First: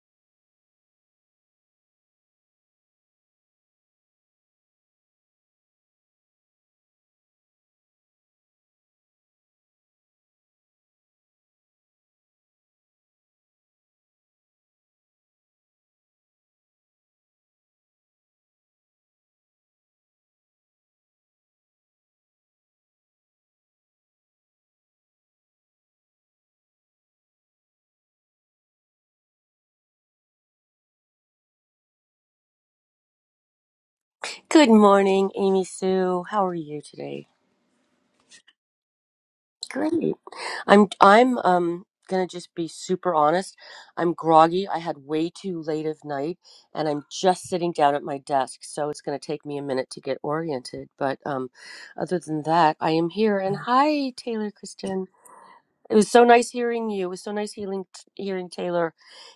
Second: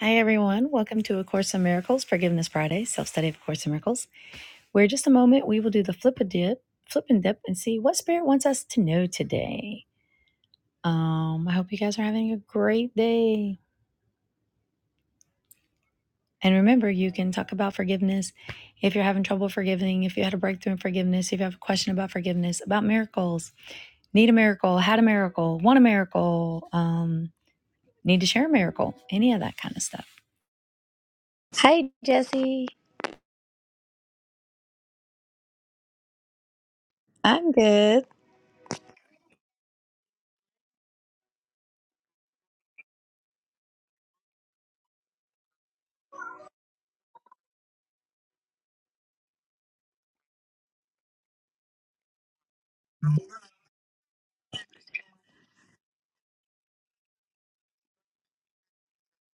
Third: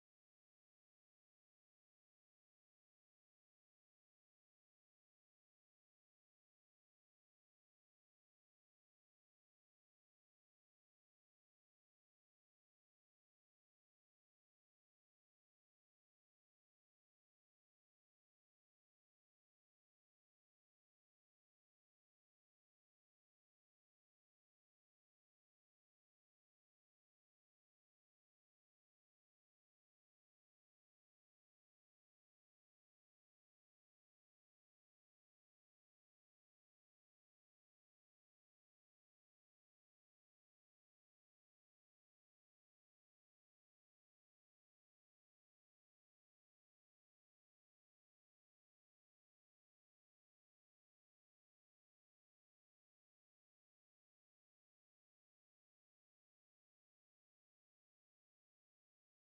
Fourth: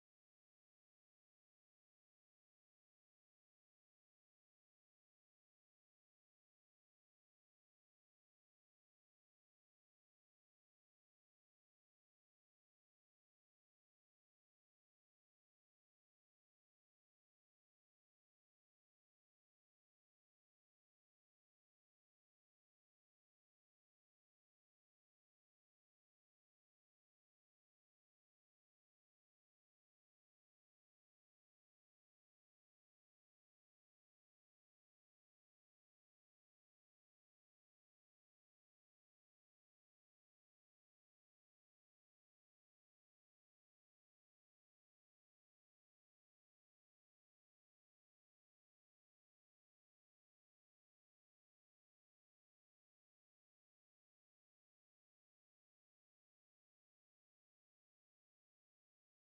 Hi, everyone. Welcome to A Course in Miracles, Forgiveness Friday, self study of A Course in Miracles, where just a moment we will do the flip a dip, flip and dip, and see what spirit wants us to know today. Um, I hope you guys are having a great day. And remember, you can talk about forgiveness if you're having trouble forgiving, if you had a breakthrough in forgiveness, if you have a question about forgiveness, about miracles, need a miracle, had a miracle, want a miracle, um, need to share a miracle, any of that kind of stuff. Hi, Jesse. Good morning, Amy Sue. How are you today? I'm good. Great. I'm I'm um gonna just be super honest. I'm groggy. I had way too late of night and I'm just sitting down at my desk, so it's gonna take me a minute to get oriented. But um other than that, I am here and hi Taylor Kristen. It was so nice hearing you. It was so nice hearing hearing Taylor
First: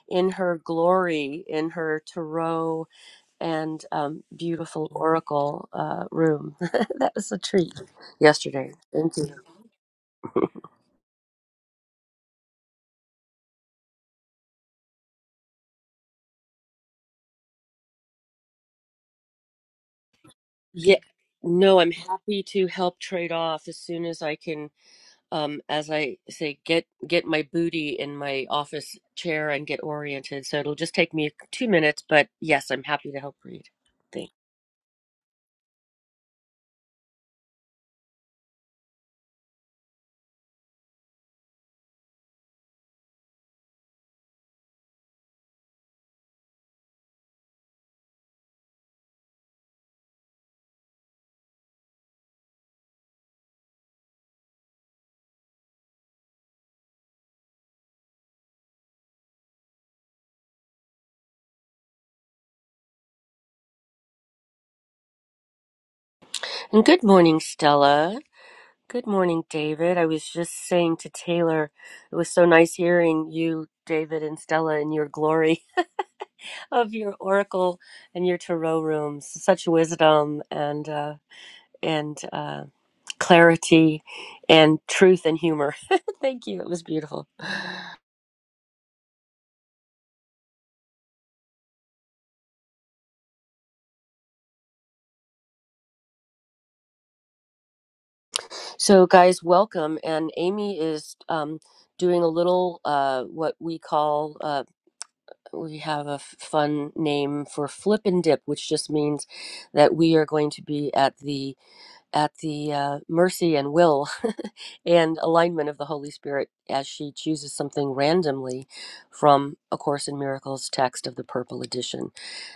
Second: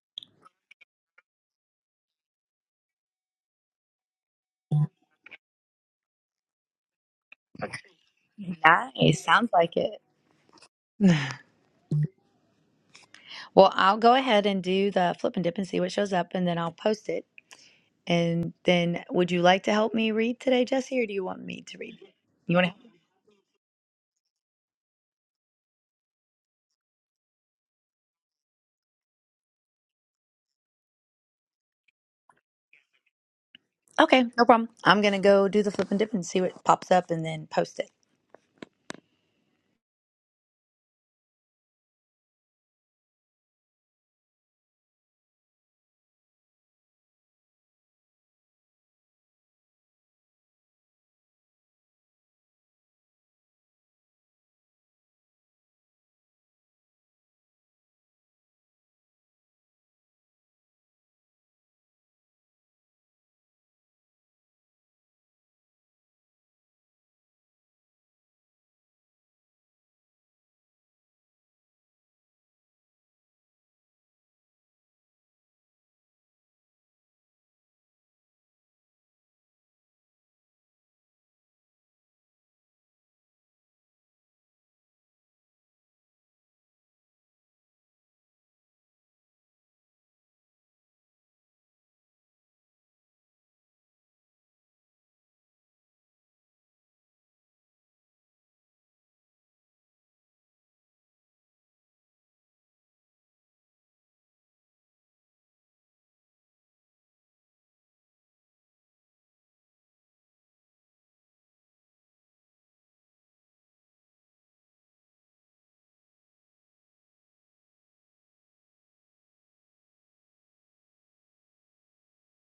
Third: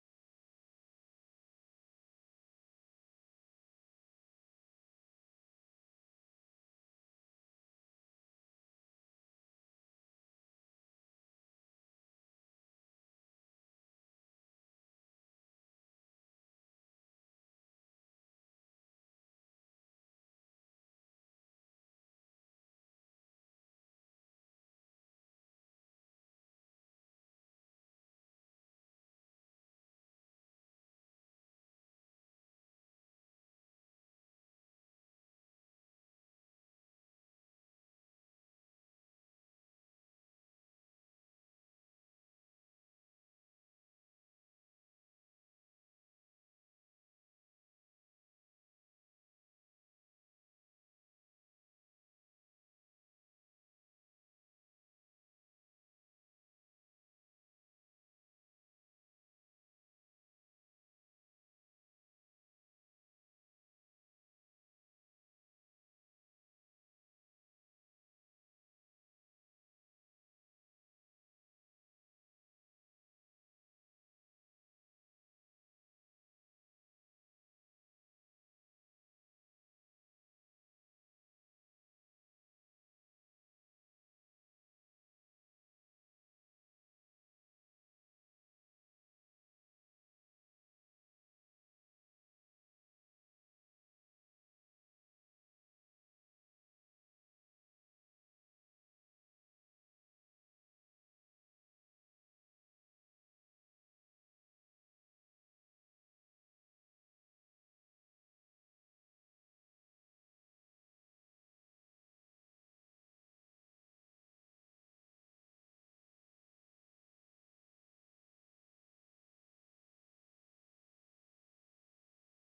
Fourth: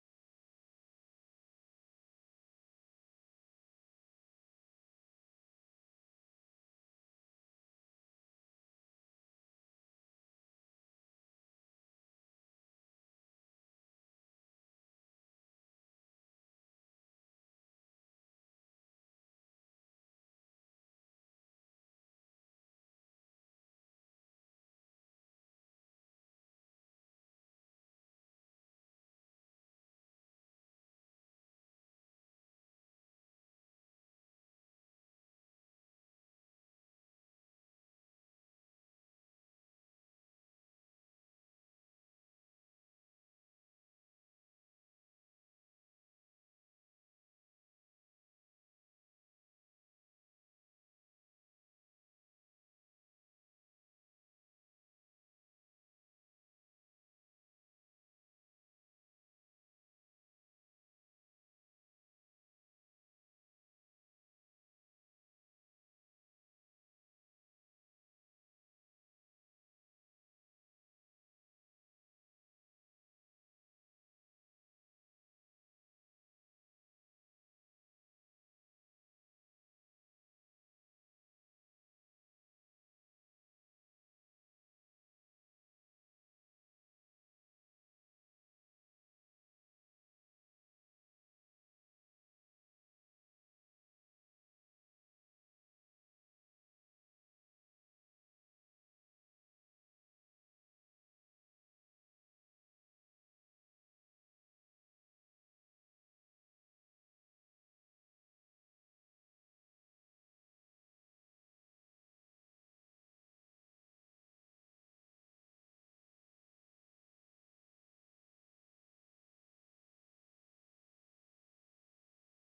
in her glory, in her tarot and um, beautiful oracle uh, room. that was a treat yesterday. Thank Nice. you. Sounds like it. Well, I'll go ahead and do the flip and dip and see what shows up, and then I'll post it. And then, would you like to help me read today, Yeah, Jesse, or do you want me to no, I'm read? happy You to want to? help trade off as soon as I can. Um, as I say, get get my booty in my office chair and get oriented. So it'll just take me two minutes, but yes, I'm happy to help read. Okay, Thank. no problem. I'm gonna go do the flip and dip and see what pops up, and then post it. And good morning, Stella. Good morning, David. I was just saying to Taylor, it was so nice hearing you, David, and Stella in your glory of your oracle and your tarot rooms. Such wisdom and uh, and uh, clarity and truth and humor. Thank you. It was beautiful. So, guys, welcome. And Amy is um, doing a little uh, what we call. Uh, we have a f- fun name for flip and dip, which just means that we are going to be at the at the uh, mercy and will and alignment of the Holy Spirit as she chooses something randomly from A Course in Miracles text of the Purple Edition.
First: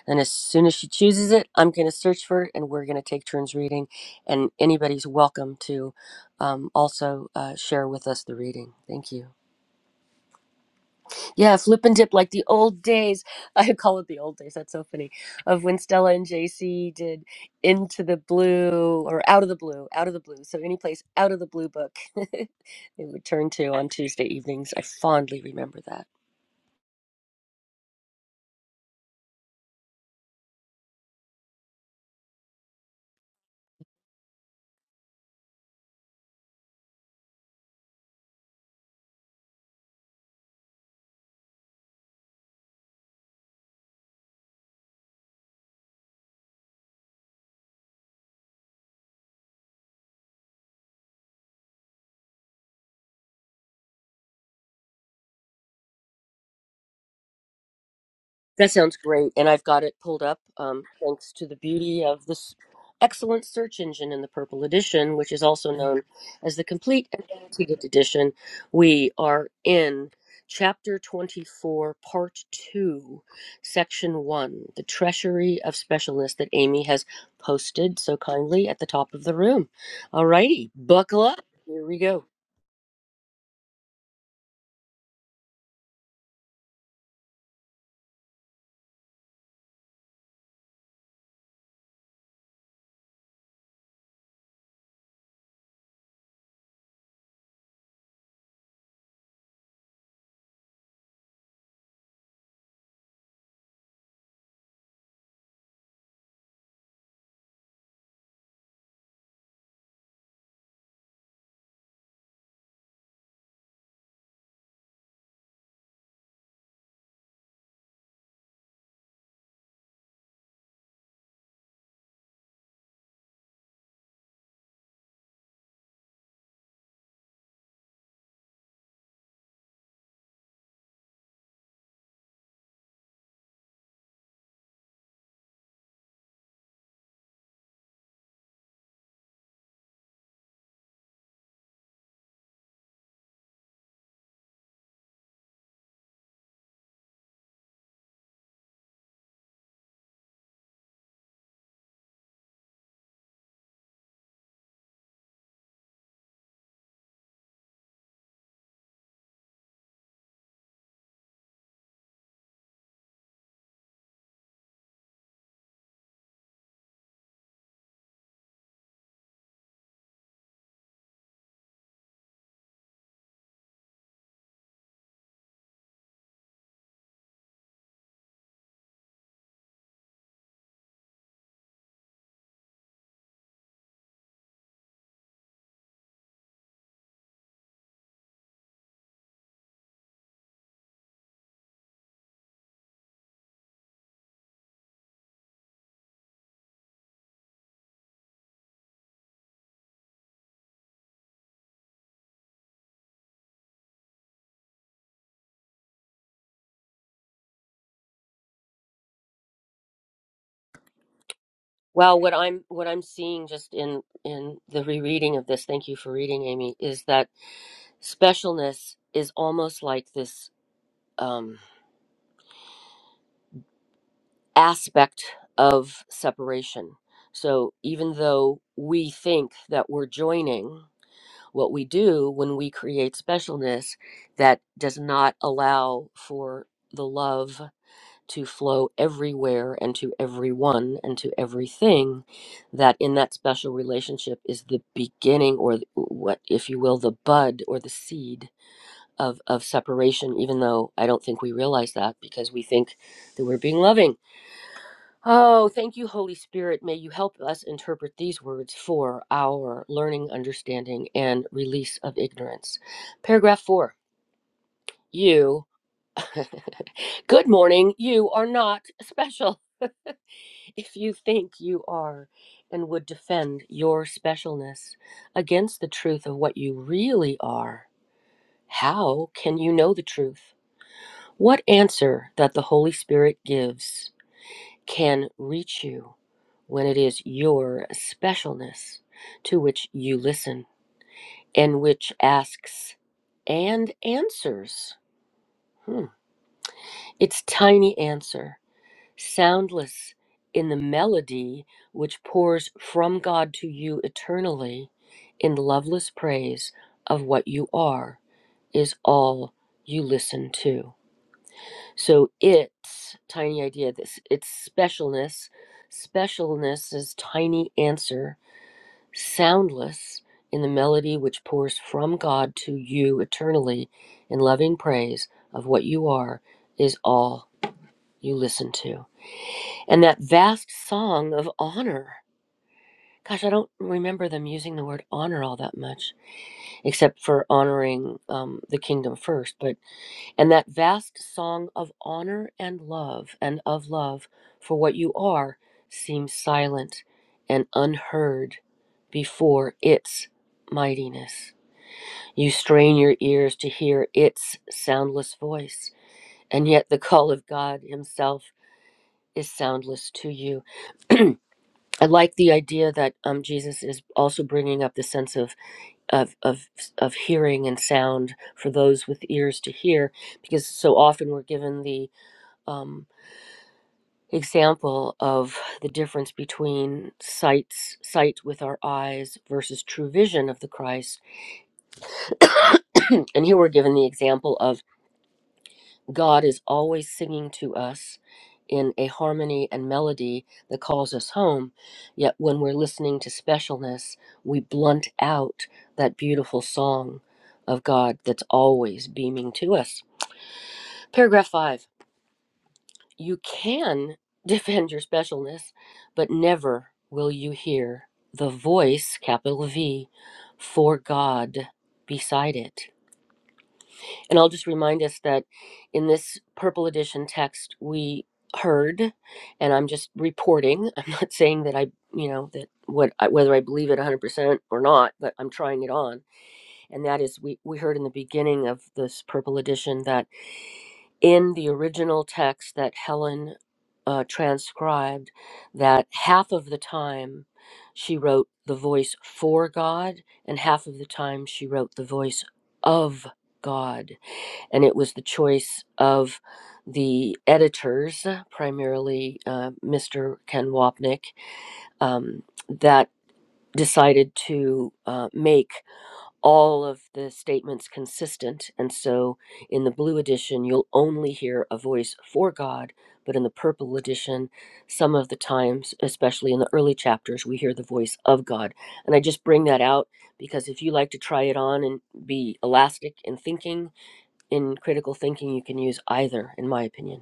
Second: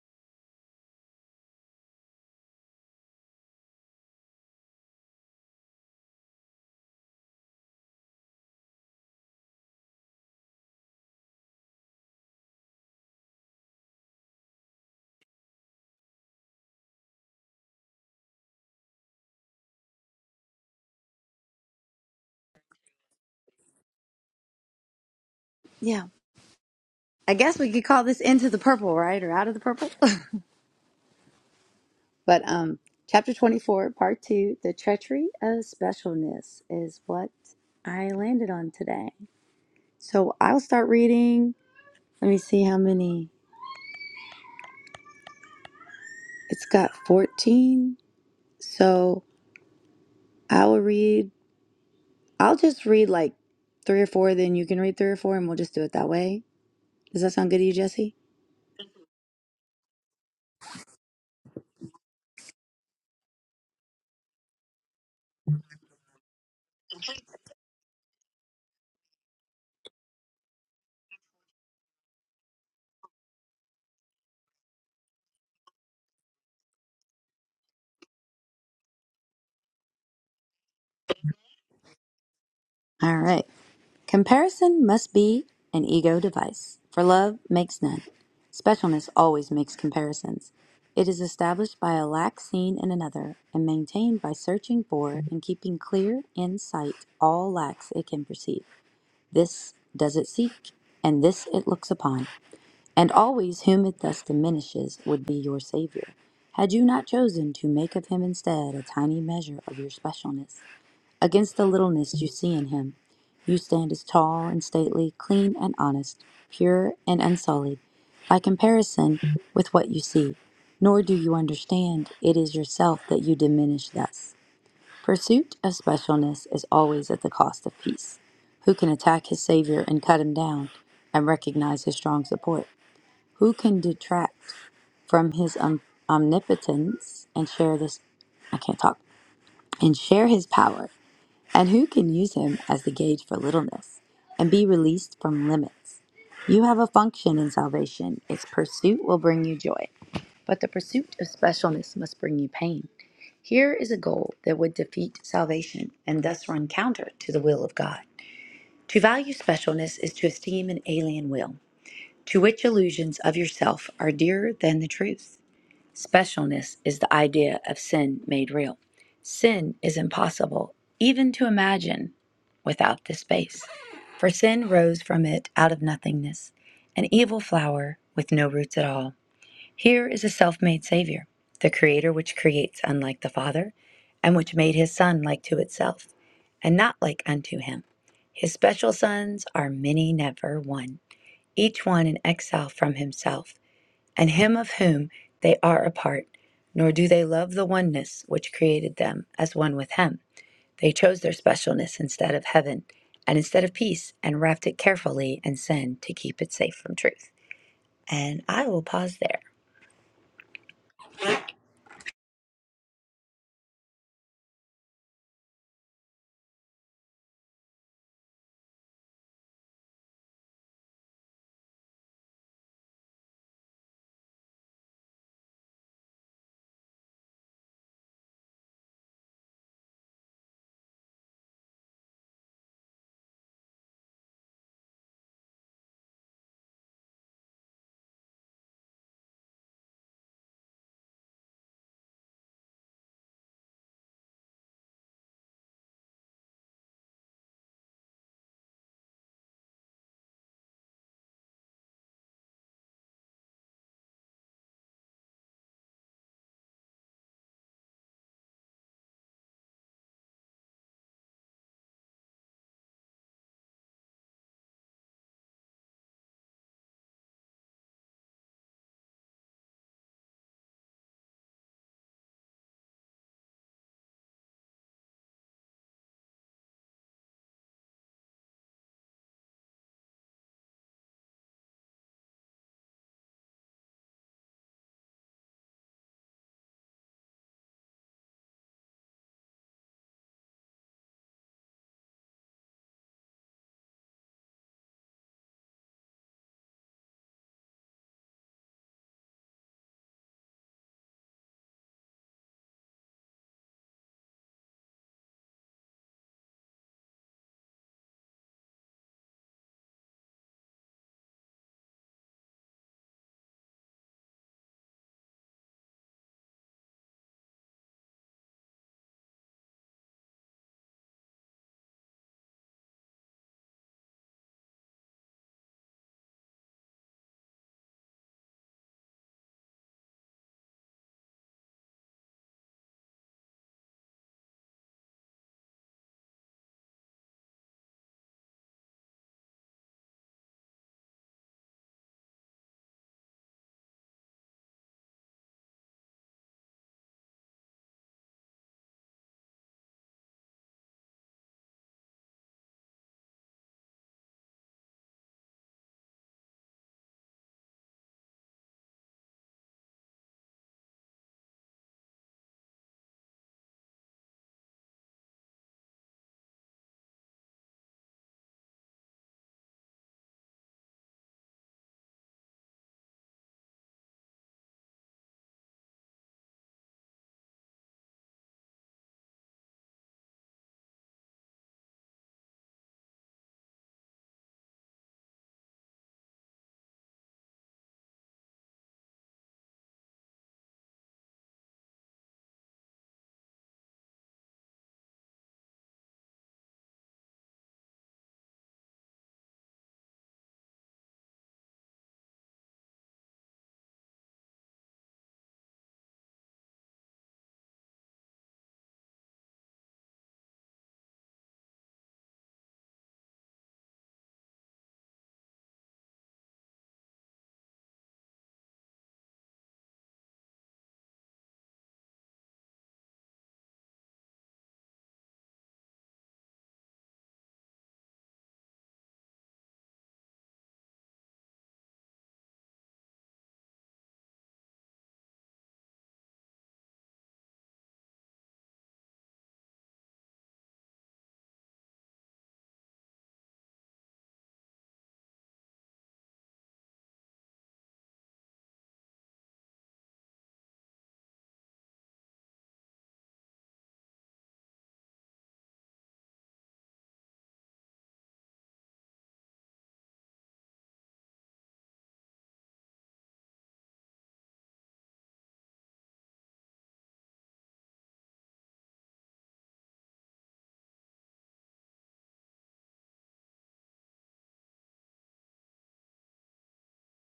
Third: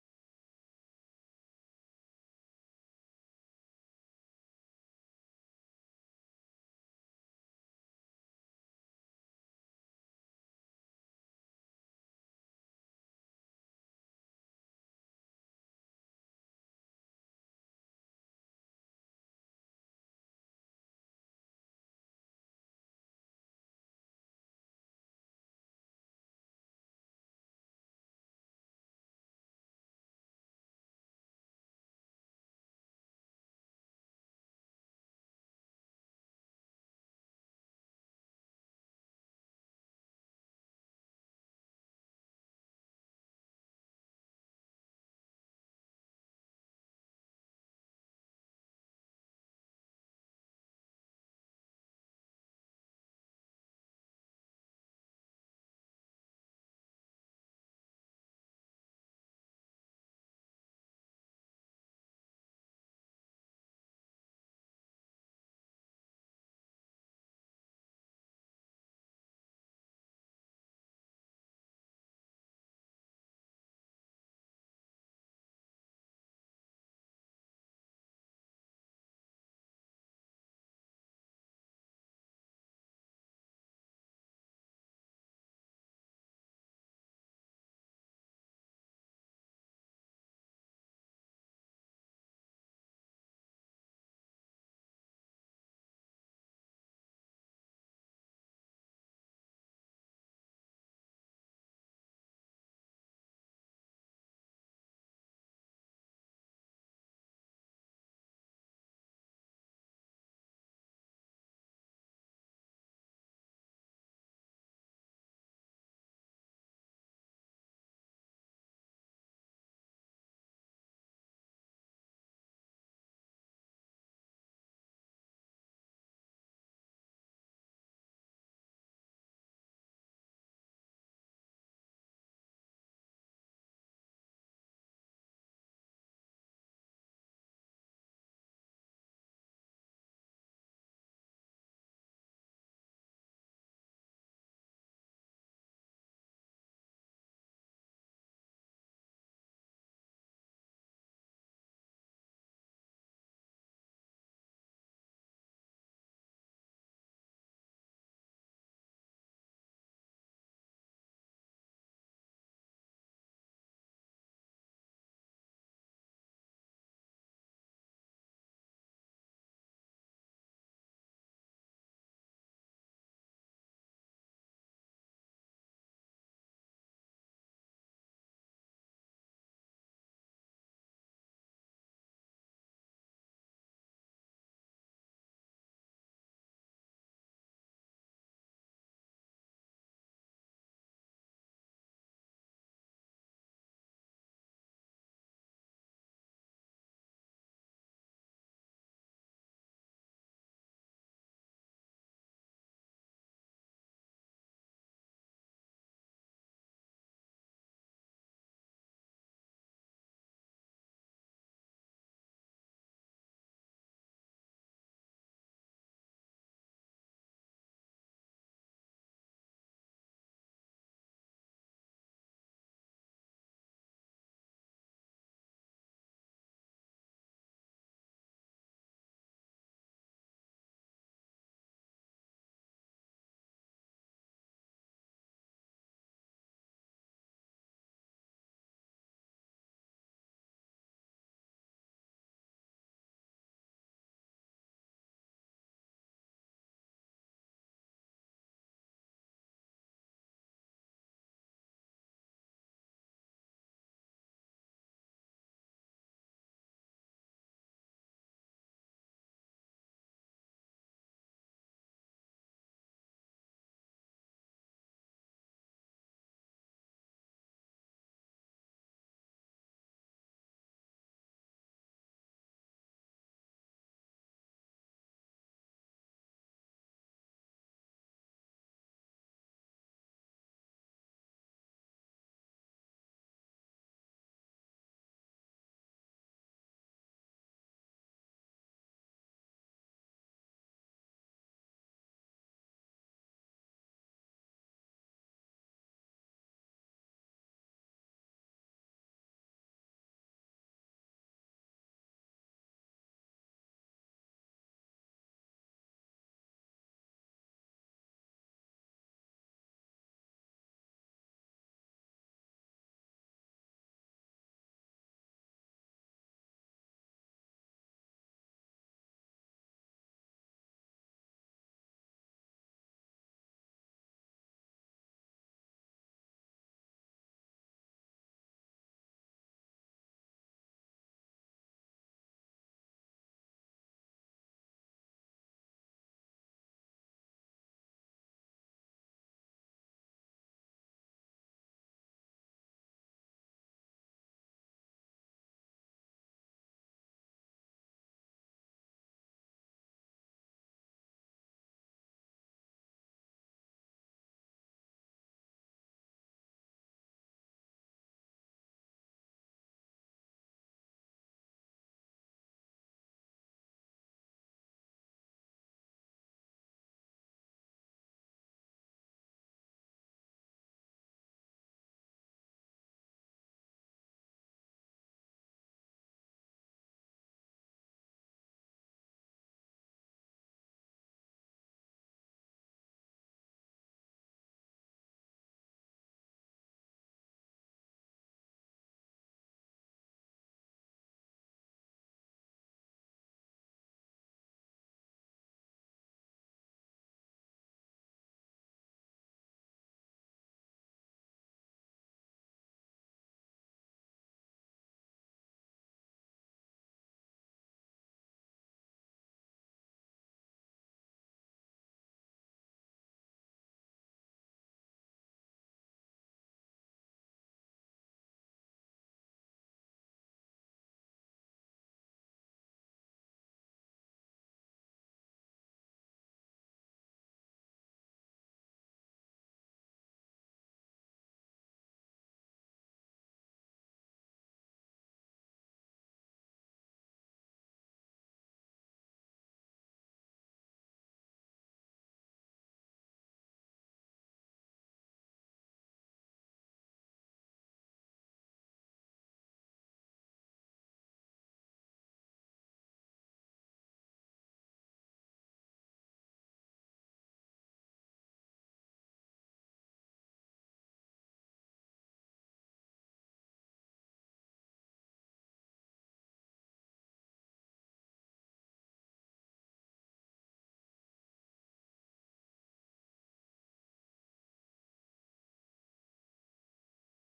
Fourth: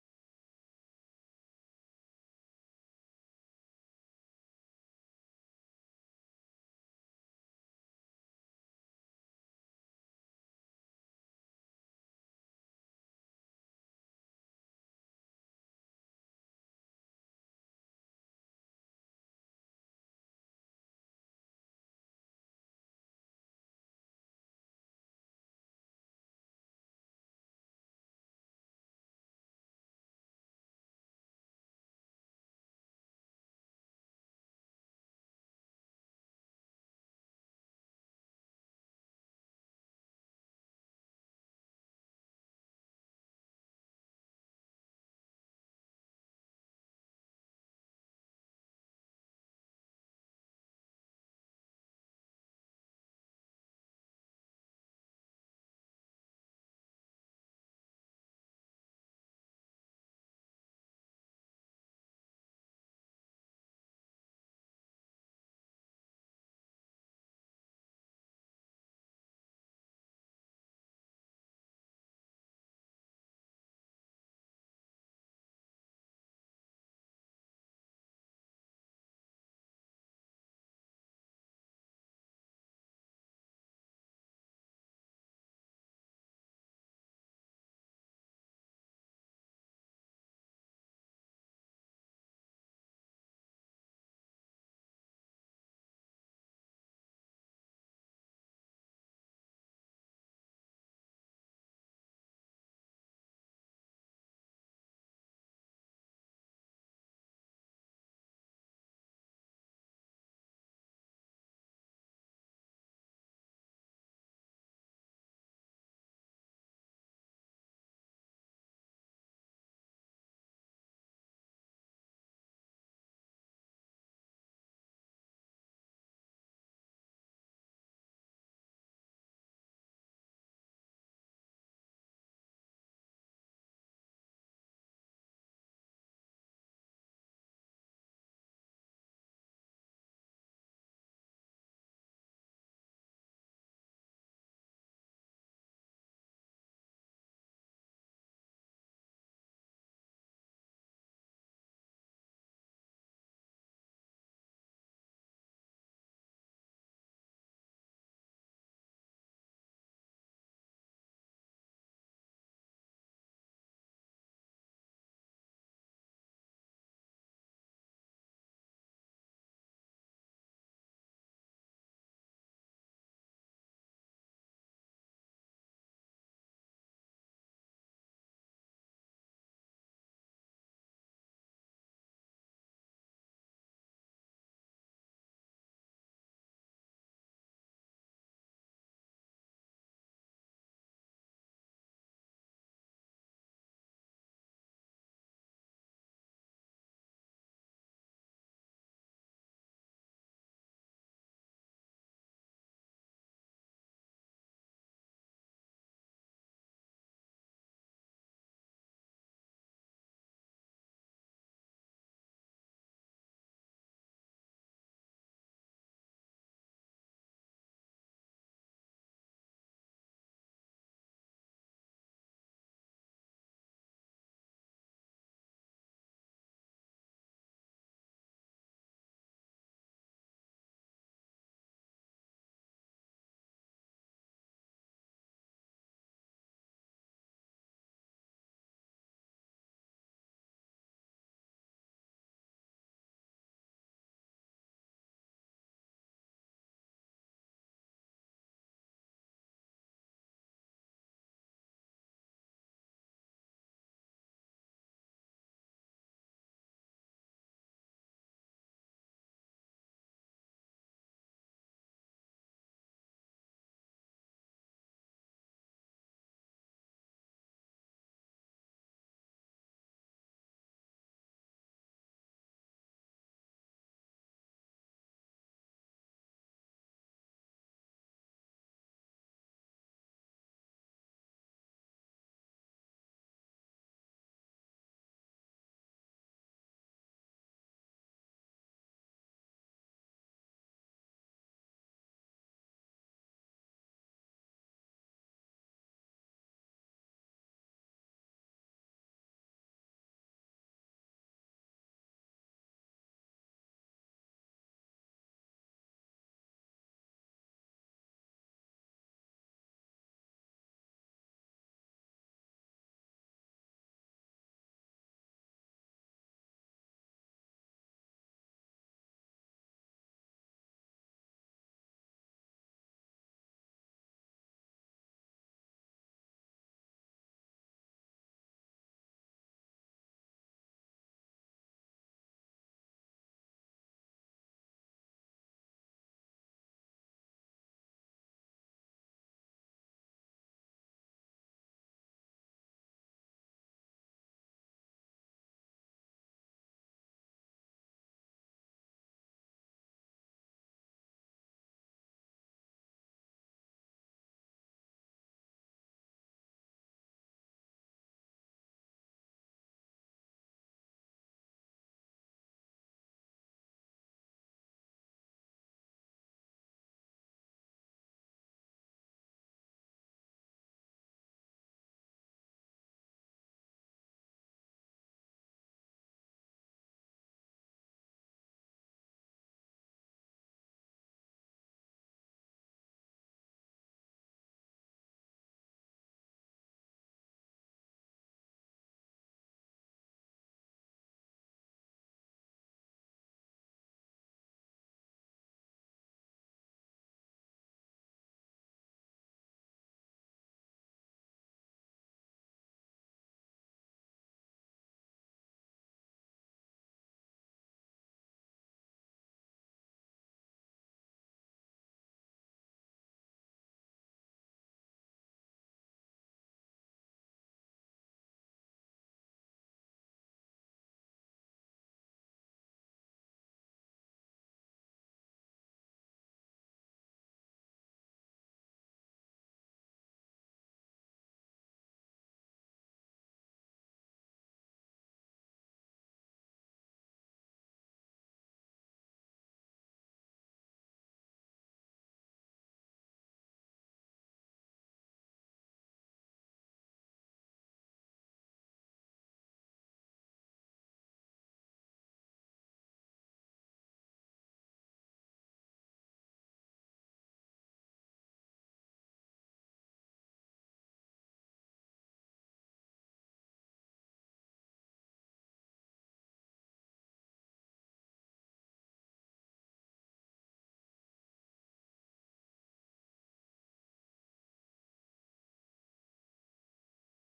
And as soon as she chooses it, I'm going to search for it and we're going to take turns reading. And anybody's welcome to um, also uh, share with us the reading. Thank you. Yeah, flip and dip like the old days. I call it the old days. That's so funny. Of when Stella and JC did Into the Blue or Out of the Blue, Out of the Blue. So any place out of the blue book they would turn to on Tuesday evenings. I fondly remember that. Yeah. I guess we could call this Into the Purple, right? Or Out of the Purple. but um chapter 24, part 2, The Treachery of Specialness is what I landed on today. So I'll start reading. Let me see how many. It's got 14. So I will read, I'll just read like three or four, then you can read three or four, and we'll just do it that way. Does that sound good to you, Jesse? That sounds great, and I've got it pulled up um, thanks to the beauty of this excellent search engine in the Purple Edition, which is also known as the Complete and Annotated Edition. We are in Chapter 24, Part 2, Section 1, The Treasury of Specialness that Amy has posted so kindly at the top of the room. All righty, buckle up. Here we go. All right. Comparison must be an ego device, for love makes none. Specialness always makes comparisons. It is established by a lack seen in another and maintained by searching for and keeping clear in sight all lacks it can perceive. This does it seek, and this it looks upon. and always whom it thus diminishes would be your Saviour, had you not chosen to make of him instead a tiny measure of your specialness. Against the littleness you see in him, you stand as tall and stately, clean and honest, pure and unsullied, by comparison with what you see, nor do you understand it is yourself that you diminish thus. Pursuit of specialness is always at the cost of peace. Who can attack his Saviour and cut him down, and recognize his strong support? Who can detract from his um, omnipotence and share this? I can't talk. And share his power? And who can use him as the gauge for littleness and be released from limits? You have a function in salvation. Its pursuit will bring you joy, but the pursuit of specialness must bring you pain. Here is a goal that would defeat salvation and thus run counter to the will of God. To value specialness is to esteem an alien will. To which illusions of yourself are dearer than the truth? Specialness is the idea of sin made real. Sin is impossible even to imagine without this space. For sin rose from it out of nothingness, an evil flower with no roots at all. Here is a self made Savior, the Creator which creates unlike the Father, and which made his Son like to itself, and not like unto him. His special sons are many, never one each one in exile from himself, and him of whom they are a part, nor do they love the oneness which created them as one with him. They chose their specialness instead of heaven, and instead of peace, and wrapped it carefully in sin to keep it safe from truth. And I will pause there. Well, what I'm what I'm seeing just in in the rereading of this, thank you for reading, Amy, is that specialness is almost like this um, aspect of separation. So even though we think that we're joining, what we do when we create specialness that does not allow for the love to flow everywhere and to everyone and to everything that in that special relationship is the beginning or the- what if you will the bud or the seed of of separation even though i don't think we realize that because we think that we're being loving oh thank you holy spirit may you help us interpret these words for our learning understanding and release of ignorance paragraph 4 you good morning you are not special if you think you are and would defend your specialness against the truth of what you really are how can you know the truth What answer that the Holy Spirit gives can reach you when it is your specialness to which you listen and which asks and answers? Hmm. Its tiny answer, soundless in the melody which pours from God to you eternally in loveless praise of what you are, is all you listen to. So it's tiny idea. This it's specialness. Specialness is tiny answer, soundless in the melody which pours from God to you eternally in loving praise of what you are is all you listen to. And that vast song of honor. Gosh, I don't remember them using the word honor all that much, except for honoring um, the kingdom first. But And that vast song of honor and love and of love for what you are seems silent and unheard before its mightiness. You strain your ears to hear its soundless voice, and yet the call of God Himself is soundless to you. I like the idea that um, Jesus is also bringing up the sense of, of of of hearing and sound for those with ears to hear, because so often we're given the um. example of the difference between sights sight with our eyes versus true vision of the Christ. and here we're given the example of God is always singing to us in a harmony and melody that calls us home. Yet when we're listening to specialness, we blunt out that beautiful song of God that's always beaming to us. Paragraph 5 you can defend your specialness, but never will you hear the voice, capital V, for God beside it. And I'll just remind us that in this purple edition text, we heard, and I'm just reporting, I'm not saying that I, you know, that what I, whether I believe it 100% or not, but I'm trying it on. And that is, we, we heard in the beginning of this purple edition that in the original text that Helen uh, transcribed that half of the time she wrote the voice for God, and half of the time she wrote the voice of God. And it was the choice of the editors, primarily uh, Mr. Ken Wapnick, um, that decided to uh, make all of the statements consistent. And so in the blue edition, you'll only hear a voice for God, but in the purple edition, some of the times, especially in the early chapters, we hear the voice of God. And I just bring that out because if you like to try it on and be elastic in thinking, in critical thinking, you can use either, in my opinion.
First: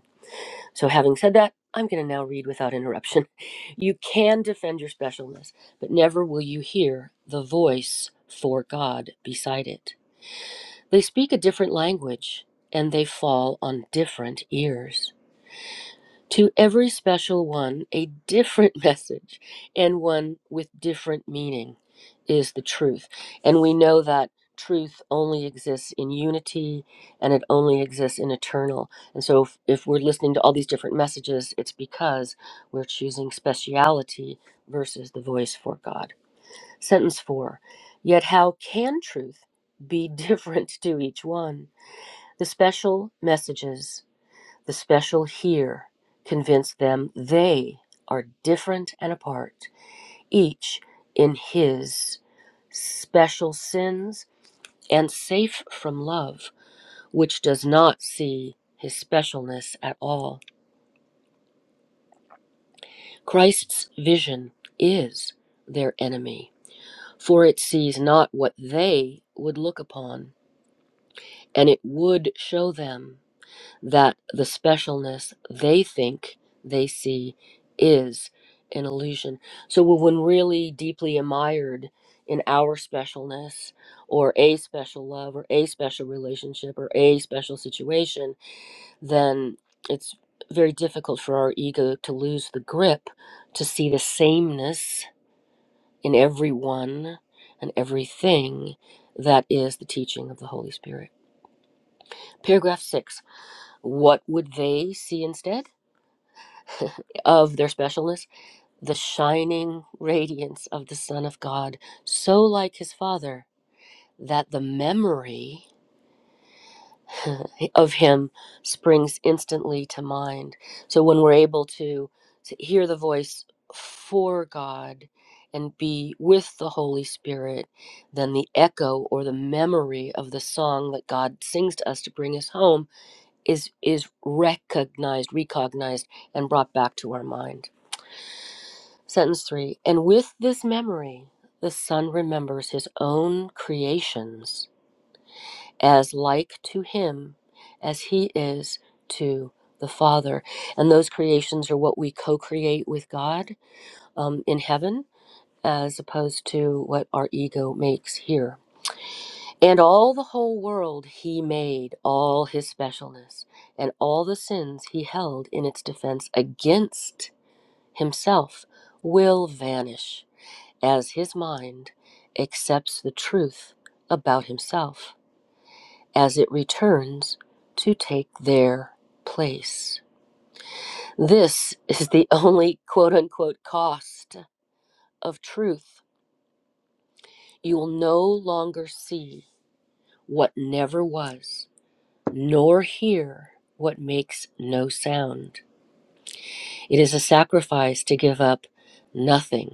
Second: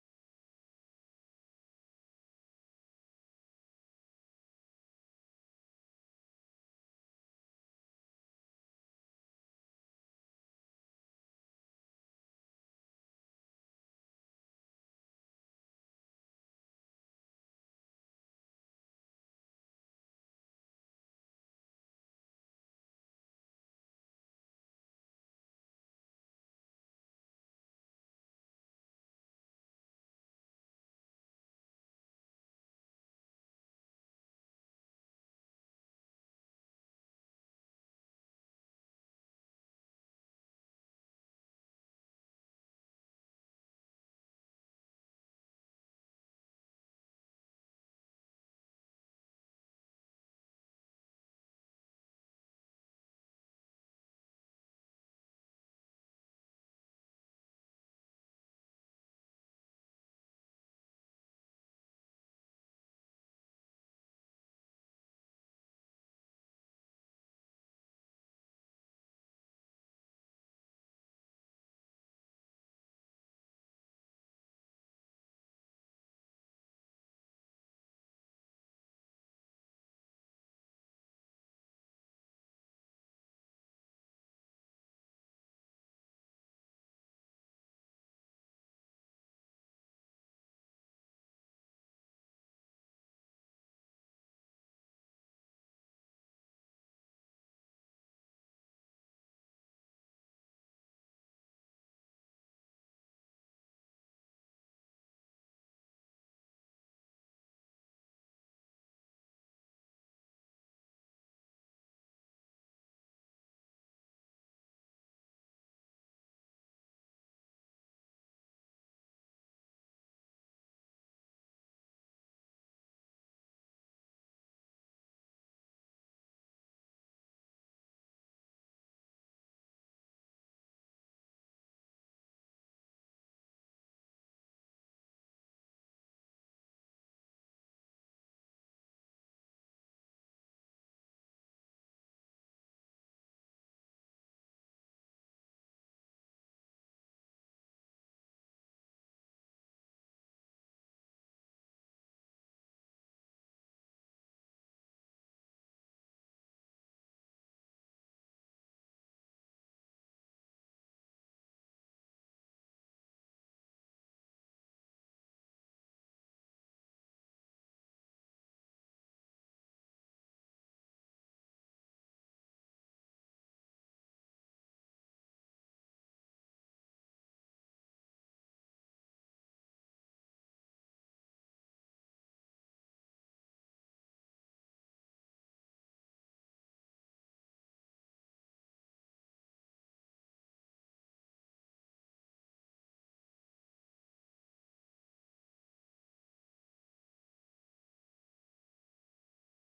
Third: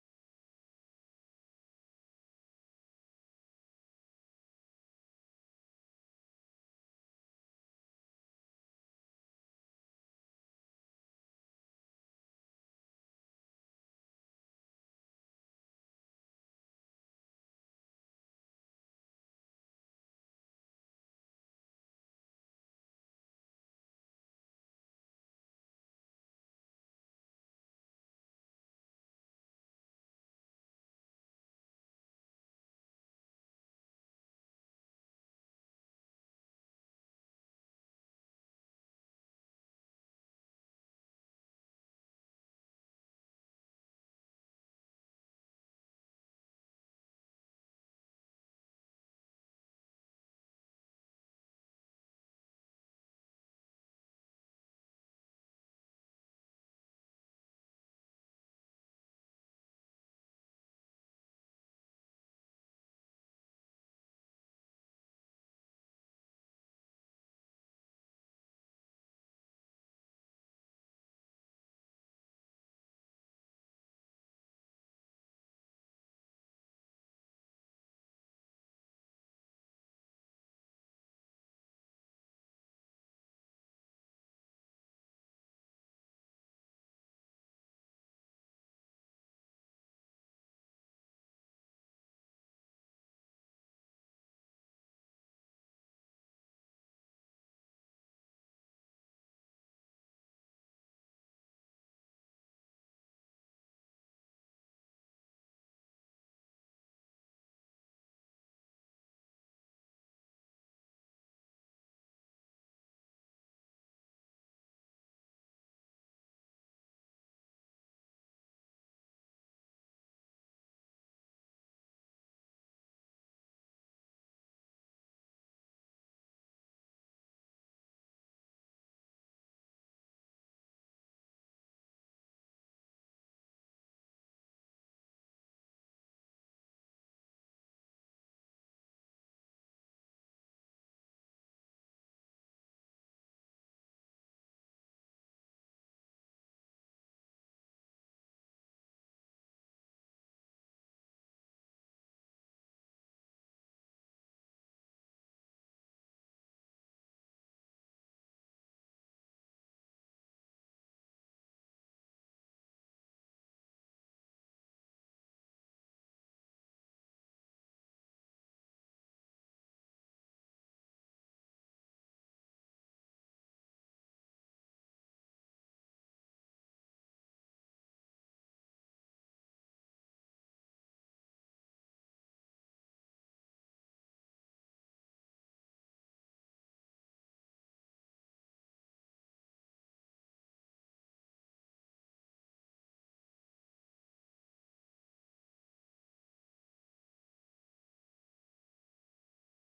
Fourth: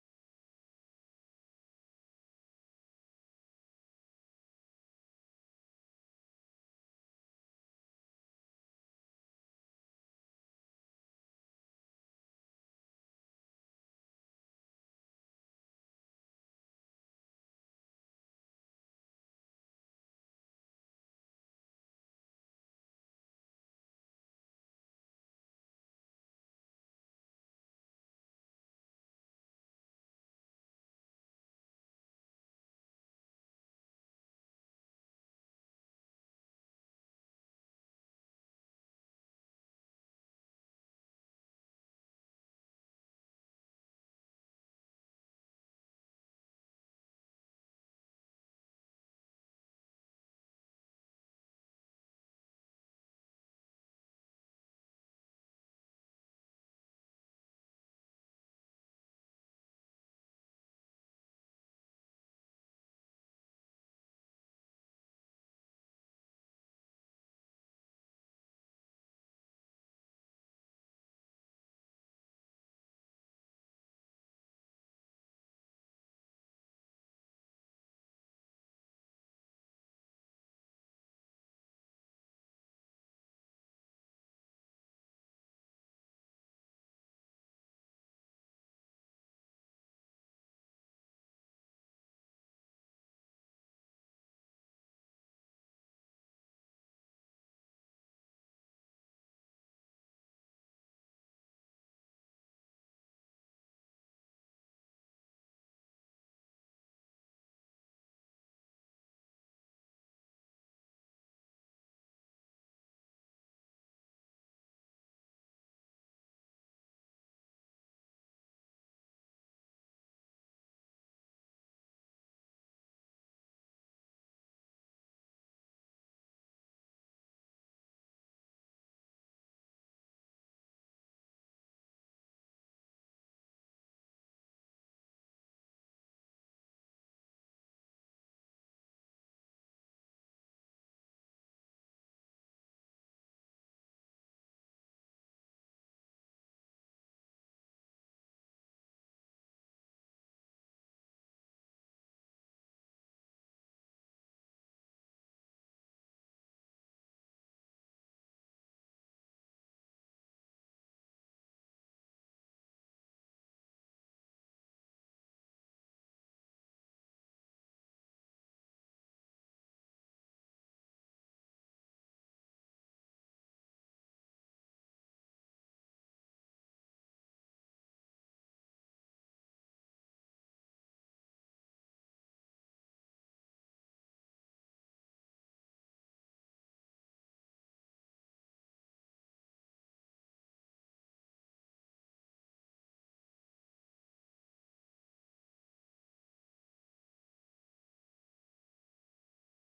So, having said that, I'm going to now read without interruption. You can defend your specialness, but never will you hear the voice for God beside it. They speak a different language and they fall on different ears. To every special one, a different message and one with different meaning is the truth. And we know that truth only exists in unity and it only exists in eternal. And so if, if we're listening to all these different messages, it's because we're choosing speciality versus the voice for God. Sentence four Yet how can truth be different to each one? The special messages the special here convinced them they are different and apart, each in his special sins and safe from love, which does not see his specialness at all. Christ's vision is their enemy, for it sees not what they would look upon, and it would show them that the specialness they think they see is an illusion. So when when really deeply admired in our specialness or a special love or a special relationship or a special situation, then it's very difficult for our ego to lose the grip to see the sameness in everyone and everything that is the teaching of the Holy Spirit. Paragraph six What would they see instead? of their specialness, the shining radiance of the Son of God, so like his Father that the memory of him springs instantly to mind. So when we're able to, to hear the voice for God and be with the Holy Spirit, then the echo or the memory of the song that God sings to us to bring us home is is recognized, recognized, and brought back to our mind. Sentence three And with this memory, the Son remembers his own creations as like to him as he is to the Father. And those creations are what we co create with God um, in heaven, as opposed to what our ego makes here. And all the whole world he made, all his specialness, and all the sins he held in its defense against himself will vanish as his mind accepts the truth about himself as it returns to take their place. This is the only quote unquote cost of truth. You will no longer see what never was, nor hear what makes no sound. It is a sacrifice to give up nothing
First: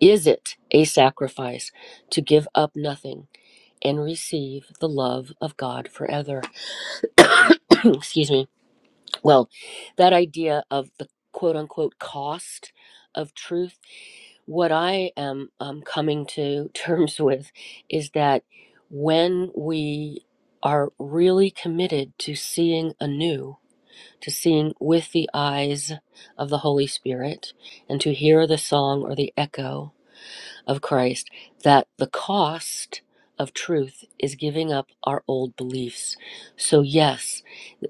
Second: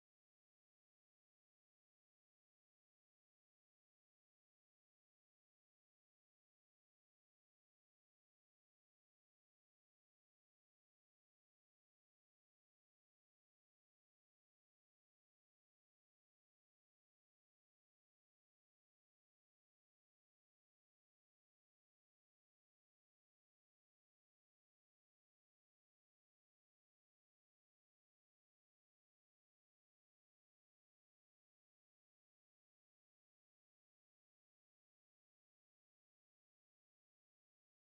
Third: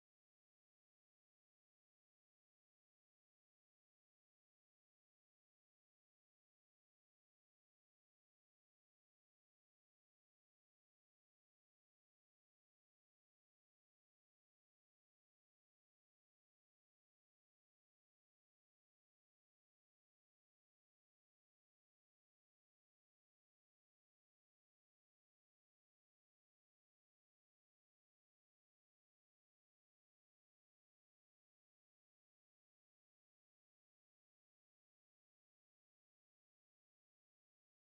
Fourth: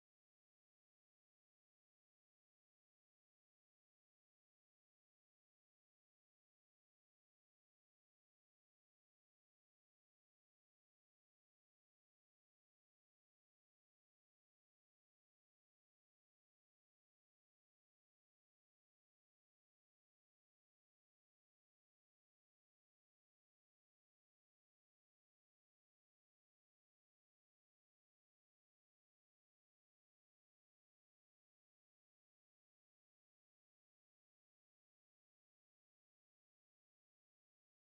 Is it a sacrifice to give up nothing and receive the love of God forever? Excuse me. Well, that idea of the quote unquote cost of truth, what I am um, coming to terms with is that when we are really committed to seeing anew, to seeing with the eyes of the Holy Spirit, and to hear the song or the echo of Christ that the cost of truth is giving up our old beliefs. So yes,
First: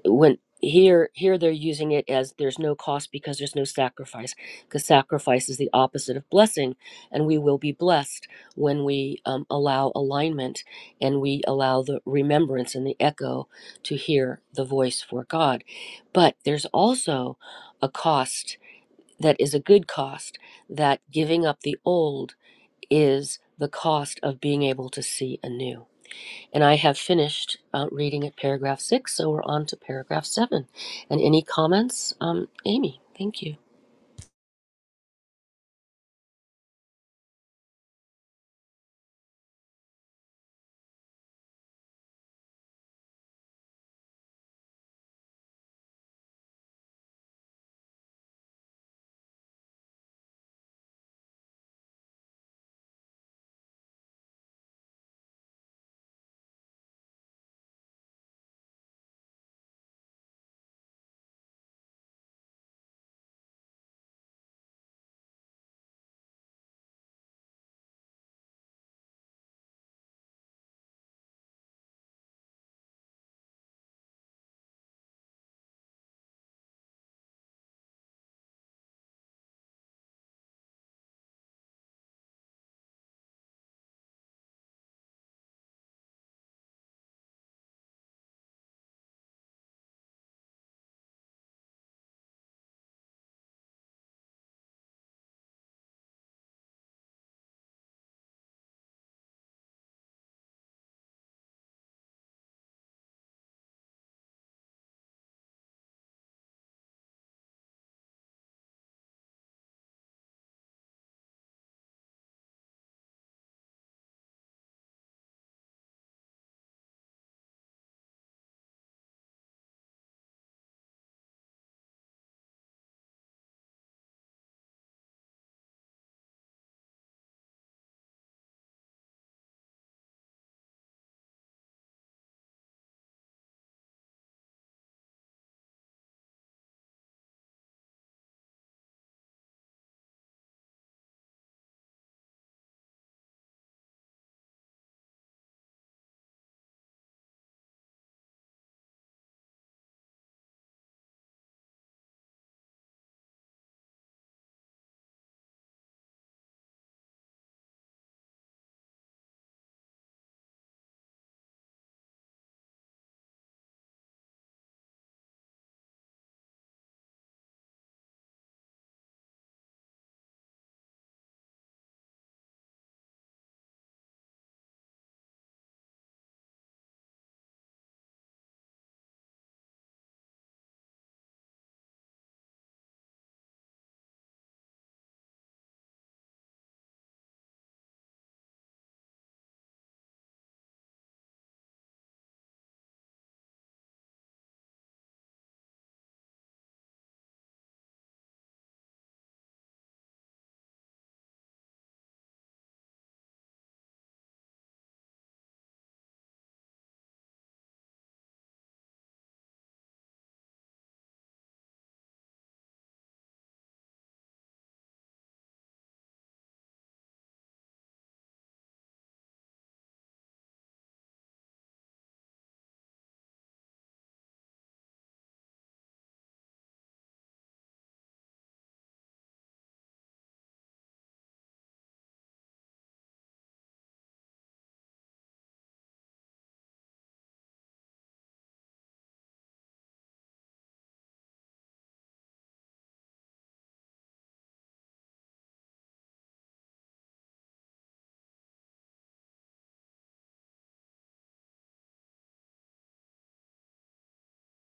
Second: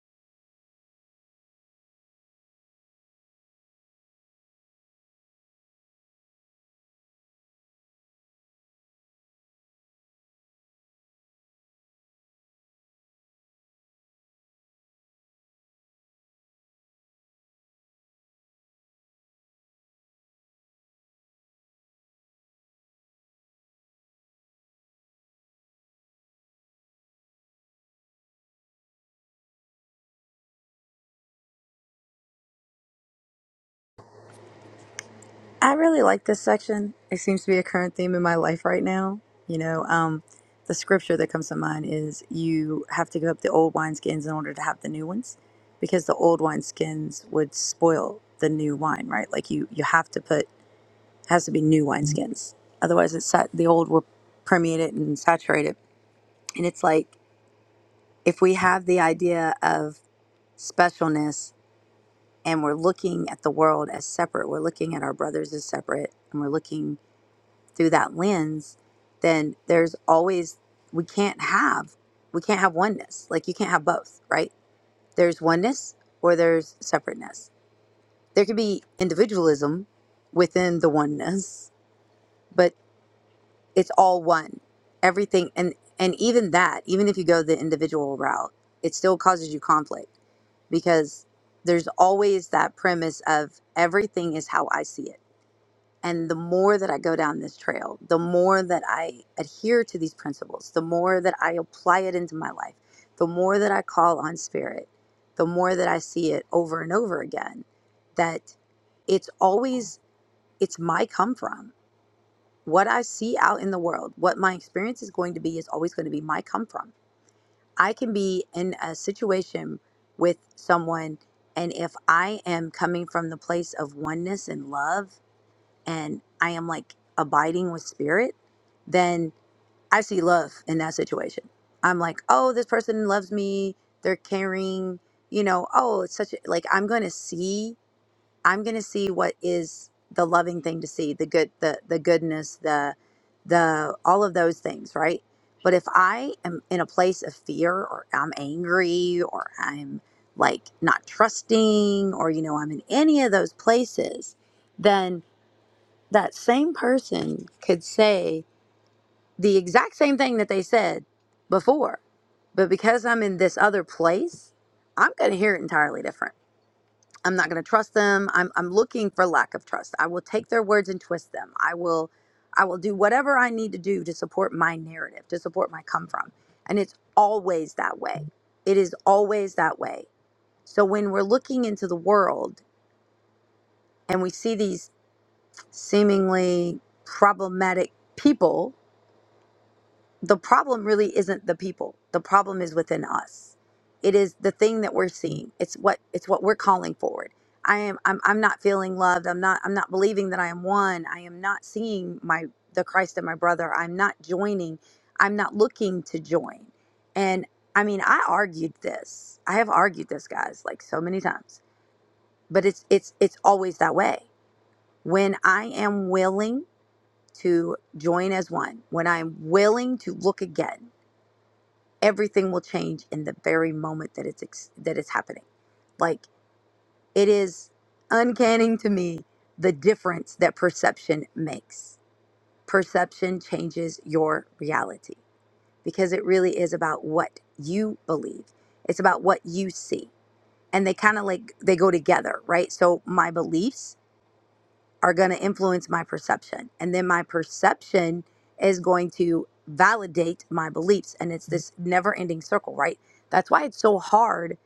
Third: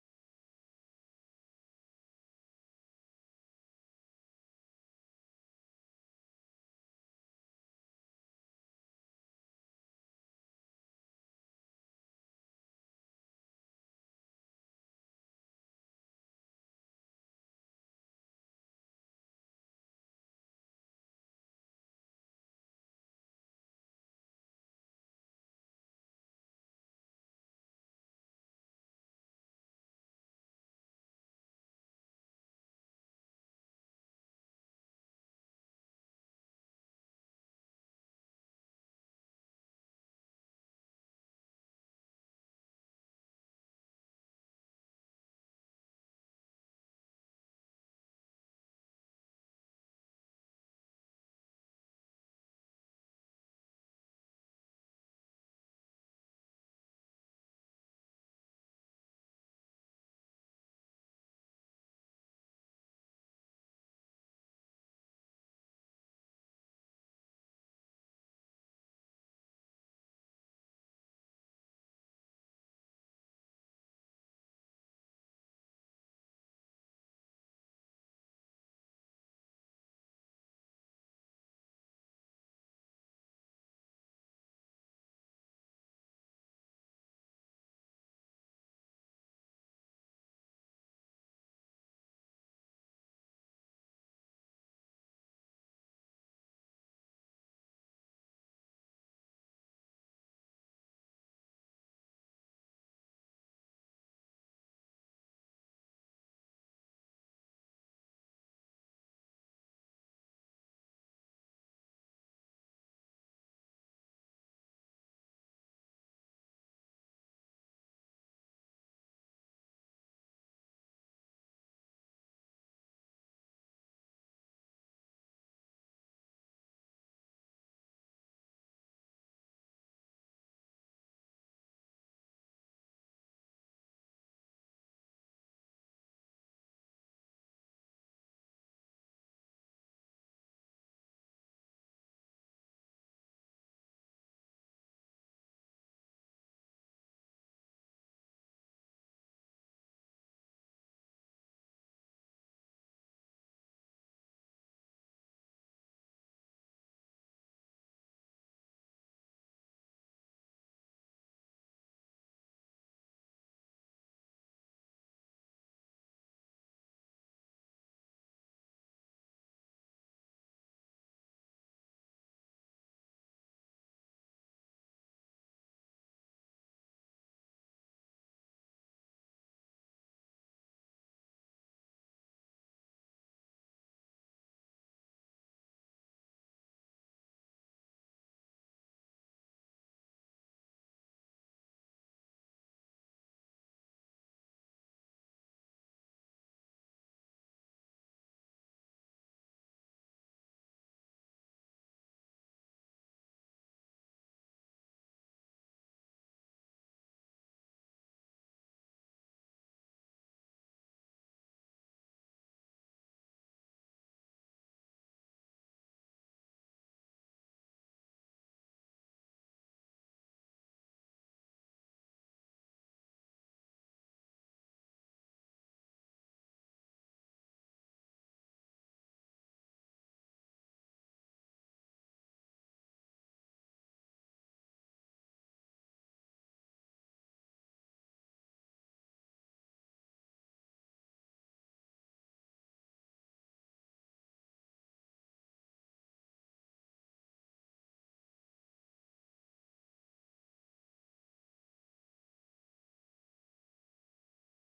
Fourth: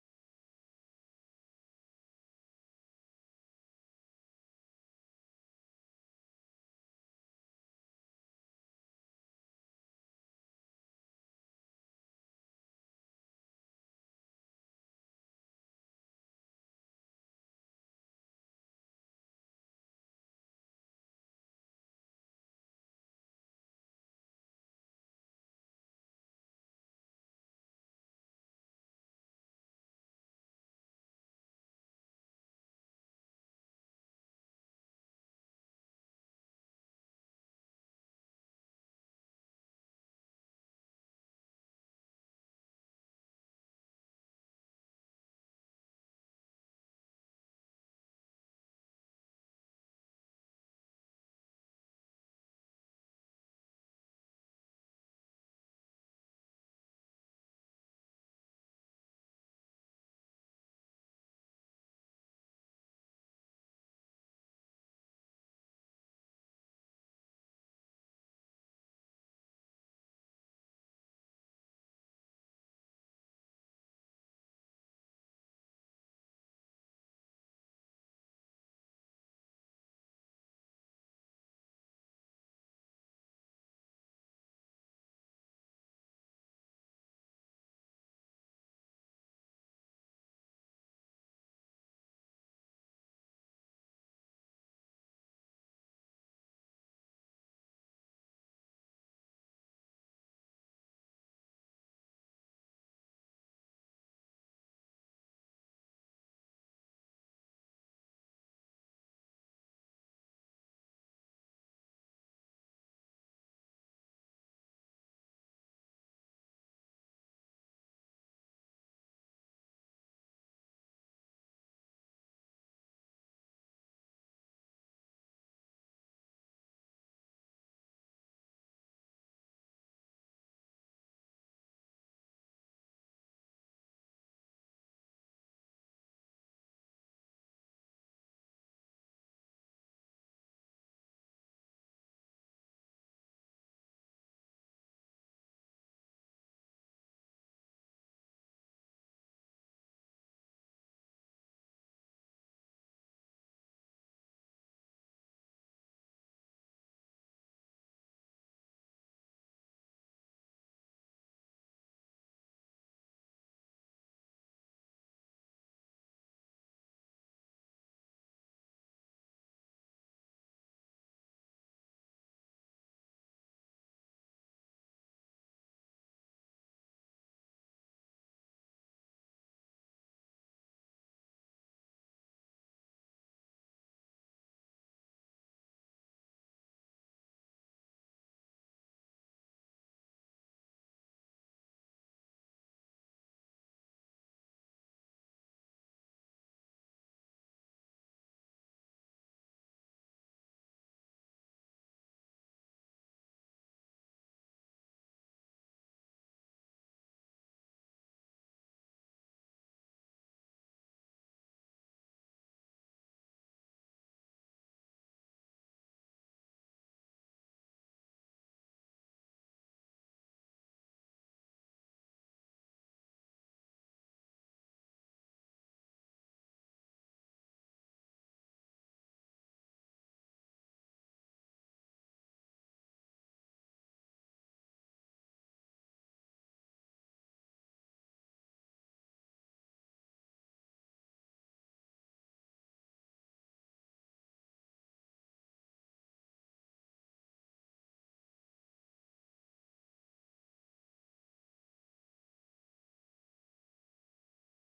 when here here they're using it as there's no cost because there's no sacrifice because sacrifice is the opposite of blessing and we will be blessed when we um, allow alignment and we allow the remembrance and the echo to hear the voice for god but there's also a cost that is a good cost that giving up the old is the cost of being able to see anew. And I have finished uh, reading at paragraph six, so we're on to paragraph seven. And any comments, um, Amy? Thank you. I really like this section. It seems to be a current theme in my life right now. You know, um, the scripture that comes to mind is you have to give up the old wineskins in order to have the new ones because the old wineskins would spoil the new wine, right? Like you, you have to put, has to be new wineskins. Otherwise, it's sat, the old will permeate it and saturate it. And it's like if we have the idea of specialness and we're looking at the world as separate, we're looking at our brothers as separate, and we're looking through that lens, then there's always we can't have we can't have oneness. Like you can't have both, right? There's oneness or there's separateness. There could be individualism within the oneness, but it's all one. Everything and and even that, even if you go the individual route, it still causes you conflict because there's always that premise of everything is how I see it and the more that I go down this trail, the more that I adhere to these principles, the more that I apply it into my life, the more that I call on spirit, the more that I see it over and over again, that it's always, it's my come from. What I see out in the world, what my experience is going to be, is always going to be my come from. I can be in a situation with someone, and if I am coming from the place of oneness and love, and I am like abiding with spirit, then I see love in that situation. I'm like, oh, this person loves me. They're caring. You know, oh, it's such a, like I'm going to see. I'm going to see what is the loving thing to see, the good, the the goodness, the the all of those things, right? But if I am in a place of fear, or I'm angry, or I'm like not trusting, or you know, I'm in any of those places, then that same person could say the exact same thing that they said before. But because I'm in this other place, I'm going to hear it entirely different. I'm not going to trust them. I'm, I'm looking for lack of trust. I will take their words and twist them. I will I will do whatever I need to do to support my narrative, to support my come from. And it's always that way. It is always that way. So when we're looking into the world and we see these seemingly problematic people the problem really isn't the people the problem is within us it is the thing that we're seeing it's what it's what we're calling forward i am i'm, I'm not feeling loved i'm not i'm not believing that i am one i am not seeing my the christ in my brother i'm not joining i'm not looking to join and i mean i argued this i have argued this guys like so many times but it's it's it's always that way when i am willing to join as one when i'm willing to look again everything will change in the very moment that it's ex- that it's happening like it is uncanny to me the difference that perception makes perception changes your reality because it really is about what you believe it's about what you see and they kind of like they go together right so my beliefs are going to influence my perception. And then my perception is going to validate my beliefs. And it's this never ending circle, right? That's why it's so hard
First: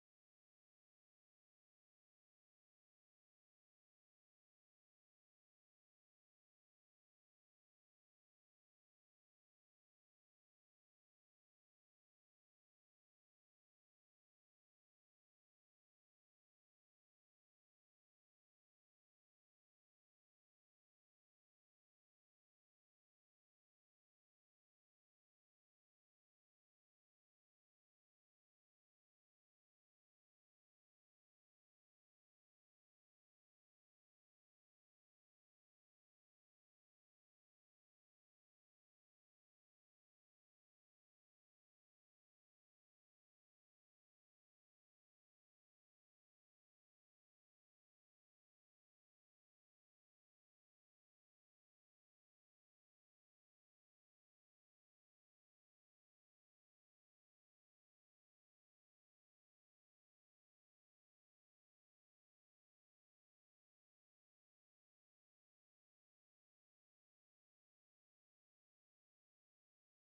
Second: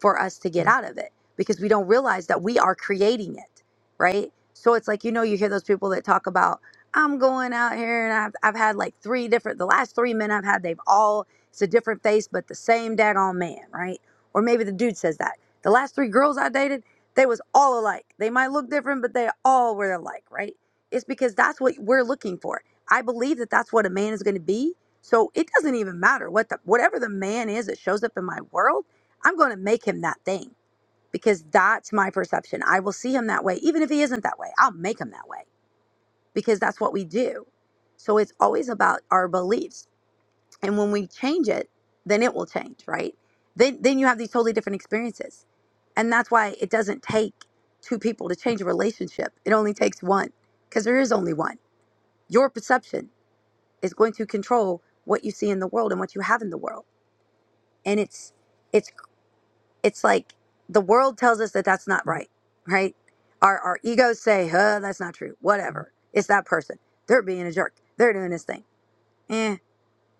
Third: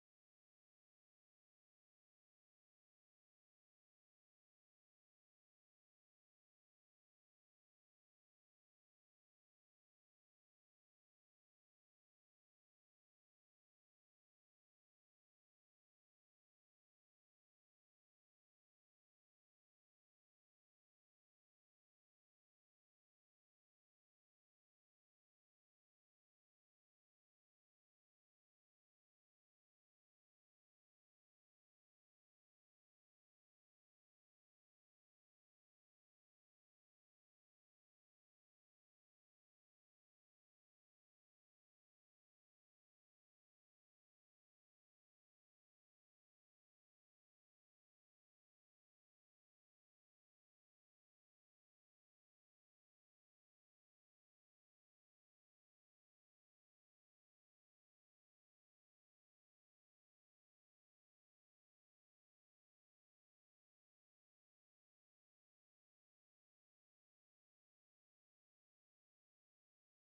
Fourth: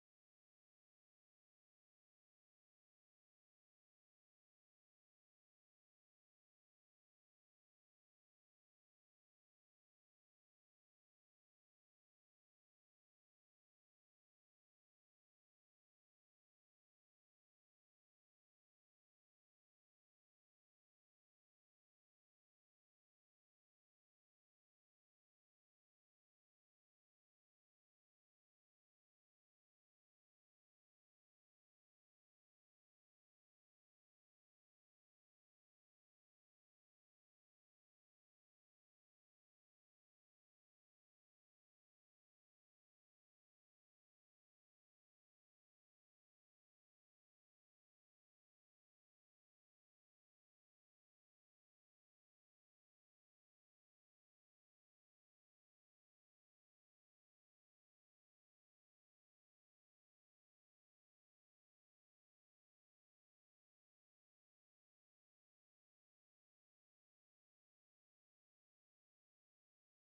for us to get out of it because we don't realize that we are creating it, right? So it's like, you know, you hear those people that talk about, I'm going out here and I've, I've had like three different, the last three men I've had, they've all, it's a different face, but the same daggone man, right? Or maybe the dude says that. The last three girls I dated, they was all alike. They might look different, but they all were alike, right? It's because that's what we're looking for. I believe that that's what a man is going to be. So it doesn't even matter what the whatever the man is that shows up in my world, I'm going to make him that thing because that's my perception. I will see him that way even if he isn't that way. I'll make him that way because that's what we do. So it's always about our beliefs and when we change it then it will change right then then you have these totally different experiences and that's why it doesn't take two people to change a relationship it only takes one because there is only one your perception is going to control what you see in the world and what you have in the world and it's it's it's like the world tells us that that's not right right our our egos say huh that's not true whatever it's that person they're being a jerk they're doing this thing Eh.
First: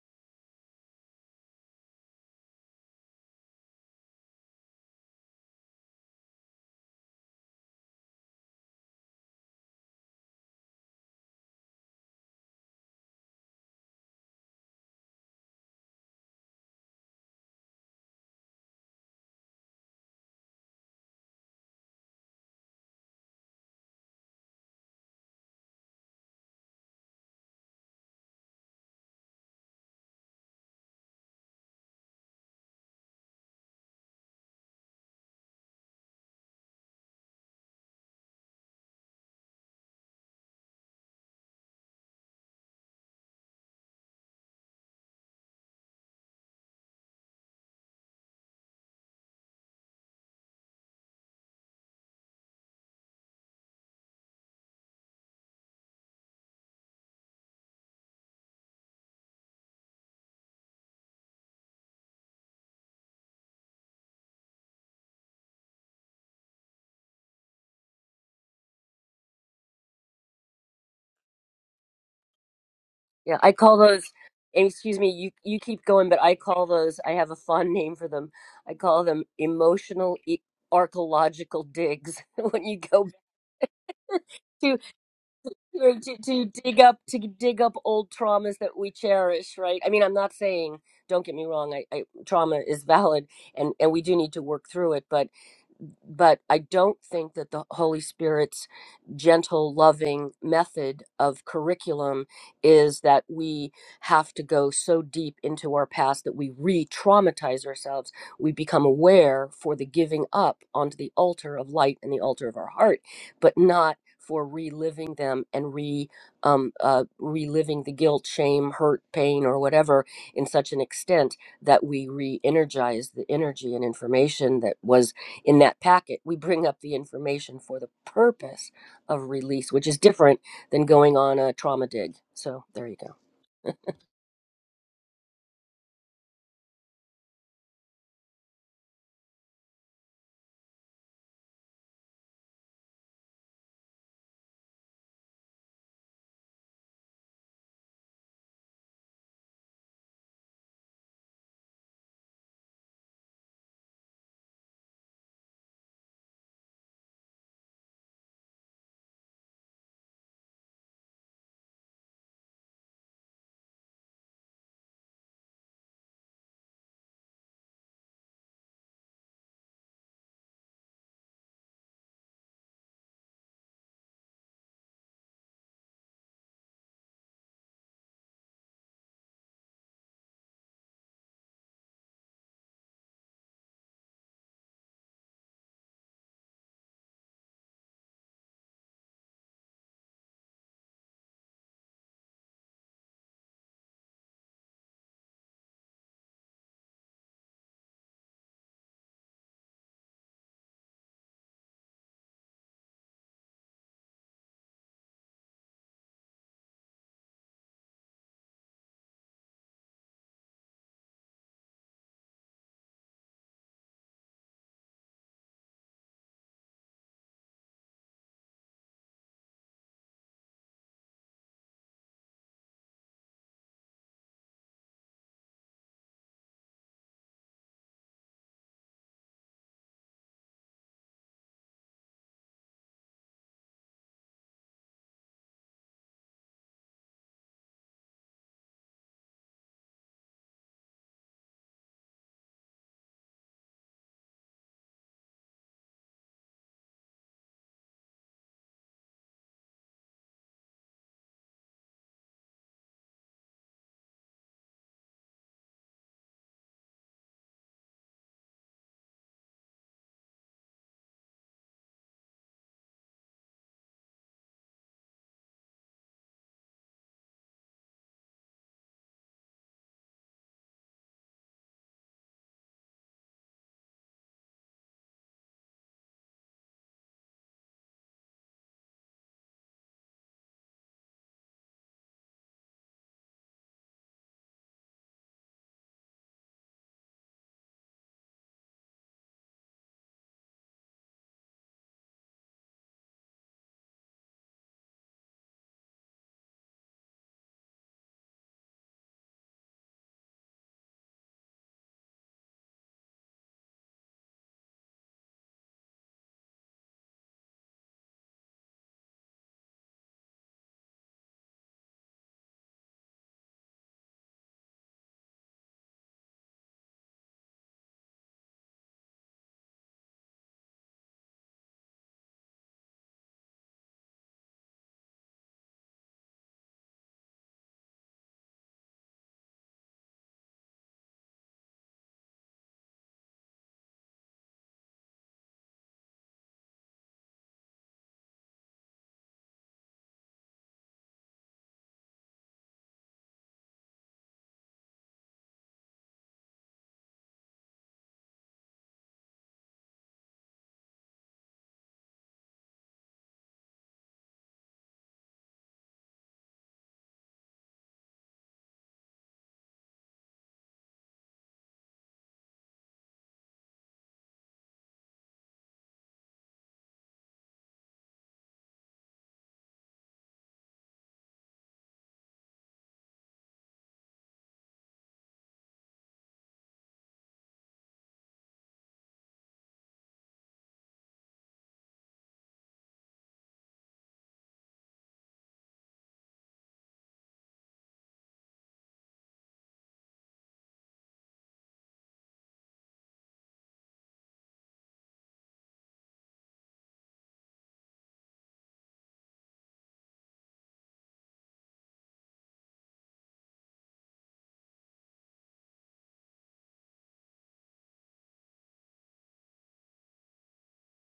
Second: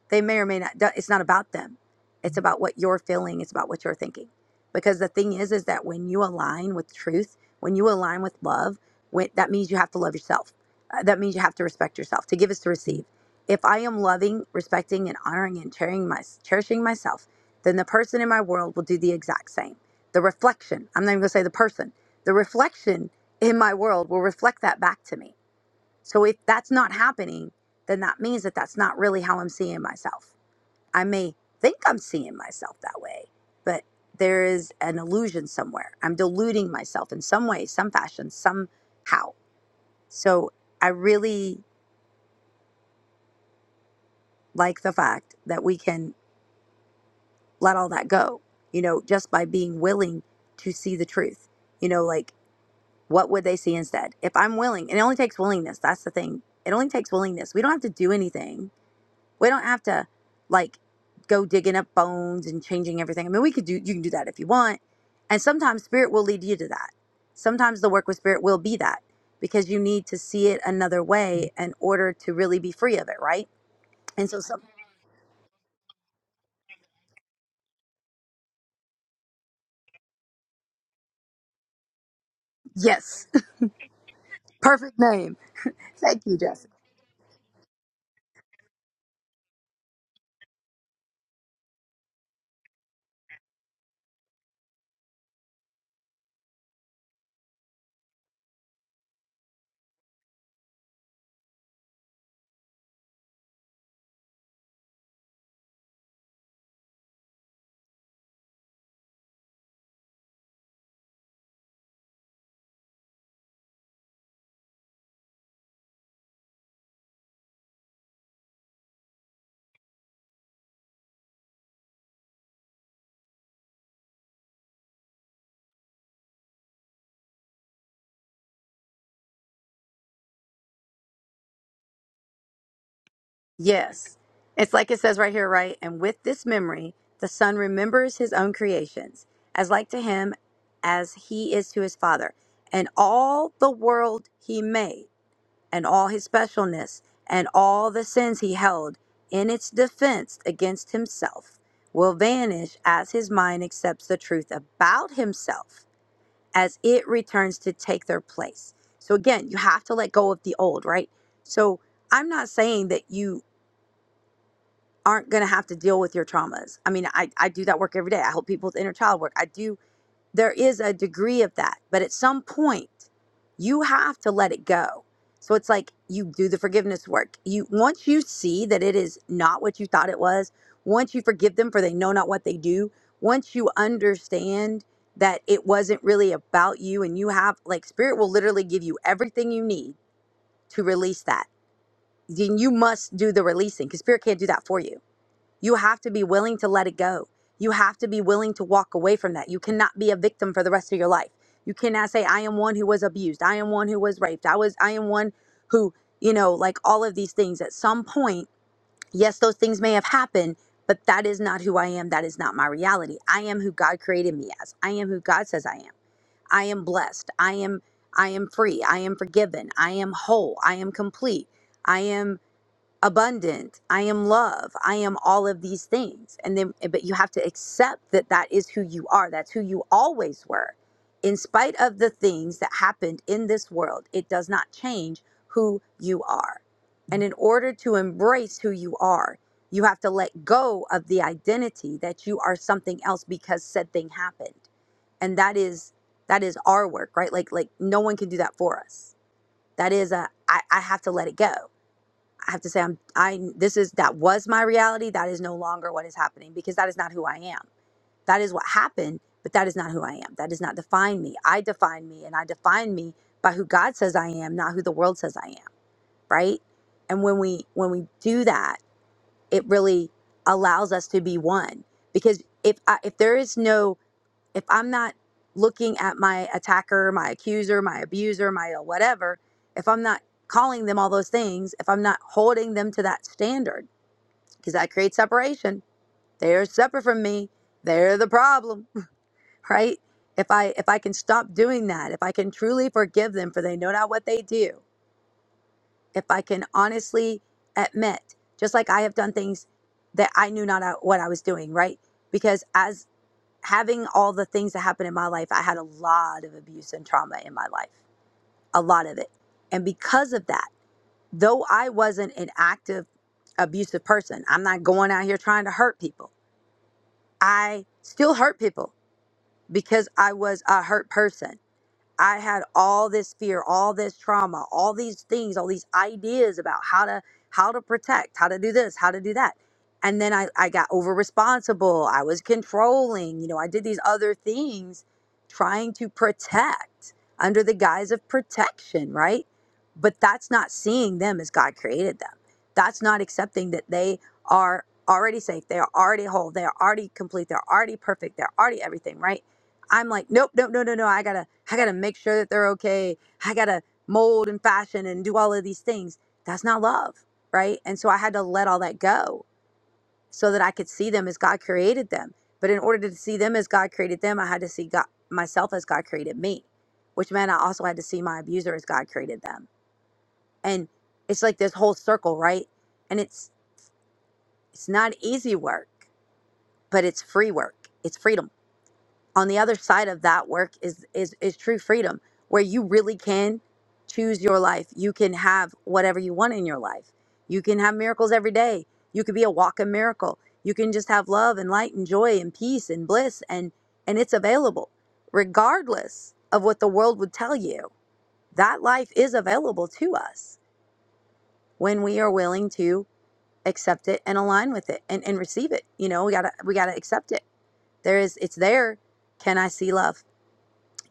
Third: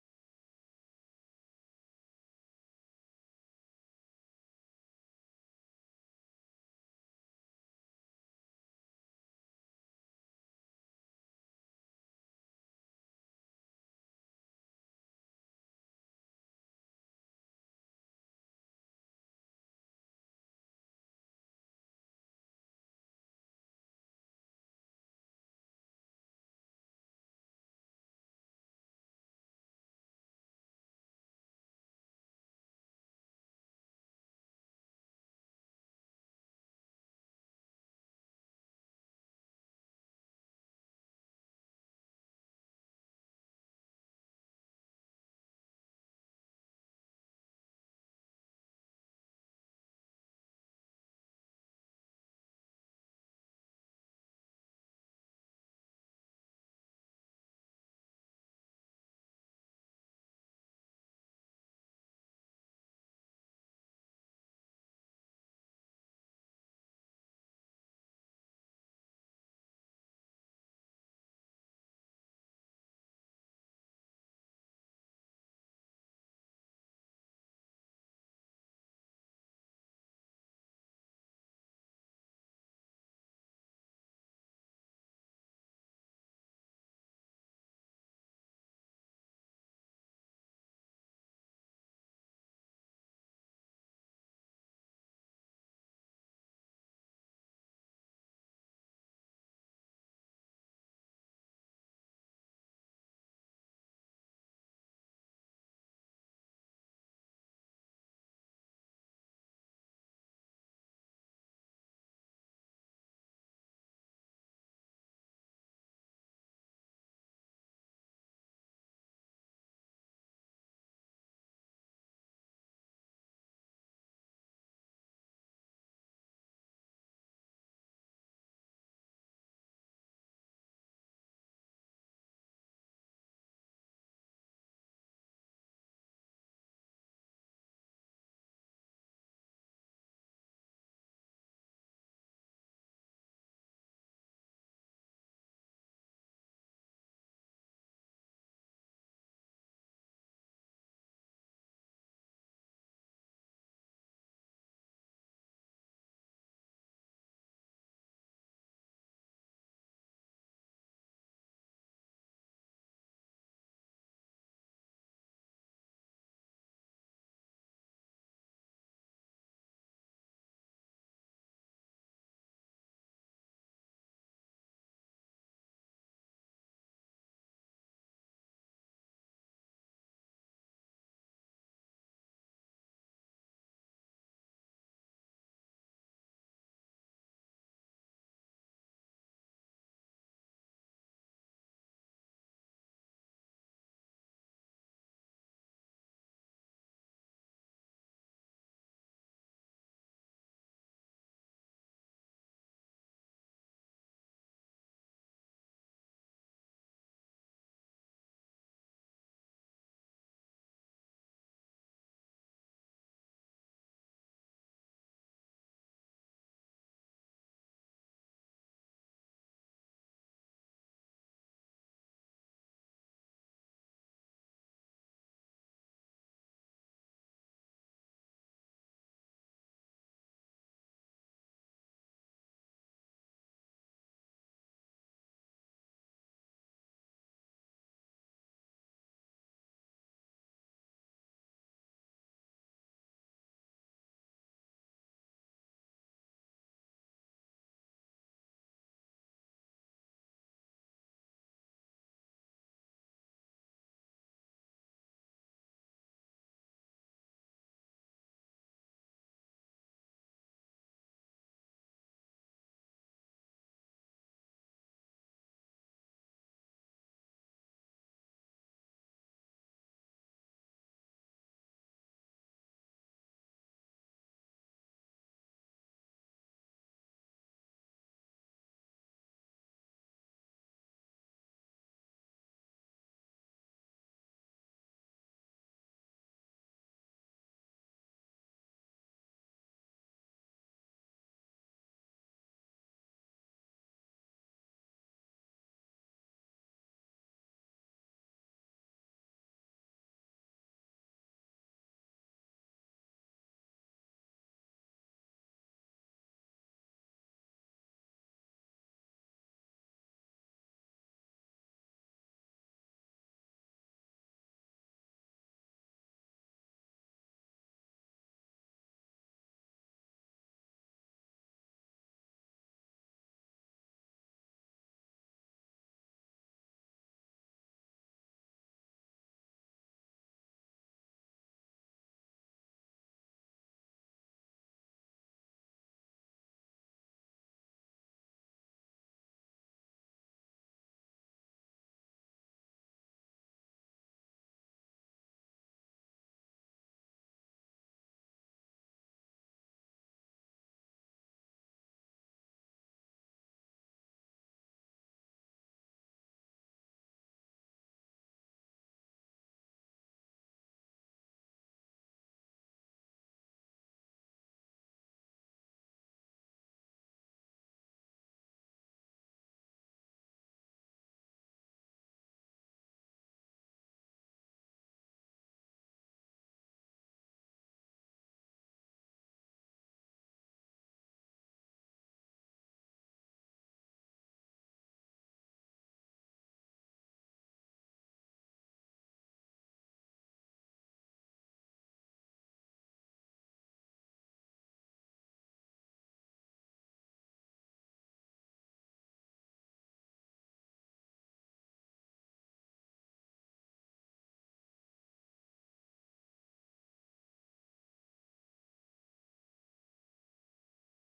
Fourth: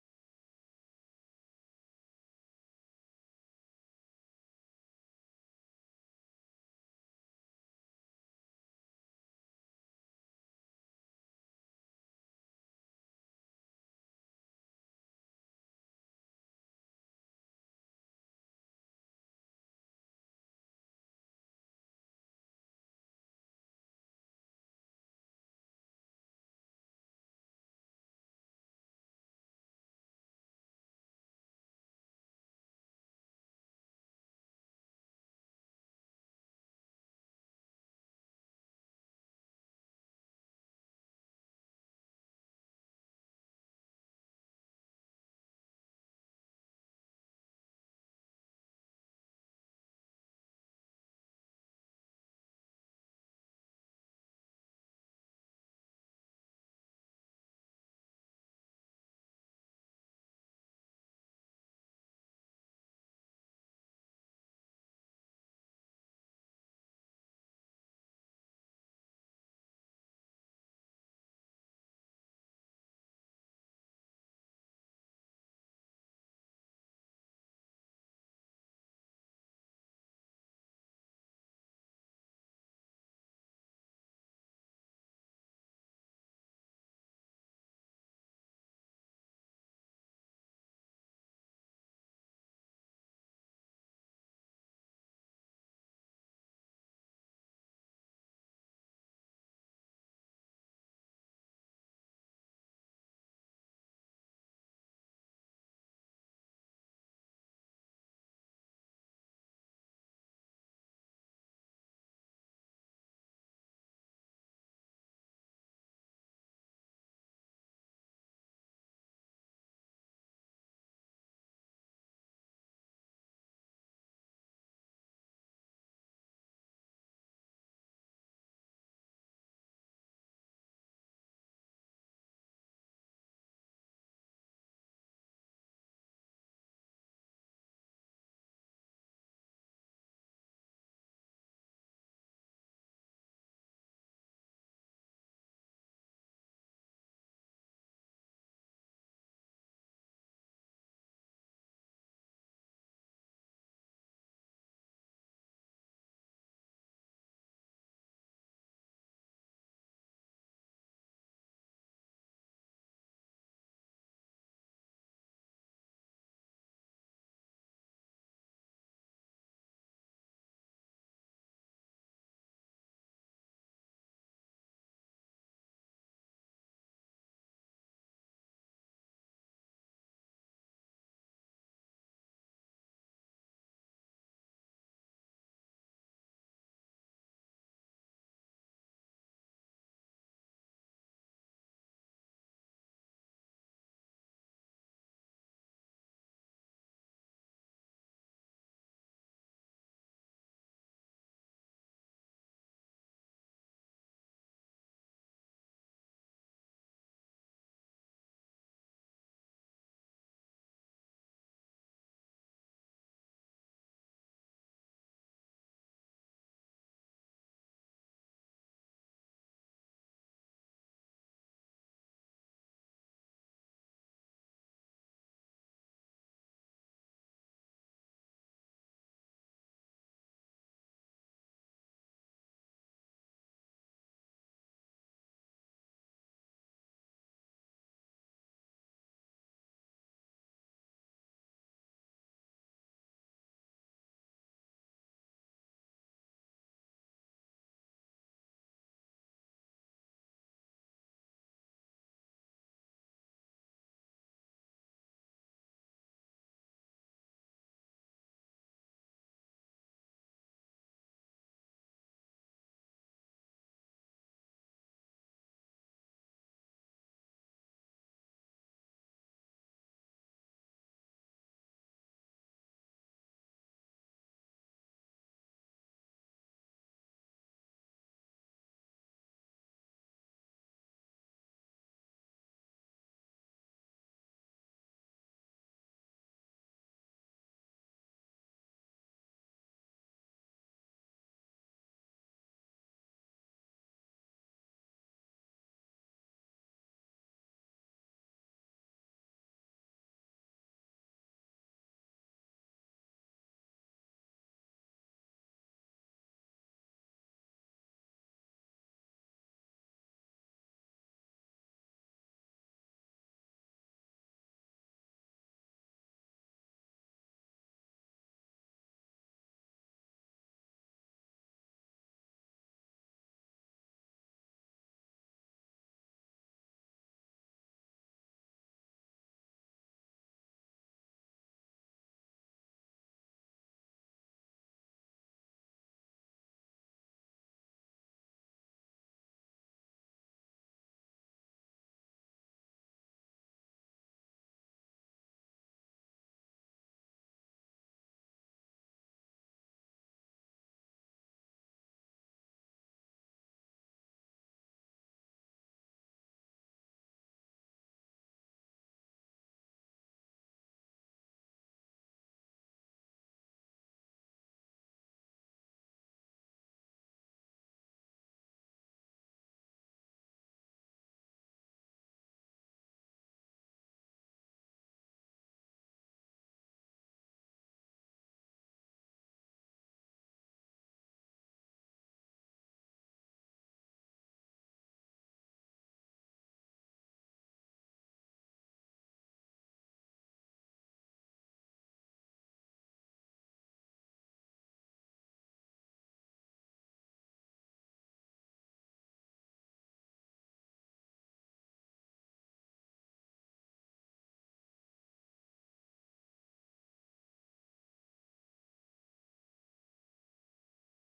they may or may not it's not about them it's about what you're feeling it's about what you're thinking because the thing is is that when you align with truth when you align with love when, that means you have to love yourself Uh, that means you have to respect yourself to give is to receive if i am loving respecting and honoring and cherishing, my, cherishing myself then the person in my world will do the exact same the reflection i'm not even going to say the person the reflection in my world will reflect that back to me so if that's not happening then that means that that's not really how i'm seeing myself I may think I'm seeing myself that way, but there is an illusion somewhere. I'm deluding myself in some way, some fashion, somehow. So I really like the fact that we can let all that go, you know, just by being willing to see the truth. You know, like what would they see instead? If I'm willing, and it only takes willingness, that's the thing. It only takes willingness. We don't have to do anything We don't have to like go digging up bones and changing everything. I mean, we could do you can do that if you want. And sometimes spirit will lead you to that. Sometimes the work with spirit will be that because you need to see it another way in order to really be free of it, Yeah, right? I call those. And so some and Excuse me, you you keep going, but I call those. I have a fun name for them. I call them emotional e- archaeological digs. when you go yes, to. perfect name. to, to Thank you, to Jessica. dig up to dig up old traumas that we cherish right i mean i'm not saying don't get me wrong I, I trauma is valid and and we do need to work through it but but i don't think that the holy spirit's gentle loving method of curriculum is that we have to go so deep into our past that we re-traumatize ourselves we become aware for the giving up onto the altar of light and the altar of our heart but not for reliving them and re um, uh, reliving the guilt, shame, hurt, pain, or whatever in such an extent that we re-energize the energy and information that was in that packet. We bring up the information for the purpose of release, which is different than going on a trauma dig. So there you go. Yes. It's like it says right here, right? And with this memory, the son remembers his own creations as like to him as he is to his father and all the world he made. and all his specialness and all the sins he held in its defense against himself will vanish as his mind accepts the truth about himself as it returns to take their place. So again, you have to let go of the old, right? So I'm not saying that you aren't going to have to deal with your traumas. I mean, I, I do that work every day. I help people with inner child work. I do there is a degree of that. But at some point, you have to let it go. So it's like you do the forgiveness work. You once you see that it is not what you thought it was, once you forgive them for they know not what they do, once you understand that it wasn't really about you and you have like spirit will literally give you everything you need to release that. Then you must do the releasing because spirit can't do that for you you have to be willing to let it go. You have to be willing to walk away from that. You cannot be a victim for the rest of your life. You cannot say, I am one who was abused. I am one who was raped. I was, I am one who, you know, like all of these things at some point, yes, those things may have happened, but that is not who I am. That is not my reality. I am who God created me as. I am who God says I am. I am blessed. I am, I am free. I am forgiven. I am whole. I am complete. I am abundant i am love i am all of these things and then eh, but you have to accept that that is who you are that's who you always were in spite of the things that happened in this world it does not change who you are and in order to embrace who you are you have to let go of the identity that you are something else because said thing happened and that is that is our work right like like no one can do that for us that is a i, I have to let it go I have to say I'm I this is that was my reality. That is no longer what is happening because that is not who I am. That is what happened, but that is not who I am. That does not define me. I define me and I define me by who God says I am, not who the world says I am, right? And when we when we do that, it really allows us to be one. Because if I, if there is no if I'm not looking at my attacker, my accuser, my abuser, my uh, whatever, if I'm not calling them all those things, if I'm not holding them to that standard, because that creates separation. They're separate from me. They're the problem, right? If I if I can stop doing that, if I can truly forgive them for they know not what they do, if I can honestly admit, just like I have done things that I knew not uh, what I was doing, right? Because as having all the things that happened in my life, I had a lot of abuse and trauma in my life, a lot of it. And because of that, though I wasn't an active abusive person, I'm not going out here trying to hurt people. I still hurt people because I was a hurt person. I had all this fear, all this trauma, all these things, all these ideas about how to how to protect, how to do this, how to do that. And then I, I got over responsible. I was controlling, you know, I did these other things trying to protect under the guise of protection, right? But that's not seeing them as God created them. That's not accepting that they are already safe, they are already whole, they are already complete, they're already perfect, they're already everything, right? I'm like, nope, nope, no, no, no. I gotta, I gotta make sure that they're okay. I gotta mold and fashion and do all of these things. That's not love, right? And so I had to let all that go so that I could see them as God created them. But in order to see them as God created them, I had to see God myself as God created me, which meant I also had to see my abuser as God created them. And it's like this whole circle, right? And it's it's not easy work, but it's free work. It's freedom on the other side of that work is is is true freedom where you really can choose your life you can have whatever you want in your life you can have miracles every day you could be a walking miracle you can just have love and light and joy and peace and bliss and and it's available regardless of what the world would tell you that life is available to us when we are willing to accept it and align with it and, and receive it you know we gotta we gotta accept it there is it's there can i see love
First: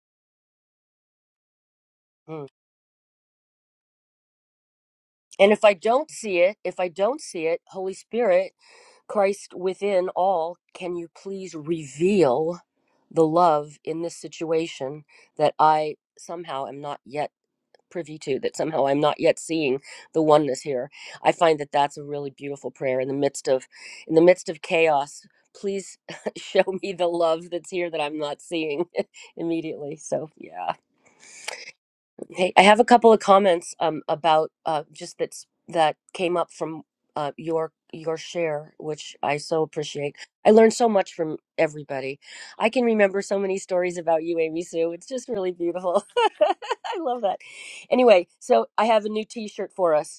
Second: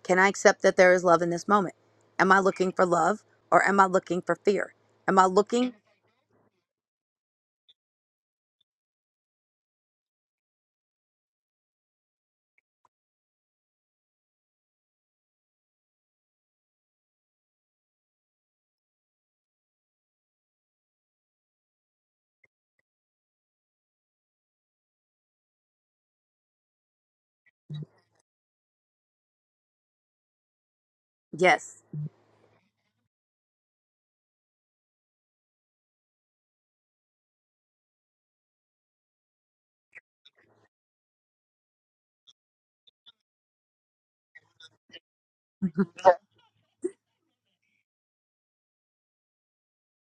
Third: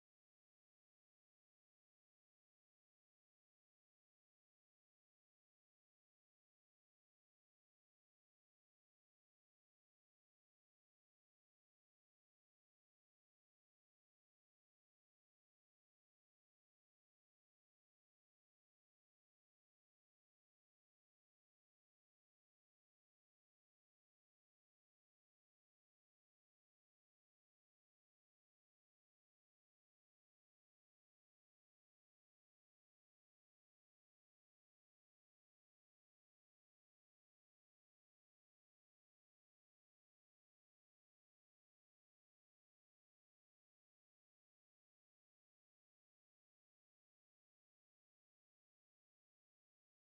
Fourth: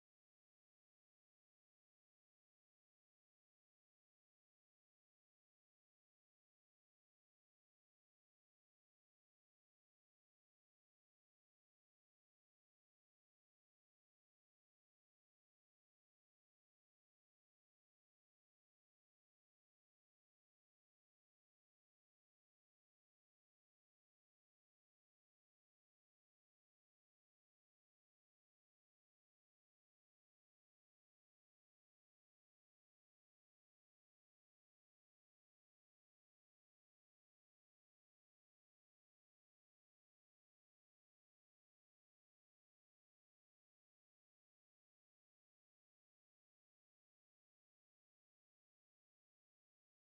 can I accept that there is love in this moment? Am Hmm. I looking for love or am I looking for fear? Am I And if I looking? don't see it, if I don't see it, Holy Spirit, Christ within all, can you please reveal the love in this situation that I somehow am not yet privy to, that somehow I'm not yet seeing the oneness here. I find that that's a really beautiful prayer in the midst of in the midst of chaos. Please show me the love that's here that I'm not seeing immediately. So, yeah. Yes. Hey, I have a couple of comments um, about uh, just that that came up from uh, your your share, which I so appreciate. I learned so much from everybody. I can remember so many stories about you, Amy Sue. It's just really beautiful. I love that. Anyway, so I have a new T-shirt for us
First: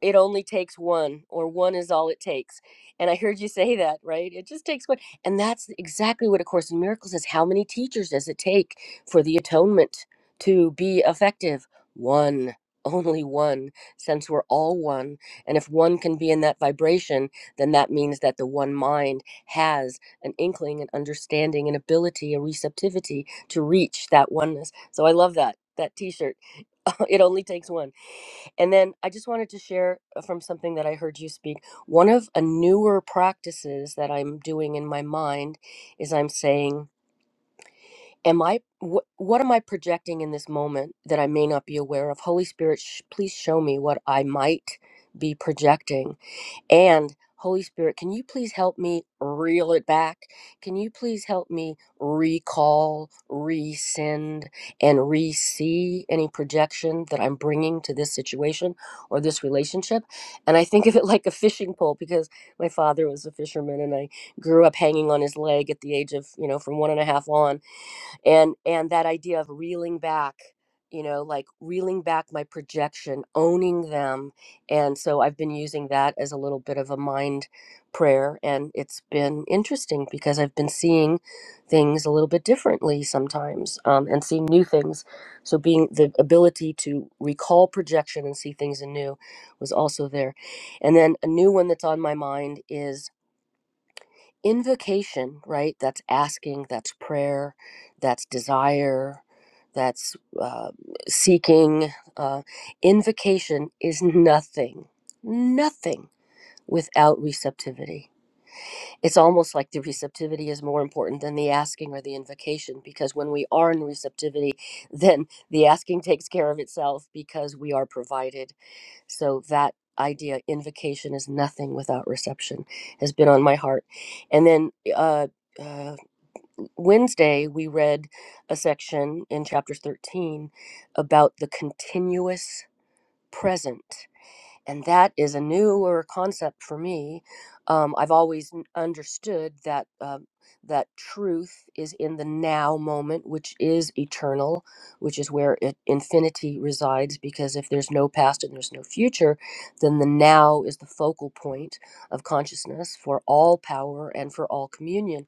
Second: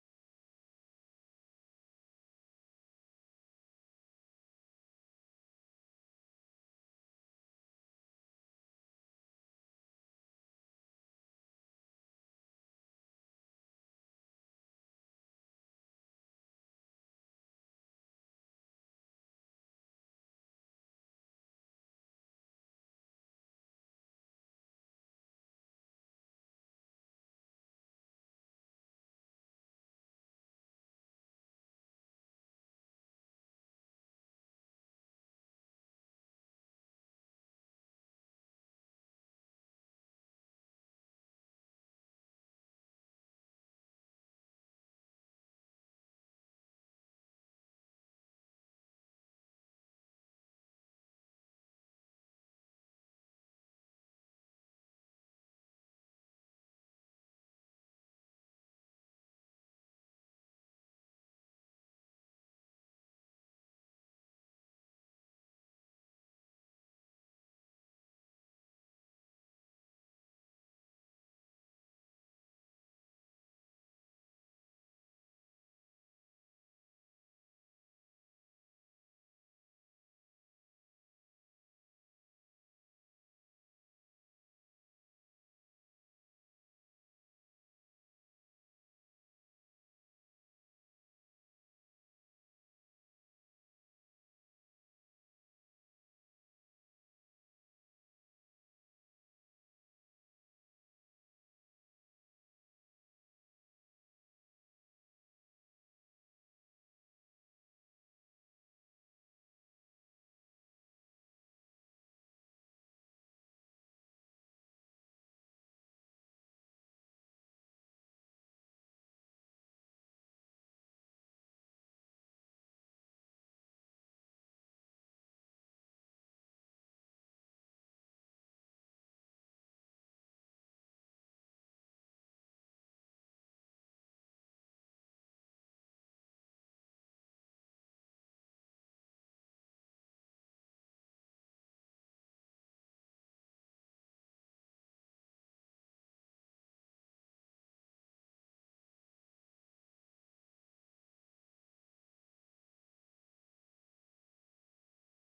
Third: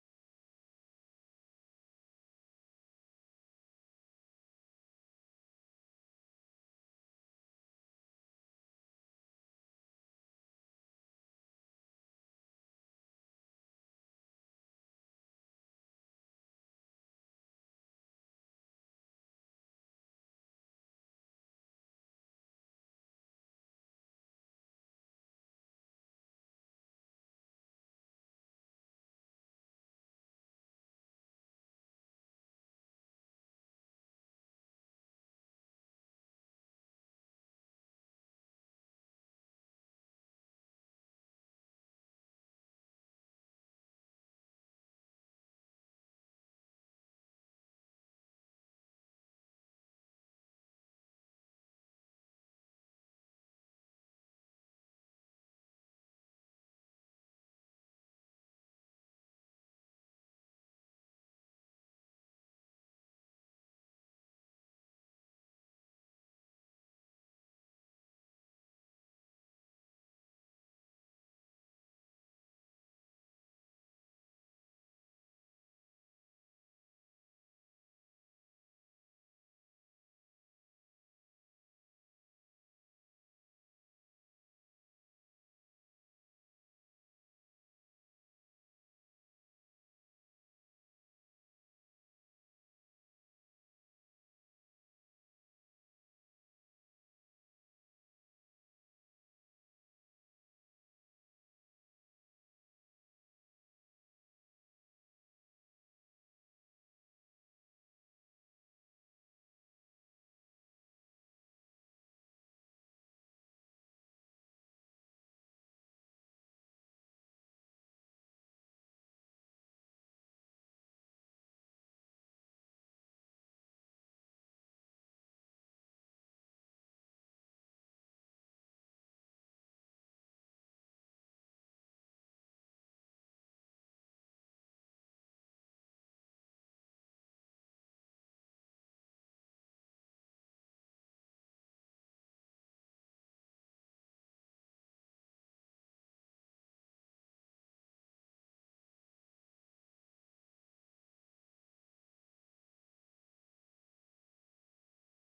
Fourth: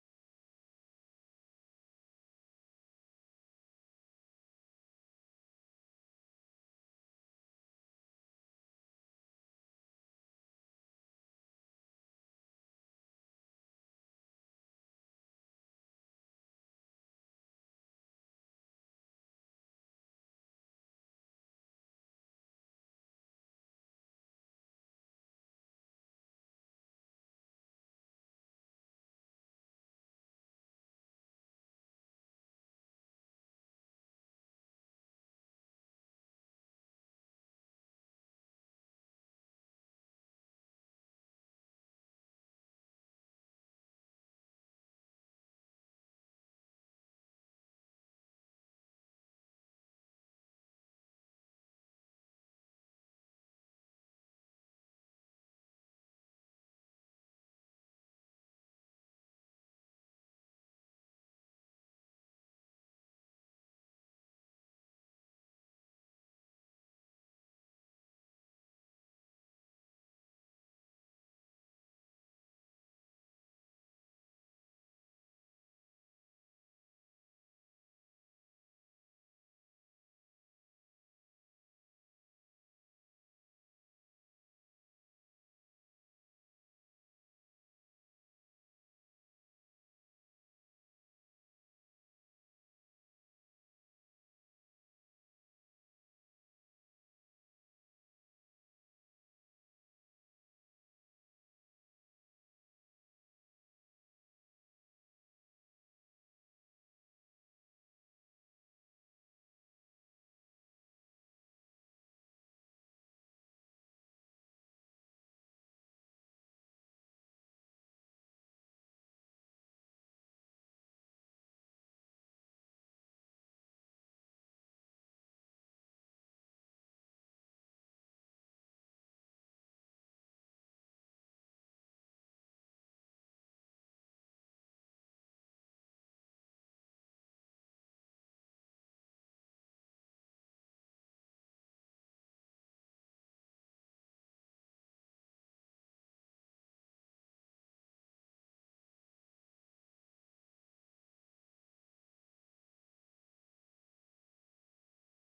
it only takes one or one is all it takes and i heard you say that right it just takes one and that's exactly what a course in miracles is how many teachers does it take for the atonement to be effective one only one since we're all one and if one can be in that vibration then that means that the one mind has an inkling an understanding an ability a receptivity to reach that oneness so i love that that t-shirt it only takes one and then I just wanted to share uh, from something that I heard you speak. One of a newer practices that I'm doing in my mind is I'm saying, Am I, wh- what am I projecting in this moment that I may not be aware of? Holy Spirit, sh- please show me what I might be projecting and Holy Spirit, can you please help me reel it back? Can you please help me recall, resend, and re see any projection that I'm bringing to this situation or this relationship? And I think of it like a fishing pole because my father was a fisherman and I grew up hanging on his leg at the age of, you know, from one and a half on and and that idea of reeling back you know like reeling back my projection owning them and so i've been using that as a little bit of a mind prayer and it's been interesting because i've been seeing things a little bit differently sometimes um, and seeing new things so being the ability to recall projection and see things anew was also there and then a new one that's on my mind is invocation, right? That's asking, that's prayer, that's desire, that's uh, seeking. Uh, invocation is nothing, nothing without receptivity. It's almost like the receptivity is more important than the asking or the invocation because when we are in receptivity, then the asking takes care of itself because we are provided so that idea, invocation is nothing without reception, has been on my heart. And then uh, uh, Wednesday, we read a section in chapter 13 about the continuous present and that is a newer concept for me. Um, I've always n- understood that uh, that truth is in the now moment, which is eternal, which is where it, infinity resides. Because if there's no past and there's no future, then the now is the focal point of consciousness for all power and for all communion.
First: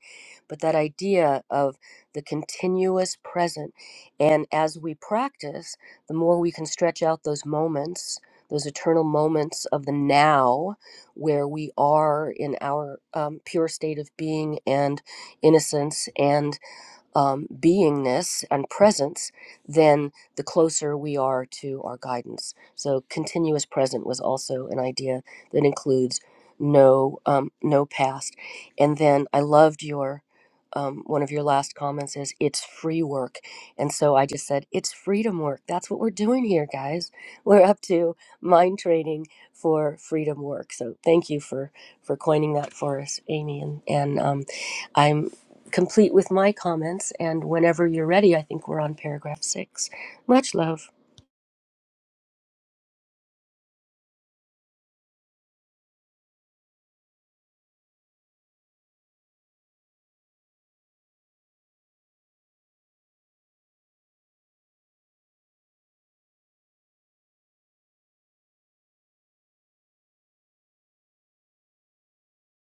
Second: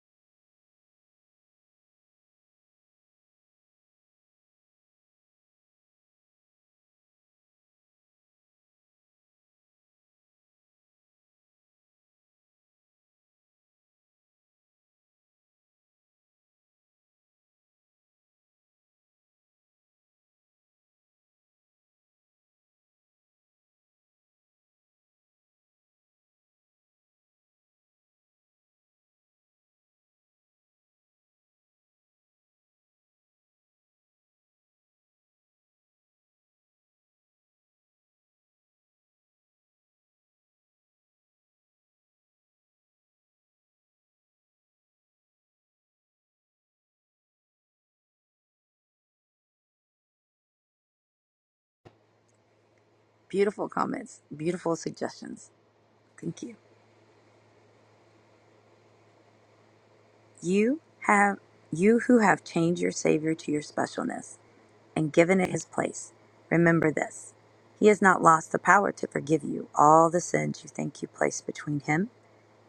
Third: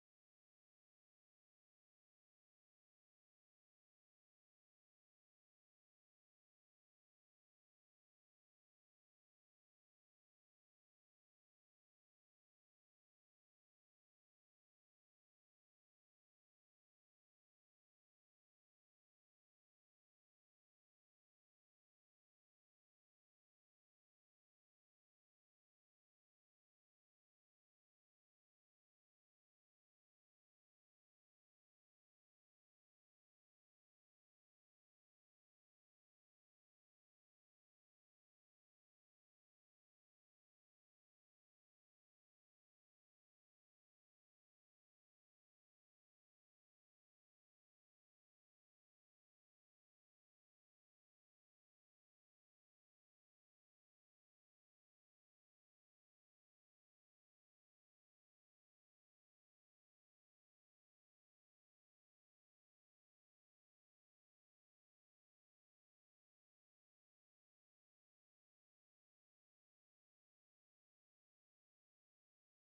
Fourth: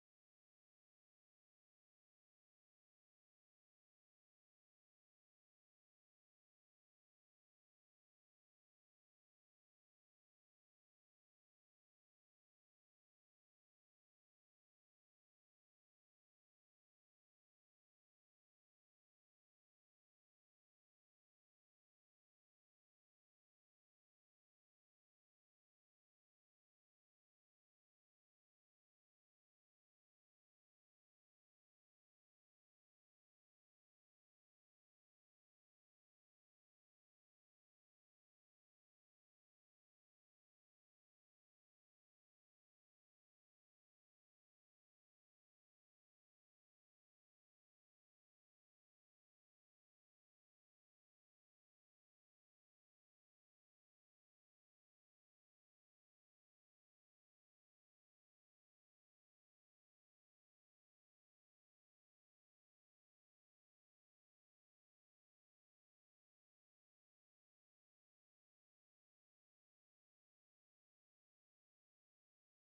But that idea of the continuous present, and as we practice, the more we can stretch out those moments those eternal moments of the now where we are in our um, pure state of being and innocence. And um, beingness and presence, then the closer we are to our guidance. So, continuous present was also an idea that includes no um, no past. And then I loved your um, one of your last comments is it's free work, and so I just said it's freedom work. That's what we're doing here, guys. We're up to mind training for freedom work. So thank you for for coining that for us, Amy, and and um, I'm complete with my comments. And whenever you're ready, I think we're on paragraph six. Much love. Beautiful comments, beautiful suggestions. Thank you. You have you who have changed your savior to your specialness and given it his place. Remember this. He has not lost the power to forgive you all the sins you think you placed between him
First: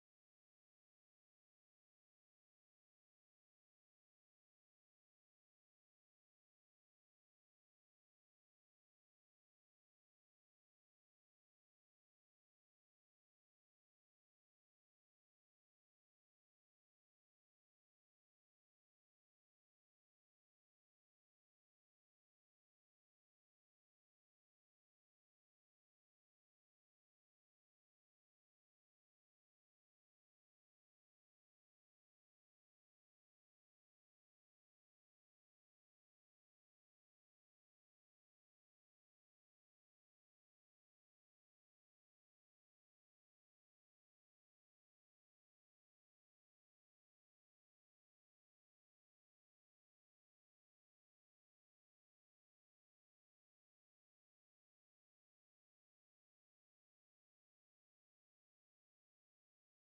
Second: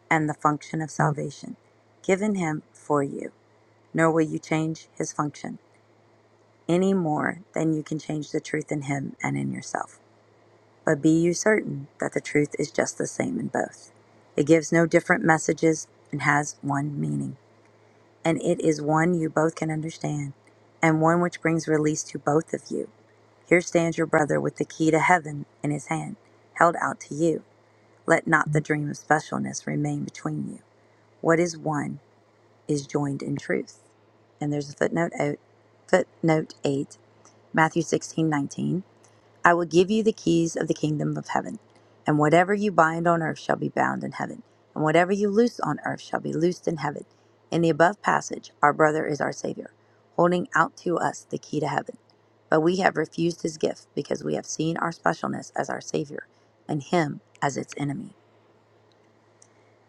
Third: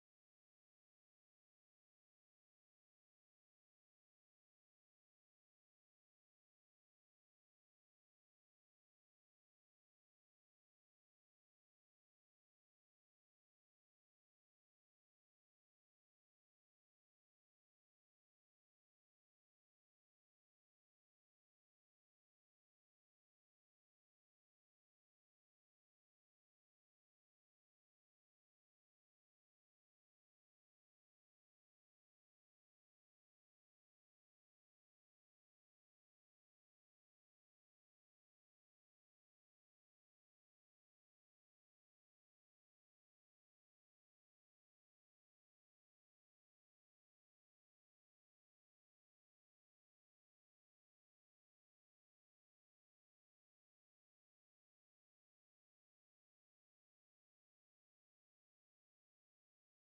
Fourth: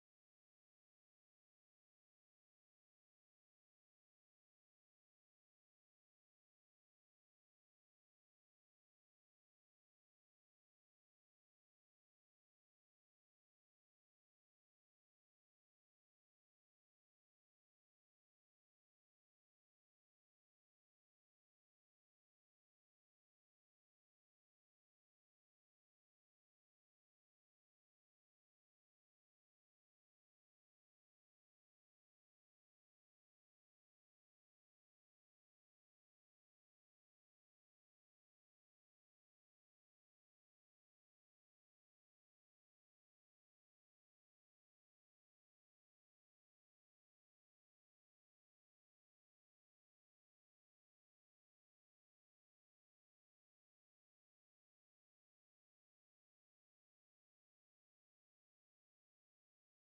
and the function of salvation given him for you. Nor will you change his function. any more than you can change the truth in him and in yourself. But be you certain that the truth is just the same in both. It gives no different messages and has one meaning. And it is one you both can understand, and one which brings release to both of you. Here stands your brother with the key to heaven in his hand, held out to you. Let not the dream of specialness remain between you. What is one is joined in truth. And there's a footnote out, footnote 8, Matthew sixteen nineteen. I will give you the keys of the kingdom of heaven. And whatever you bind on earth shall be bound in heaven, and whatever you loose on earth shall be loosed in heaven. In the above passage, our brother is our Savior, holding out to us the key to heaven. But we have refused his gift because we have seen our specialness as our Savior and him as its enemy.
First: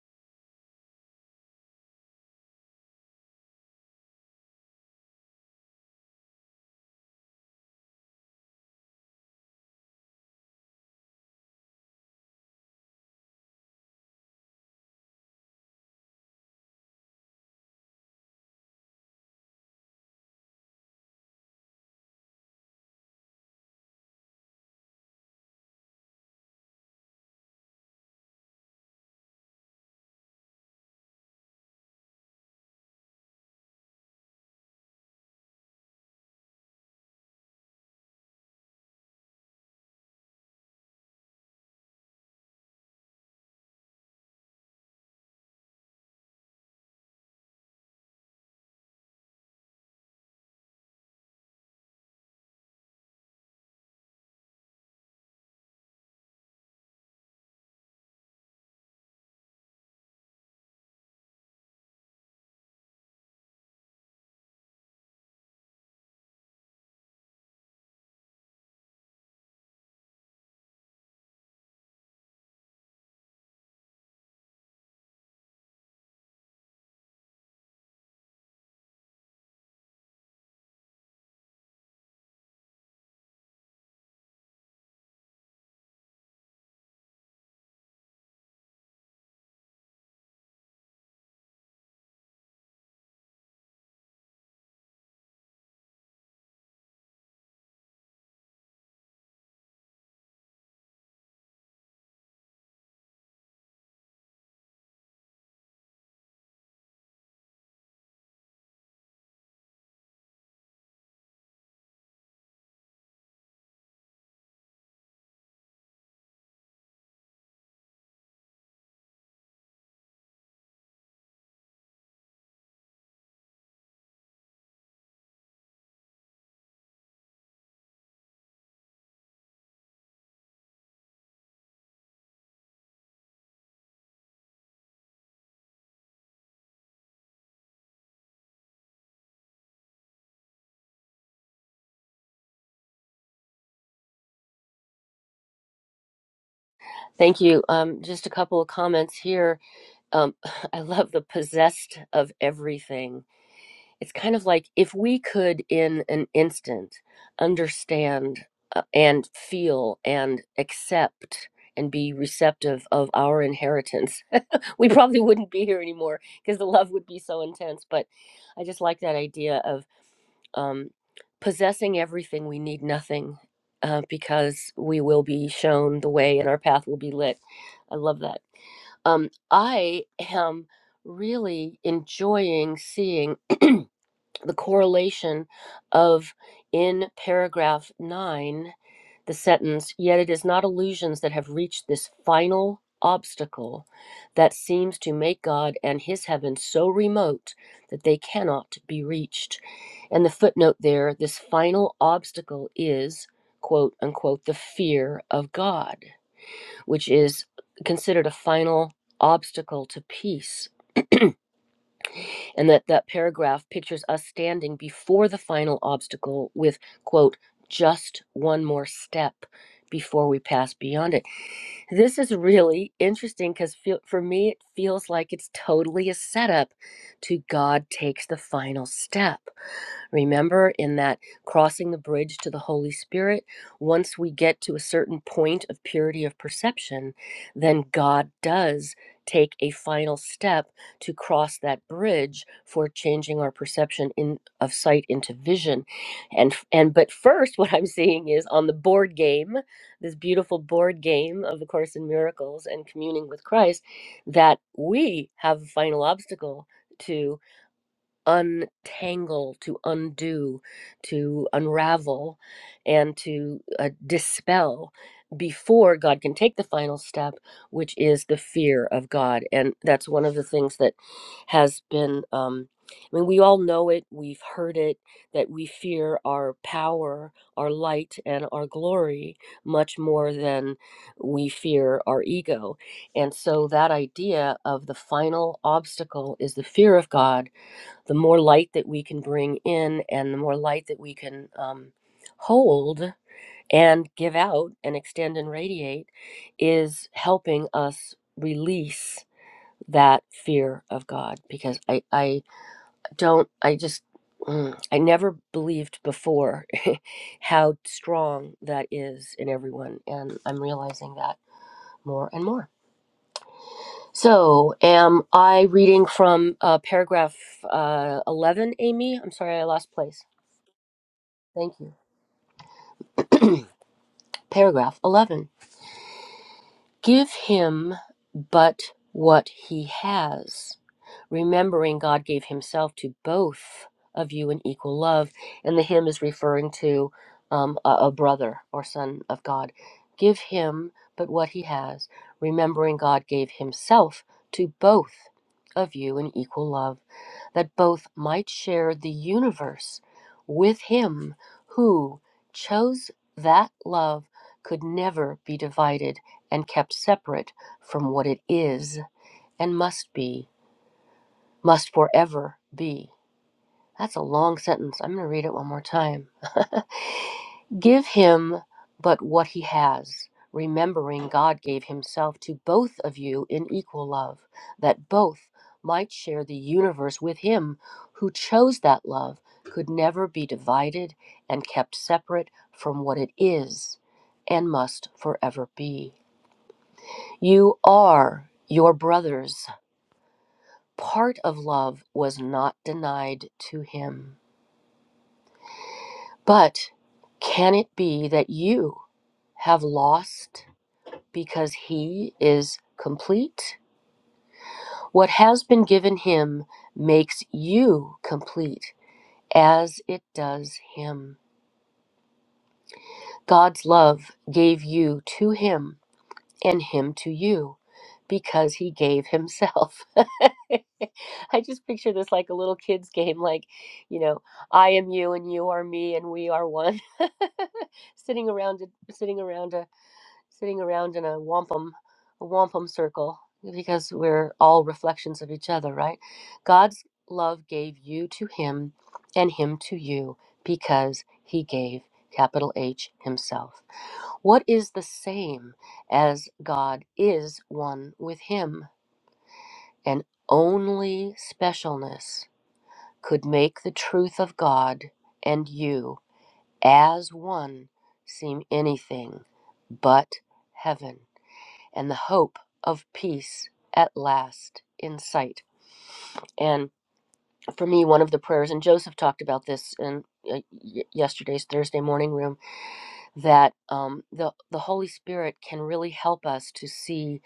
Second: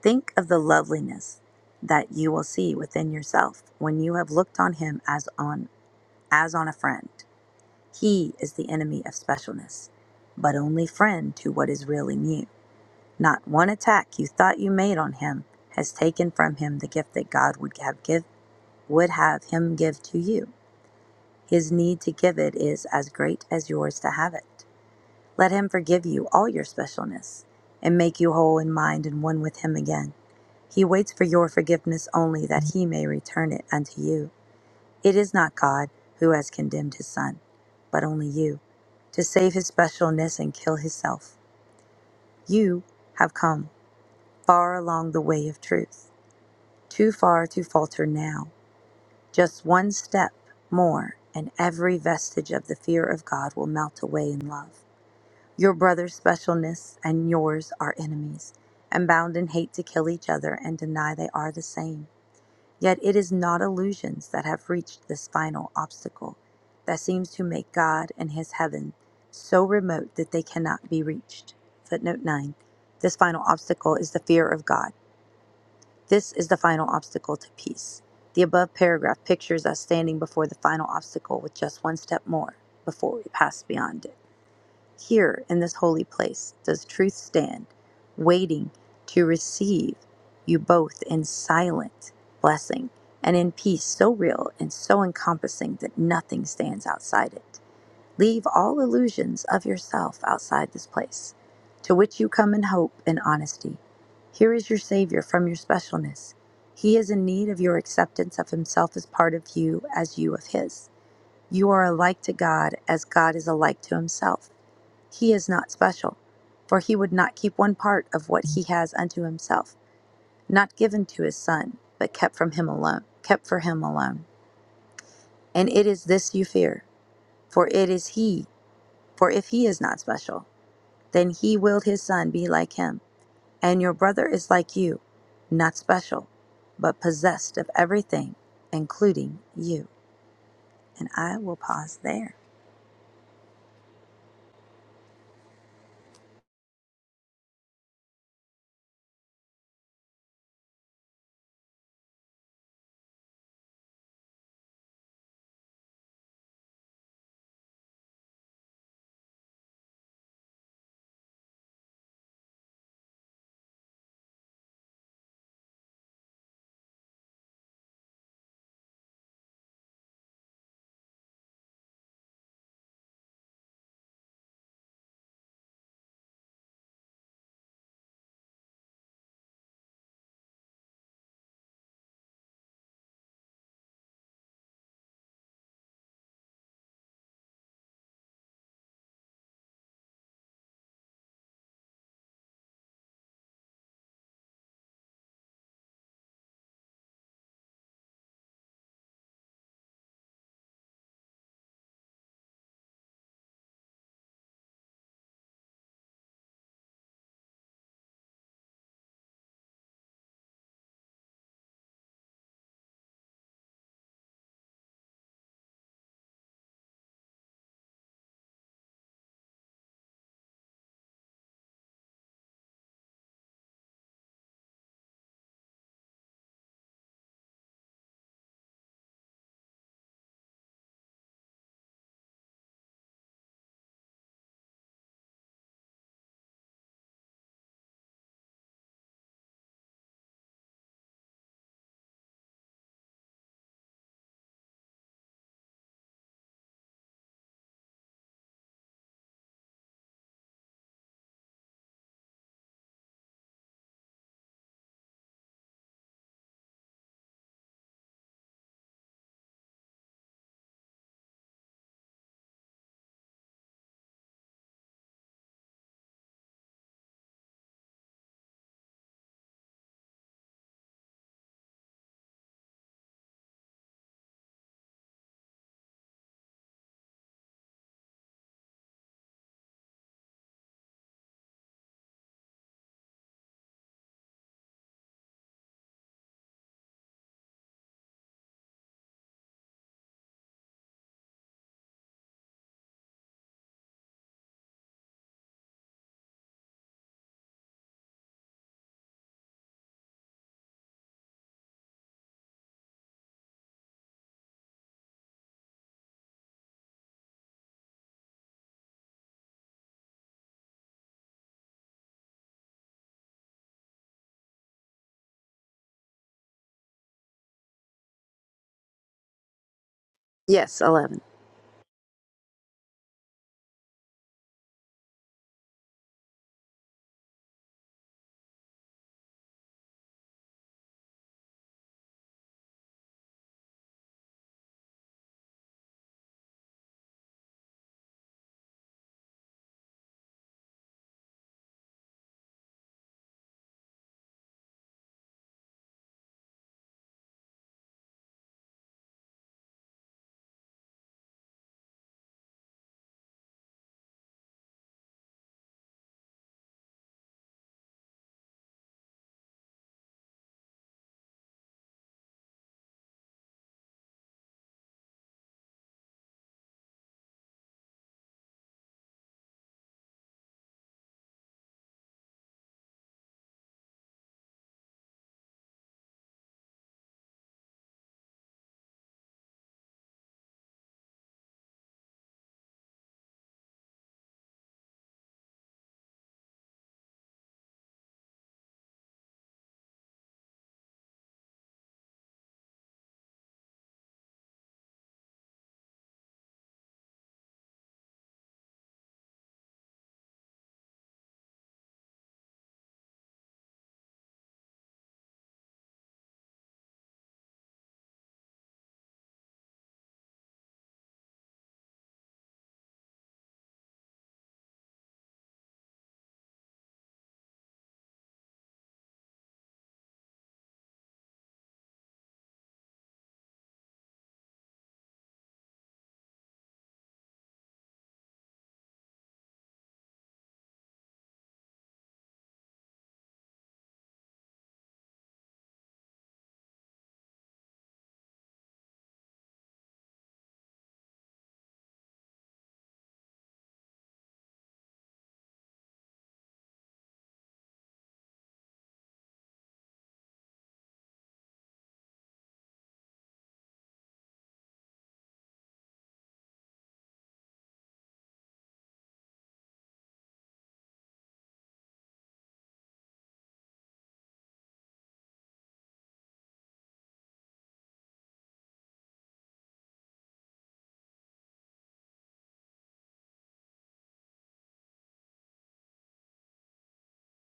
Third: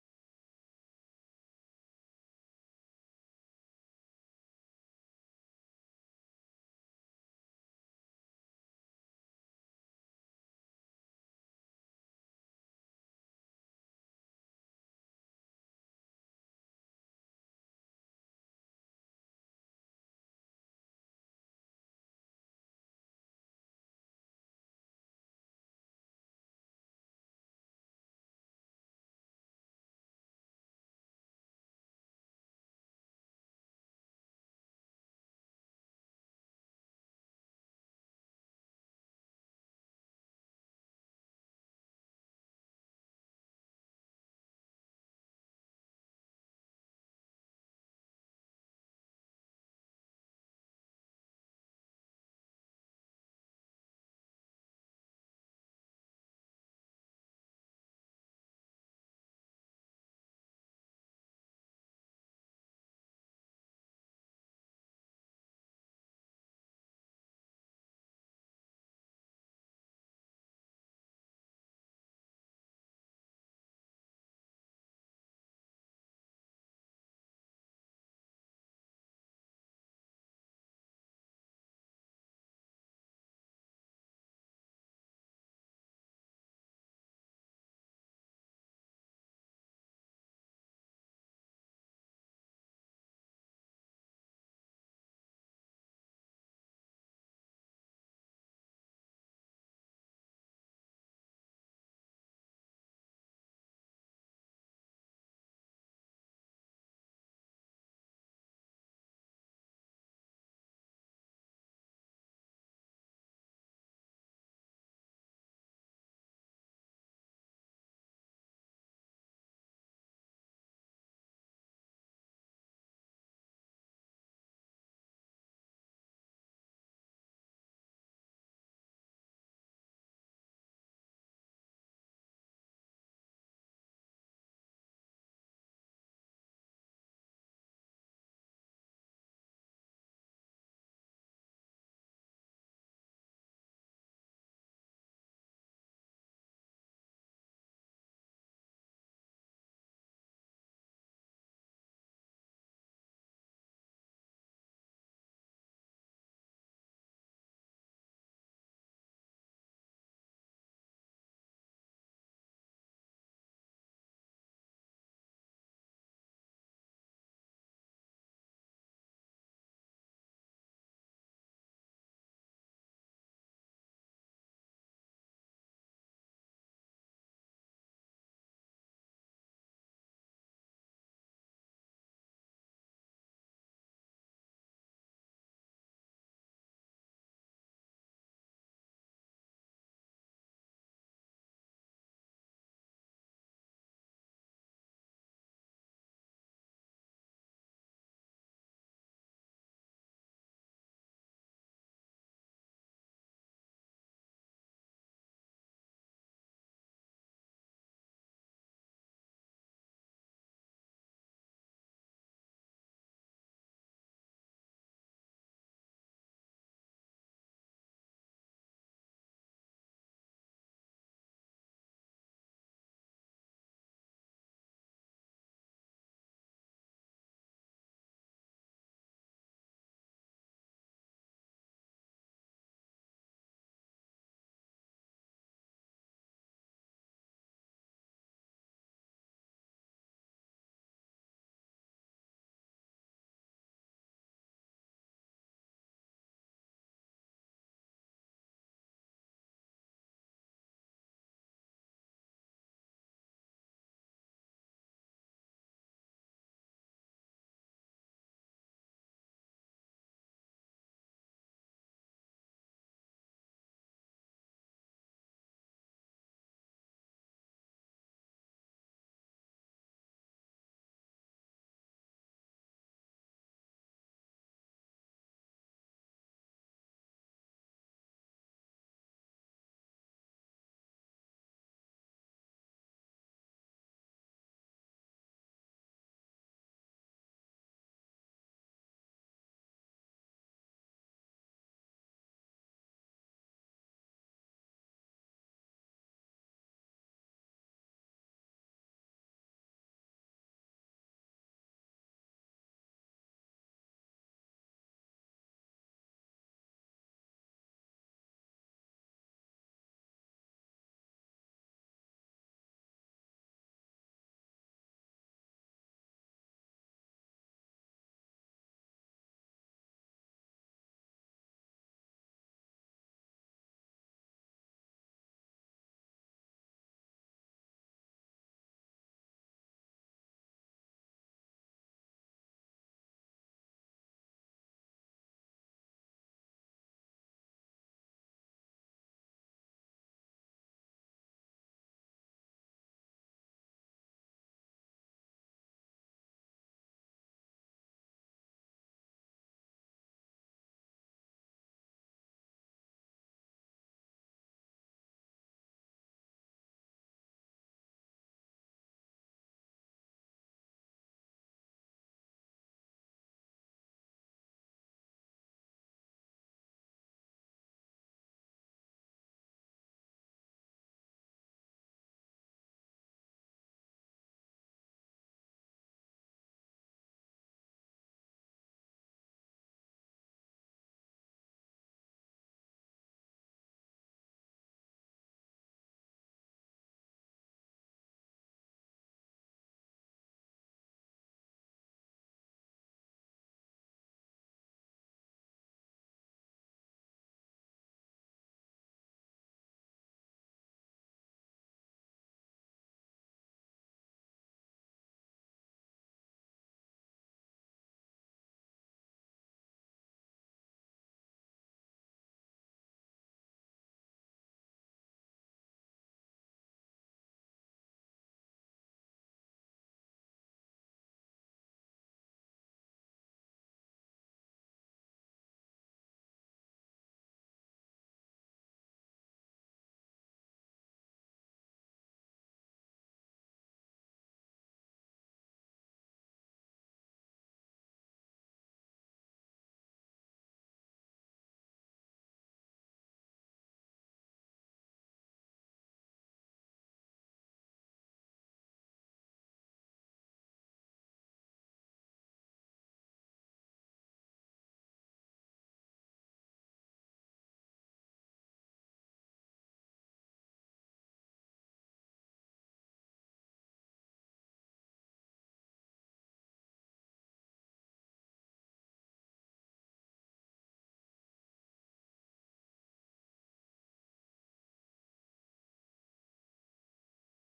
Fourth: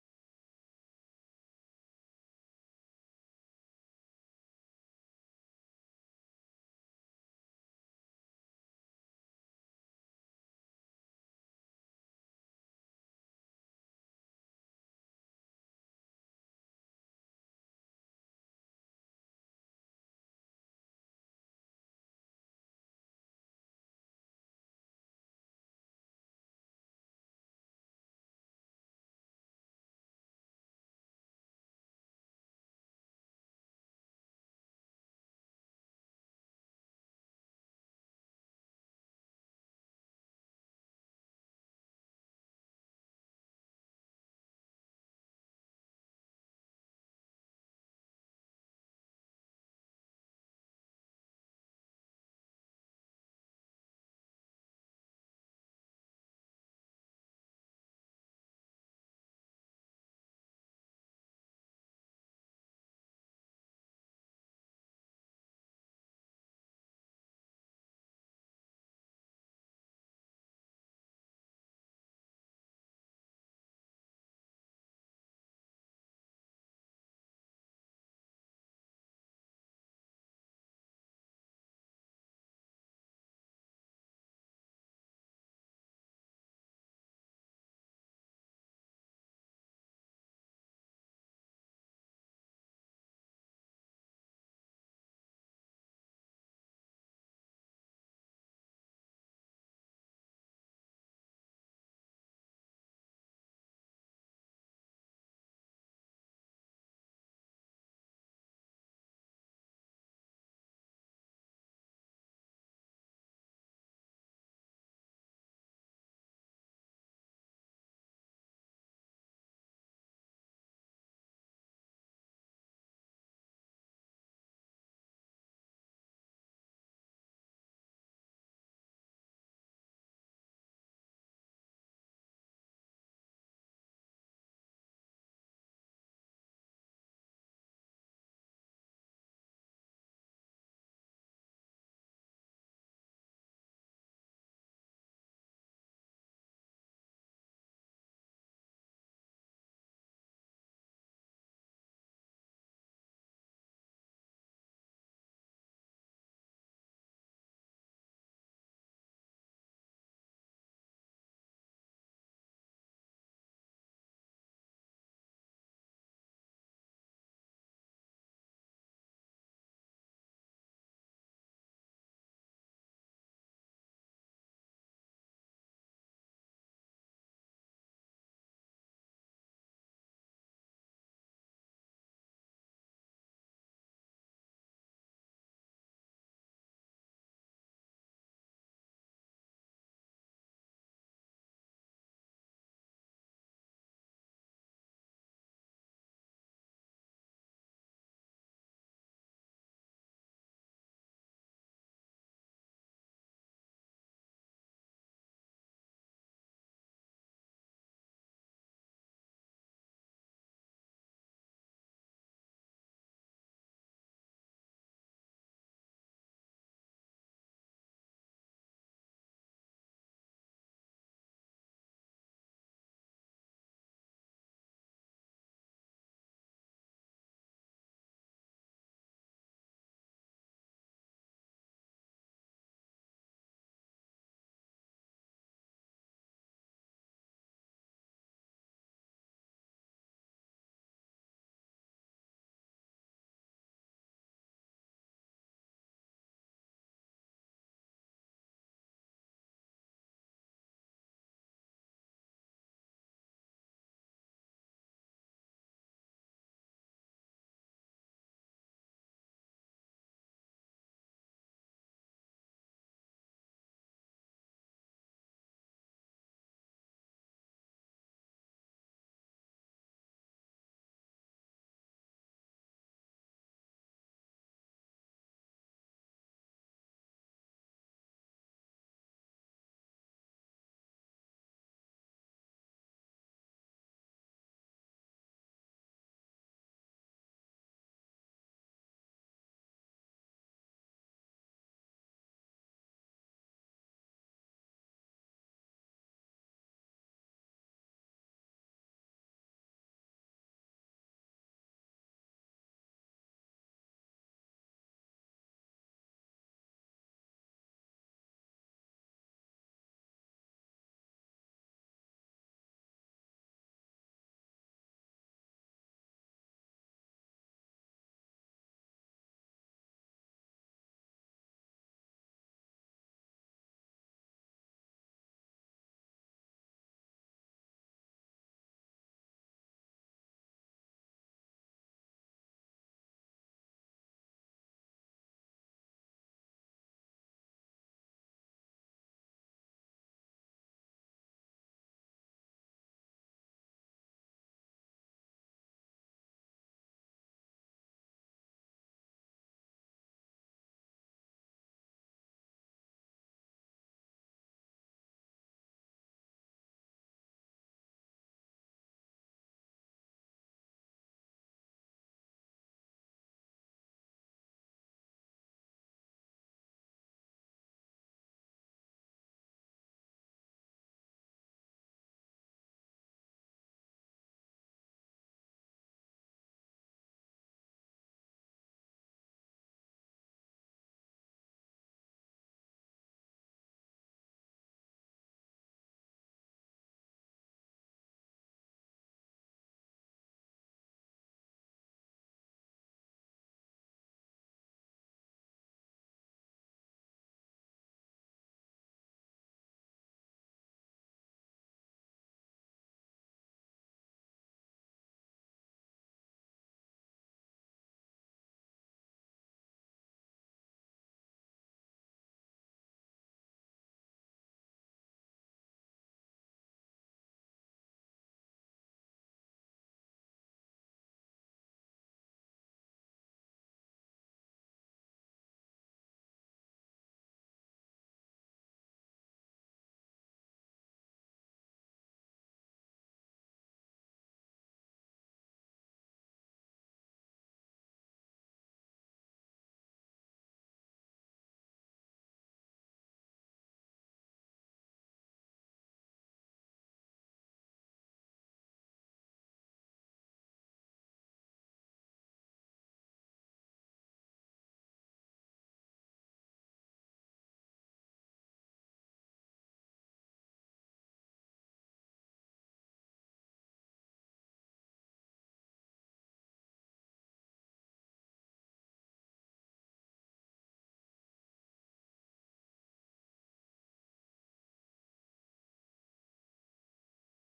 Think of the loveliness that you will see within yourself when you have looked on him as on as on a friend. He is the enemy of specialness, but only friend to what is really new. Not one attack you thought you made on him has taken from him the gift that God would have give would have him give to you. His need to give it is as great as yours to have it. Let him forgive you all your specialness and make you whole in mind and one with him again. He waits for your forgiveness only that he may return it unto you. It is not God who has condemned his son, but only you, to save his specialness and kill his self. You have come far along the way of truth, too far to falter now. Just one step more, and every vestige of the fear of God will melt away in love. Your brother's specialness and yours are enemies, and bound in hate to kill each other and deny they are the same. Yet it is not illusions that have reached this final obstacle that seems to make God and his heaven so remote that they cannot be reached. Footnote 9. This final obstacle is the fear of God. This is the final obstacle to peace. The above paragraph pictures us standing before the final obstacle with just one step more before we pass beyond it. Here in this holy place does truth stand, waiting to receive you both in silent blessing and in peace so real and so encompassing that nothing stands outside it. Leave all illusions of yourself outside this place, to which you come in hope and honesty. Here is your Savior from your specialness. He is in need of your acceptance of Himself as part of you, as you of His. You are alike to God as God is alike to Himself. He is not special, for he would not keep one part of what he has unto himself, not given to his son, but kept from him alone, kept for him alone. And it is this you fear, for it is he, for if he is not special, then he willed his son be like him, and your brother is like you, not special, but possessed of everything, including you. And I will pause there. Thank you. Um, just a couple of comments here. Um, I love the possessed of everything. It's kind of like if we could, in an instant, understand uh, and feel and accept and be receptive of our inheritance, we probably wouldn't be here anymore because the love would be so intense. But I just like that idea of um, possessing everything, we need nothing uh, because we will be shown the way and our path will be lit. I love that. Um, I am really enjoying seeing the correlation of in paragraph nine the sentence, yet it is not illusions that have reached this final obstacle that seems to make God and his heaven so remote that they cannot be reached. And the footnote there, this final obstacle is, quote unquote, the fear of God, which is considered a final obstacle to peace. And that that paragraph pictures us standing before the final obstacle with, quote, just one more step before we pass beyond it this is really interesting because for me, it feels like it's totally a setup to God takes the final step. Remember, in that crossing the bridge to the Holy Spirit, once we get to a certain point of purity of perception, then God does take a final step to cross that bridge for changing our perception in of sight into vision and and but first what i'm seeing is on the board game this beautiful board game of a course in miracles and communing with christ that we have a final obstacle to untangle, to undo, to unravel, and to uh, dispel before God can take the final step, which is the fear of God. And that's one of the things that has been, um, I mean, we all know it, we've heard it, that we fear our power, our light, and our glory much more than we fear our ego. And so that idea of the final obstacle is the fear of God the more light that we can bring in and the more light that we can um, hold and give out and extend and radiate is helping us release that fear of God because I, I don't, I just, mm, I never believed before how strong that is in everyone. And I'm realizing that more and more. So, am I reading from uh, paragraph uh, 11, Amy? I'm sorry, I lost place. Yes, 11. Thank you. Paragraph 11. Give him but what he has, remembering God gave himself to both of you in equal love. And the hymn is referring to um, a, a brother or son of God. Give him but what he has, remembering God gave himself to both of you in equal love. that both might share the universe with him who chose that love could never be divided and kept separate from what it is and must be, must forever be. That's a long sentence. I'm going to read it one more time. Give him but what he has, remembering God gave himself to both of you in equal love, that both might share the universe with him who chose that love, could never be divided and kept separate from what it is and must forever be. You are your brothers. Part of love was not denied to him. But can it be that you have lost because he is complete? What has been given him makes you complete as it does him. God's love gave you to him and him to you because he gave himself. I just picture this like a little kids game like, you know, I am you and you are me and we are one. sitting around a, sitting around a sitting around in a wampum a wampum circle because we're all reflections of each other right god's love gave you to him and him to you because he gave capital h himself what is the same as god is one with him and only specialness could make the truth of god and you as one seem anything but heaven and the hope of peace at last in sight. And for me, one of the prayers, and Joseph talked about this in uh, y- yesterday's Thursday morning room, that um, the the Holy Spirit can really help us to see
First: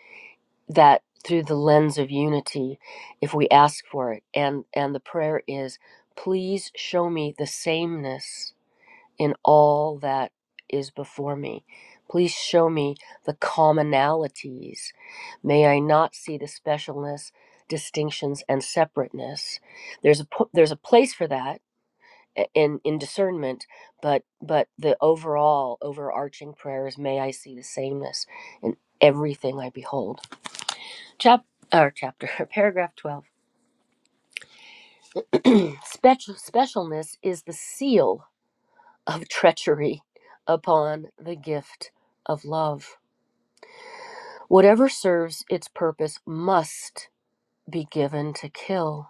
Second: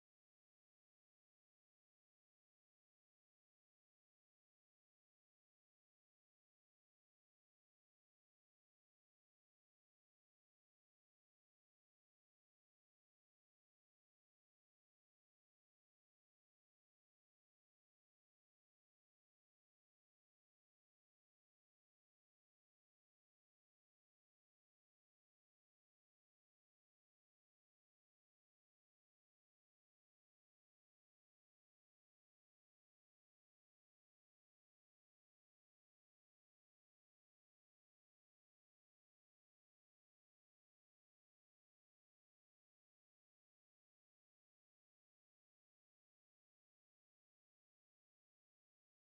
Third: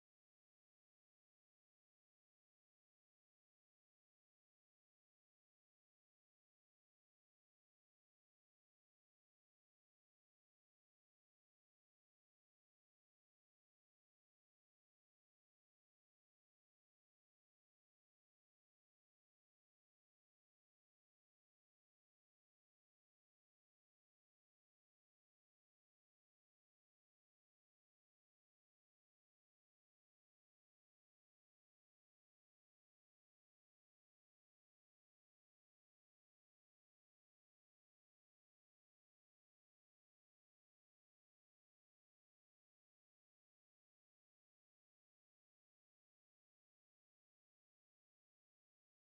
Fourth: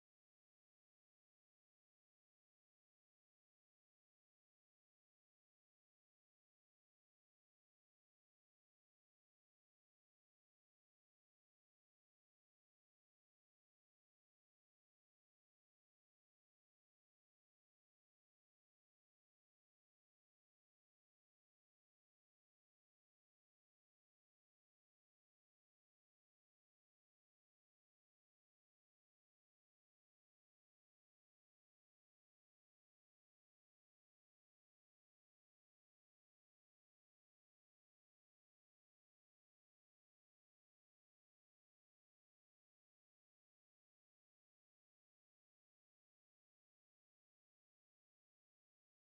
that through the lens of unity, if we ask for it. And and the prayer is, please show me the sameness in all that is before me. Please show me the commonalities. May I not see the specialness, distinctions, and separateness. There's a po- there's a place for that in in discernment, but but the overall overarching prayer is, may I see the sameness in everything I behold. Chap or chapter paragraph twelve. Special specialness is the seal of treachery upon the gift of love. Whatever serves its purpose must be given to kill.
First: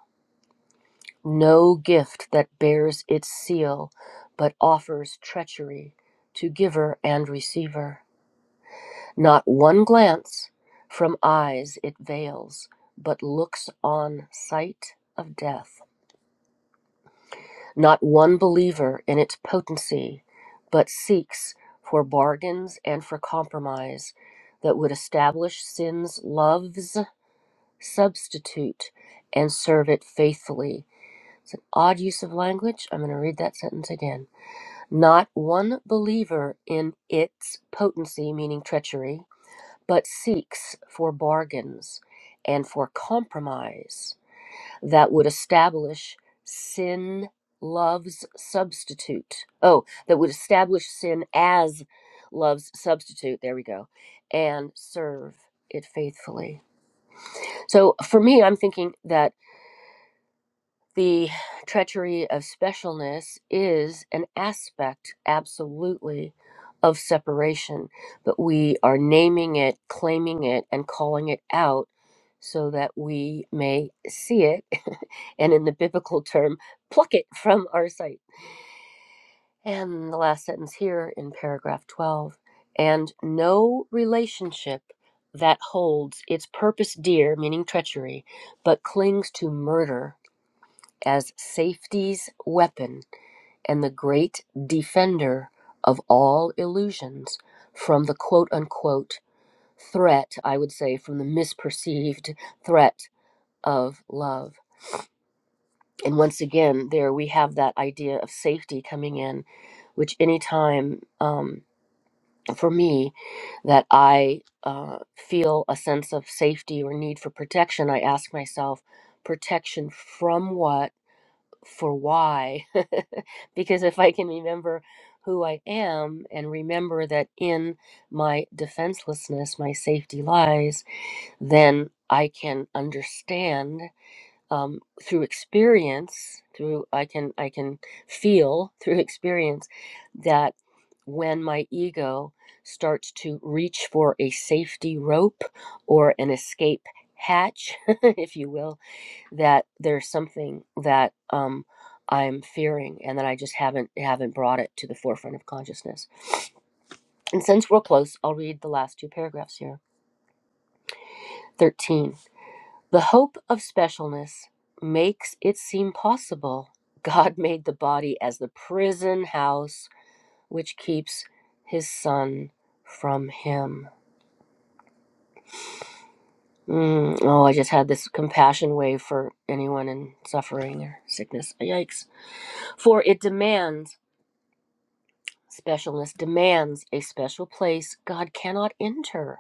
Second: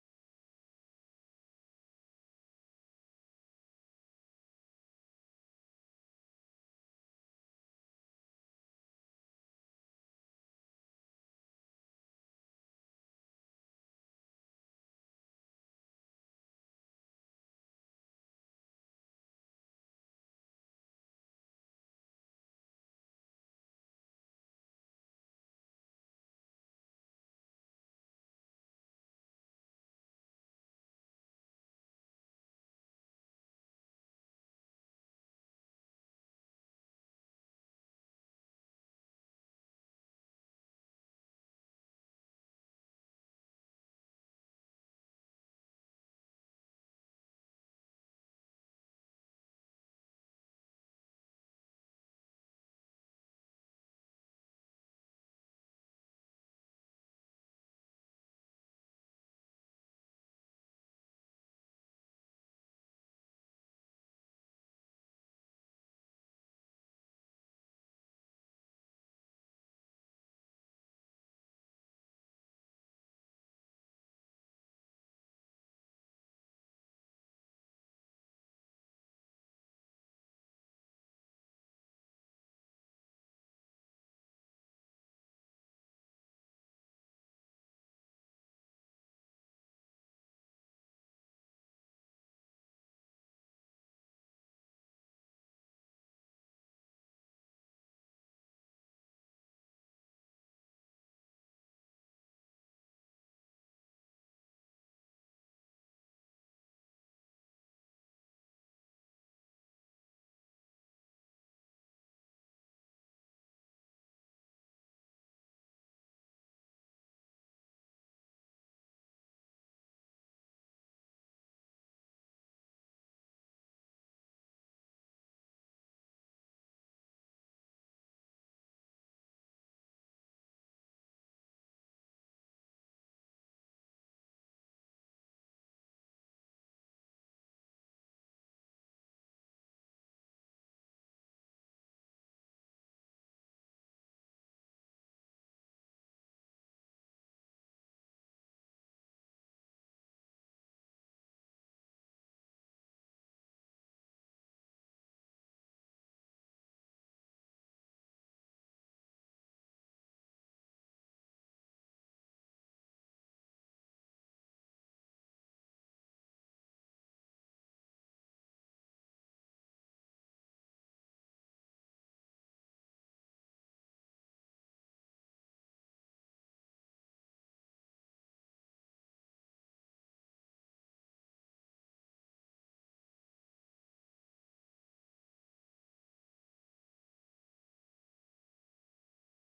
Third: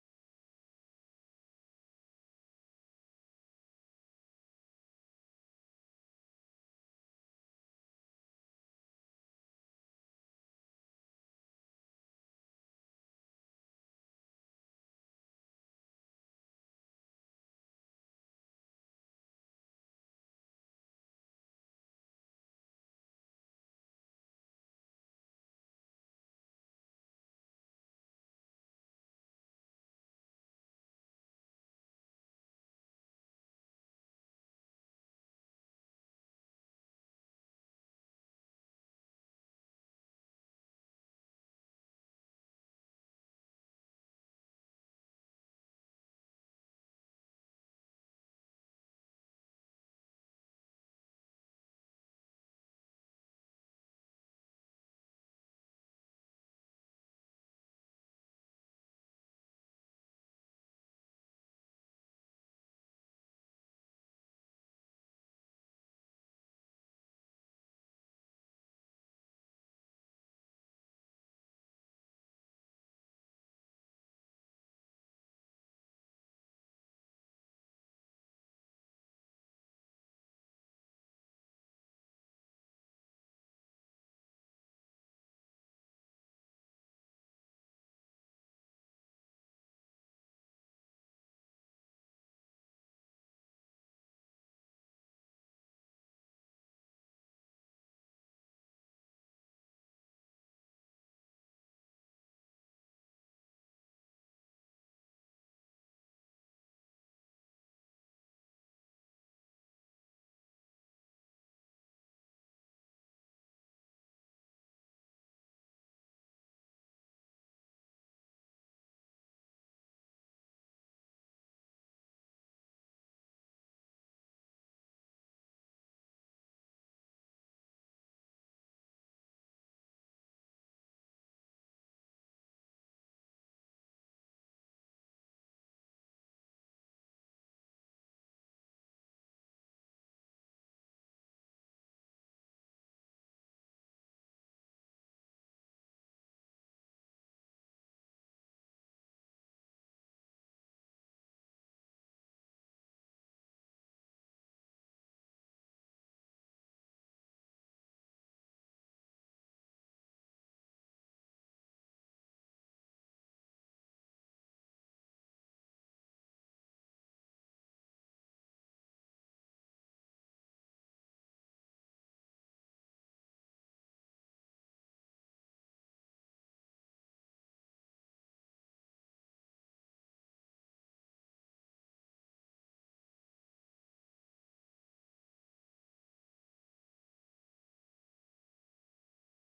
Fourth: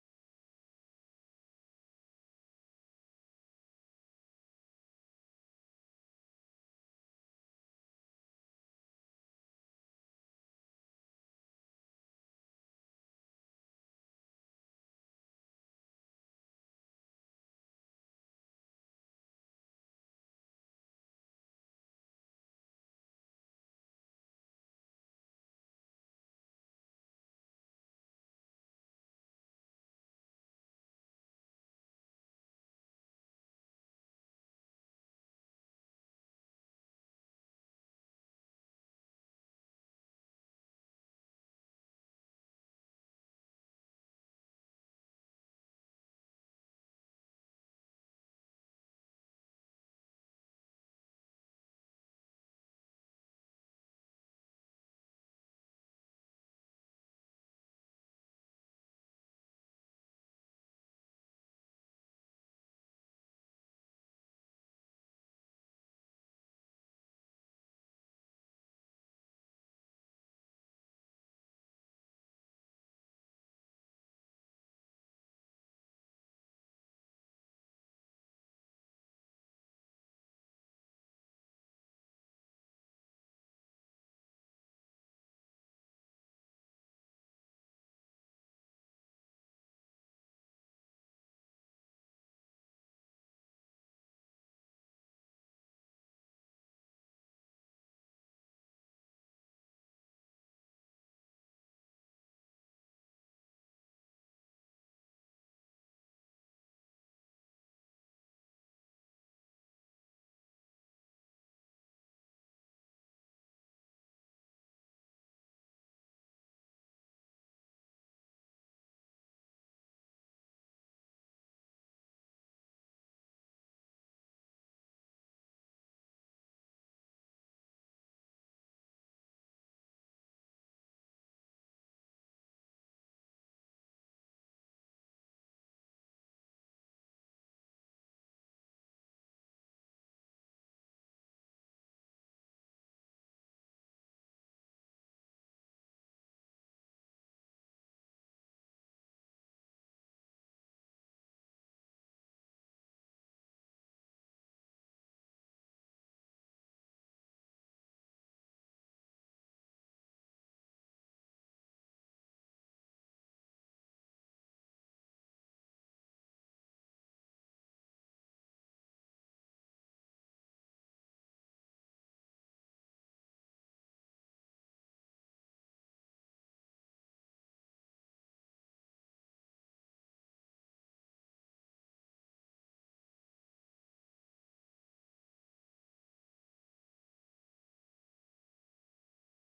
No gift that bears its seal but offers treachery to giver and receiver. Not one glance from eyes it veils, but looks on sight of death. not one believer in its potency, but seeks for bargains and for compromise that would establish sin's love's substitute and serve it faithfully. It's an odd use of language. I'm going to read that sentence again. Not one believer in its potency, meaning treachery, but seeks for bargains and for compromise that would establish sin love's substitute. Oh, that would establish sin as love's substitute. There we go. And serve it faithfully. So for me, I'm thinking that the treachery of specialness is an aspect, absolutely, of separation, but we are naming it, claiming it, and calling it out so that we may see it, and in the biblical term, pluck it from our sight. And the last sentence here in paragraph 12 and no relationship that holds its purpose dear, meaning treachery, but clings to murder as safety's weapon and the great defender of all illusions from the quote unquote threat, I would say, from the misperceived threat of love. And once again, there we have that idea of safety coming in, which anytime um, for me that I uh, feel a sense of safety or need for protection, I ask myself, protection from what? for why. because if I can remember who I am and remember that in my defenselessness, my safety lies, then I can understand um, through experience, through I can I can feel through experience that when my ego starts to reach for a safety rope or an escape hatch, if you will, that there's something that um, I'm fearing and that I just haven't haven't brought it to the forefront of consciousness. And since we're close, I'll read the last two paragraphs here. 13. The hope of specialness makes it seem possible God made the body as the prison house which keeps his son from him. Mm, oh, I just had this compassion wave for anyone in suffering or sickness. Yikes. For it demands Specialness demands a special place God cannot enter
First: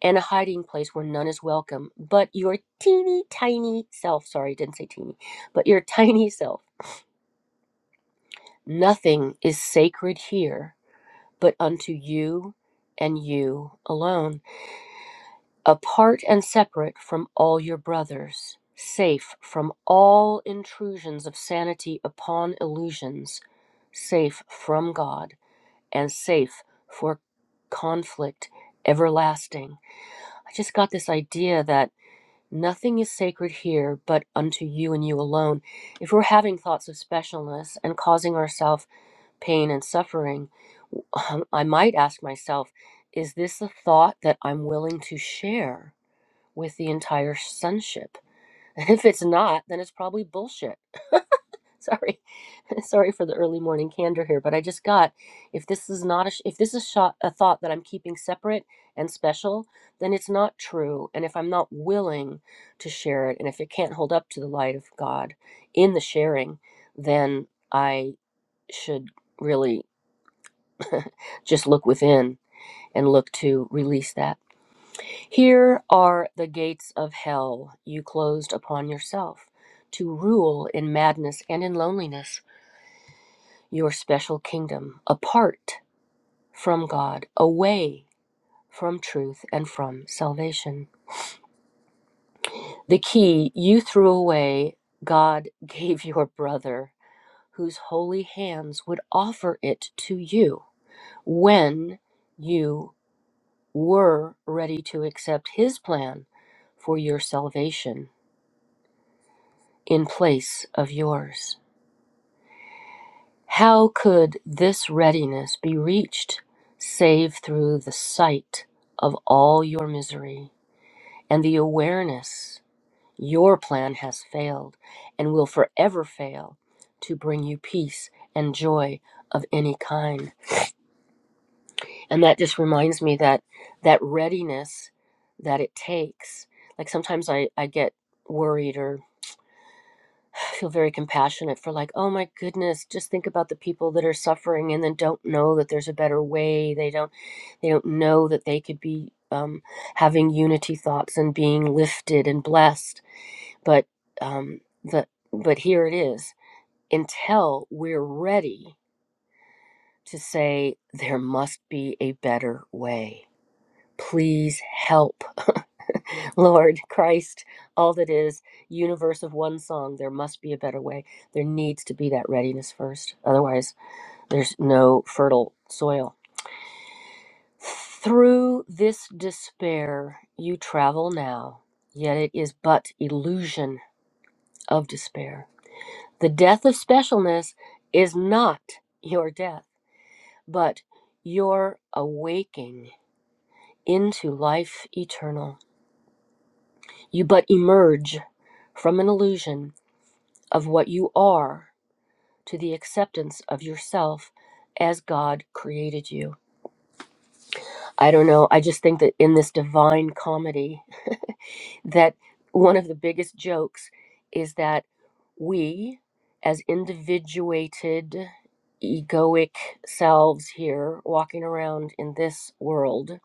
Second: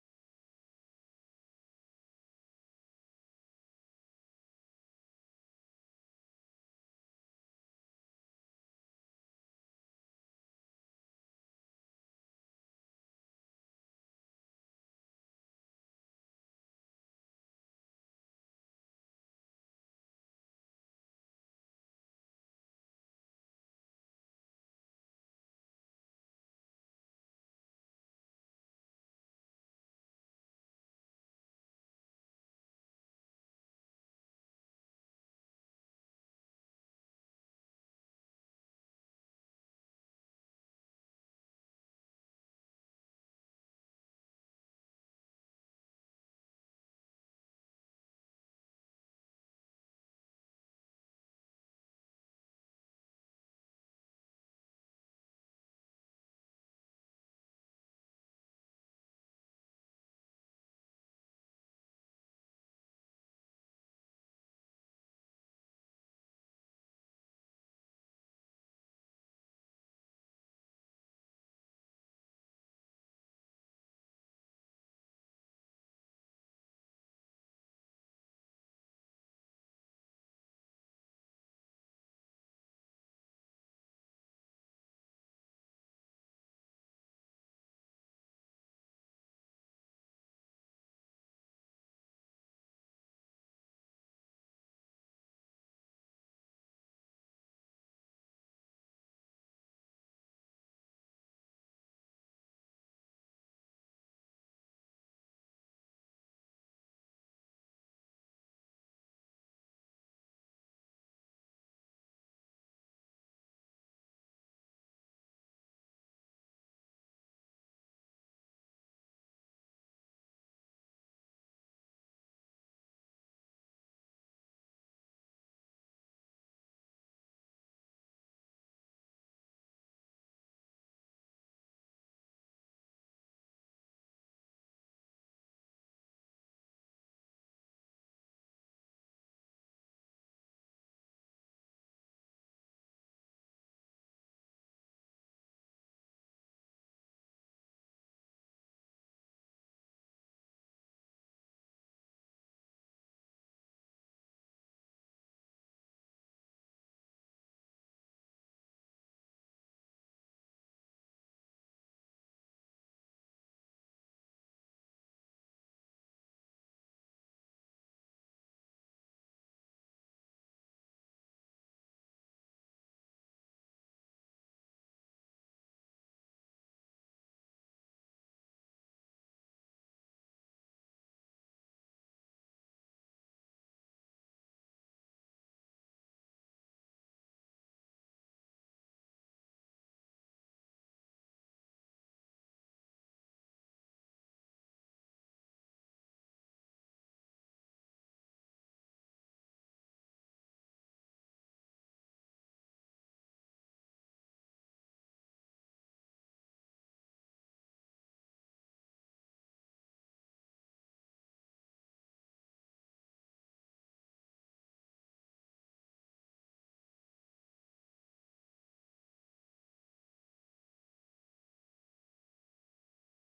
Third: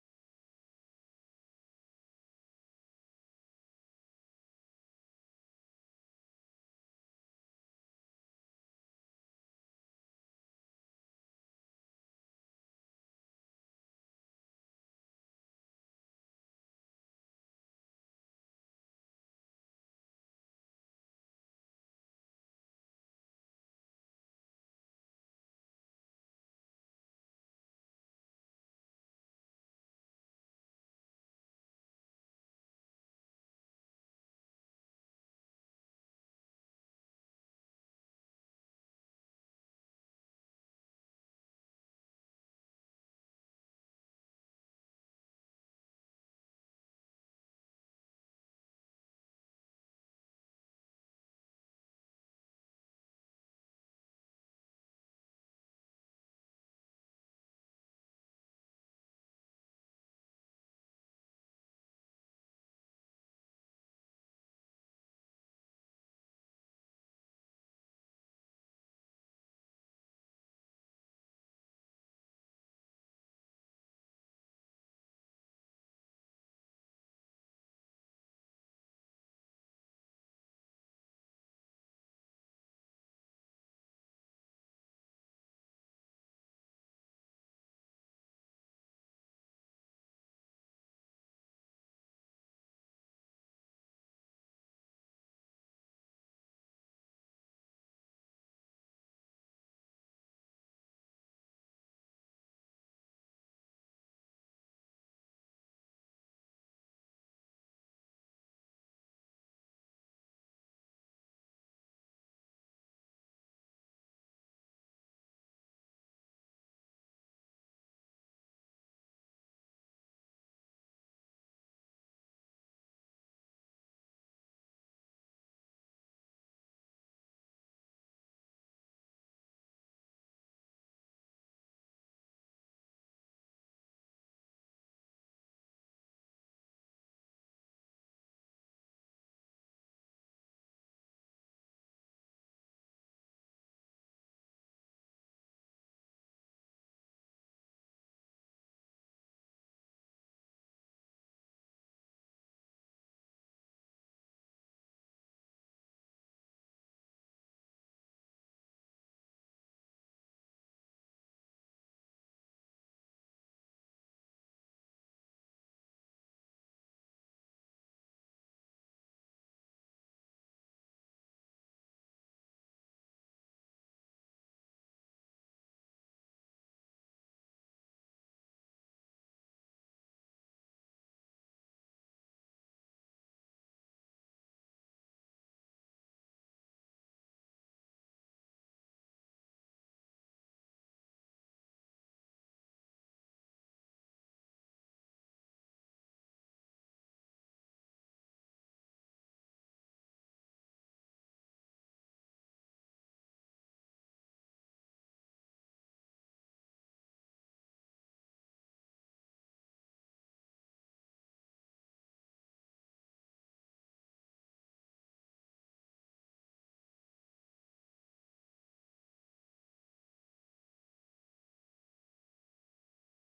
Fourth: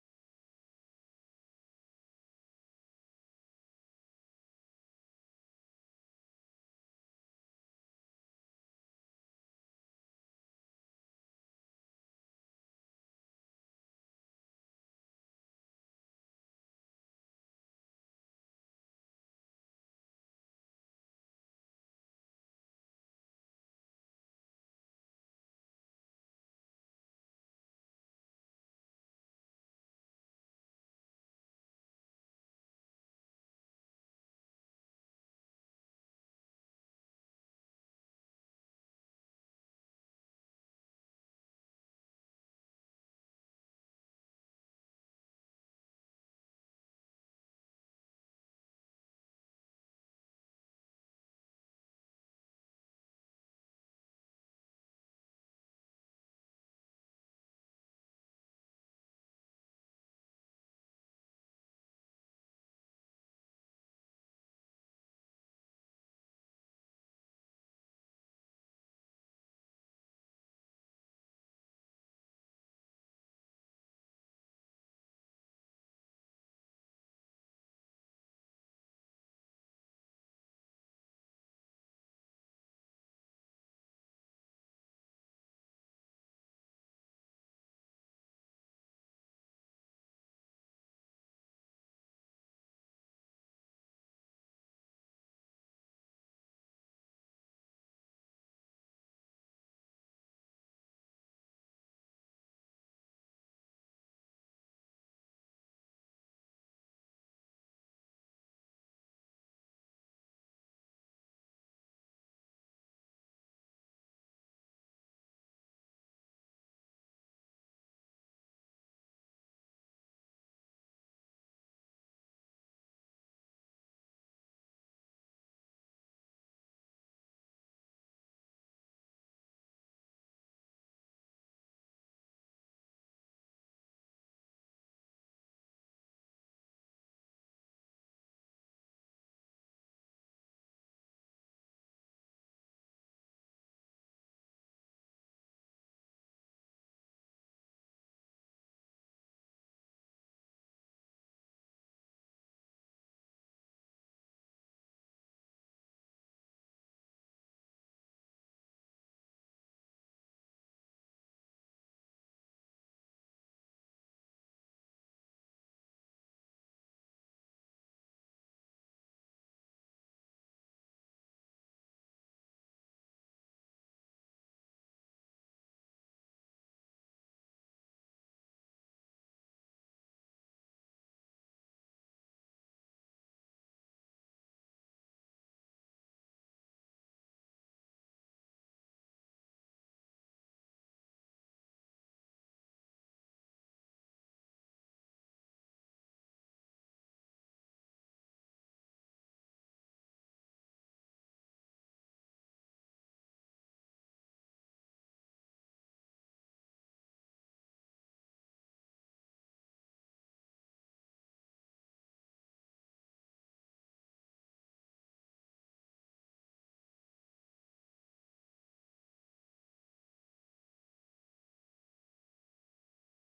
and a hiding place where none is welcome but your teeny tiny self. Sorry, didn't say teeny, but your tiny self. Nothing is sacred here but unto you and you alone, apart and separate from all your brothers, safe from all intrusions of sanity upon illusions, safe from God. and safe for conflict everlasting. I just got this idea that nothing is sacred here but unto you and you alone. If we're having thoughts of specialness and causing ourselves pain and suffering, um, I might ask myself, is this a thought that I'm willing to share with the entire sonship? And if it's not, then it's probably bullshit Sorry, sorry for the early morning candor here, but I just got if this is not a sh- if this is shot a thought that I'm keeping separate and special, then it's not true. And if I'm not willing to share it, and if it can't hold up to the light of God in the sharing, then I should really just look within and look to release that. Here are the gates of hell you closed upon yourself to rule in madness and in loneliness. your special kingdom apart from God, away from truth and from salvation. The key you threw away, God gave your brother, whose holy hands would offer it to you when you were ready to accept his plan for your salvation in place of yours. How could this readiness be reached save through the sight of all your misery and the awareness your plan has failed and will forever fail to bring you peace and joy of any kind? And that just reminds me that that readiness that it takes, like sometimes I, I get worried or. I feel very compassionate for like, oh my goodness, just think about the people that are suffering and then don't know that there's a better way. They don't they don't know that they could be um, having unity thoughts and being lifted and blessed. But um, the but here it is. Until we're ready to say there must be a better way Please help. Lord, Christ, all that is, universe of one song, there must be a better way. There needs to be that readiness first. Otherwise, there's no fertile soil. Through this despair you travel now, yet it is but illusion of despair. The death of specialness is not your death, but your awaking into life eternal. You but emerge from an illusion of what you are to the acceptance of yourself as God created you. I don't know. I just think that in this divine comedy, that one of the biggest jokes is that we, as individuated, egoic selves here walking around in this world,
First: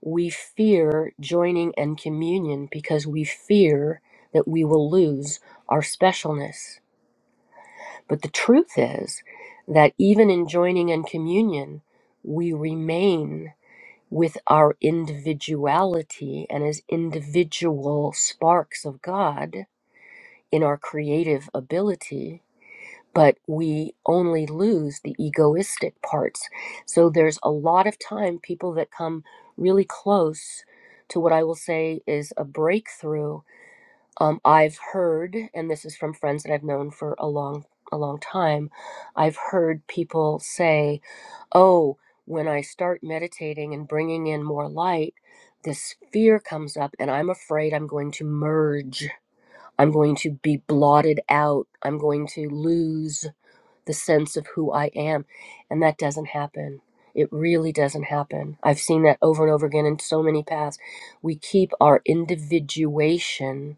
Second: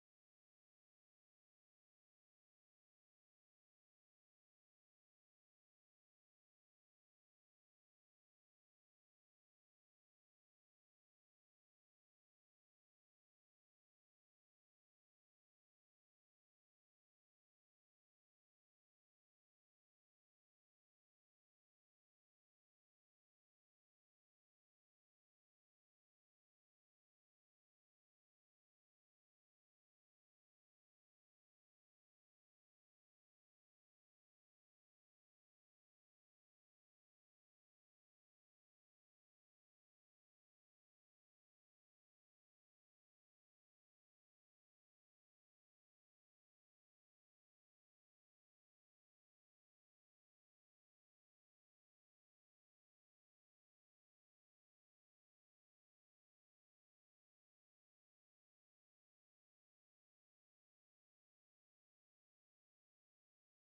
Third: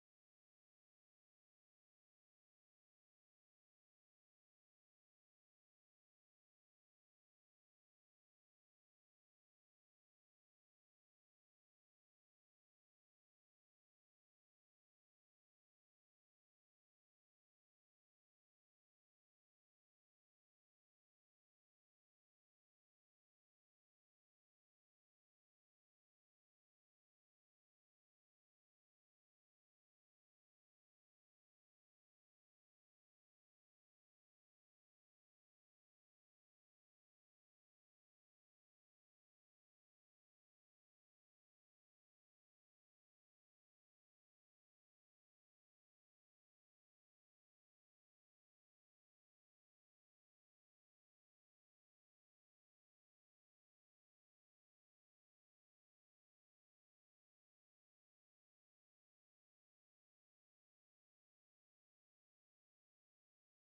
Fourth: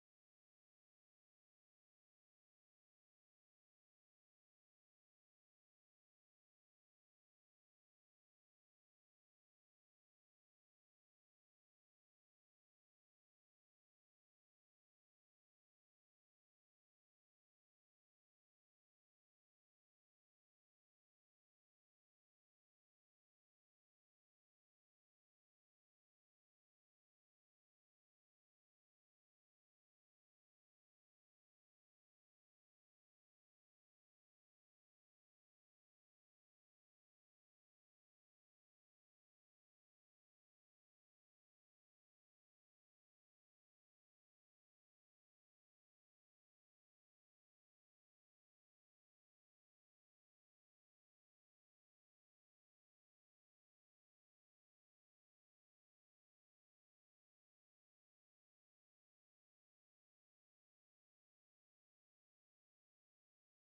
We fear joining in communion because we fear that we will lose our specialness. But the truth is that even in joining in communion, we remain with our individuality and as individual sparks of God in our creative ability but we only lose the egoistic parts. So there's a lot of time people that come really close to what I will say is a breakthrough. Um, I've heard, and this is from friends that I've known for a long, a long time. I've heard people say, "Oh, when I start meditating and bringing in more light." This fear comes up, and I'm afraid I'm going to merge. I'm going to be blotted out. I'm going to lose the sense of who I am. And that doesn't happen. It really doesn't happen. I've seen that over and over again in so many paths. We keep our individuation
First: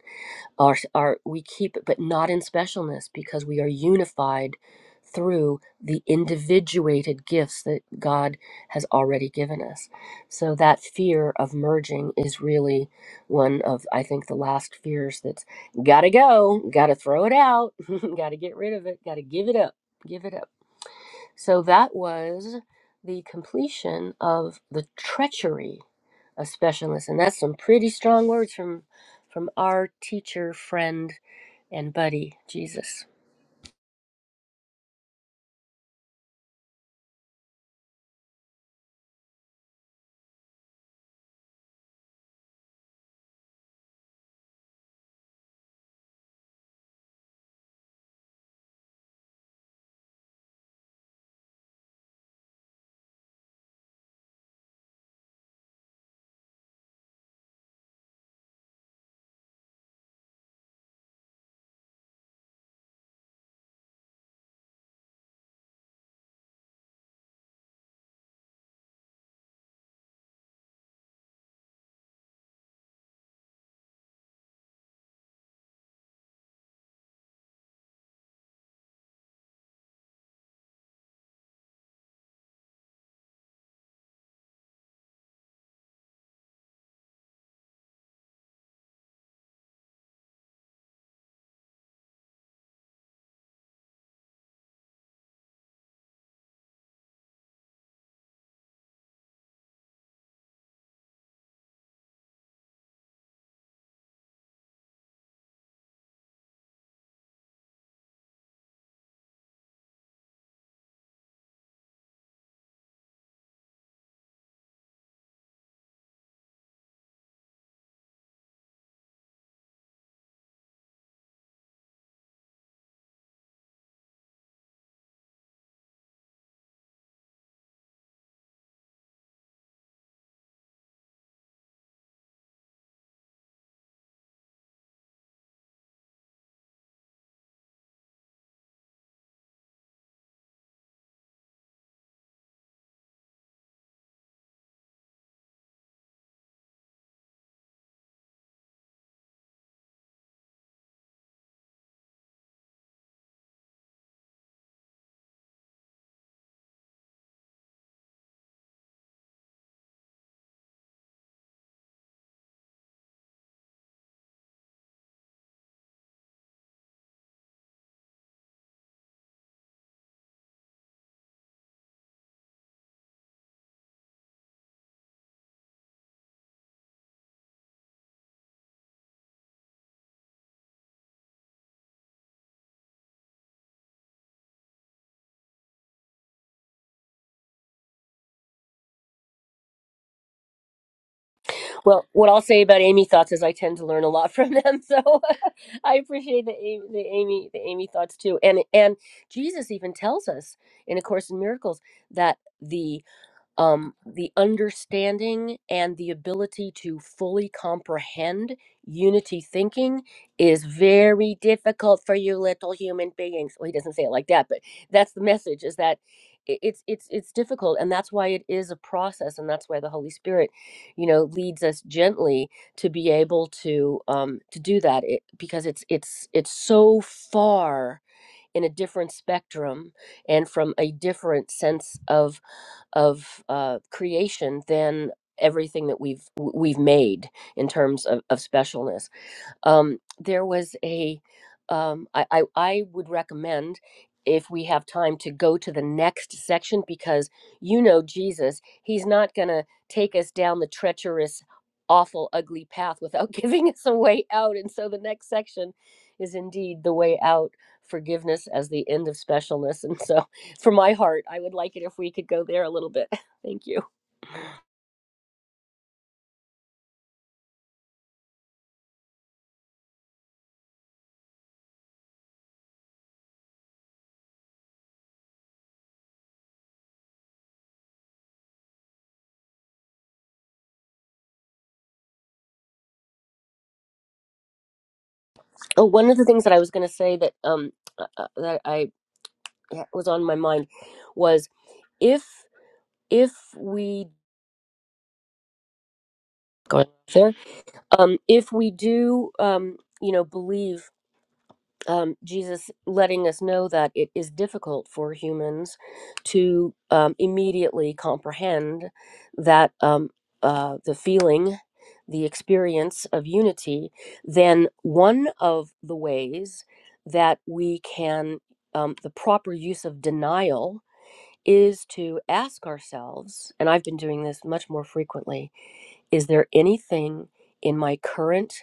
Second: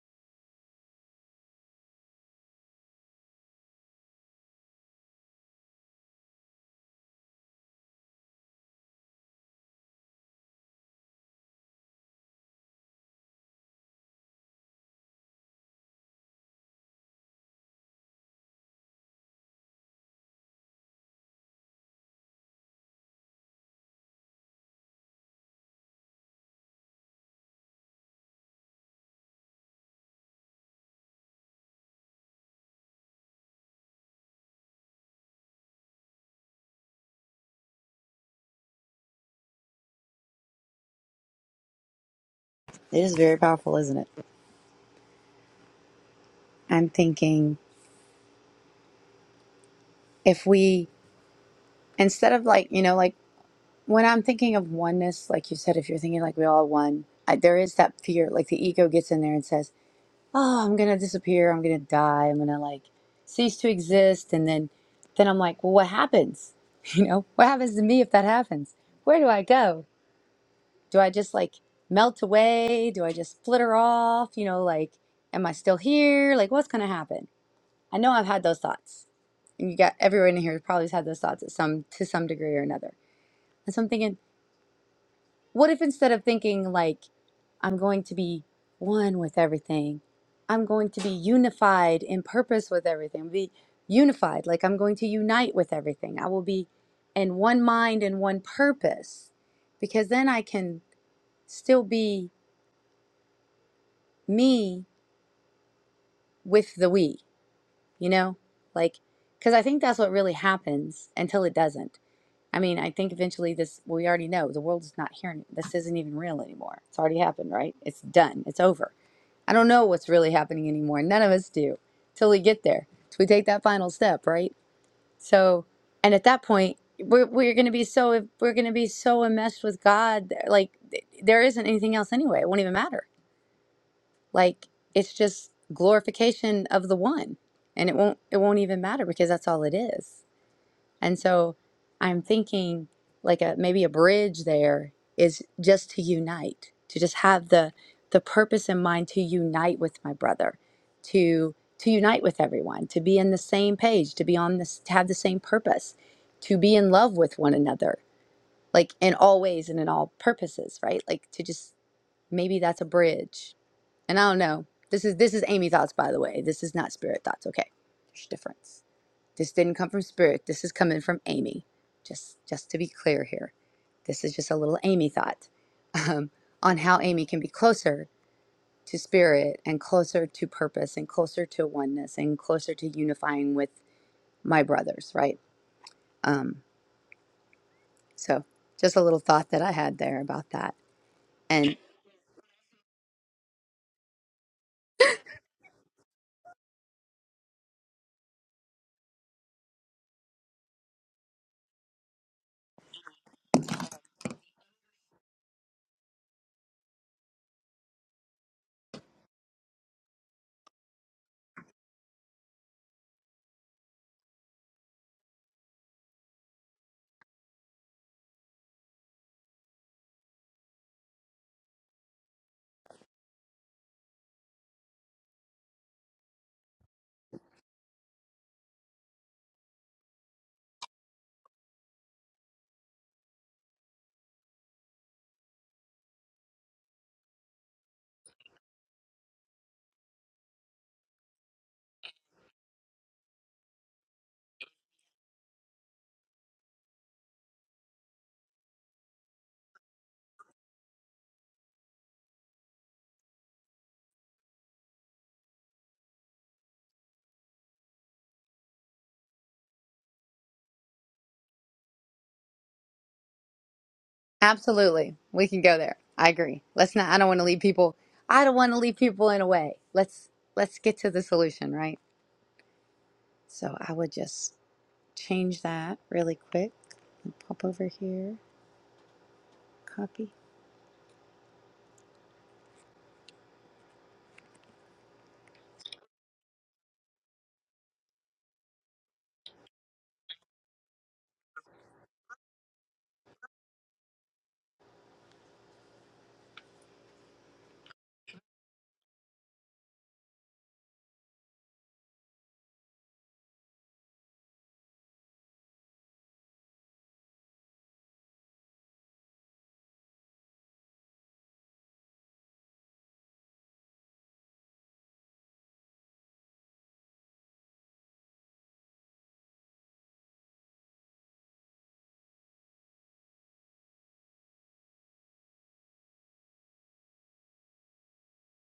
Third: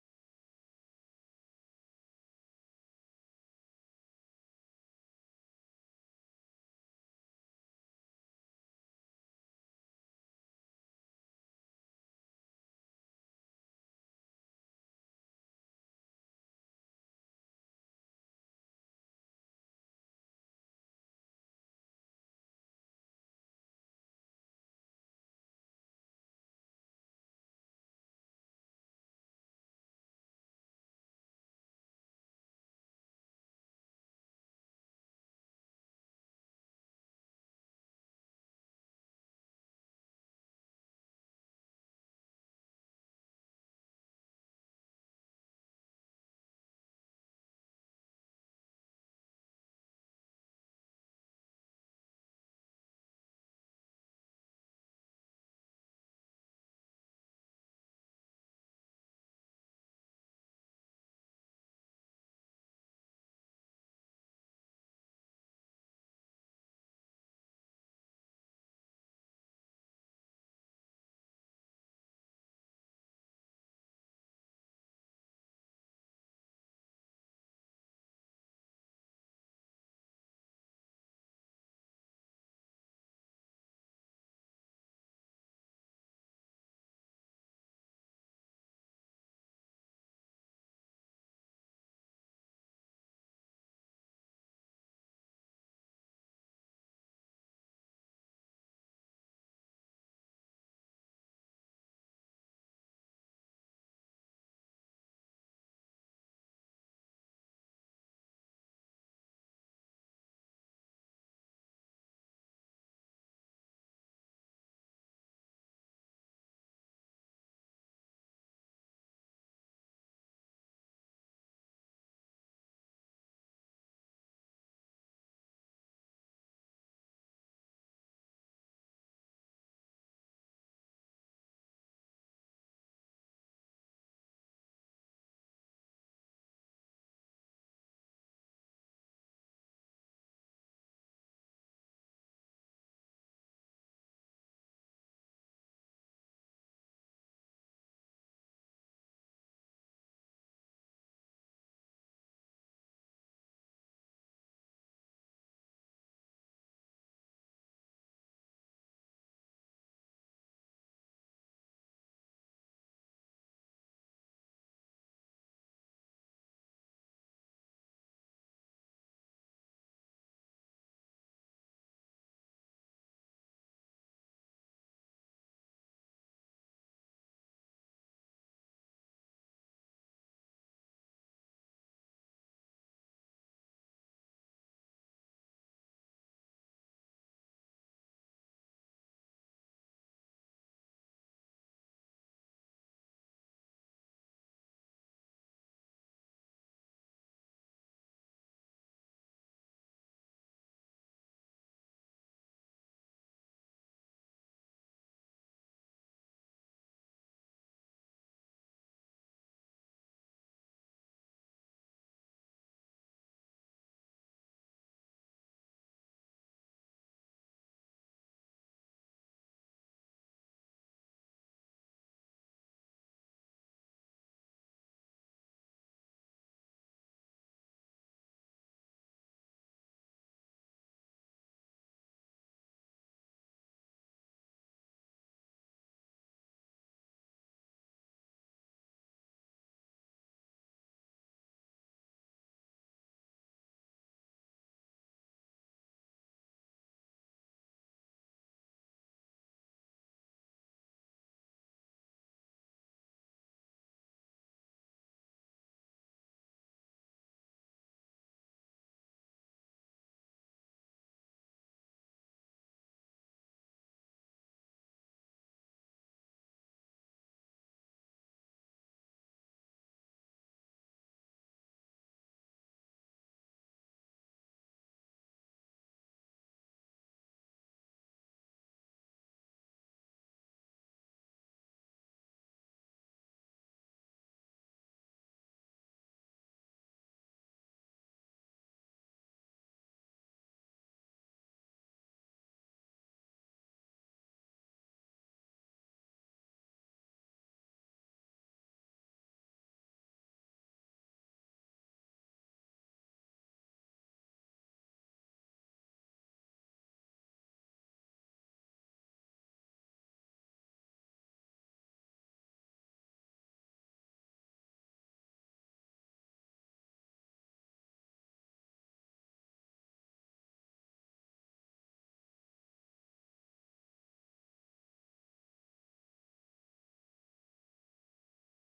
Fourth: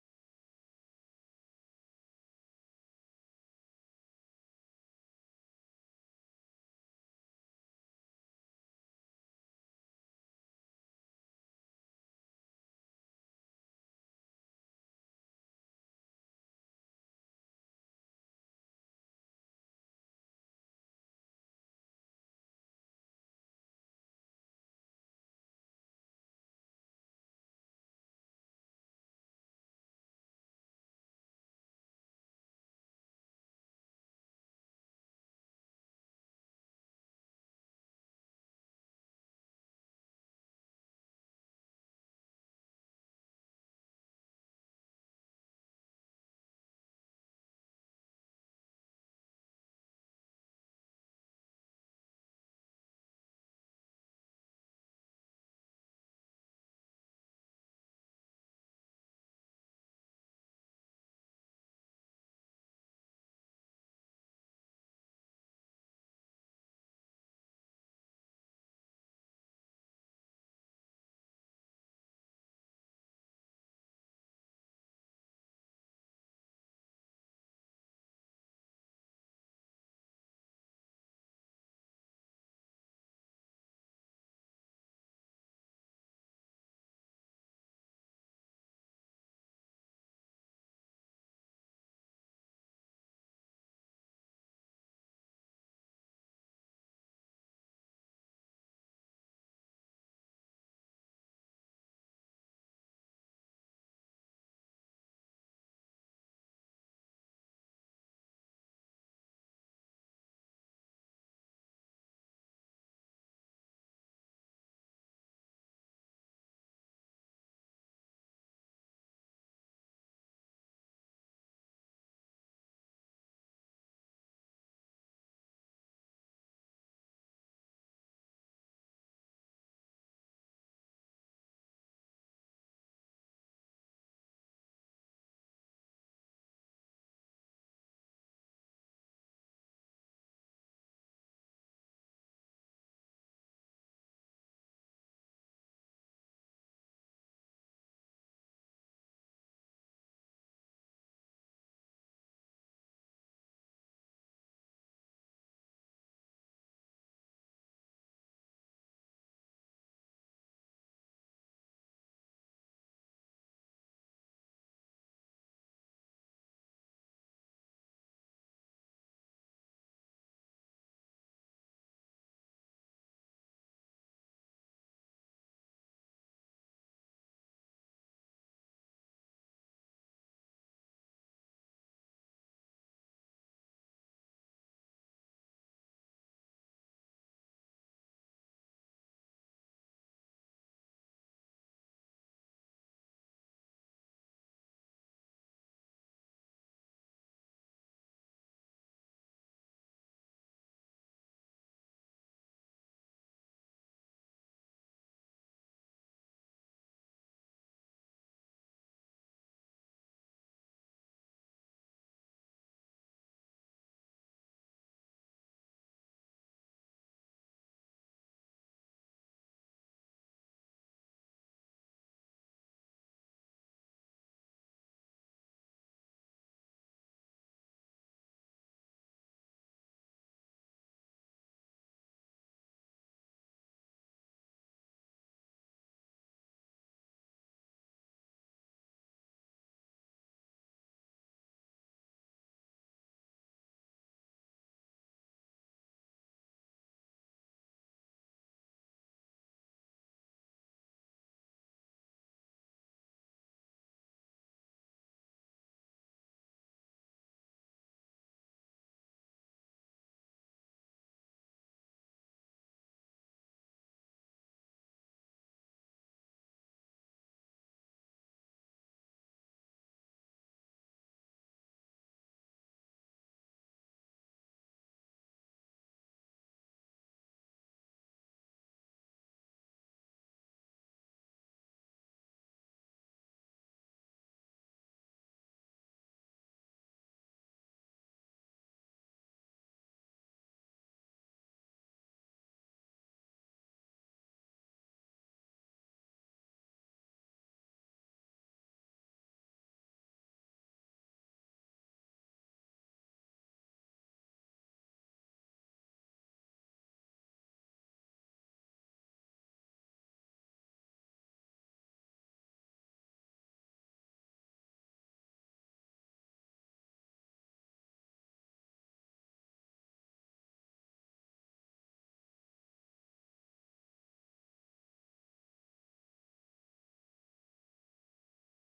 our, our we keep it but not in specialness because we are unified through the individuated gifts that god has already given us so that fear of merging is really one of i think the last fears that's gotta go gotta throw it out gotta get rid of it gotta give it up give it up so that was the completion of the treachery a specialist and that's some pretty strong words from from our teacher friend and buddy jesus It is very powerful, isn't it? I'm thinking if we, instead of like, you know, like When I'm thinking of oneness, like you said, if you're thinking like we all one, I, there is that fear. Like the ego gets in there and says, "Oh, I'm gonna disappear. I'm gonna die. I'm gonna like cease to exist." And then, then I'm like, "Well, what happens? You know, what happens to me if that happens? Where do I go? Do I just like melt away? Do I just flitter off? You know, like, am I still here? Like, what's gonna happen?" I know I've had those thoughts, and you got everyone in here probably has had those thoughts at some to some degree or another. And so I'm thinking. What if instead of thinking like, I'm going to be one with everything, I'm going to be unified in purpose with everything, be unified, like I'm going to unite with everything. I will be in one mind and one purpose because then I can still be me with the we, you know? Like, because I think that's what really happens until it doesn't. I mean, I think eventually this, we already know the world is not here. This isn't even real anymore. It's already happened, right? It's done. It's over I don't know what's really happening anymore. None of us do till we get there. So we take that final step, right? So, and at that point, we're we're gonna be so we're gonna be so enmeshed with God. that, Like th- there isn't anything else anyway. It won't even matter. Like it's just glorification of the one, and it won't it won't even matter because that's all it is. And so I'm thinking like a maybe a bridge there is just to unite, to just have the the purpose in mind to unite with my brother, to to unite with everyone, to be in the same page, to be on this to have the same purpose, to be in love with one another, like in all ways and in all purposes, right? Like to just maybe that's a bridge. And I don't know. This is this is Amy thoughts by the way. This is not spirit thoughts, okay? There's a difference. This didn't come from spirit. This is coming from Amy. Just just to be clear here. This is just a little Amy thought um, on how Amy can be closer to spirit and closer to purpose and closer to oneness and closer to unifying with my brothers, right? Um, so just a little thought that I had there about that. And well what i'll say about amy thoughts is i tend to learn a lot from them so i appreciate the, A- the amy the amy thoughts too and and jesus even tells us in a course in miracles that the um, the understanding and the ability to fully comprehend unity thinking is very difficult for you little human beings. Well, he doesn't say it like that, but that's the message: is that i- it's it's it's difficult, and that's why it is a process, and that's why the Holy Spirit, you know, leads us gently to be able to um, to do that, it, because it's it's it's so far in a different spectrum and from a different sense of of uh, creation than everything that we've w- we've made in terms of, of specialness um, there was a um, I, I i would recommend if we have time to go to the next section because you know jesus he's not going to take us down the treacherous awful ugly path without giving us a way out and so the next section is indeed the way out forgiveness as the end of specialness and so for my heart i would like it if we could go there a little bit thank you absolutely, we can go there. I agree. Let's not I don't want to leave people I don't want to leave people in a way. Let's let's get to the solution, right? So I would just change that really quick. Pop over here, copy. oh one of the things that i was going to say that um uh, uh, that i was on my mind was if if we go there um if we do um you know believe um jesus letting us know that it is difficult for humans to um, immediately comprehend that um uh the feeling the experience of unity then one of the ways that we can um, the proper use of denial is to ask ourselves, and I've been doing this much more frequently, is there anything in my current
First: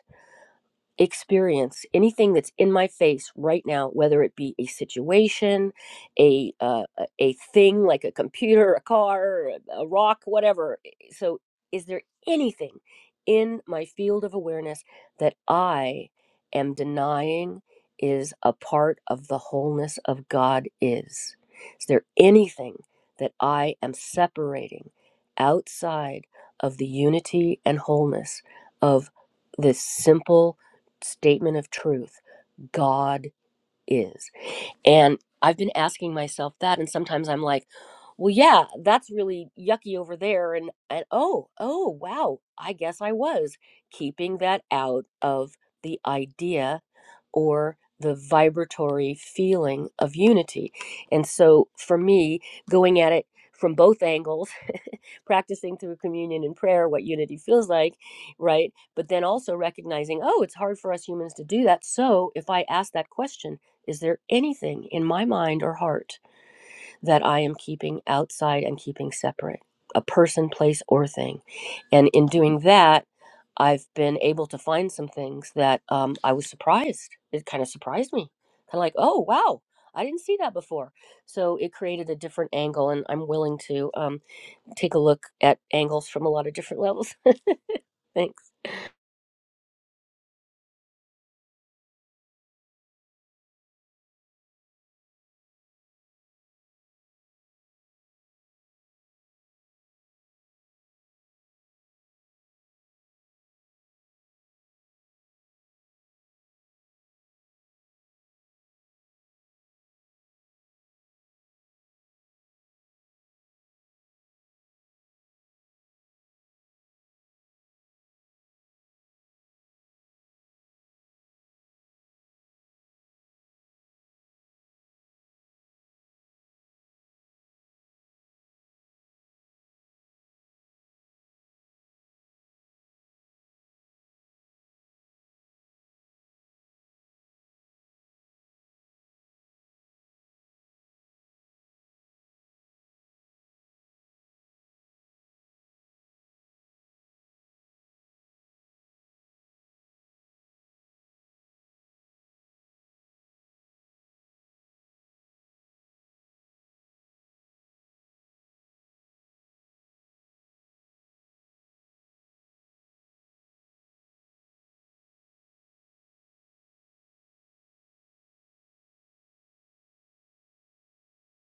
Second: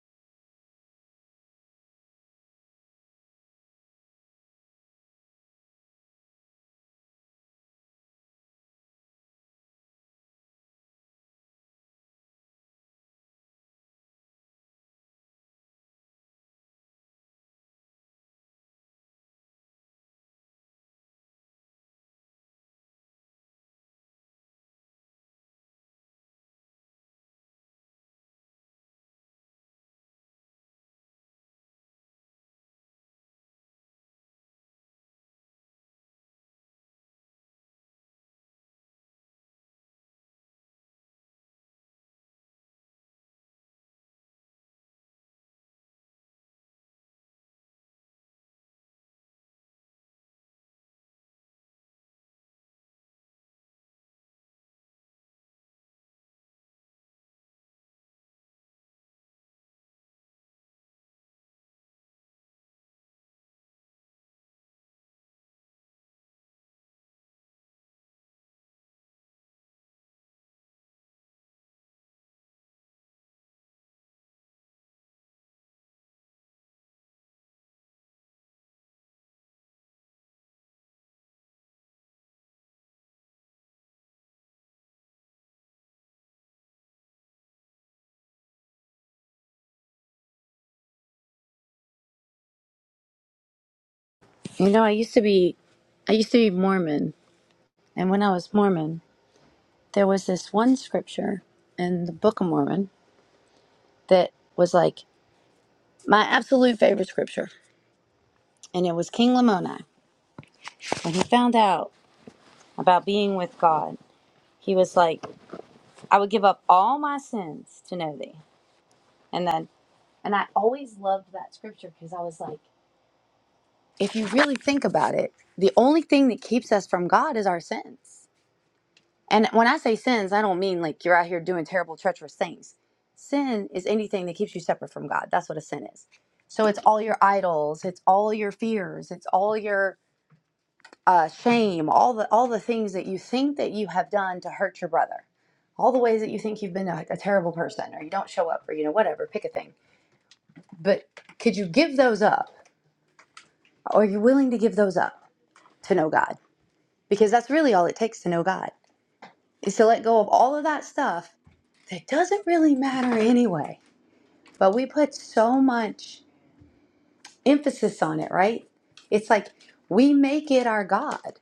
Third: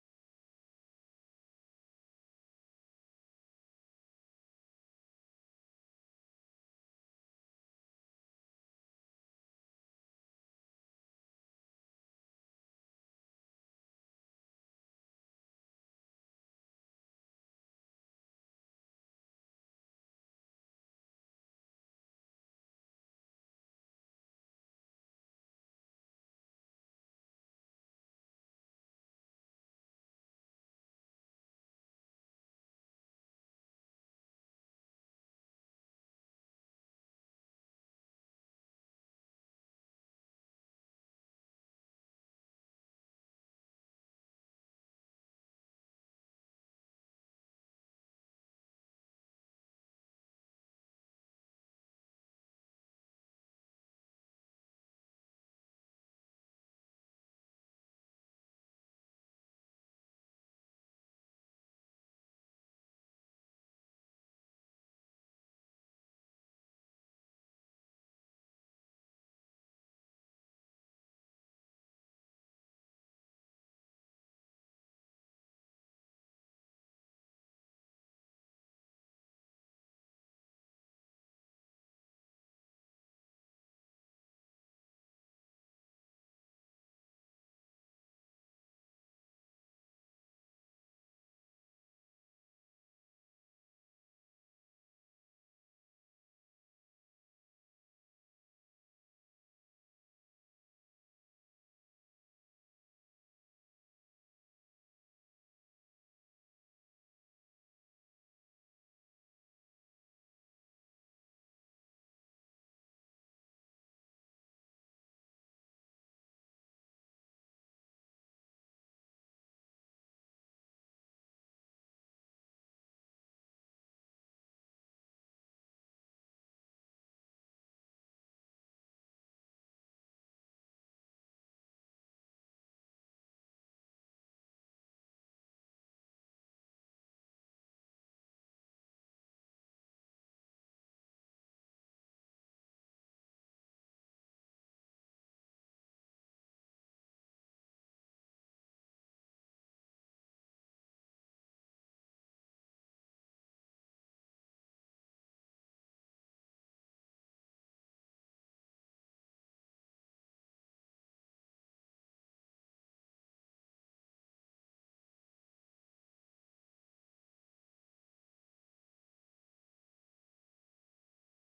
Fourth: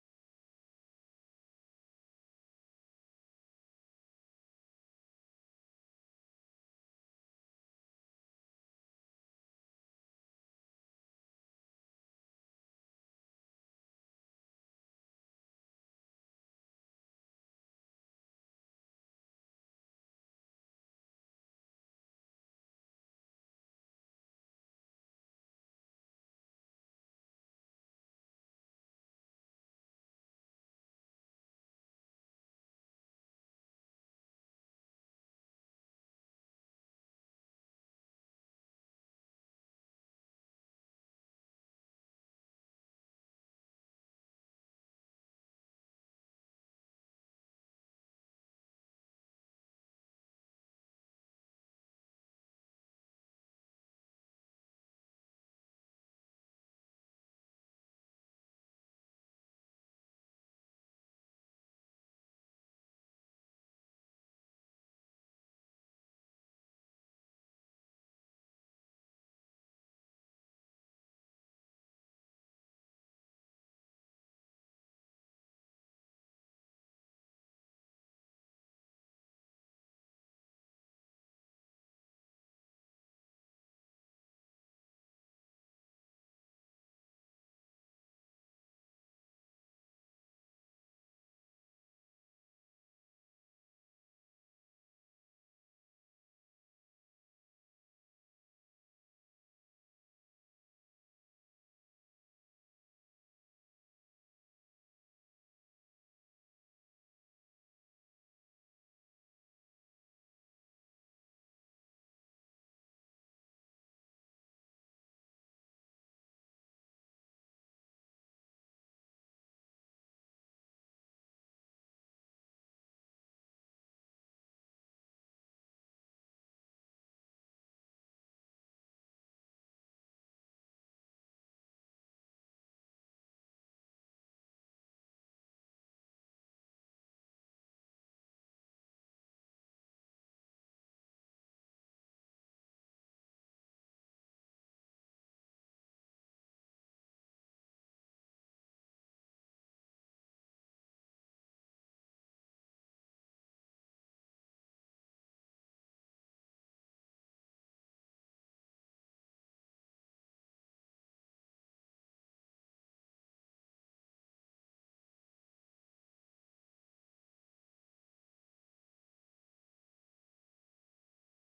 experience anything that's in my face right now whether it be a situation a uh, a a thing like a computer a car a a rock whatever eh, eh, so is there anything in my field of awareness that i am denying is a part of the wholeness of god is is there anything that i am separating outside of the unity and wholeness of this simple statement of truth God is. And I've been asking myself that. And sometimes I'm like, well, yeah, that's really yucky over there. And, and oh, oh, wow, I guess I was keeping that out of the idea or the vibratory feeling of unity. And so for me, going at it from both angles, practicing through communion and prayer what unity feels like, right? But then also recognizing, oh, it's hard for us humans to do that. So if I ask that question, is there anything in my mind or heart that I am keeping outside and keeping separate? A person, place, or thing. And in doing that, I've been able to find some things that um, I was surprised. It kind of surprised me. Kind of like, oh, wow, I didn't see that before. So it created a different angle, and I'm willing to um, take a look at angles from a lot of different levels. Thanks. You know, I used to be, I used to be Mormon, and when I was Mormon, there was this one scripture in the Book of Mormon that was like my absolute favorite scripture, and it was King Lamoni when he found out about being with God. He was like, "I would give up all my sins to know Thee," and then, and I always loved that scripture because I was like, if you really think about it, the only thing that keeps us from God is our sins And when I say sins, I don't mean like you're out here doing terrible, treacherous things. Sin is anything that keeps you separate from God. That's what a sin is. So it's all your idols, it's all your fears, it's all your uh, shame, all the all the things that you think that you have done to hurt your brother, all the ways that you think you've been a, a terrible person or you don't show up or you know whatever. Pick a thing. But could you give those up? Are you willing to give those up to know God? Because that's really all it takes to know God. is to let go of all of that stuff that doesn't really matter anyway. But we put so much emphasis on it, right? It's like we make it our God.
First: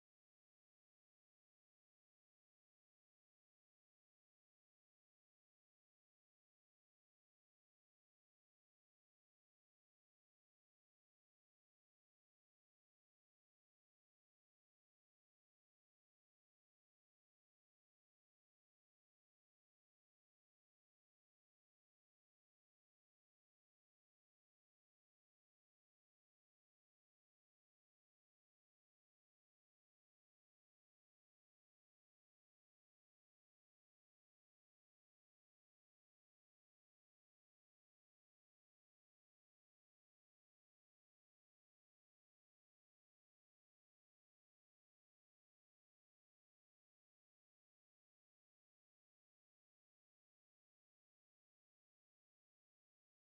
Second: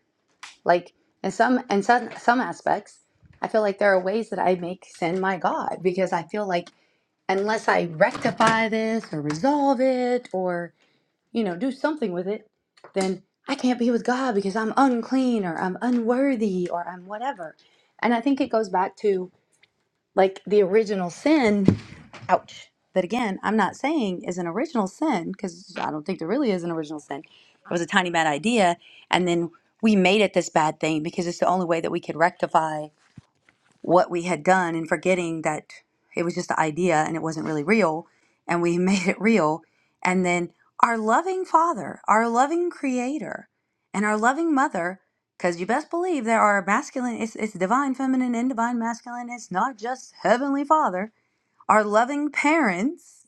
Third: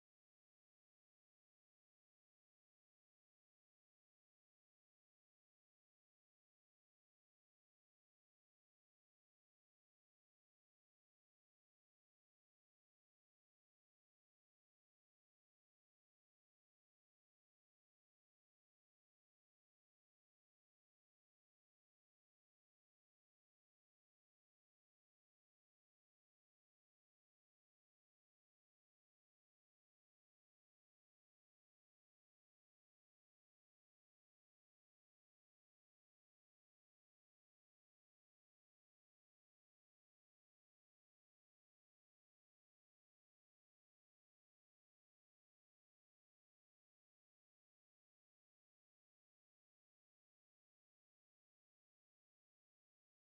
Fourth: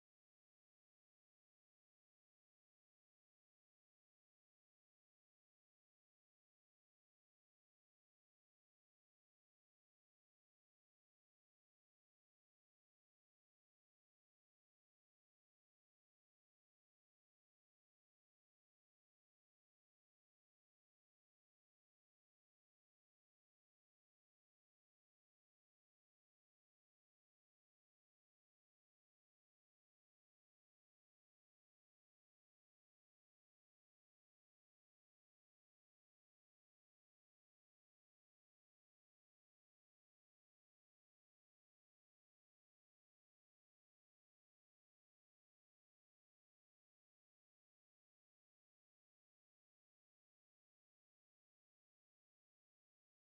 Like and some and some some aspects, I feel like there are ways that I make sin my God because I feel like unless I rectify this or resolve it or, you know, do something with it, then I can't be with God because I'm unclean or I'm unworthy or I'm whatever. And I think it goes back to like the original sin ouch that again i'm not saying is an original sin because i don't think there really is an original sin it was a tiny bad idea and then we made it this bad thing because it's the only way that we could rectify what we had done and forgetting that it was just the idea and it wasn't really real and we made it real and then our loving father our loving creator and our loving mother because you best believe there are masculine it's, it's divine feminine and divine masculine it's not just heavenly father our loving parents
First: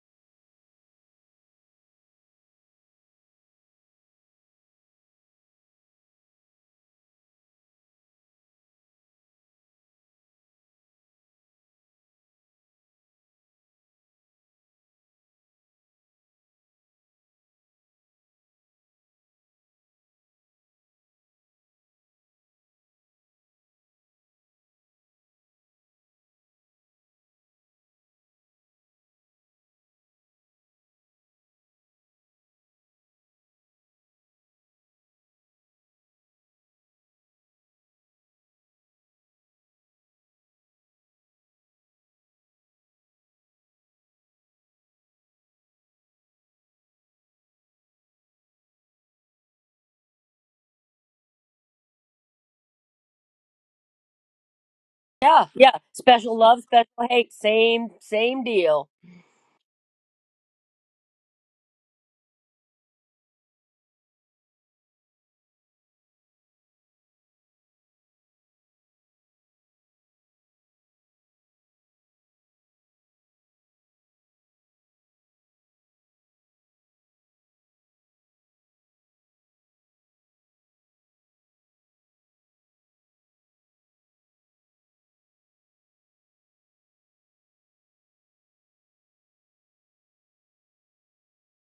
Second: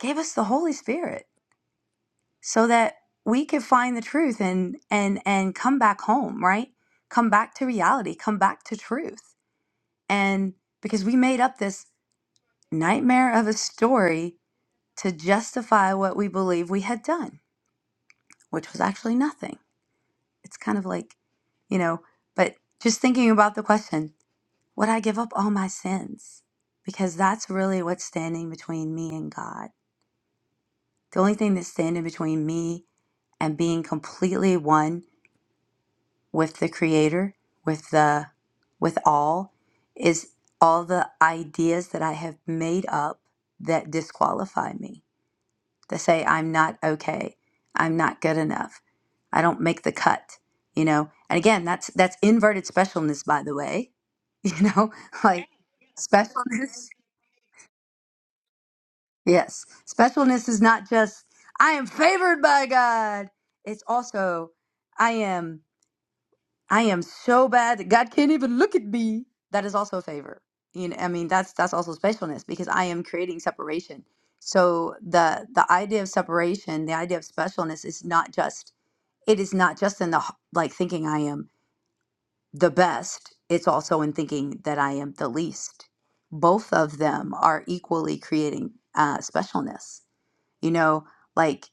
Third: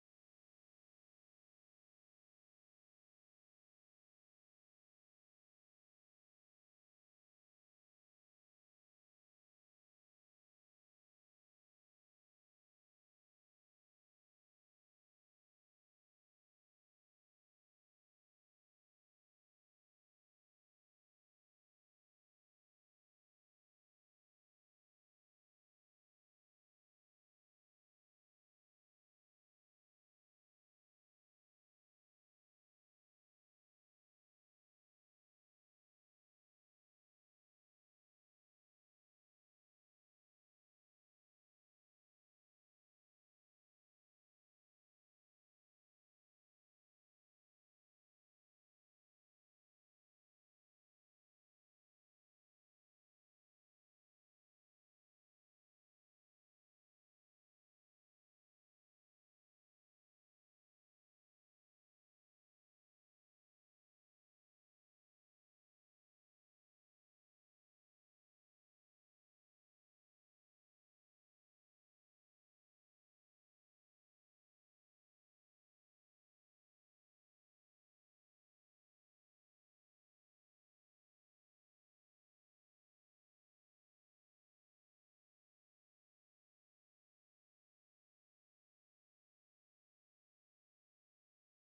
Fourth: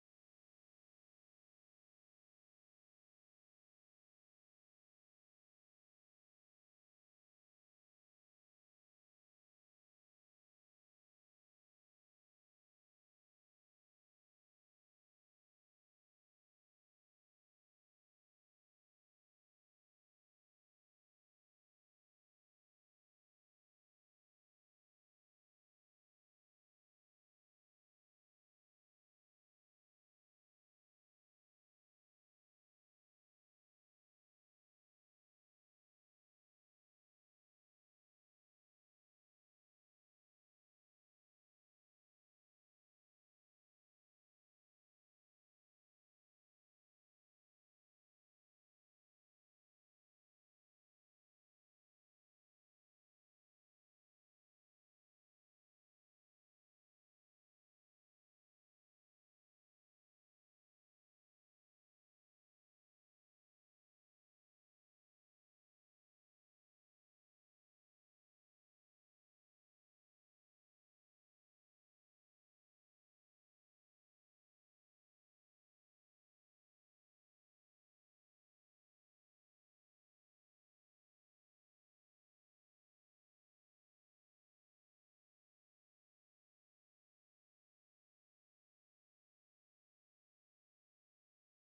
gave us the holy spirit so that we could find the truth and and and come back home right come back to reality come back to truth and because we made up this nightmare of a story to justify what we believe we had done, which was actually nothing. It's kind of like, you know, but just thinking about the question, would I give up all my sins? Because that's really what's standing between me and God. The only thing that's standing between me and being completely one with the creator with the with all is all the ideas that i have made up that disqualify me that say i'm not okay i'm not good enough i don't make the cut you know and again that's that's inverted specialness by the way you know Yeah, like yeah. Special love, specialness special hate, same, same deal. yes specialness is not just i am favored by god it's also i am I am so bad. God can't even look at me. That is also a favor. You know, I mean, that's that's also specialness because I am creating separation. So the the idea of separation, the idea of specialness, is not just it is not just in the h- like thinking I am the best. It's also in thinking that I am the least. Both of them are equally creating uh, specialness. You know, like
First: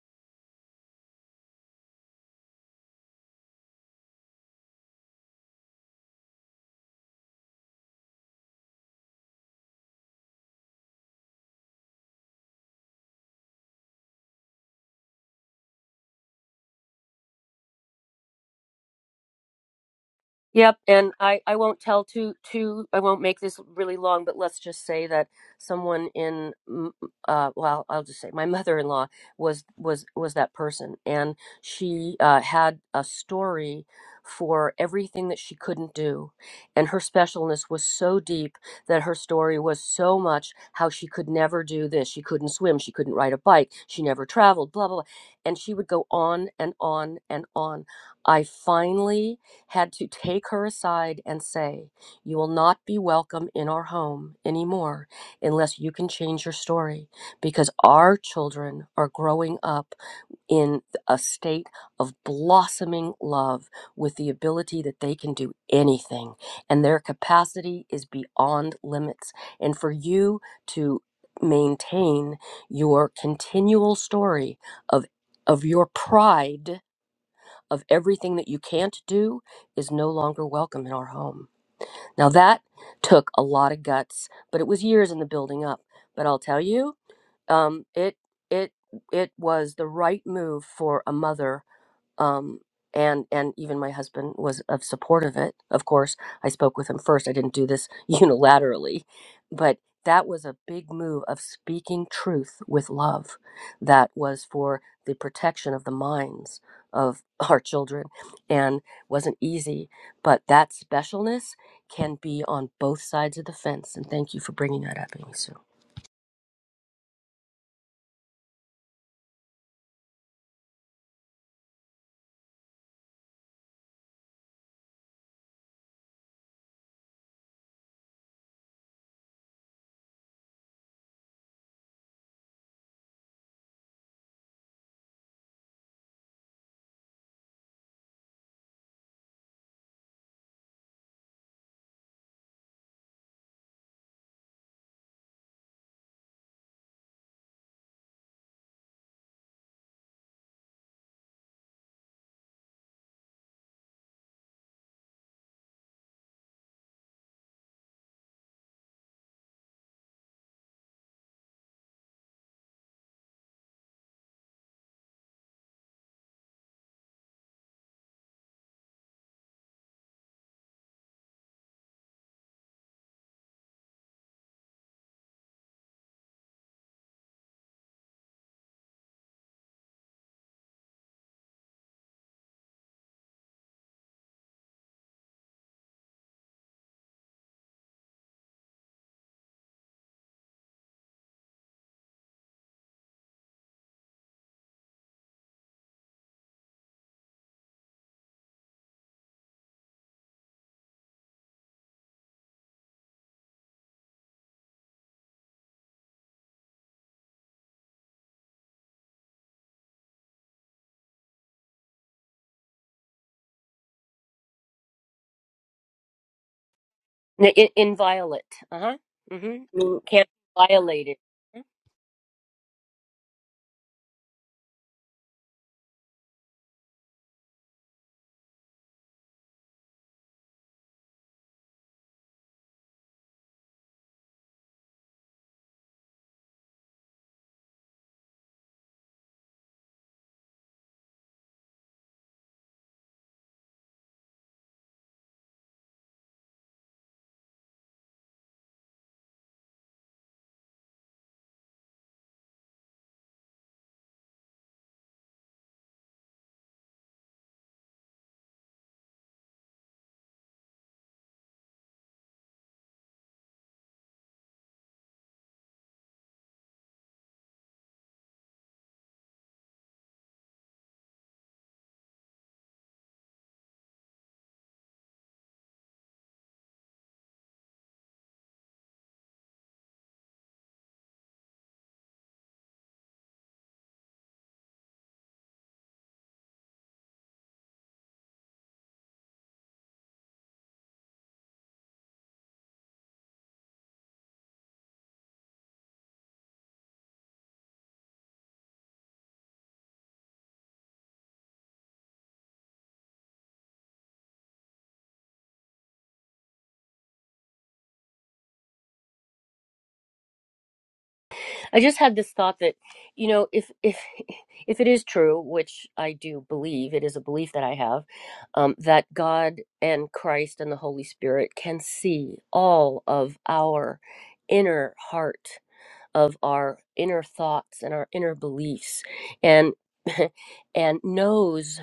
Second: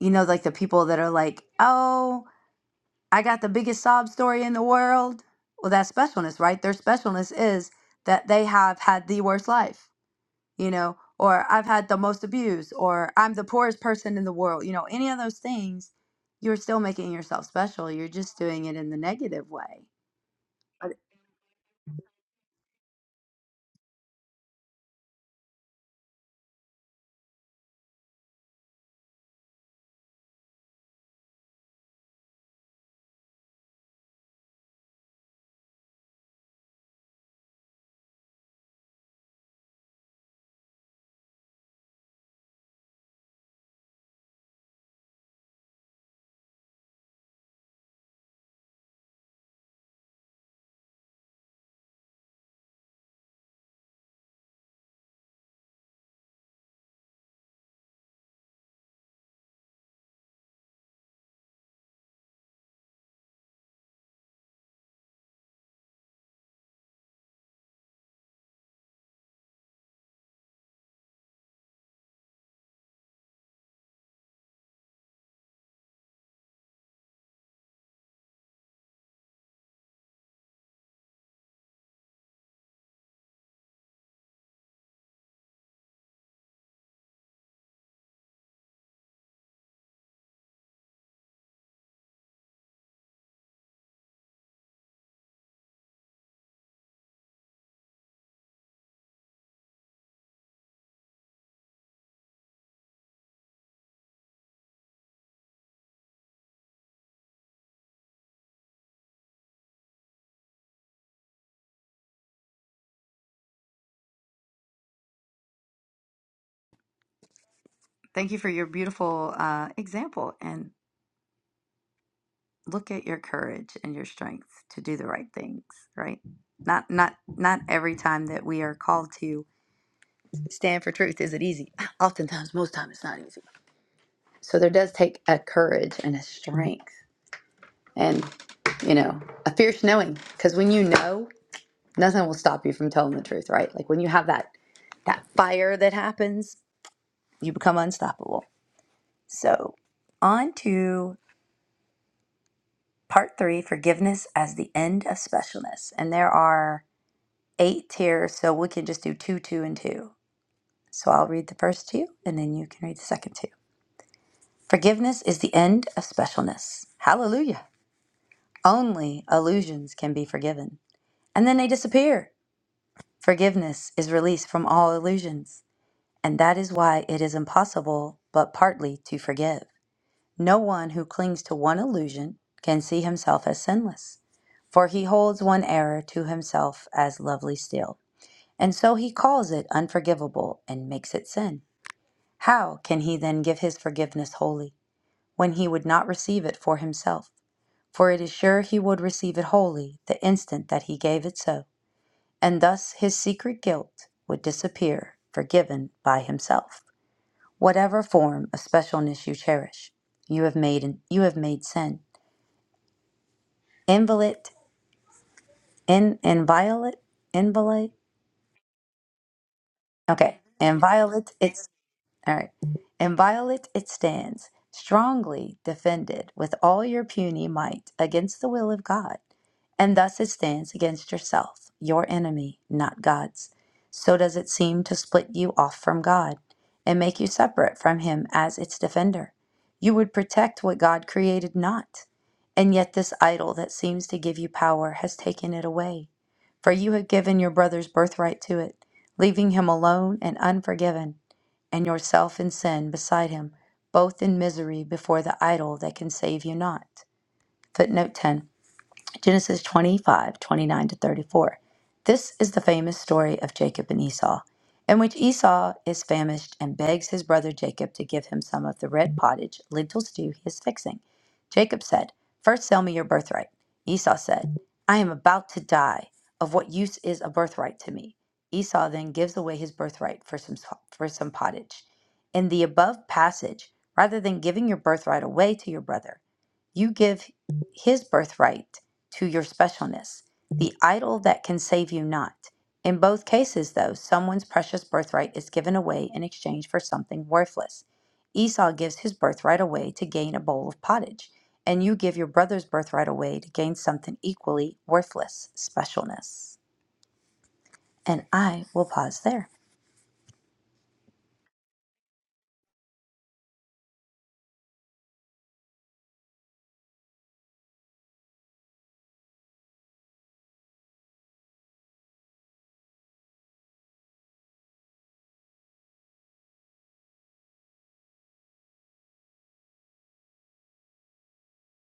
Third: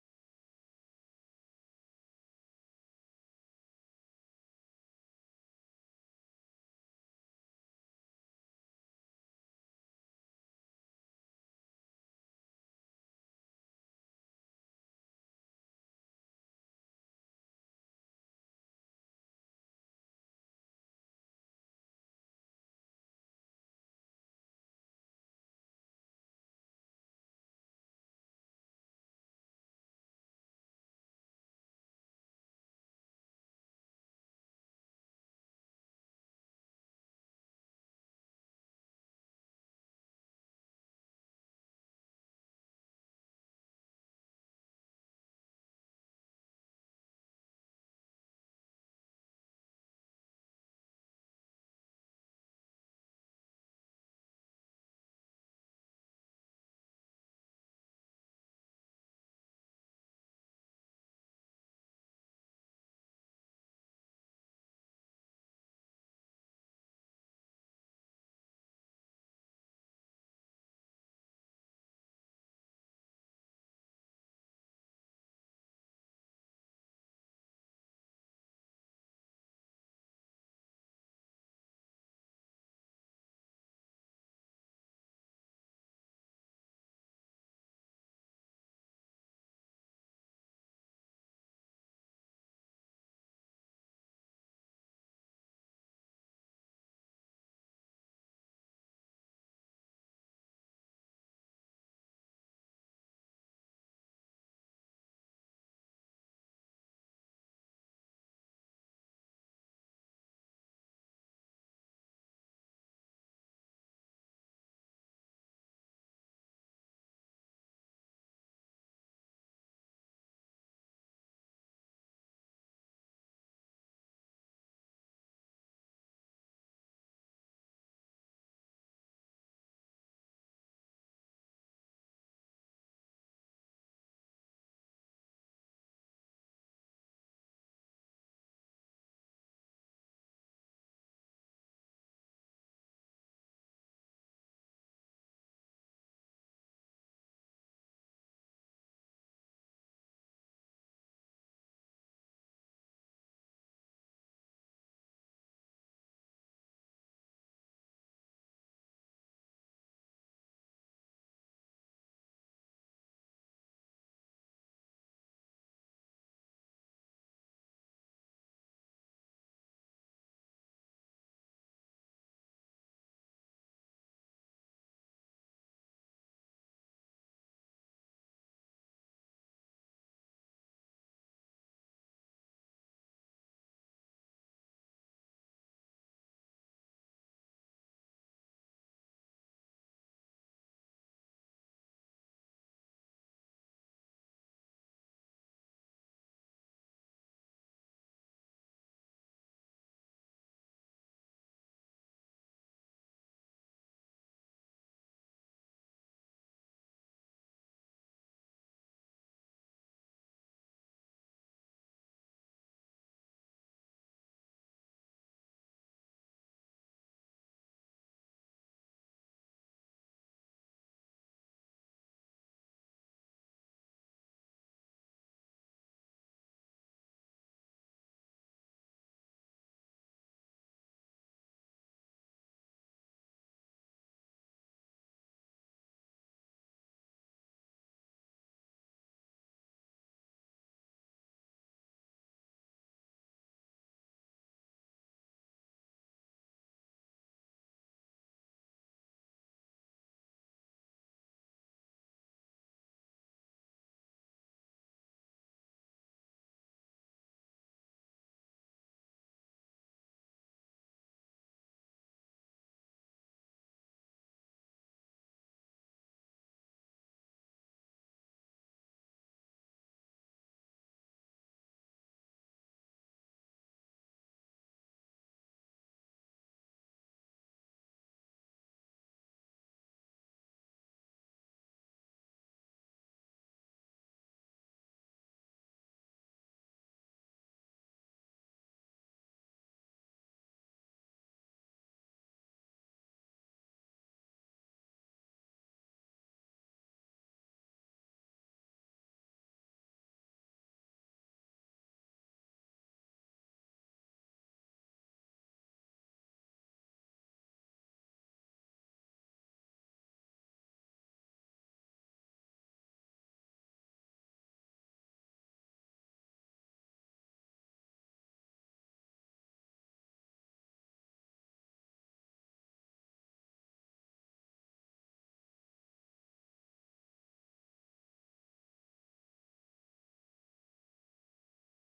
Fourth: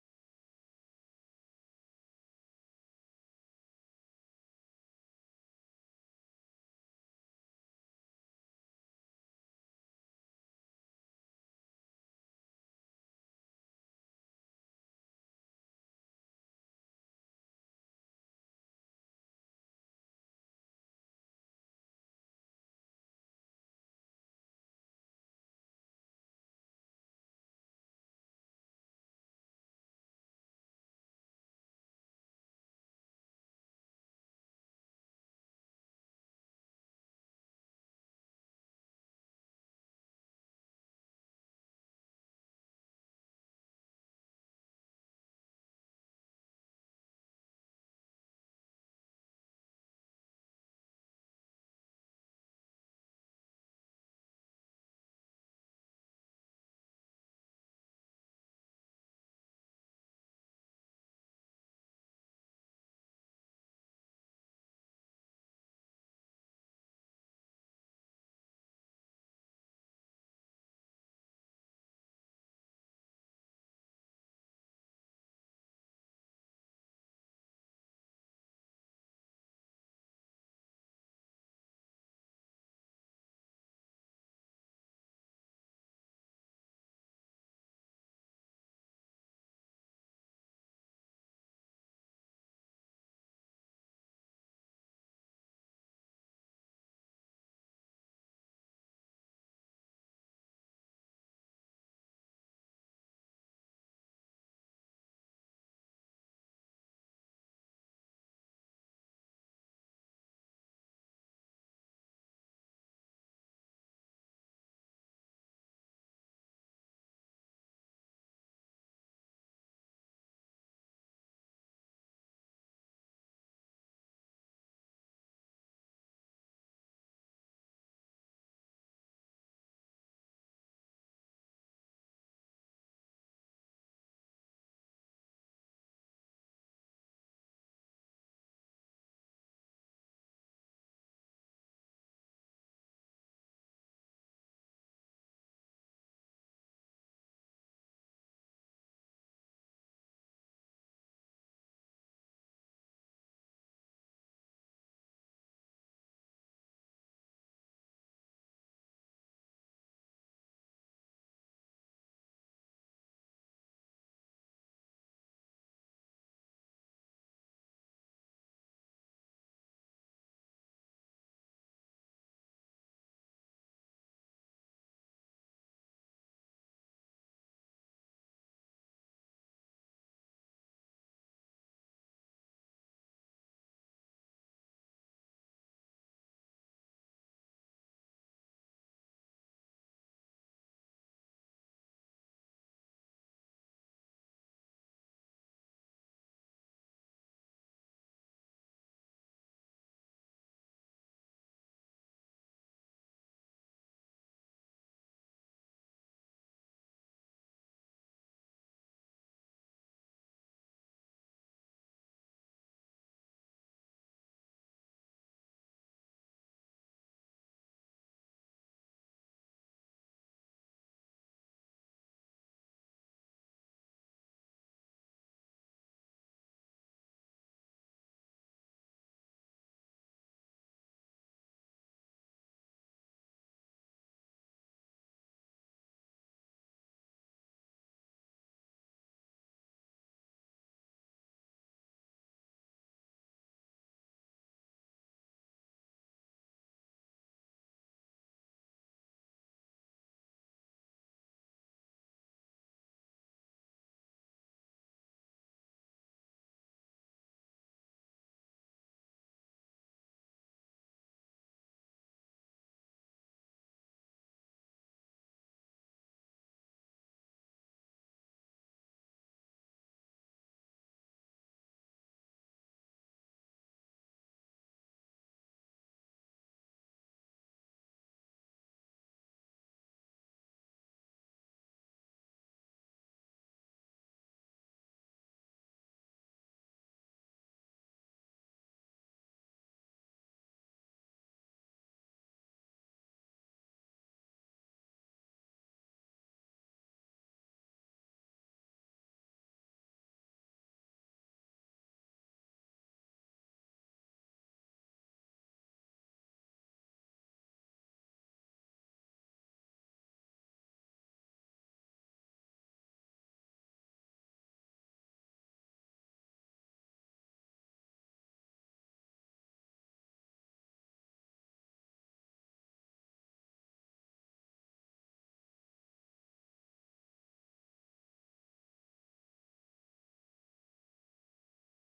you know, like the people that are like, oh, I got the biggest sob story in the world. Well, that's specialness, right? Their specialness is that they have had the worst life, you know, or I've had the most abuse, or I'm the poorest person in the world, you know, any of those things, you're still making yourself special. You're just doing it in the negative way. Yep, But and I, I won't tell too too I won't make this really long, but let's just say that someone in mm, uh well I'll just say my mother-in-law was was was that person, and she uh, had a story for everything that she couldn't do, and her specialness was so deep that her story was so much how she could never do this, she couldn't swim, she couldn't ride a bike, she never traveled, blah blah, blah. and she would go on and on and on. I finally had to take her aside and say, You will not be welcome in our home anymore unless you can change your story because our children are growing up in a state of blossoming love with the ability that they can do anything and their capacity is beyond limits. And for you to maintain your continual story of of your pride of everything that you can't do is no longer welcome in our home. Now, that took a lot of guts, but it was years in the building up. But I'll tell you, um, it, it, it was the right move for a mother um, and and even my husband was of support of it. Of course, I spoke with him first. I didn't do this unilaterally, but that was a big move of speaking truth with love. That was for the protection of the minds of our children, and wasn't easy. But that specialness can be on both sides of the fence. And thank you for bringing that up, Amy Sue. thank you for your beautiful uh, example and look at your courage and your strength to do the right things, right? Not not not every time that we are called to stand for truth is it easy. Oftentimes, most time it's not easy So there does take a courage and a strength and, you know, a fierce knowing. Because when you know, nothing will stop you from telling the truth, right? Like when you have that that fire that happens, you become unstoppable. So on to part three, forgiveness as the end of specialness. And there are eight tiers, so we can just do two, two, and two. So I'll read the first two and then you can read the second two. Forgiveness is the end of specialness. Hallelujah. Only illusions can be forgiven. And then they disappear. Forgiveness is released from all illusions. And that is why it is impossible, but partly, to forgive. No one who clings to one illusion can see himself as sinless, for he holds one error to himself as lovely still. And so he calls it unforgivable and makes it sin. How can he then give his forgiveness wholly, when he would not receive it for himself? For it is sure he would receive it wholly the instant that he gave it so, and thus his secret guilt would disappear, forgiven by himself. Whatever form of specialness you cherish, you have made you have made sin inviolate, in inviolate, N- in- inviolate. inviolate. Uh huh. Mm-hmm. I mean, can't Okay, violate inviolate. it. It's. All right. Inviolate it stands, strongly defended with all your puny might against the will of God. And thus it stands against yourself, your enemy, not God's. So does it seem to split you off from God and make you separate from Him as its defender. You would protect what God created not. And yet, this idol that seems to give you power has taken it away. For you have given your brother's birthright to it, leaving him alone and unforgiven and yourself in sin beside him, both in misery before the idol that can save you not. Footnote 10 Genesis 25 29 to 34. This is the famous story of Jacob and Esau, in which Esau is famished and begs his brother Jacob to give him some of the red pottage, lentil stew he is fixing. Jacob said, "First, sell me your birthright. Esau said, I am about to die. Of what use is a birthright to me? Esau then gives away his birthright for some, for some pottage. In the above passage, rather than giving your birthright away to your brother, you give his birthright to your specialness, the idol that can save you not. In both cases, though, someone's precious birthright is given away in exchange for something worthless. Esau gives his birthright away to gain a bowl of pottage, and you give your brother's birthright away to gain something equally worthless specialness. And I will pause there. I just had this thought that, you know, if if if it is true, which I do believe, it is a belief that I have, um, that God and Christ and the Holy Spirit can see all of our inner heart, of our inner thoughts and our inner beliefs, and and knows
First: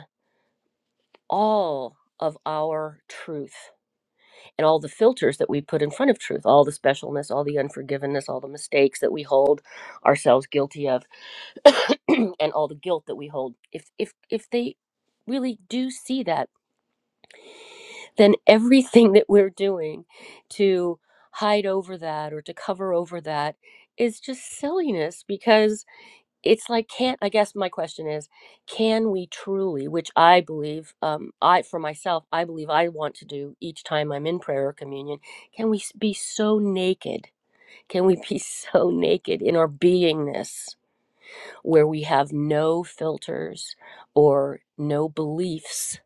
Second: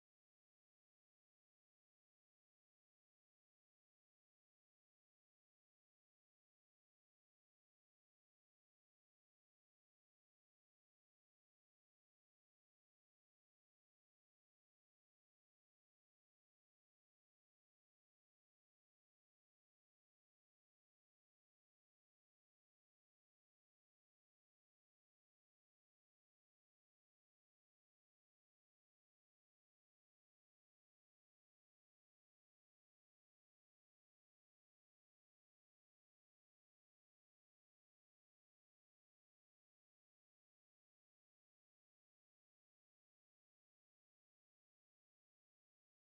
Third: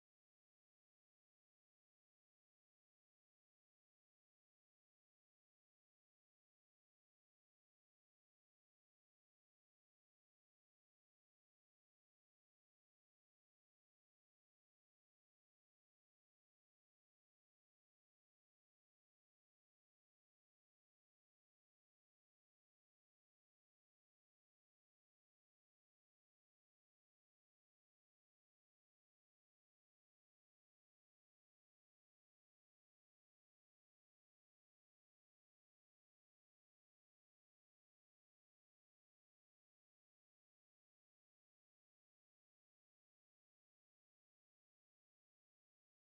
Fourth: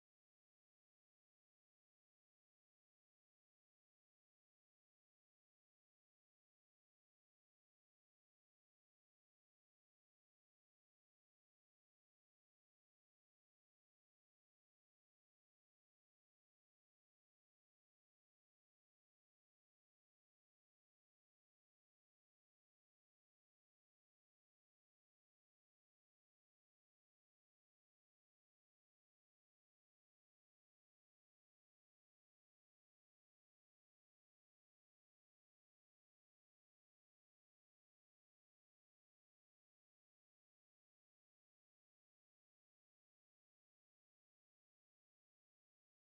all of our truth and all the filters that we put in front of truth, all the specialness, all the unforgiveness, all the mistakes that we hold ourselves guilty of and all the guilt that we hold if if if they really do see that then everything that we're doing to hide over that or to cover over that is just silliness because it's like can't i guess my question is can we truly which i believe um, i for myself i believe i want to do each time i'm in prayer or communion can we s- be so naked can we be so naked in our beingness where we have no filters or no beliefs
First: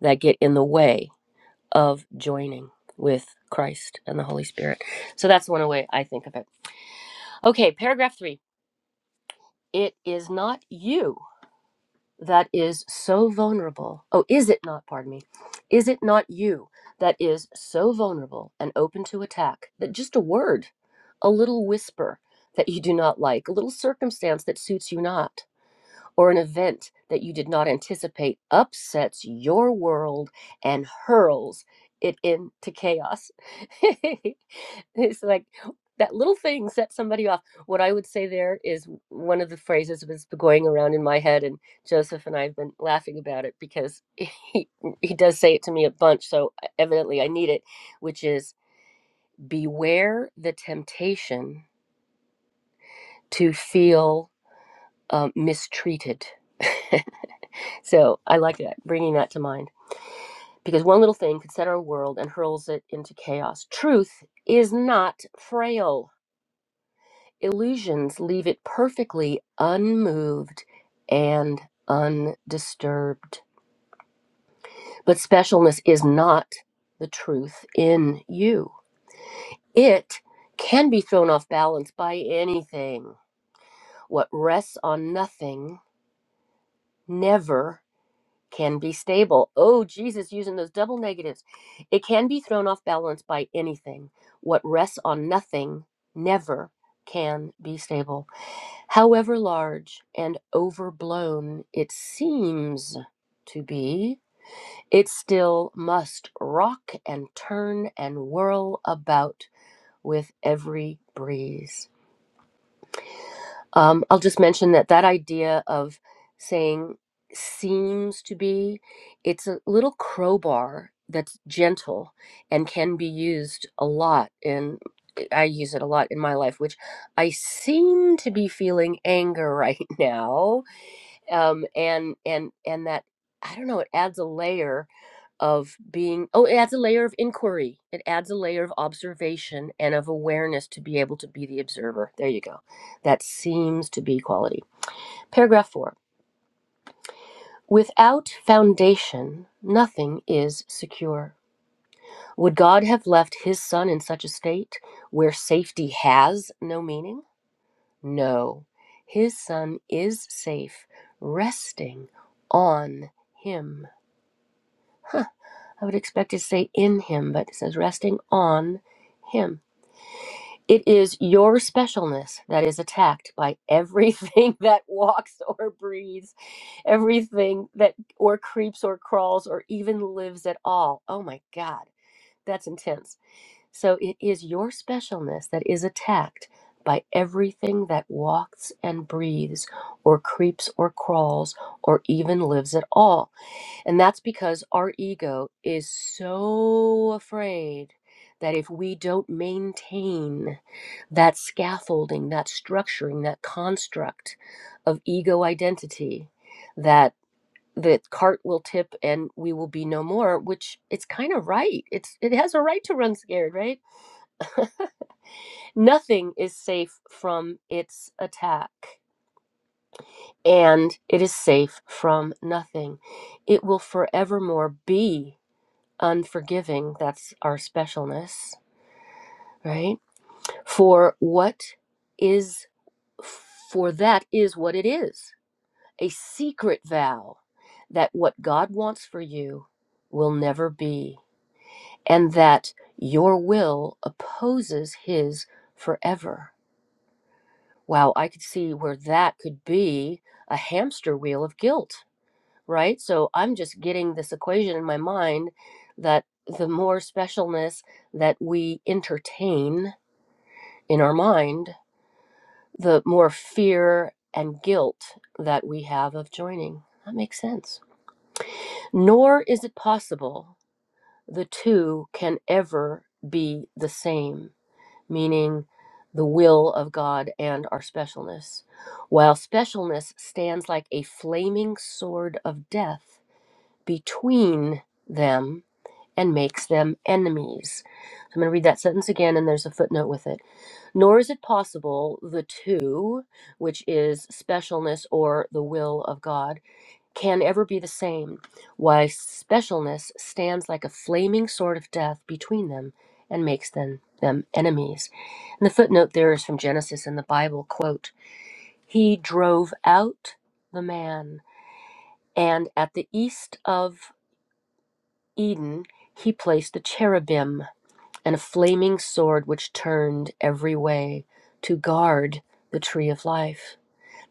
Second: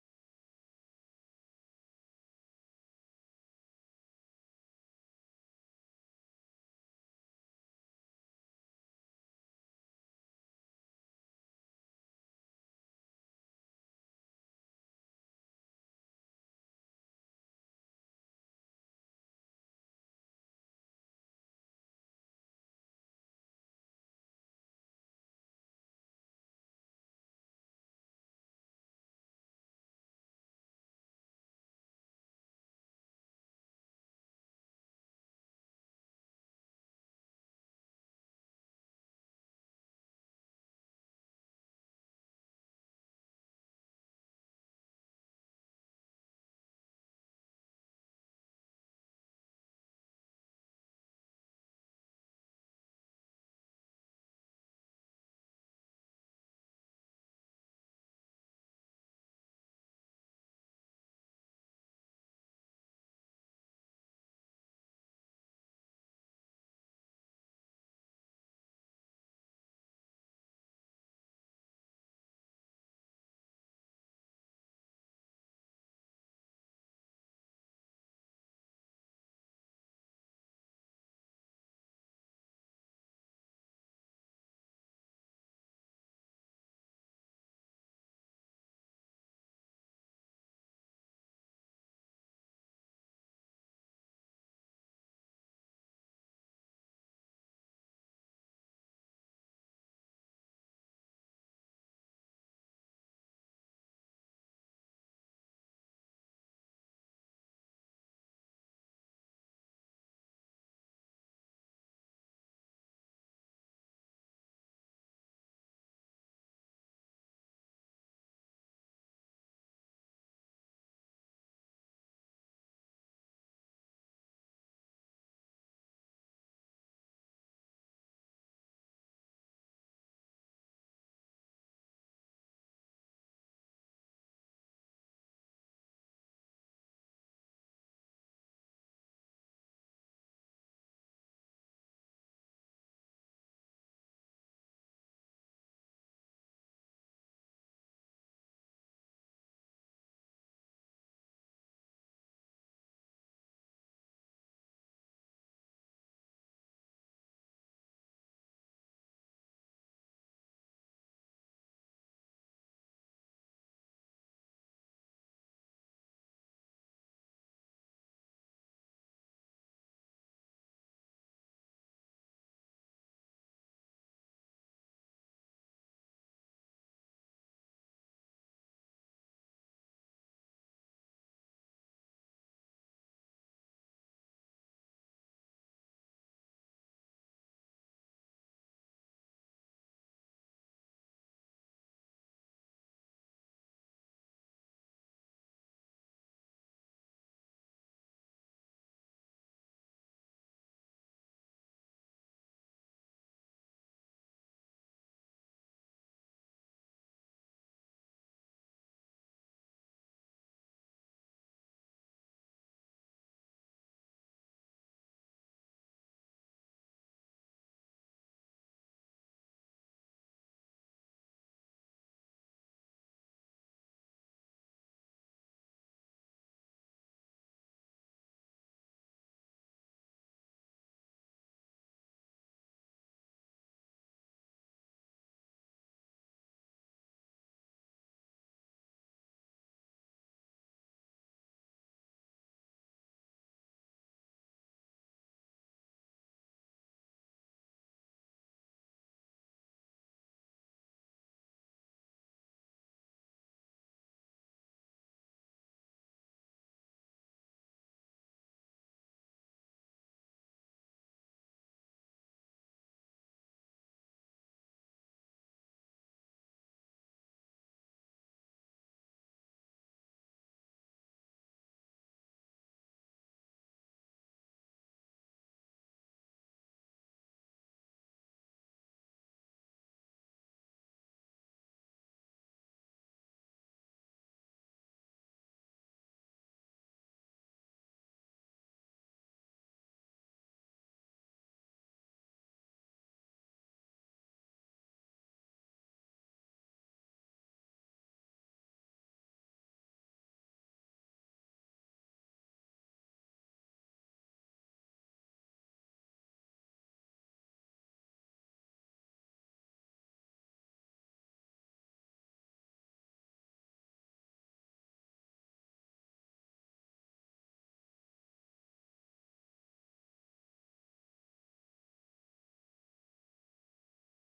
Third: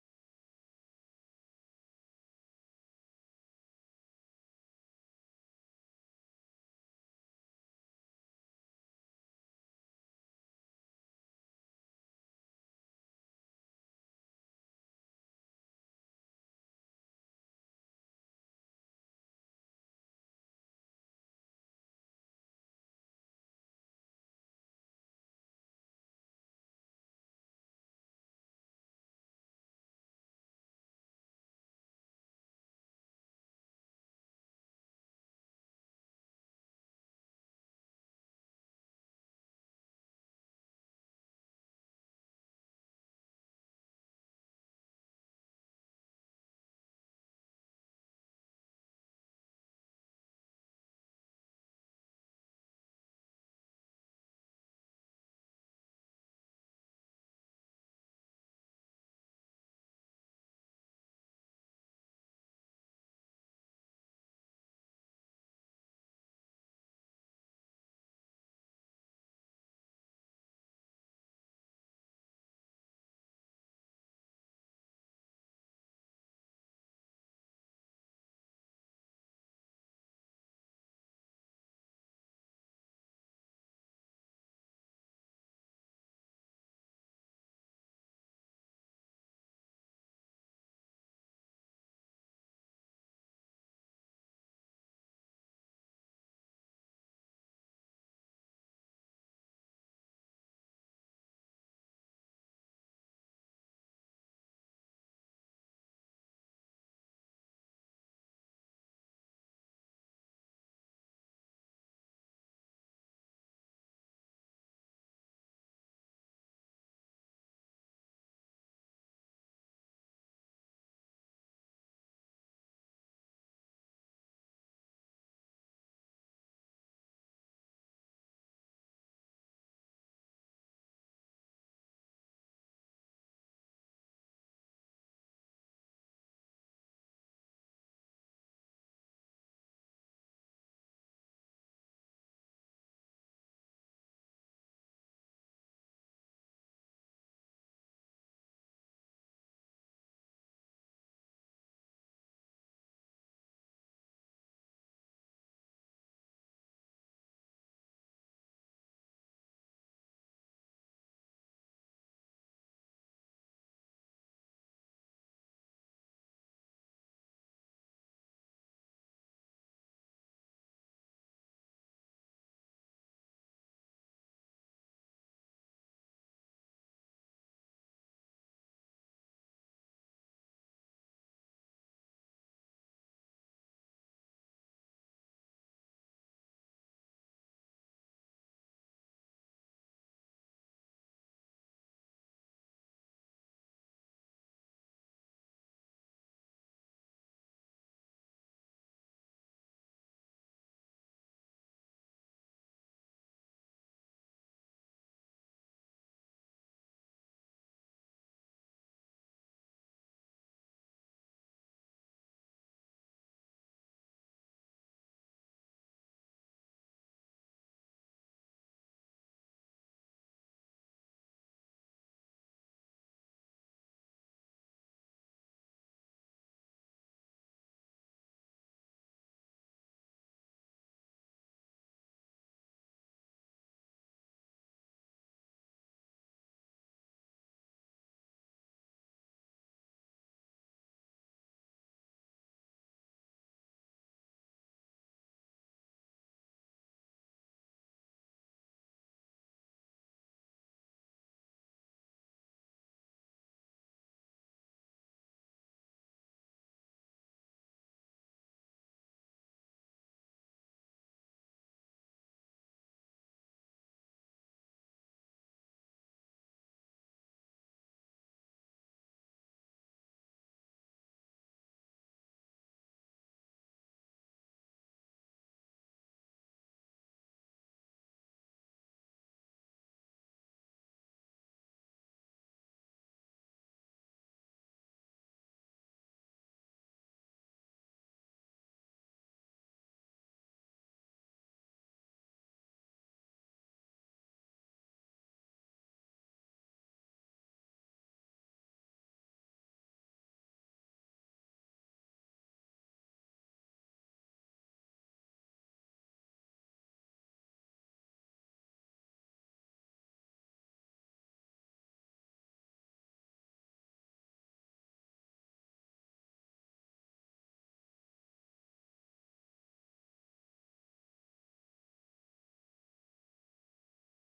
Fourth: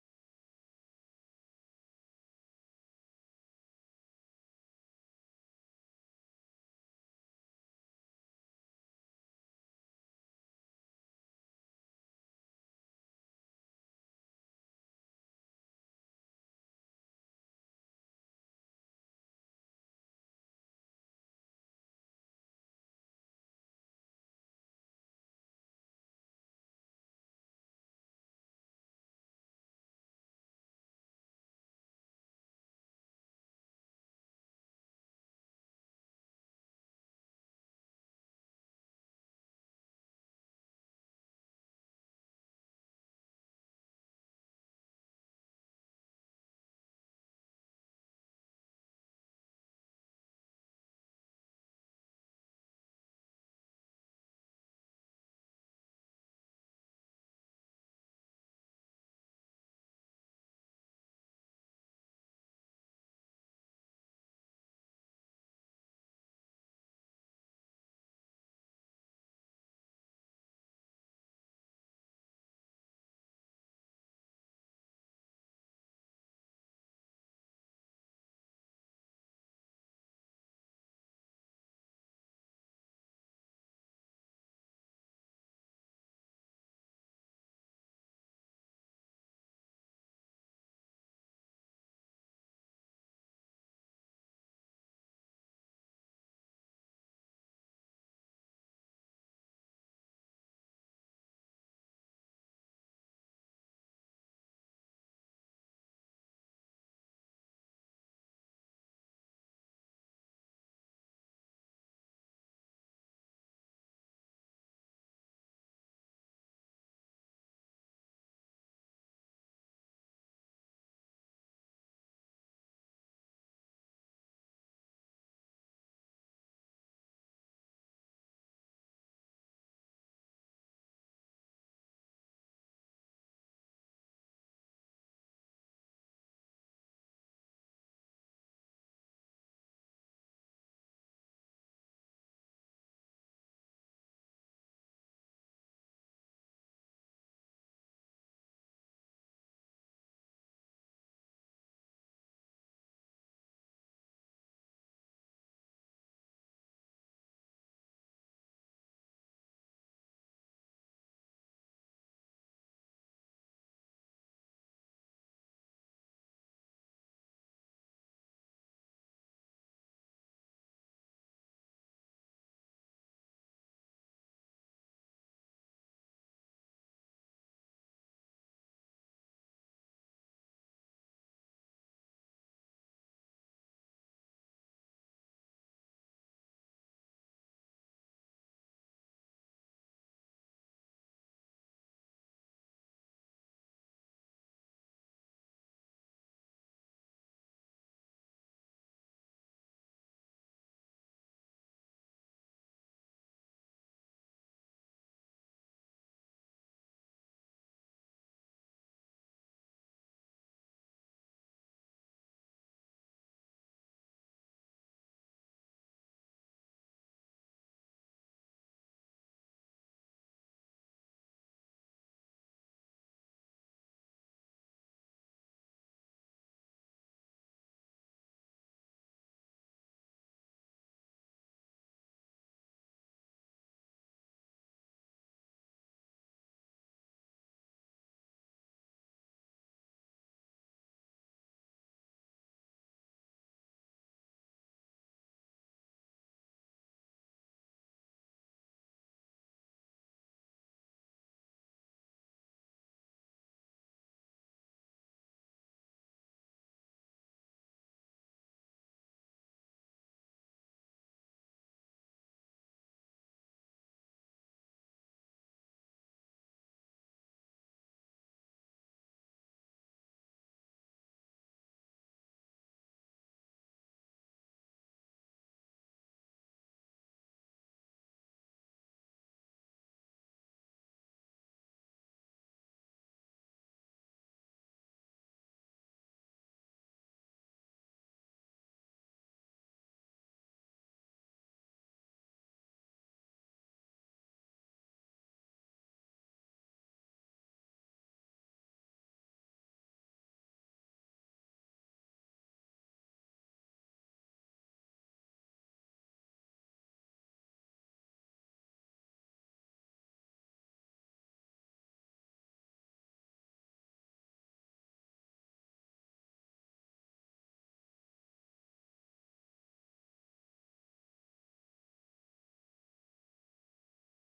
that get in the way of joining with Christ and the Holy Spirit. So that's one way I think of it. Okay, paragraph three. It is not you that is so vulnerable. Oh, is it not, pardon me? Is it not you that is so vulnerable and open to attack that just a word, a little whisper that you do not like, a little circumstance that suits you not? or an event that you did not anticipate upsets your world and hurls it into chaos. it's like that little thing sets somebody off. What I would say there is one of the phrases that's going around in my head, and Joseph and I have been laughing about it because he, he does say it to me a bunch, so e, evidently I need it, which is beware the temptation to feel uh, mistreated. So I like that, bringing that to mind. Because one little thing could set our world and hurls it into chaos. Truth is not frail. Illusions leave it perfectly unmoved and undisturbed. But specialness is not the truth in you. It can be thrown off balance by anything. What rests on nothing never can be stable. Oh, Jesus, using those double negatives. It can be thrown off balance by anything. What rests on nothing never can be stable. However large and overblown it seems to be, it still must rock and turn and whirl about with every breeze. Um, I'll just mention that that idea of saying seems to be, it's a little crowbar that's gentle and can be used a lot And I use it a lot in my life, which I seem to be feeling anger right now um, and and and that I don't know. It adds a layer of being. Oh, it adds a layer of inquiry. It adds a layer of observation and of awareness to be able to be the observer. There you go. That seems to be quality. Paragraph four. Without foundation, nothing is secure. Would God have left his son in such a state where safety has no meaning? No. His son is safe, resting on him. Huh. I would expect it to say in him, but it says resting on him. It is your specialness that is attacked by everything that walks or breathes, everything that or creeps or crawls or even lives at all. Oh my God, that's intense. So it is your specialness that is attacked by everything that walks and breathes or creeps or crawls or even lives at all. And that's because our ego is so afraid that if we don't maintain that scaffolding, that structuring, that construct of ego identity, that the cart will tip and we will be no more, which it's kind of right. It's it has a right to run scared, right? Nothing is safe from its attack. And it is safe from nothing. It will forevermore be unforgiving. That's our specialness, right? For what is, for that is what it is a secret vow that what God wants for you will never be, and that your will opposes His forever. Wow, I could see where that could be a hamster wheel of guilt right? So I'm just getting this equation in my mind that the more specialness that we entertain in our mind, the more fear and guilt that we have of joining. That makes sense. Nor is it possible the two can ever be the same, meaning the will of God and our specialness. While specialness stands like a flaming sword of death between them, and makes them enemies. I'm going to read that sentence again, and there's a footnote with it. Nor is it possible the two, which is specialness or the will of God, can ever be the same. Why specialness stands like a flaming sword of death between them and makes them them enemies. And the footnote there is from Genesis in the Bible quote, He drove out the man, and at the east of Eden he placed the cherubim and a flaming sword which turned every way to guard the tree of life.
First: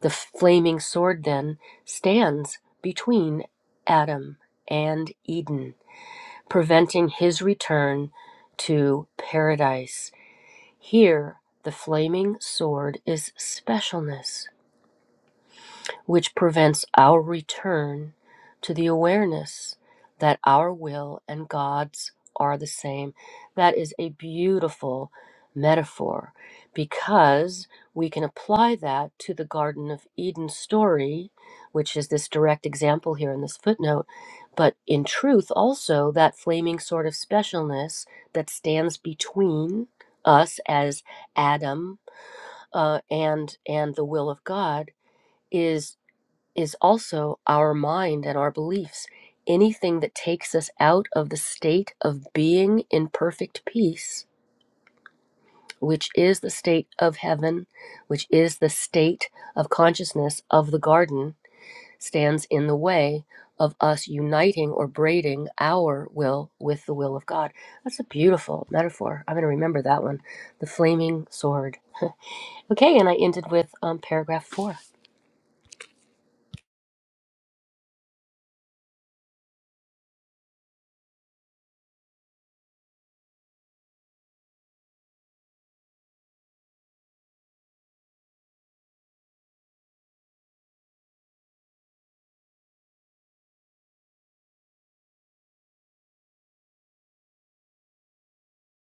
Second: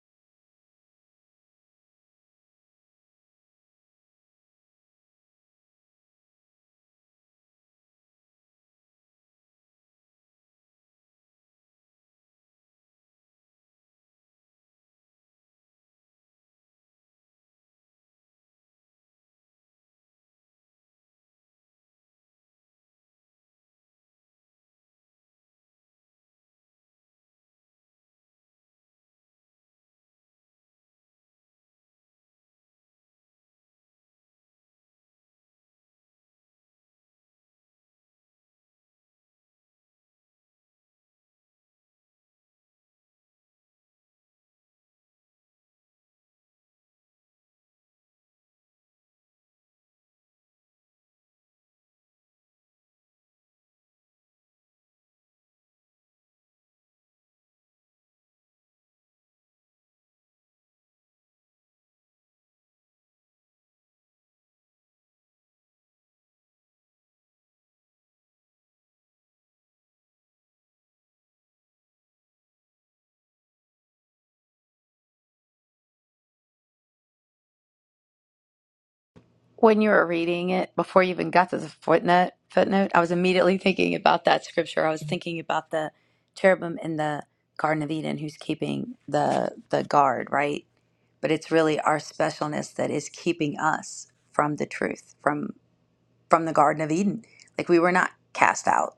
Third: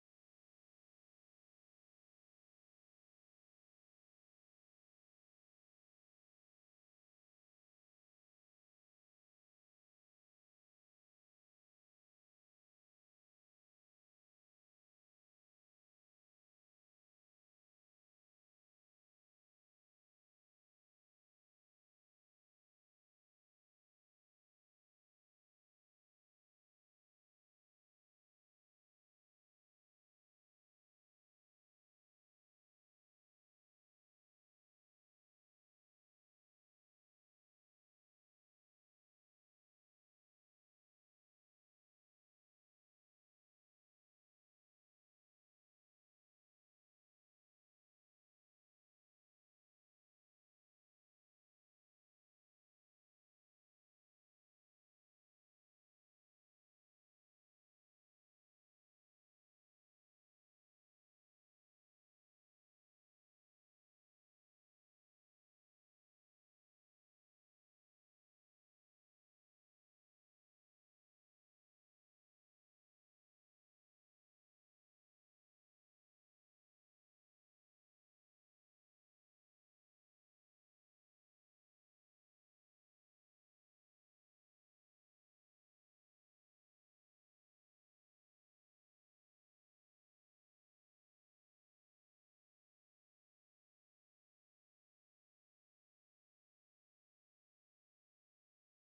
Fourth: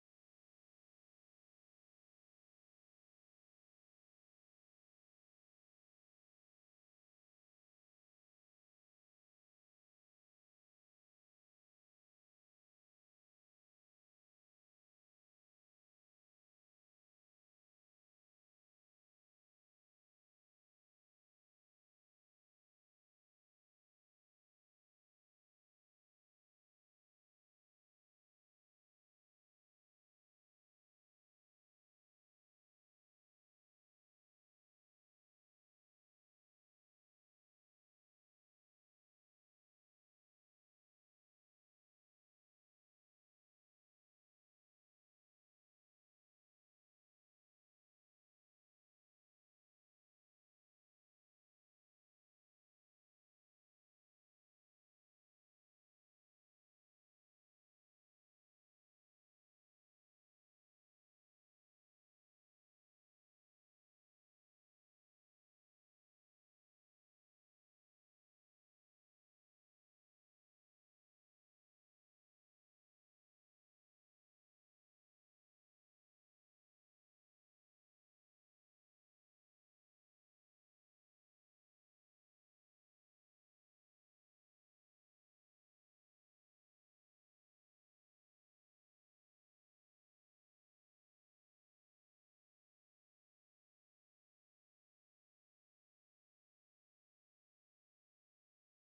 The flaming sword then stands between Adam and Eden, preventing his return to paradise. Here, the flaming sword is specialness which prevents our return to the awareness that our will and God's are the same. That is a beautiful metaphor because we can apply that to the Garden of Eden story, which is this direct example here in this footnote. But in truth, also, that flaming sort of specialness that stands between us as Adam uh, and and the will of God is is also our mind and our beliefs. Anything that takes us out of the state of being in perfect peace, which is the state of heaven, which is the state of consciousness of the garden, stands in the way of us uniting or braiding our will with the will of God. That's a beautiful metaphor. I'm going to remember that one the flaming sword. Okay, and I ended with um, paragraph four. When you were reading it, before you even got to the footnote, footnote, I was immediately thinking about that scripture. I was thinking about the cherubim in the Garden of Eden who's keeping the the guard, right? But it's really our specialness that is keeping us from the truth, from from the Garden of Eden. Like we were not cast out.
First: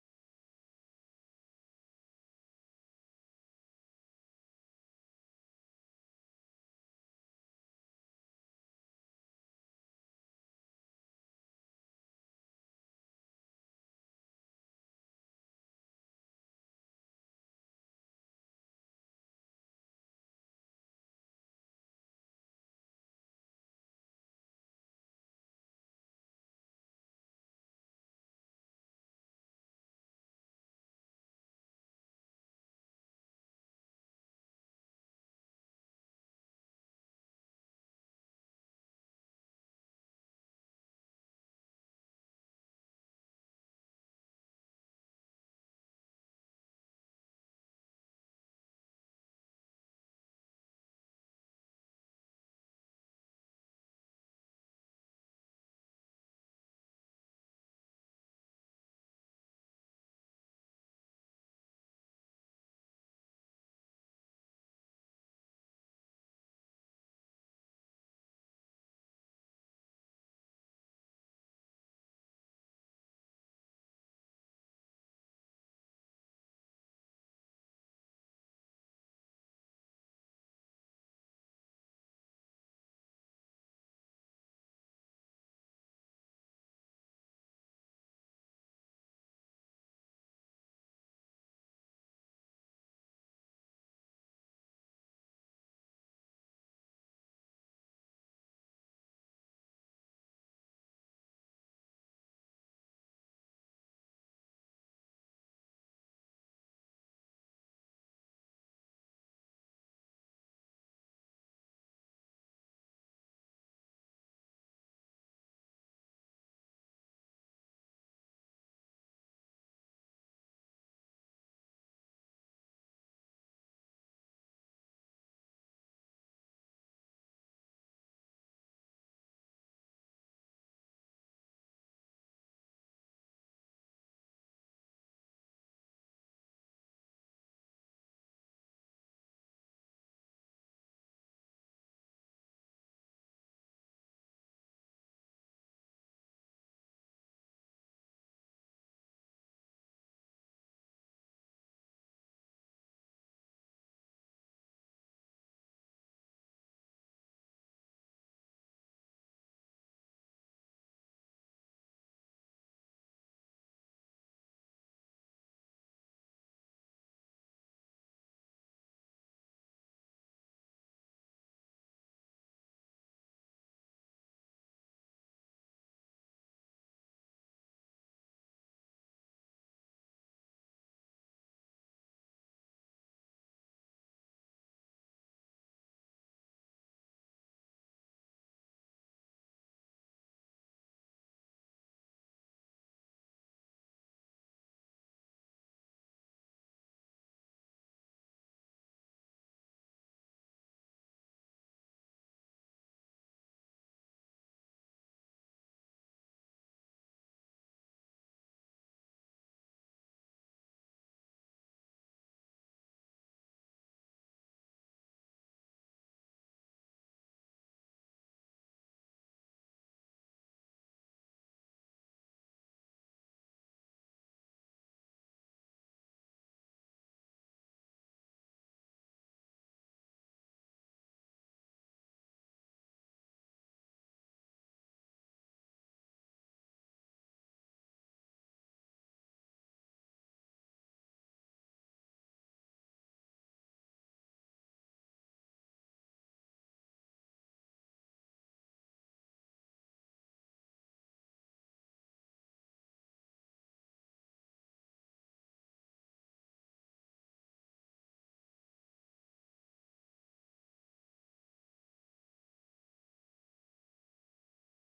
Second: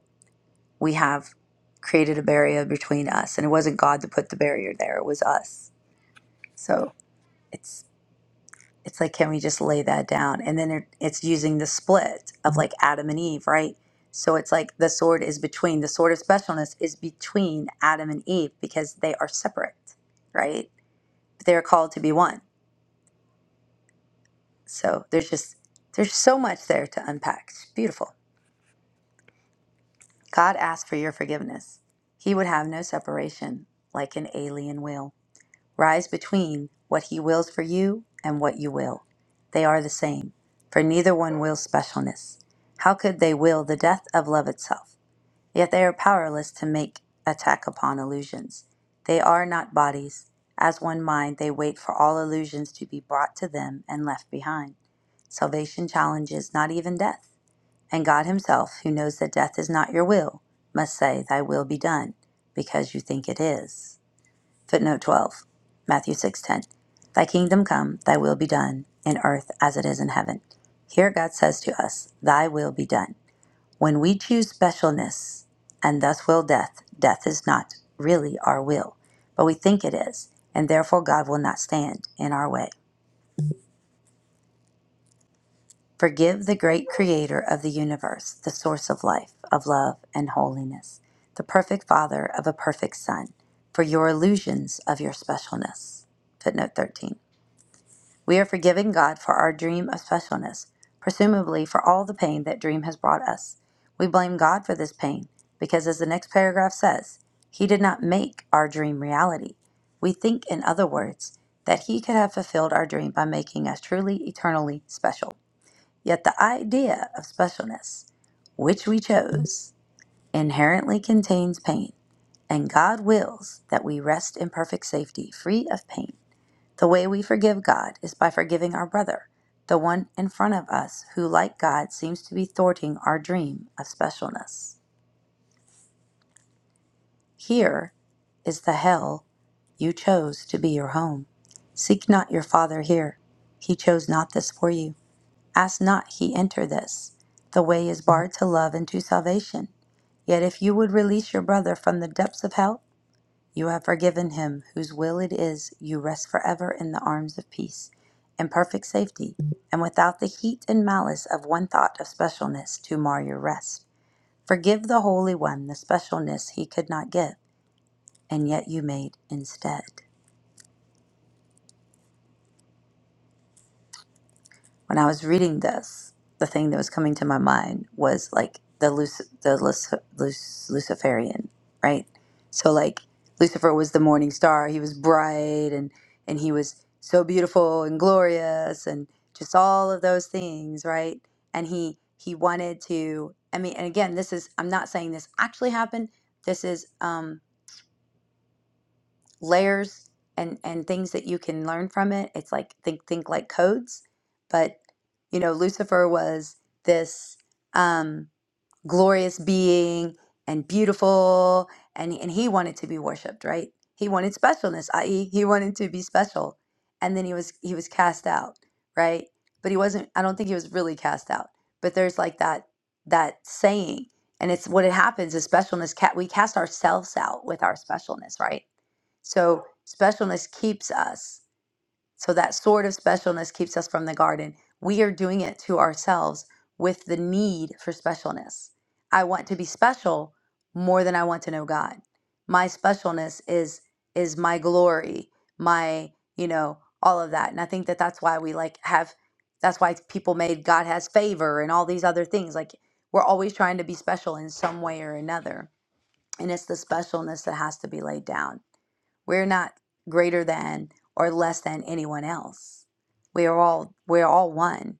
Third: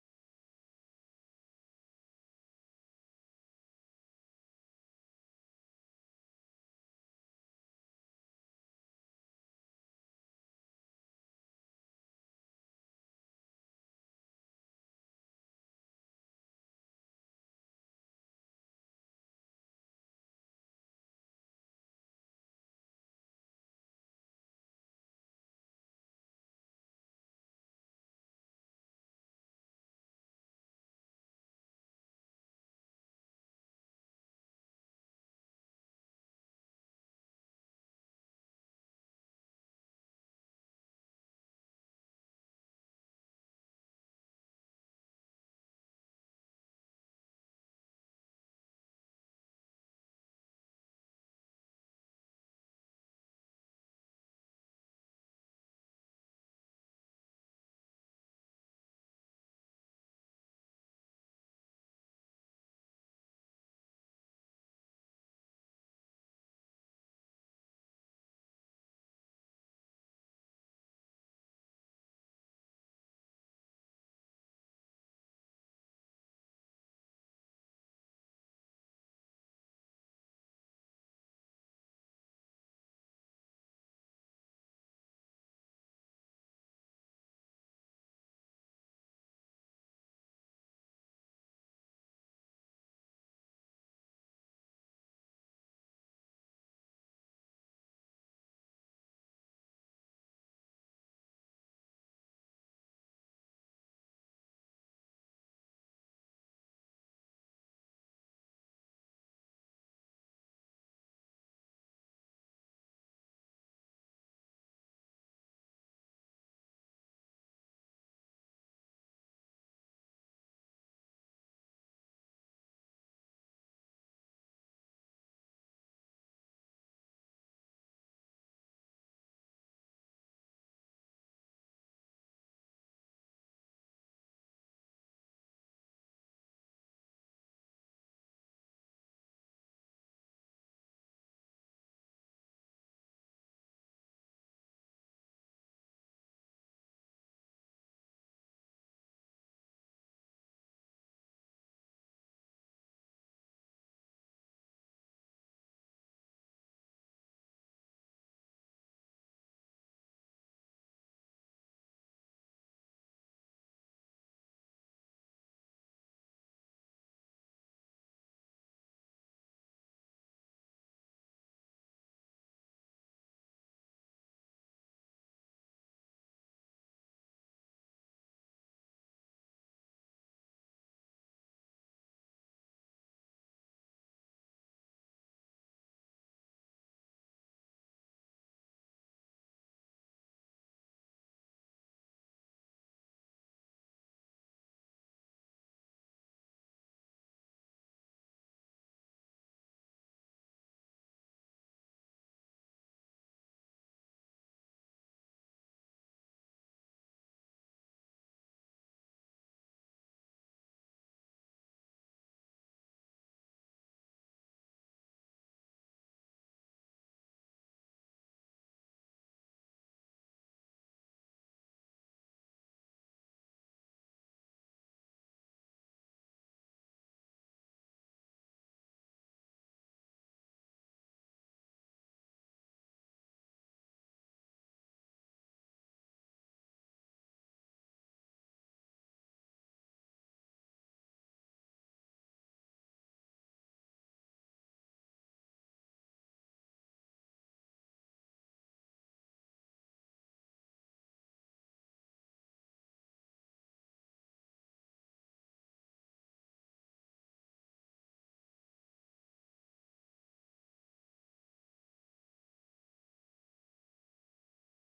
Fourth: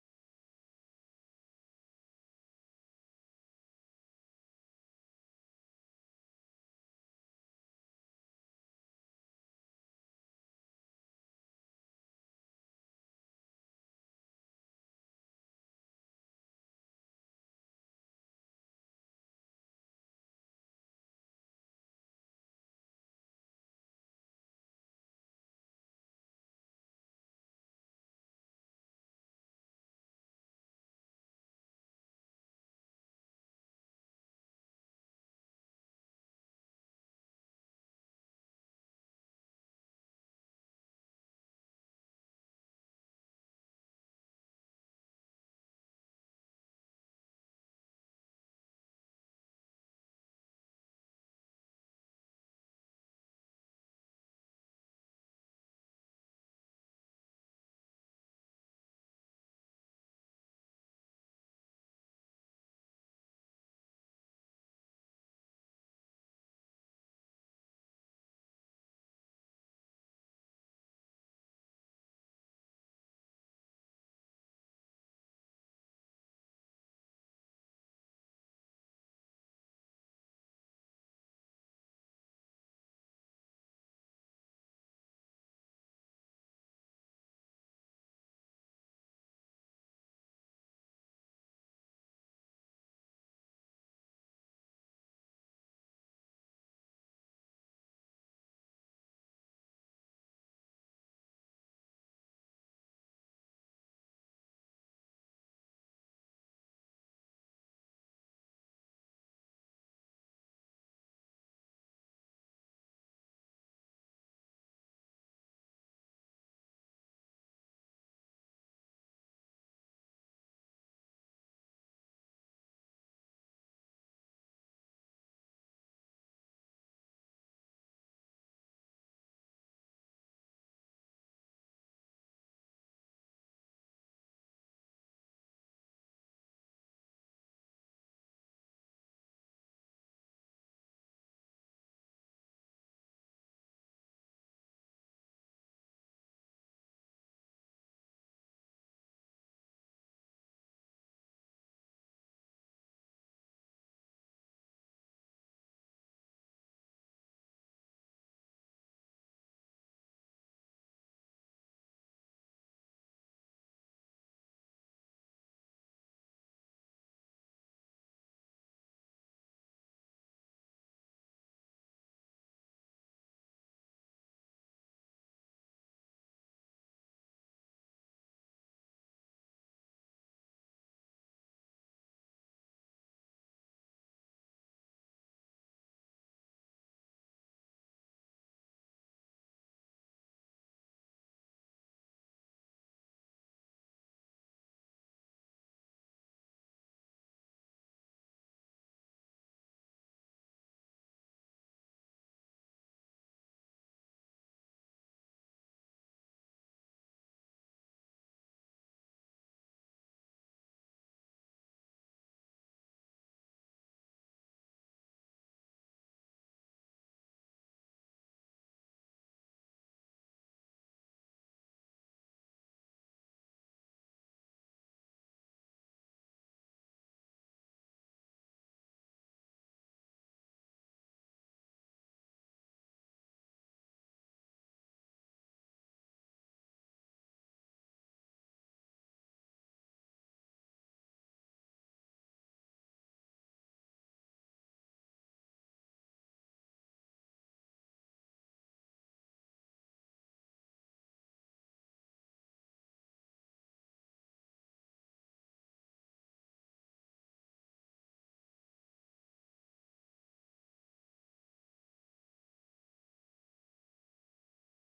We have created a barrier between us, and it wasn't God that put the barrier there; it was us. So it's it's like can we just lay that down and then it, it's using the split of like adam and eve right so it's like the sword is between the sword of specialness is between adam and eve because they are separate right but they are called to be one so there's just there's so much there to unpack it's beautiful god asked for your forgiveness he would have no separation like an alien will Rise between what he wills for you and what you will. They are the same, for neither one wills specialness. How could they will the death of love itself? Yet they are powerless to make attack upon illusions. They are not bodies. As one mind, they wait for all illusions to be brought to them and left behind. Salvation challenges not even death. And God Himself, who knows that death is not your will, must say, Thy will be done, because you think it is. Footnote 12, Matthew 6:10. Thy kingdom come, thy will be done in earth as it is in heaven. Here God says to us, thy will be done. When we choose specialness and thus will death, death is not really our will, but we think it is, and therefore God will not stand in our way. Forgive the great creator of the universe, the source of life, of love and holiness, the perfect father of a perfect son, for your illusions of your specialness. Footnote 13. We are forgiving God for our dream of specialness, presumably for all the pain that dream has brought us. We blame God for this pain because, as the next paragraph says, He did not make our dream reality. We think, in other words, that He could have fulfilled our dream by making us truly, eternally special. Yet the idea of specialness, which we chose, inherently contains pain, and God wills that we rest in perfect safety, free of pain. The way we forgive God is by forgiving our brother, the one in front of us who, like God, seems to be thwarting our dream of specialness. Here is the hell you chose to be your home. Seek not your Father here. He chose not this for you. Ask not he enter this. The way is barred to love and to salvation. Yet if you would release your brother from the depths of hell, You have forgiven him whose will it is you rest forever in the arms of peace, in perfect safety, and without the heat and malice of one thought of specialness to mar your rest. Forgive the Holy One the specialness he could not give, and yet you made instead. when I was reading this, the thing that was coming to my mind was like the Luc- the Luc- Luc- Luciferian, right? So like Lucifer was the morning star. He was bright and and he was so beautiful and glorious and just all of those things, right? And he he wanted to. I mean, and again, this is I'm not saying this actually happened. This is um layers and and things that you can learn from it. It's like think think like codes, but you know Lucifer was this. Um, glorious being and beautiful and and he wanted to be worshiped right he wanted specialness i.e he wanted to be special and then he was he was cast out right but he wasn't i don't think he was really cast out but there's like that that saying and it's what it happens is specialness cat we cast ourselves out with our specialness right so specialness keeps us so that sort of specialness keeps us from the garden. We are doing it to ourselves with the need for specialness. I want to be special more than I want to know God. My specialness is is my glory, my, you know, all of that. And I think that that's why we like have that's why people made God has favor and all these other things. Like we're always trying to be special in some way or another. And it's the specialness that has to be laid down. We're not greater than or less than anyone else. We are all we're all one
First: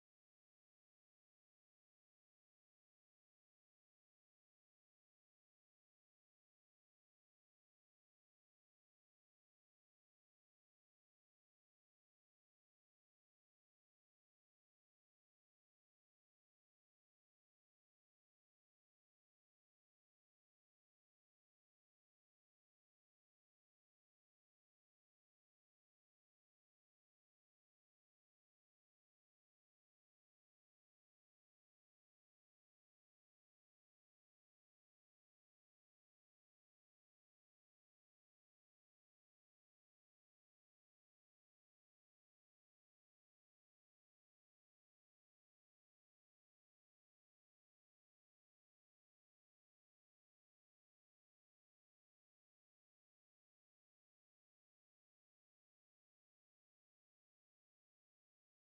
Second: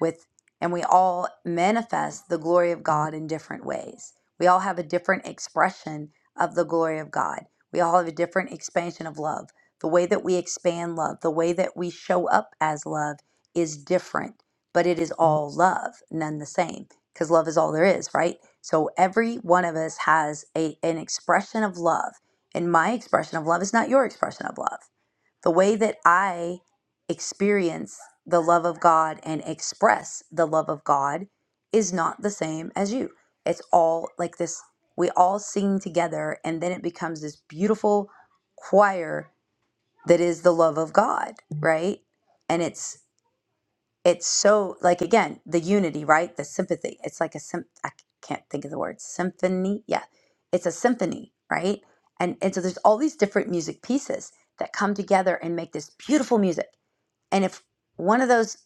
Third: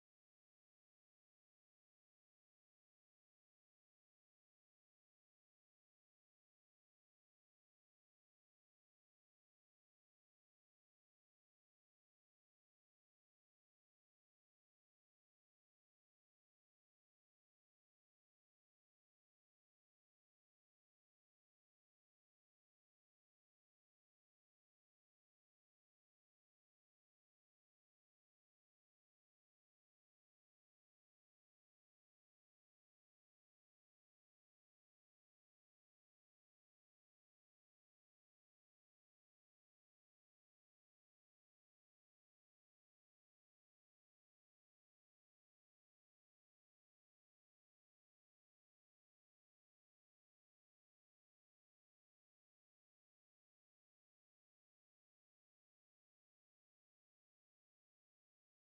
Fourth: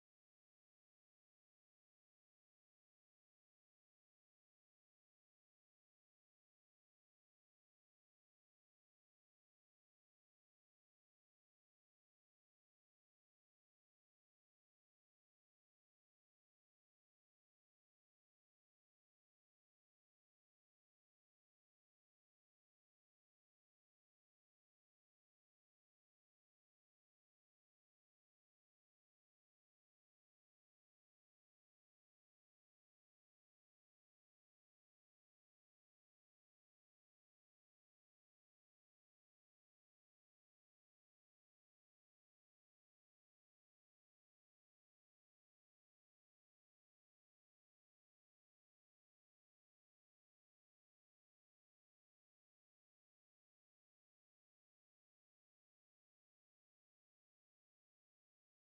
with and we all manifest the glory of God in different ways. We all have a different expression of the glory of God. We all have a different expansion of love. The way that we expand love, the way that we show up as love is different, but it is all love, none the same, because love is all there is, right? So every one of us has a, an expression of love, and my expression of love is not your expression of love the way that I experience the love of God and express the love of God is not the same as you. It's all like this, we all sing together, and then it becomes this beautiful choir that is the love of God, right? And it's it's so like again the unity right the sympathy it's like a sym- I c- can't think of the word symphony yeah it's a symphony right and and so there's all these different music pieces that come together and make this beautiful music and if one of those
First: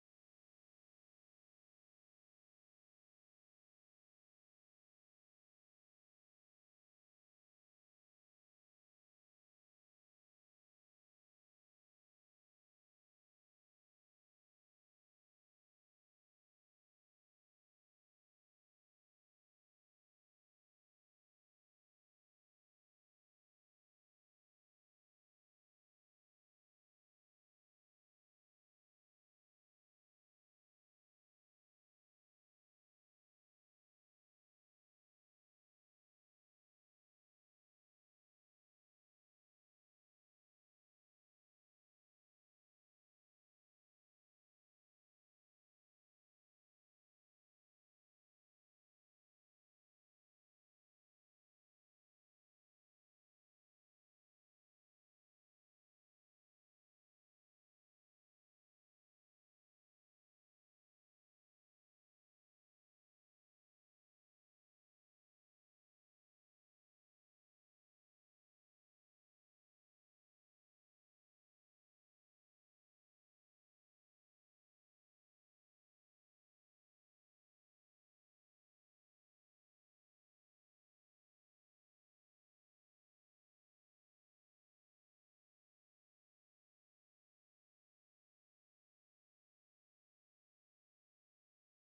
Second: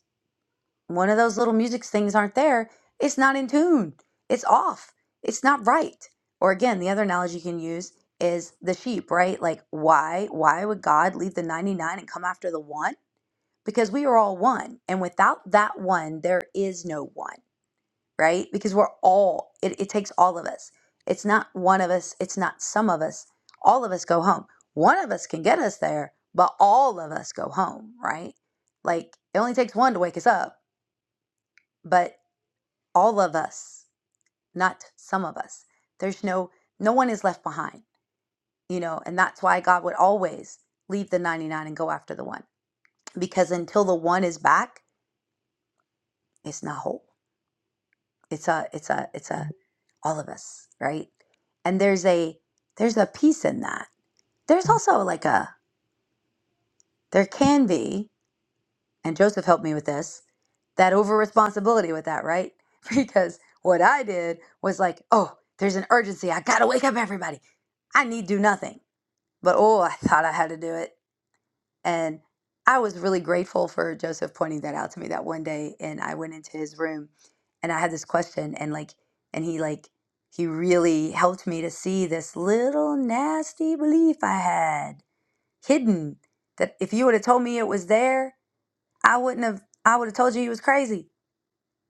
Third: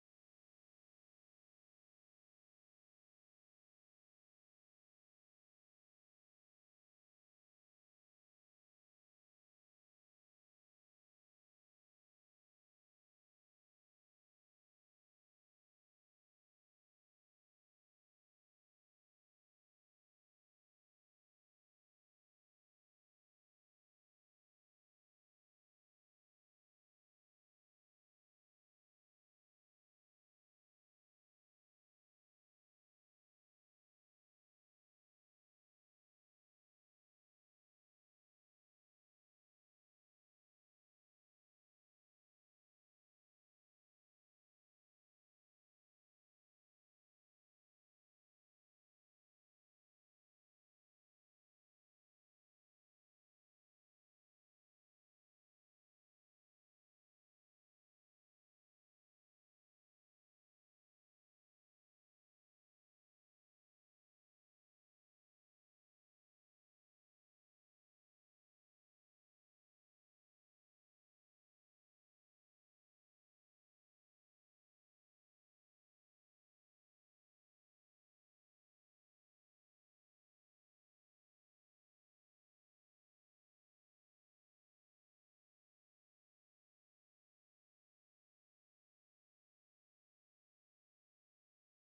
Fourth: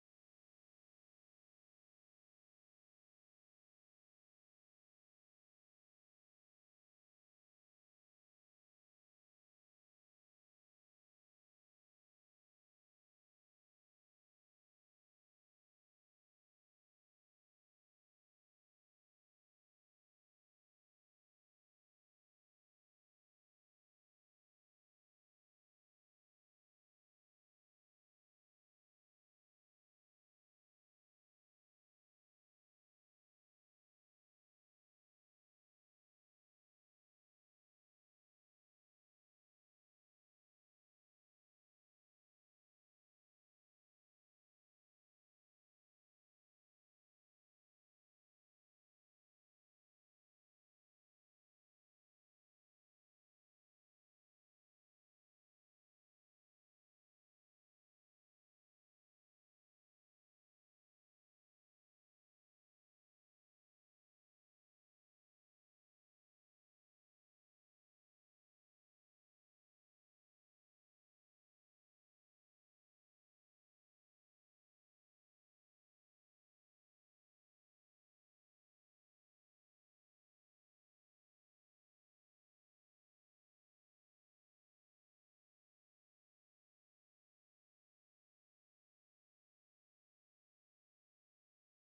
one of those little music things aren't there it's not in tune it's off it's not right or again the other analogy you can use is the sheep right like why why would god leave the 99 and come after the one because we are all one. And without that one, there is no one, right? Because we're all, it, it takes all of us. It's not one of us, it's not some of us. All of us go home. One of us can get us there, but all of us go home, right? Like it only takes one to wake us up, but all of us, not some of us. There's no, no one is left behind, you know, and that's why God would always leave the 99 and go after the one because until the one is back, it's not whole. it's a it's a it's a all of us right and there's a there's a peace in that there's also like a there can be and joseph helped me with this that over responsibility with that right because what i did was like oh there's an urgency i gotta wake up everybody i need do nothing but oh i thought i had to do it And I was really grateful for Joseph pointing that out to me that one day. And I went into his room and I had this question and like, and he like, he really helped me to see this little nasty belief I had hidden that if you would have told me it was there, I wouldn't have, I would have told you he was crazy.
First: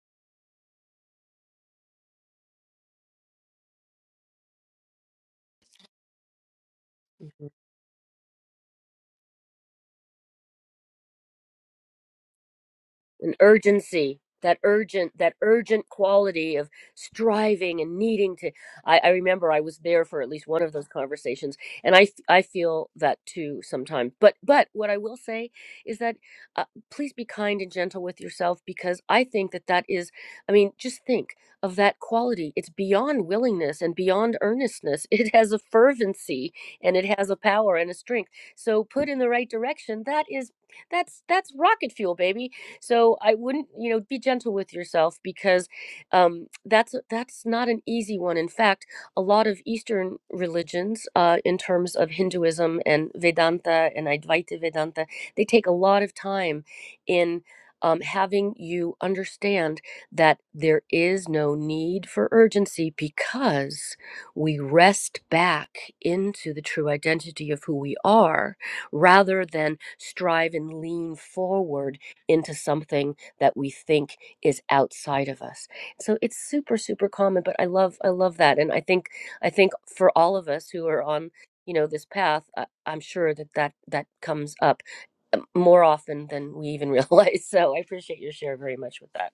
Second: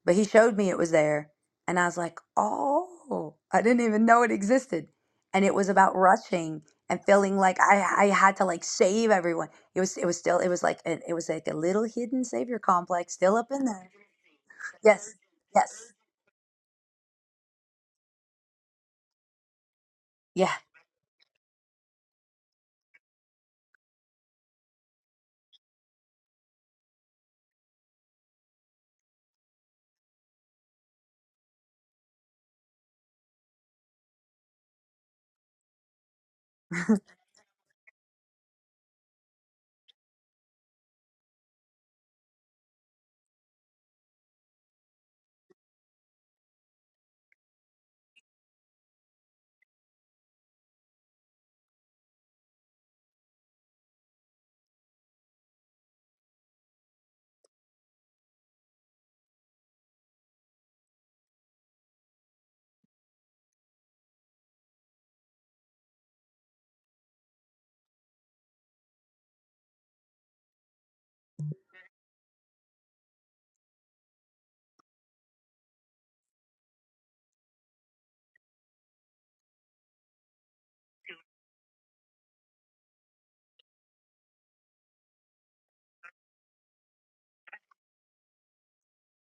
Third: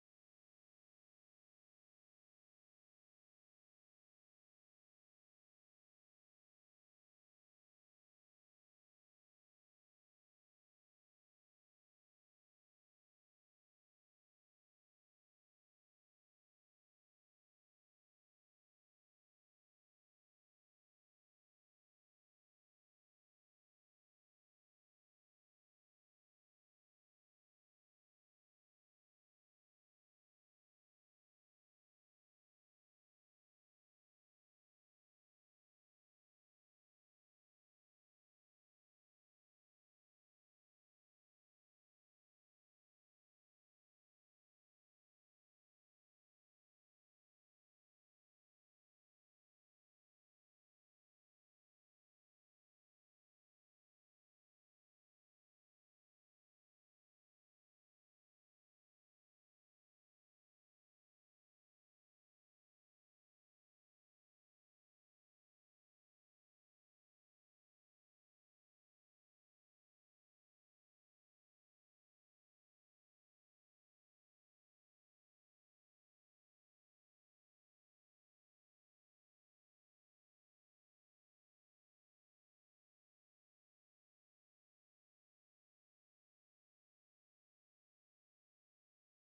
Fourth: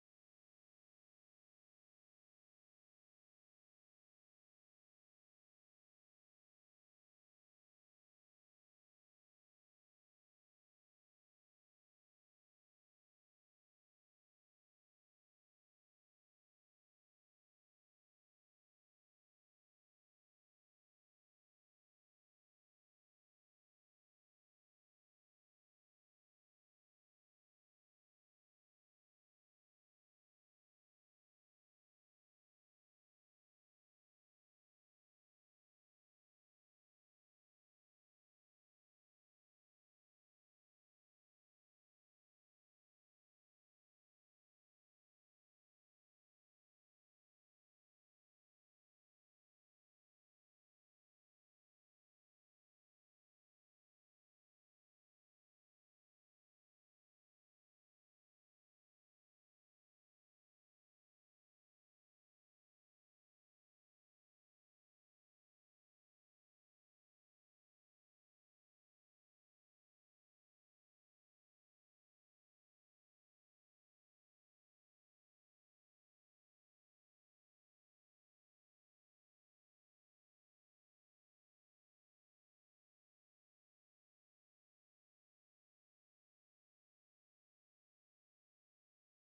But he showed me it was there. And I was like, oh, I didn't even know it existed. And it was about rushing and feeling like I, I had to like save everyone. It was it was still it was like a, it was like a little hidden savior complex an still up in there. urgency that Yes. urgent that urgent Yes. quality of striving and needing to I, I remember i was there for at least Yeah. one of those conversations and i f- i feel that too sometimes but but what i will say is that uh, please be kind and gentle with yourself because i think that that is i mean just think of that quality it's beyond willingness and beyond earnestness it has a fervency and it has a power and a strength so put in the right direction that is that's that's rocket fuel baby so I wouldn't, you know, be gentle with yourself because um, that's that's not an easy one. In fact, a lot of Eastern religions, uh, in terms of Hinduism and Vedanta and Advaita Vedanta, they take a lot of time in um, having you understand that there is no need for urgency because we rest back into the true identity of who we are rather than strive and lean forward into something that we think is outside of us. So it's super super common, but I love I love that and I think I think for all of us who are on you know this path I, i'm sure that, that that comes up um, more often than we even realize so i appreciate your share very much with that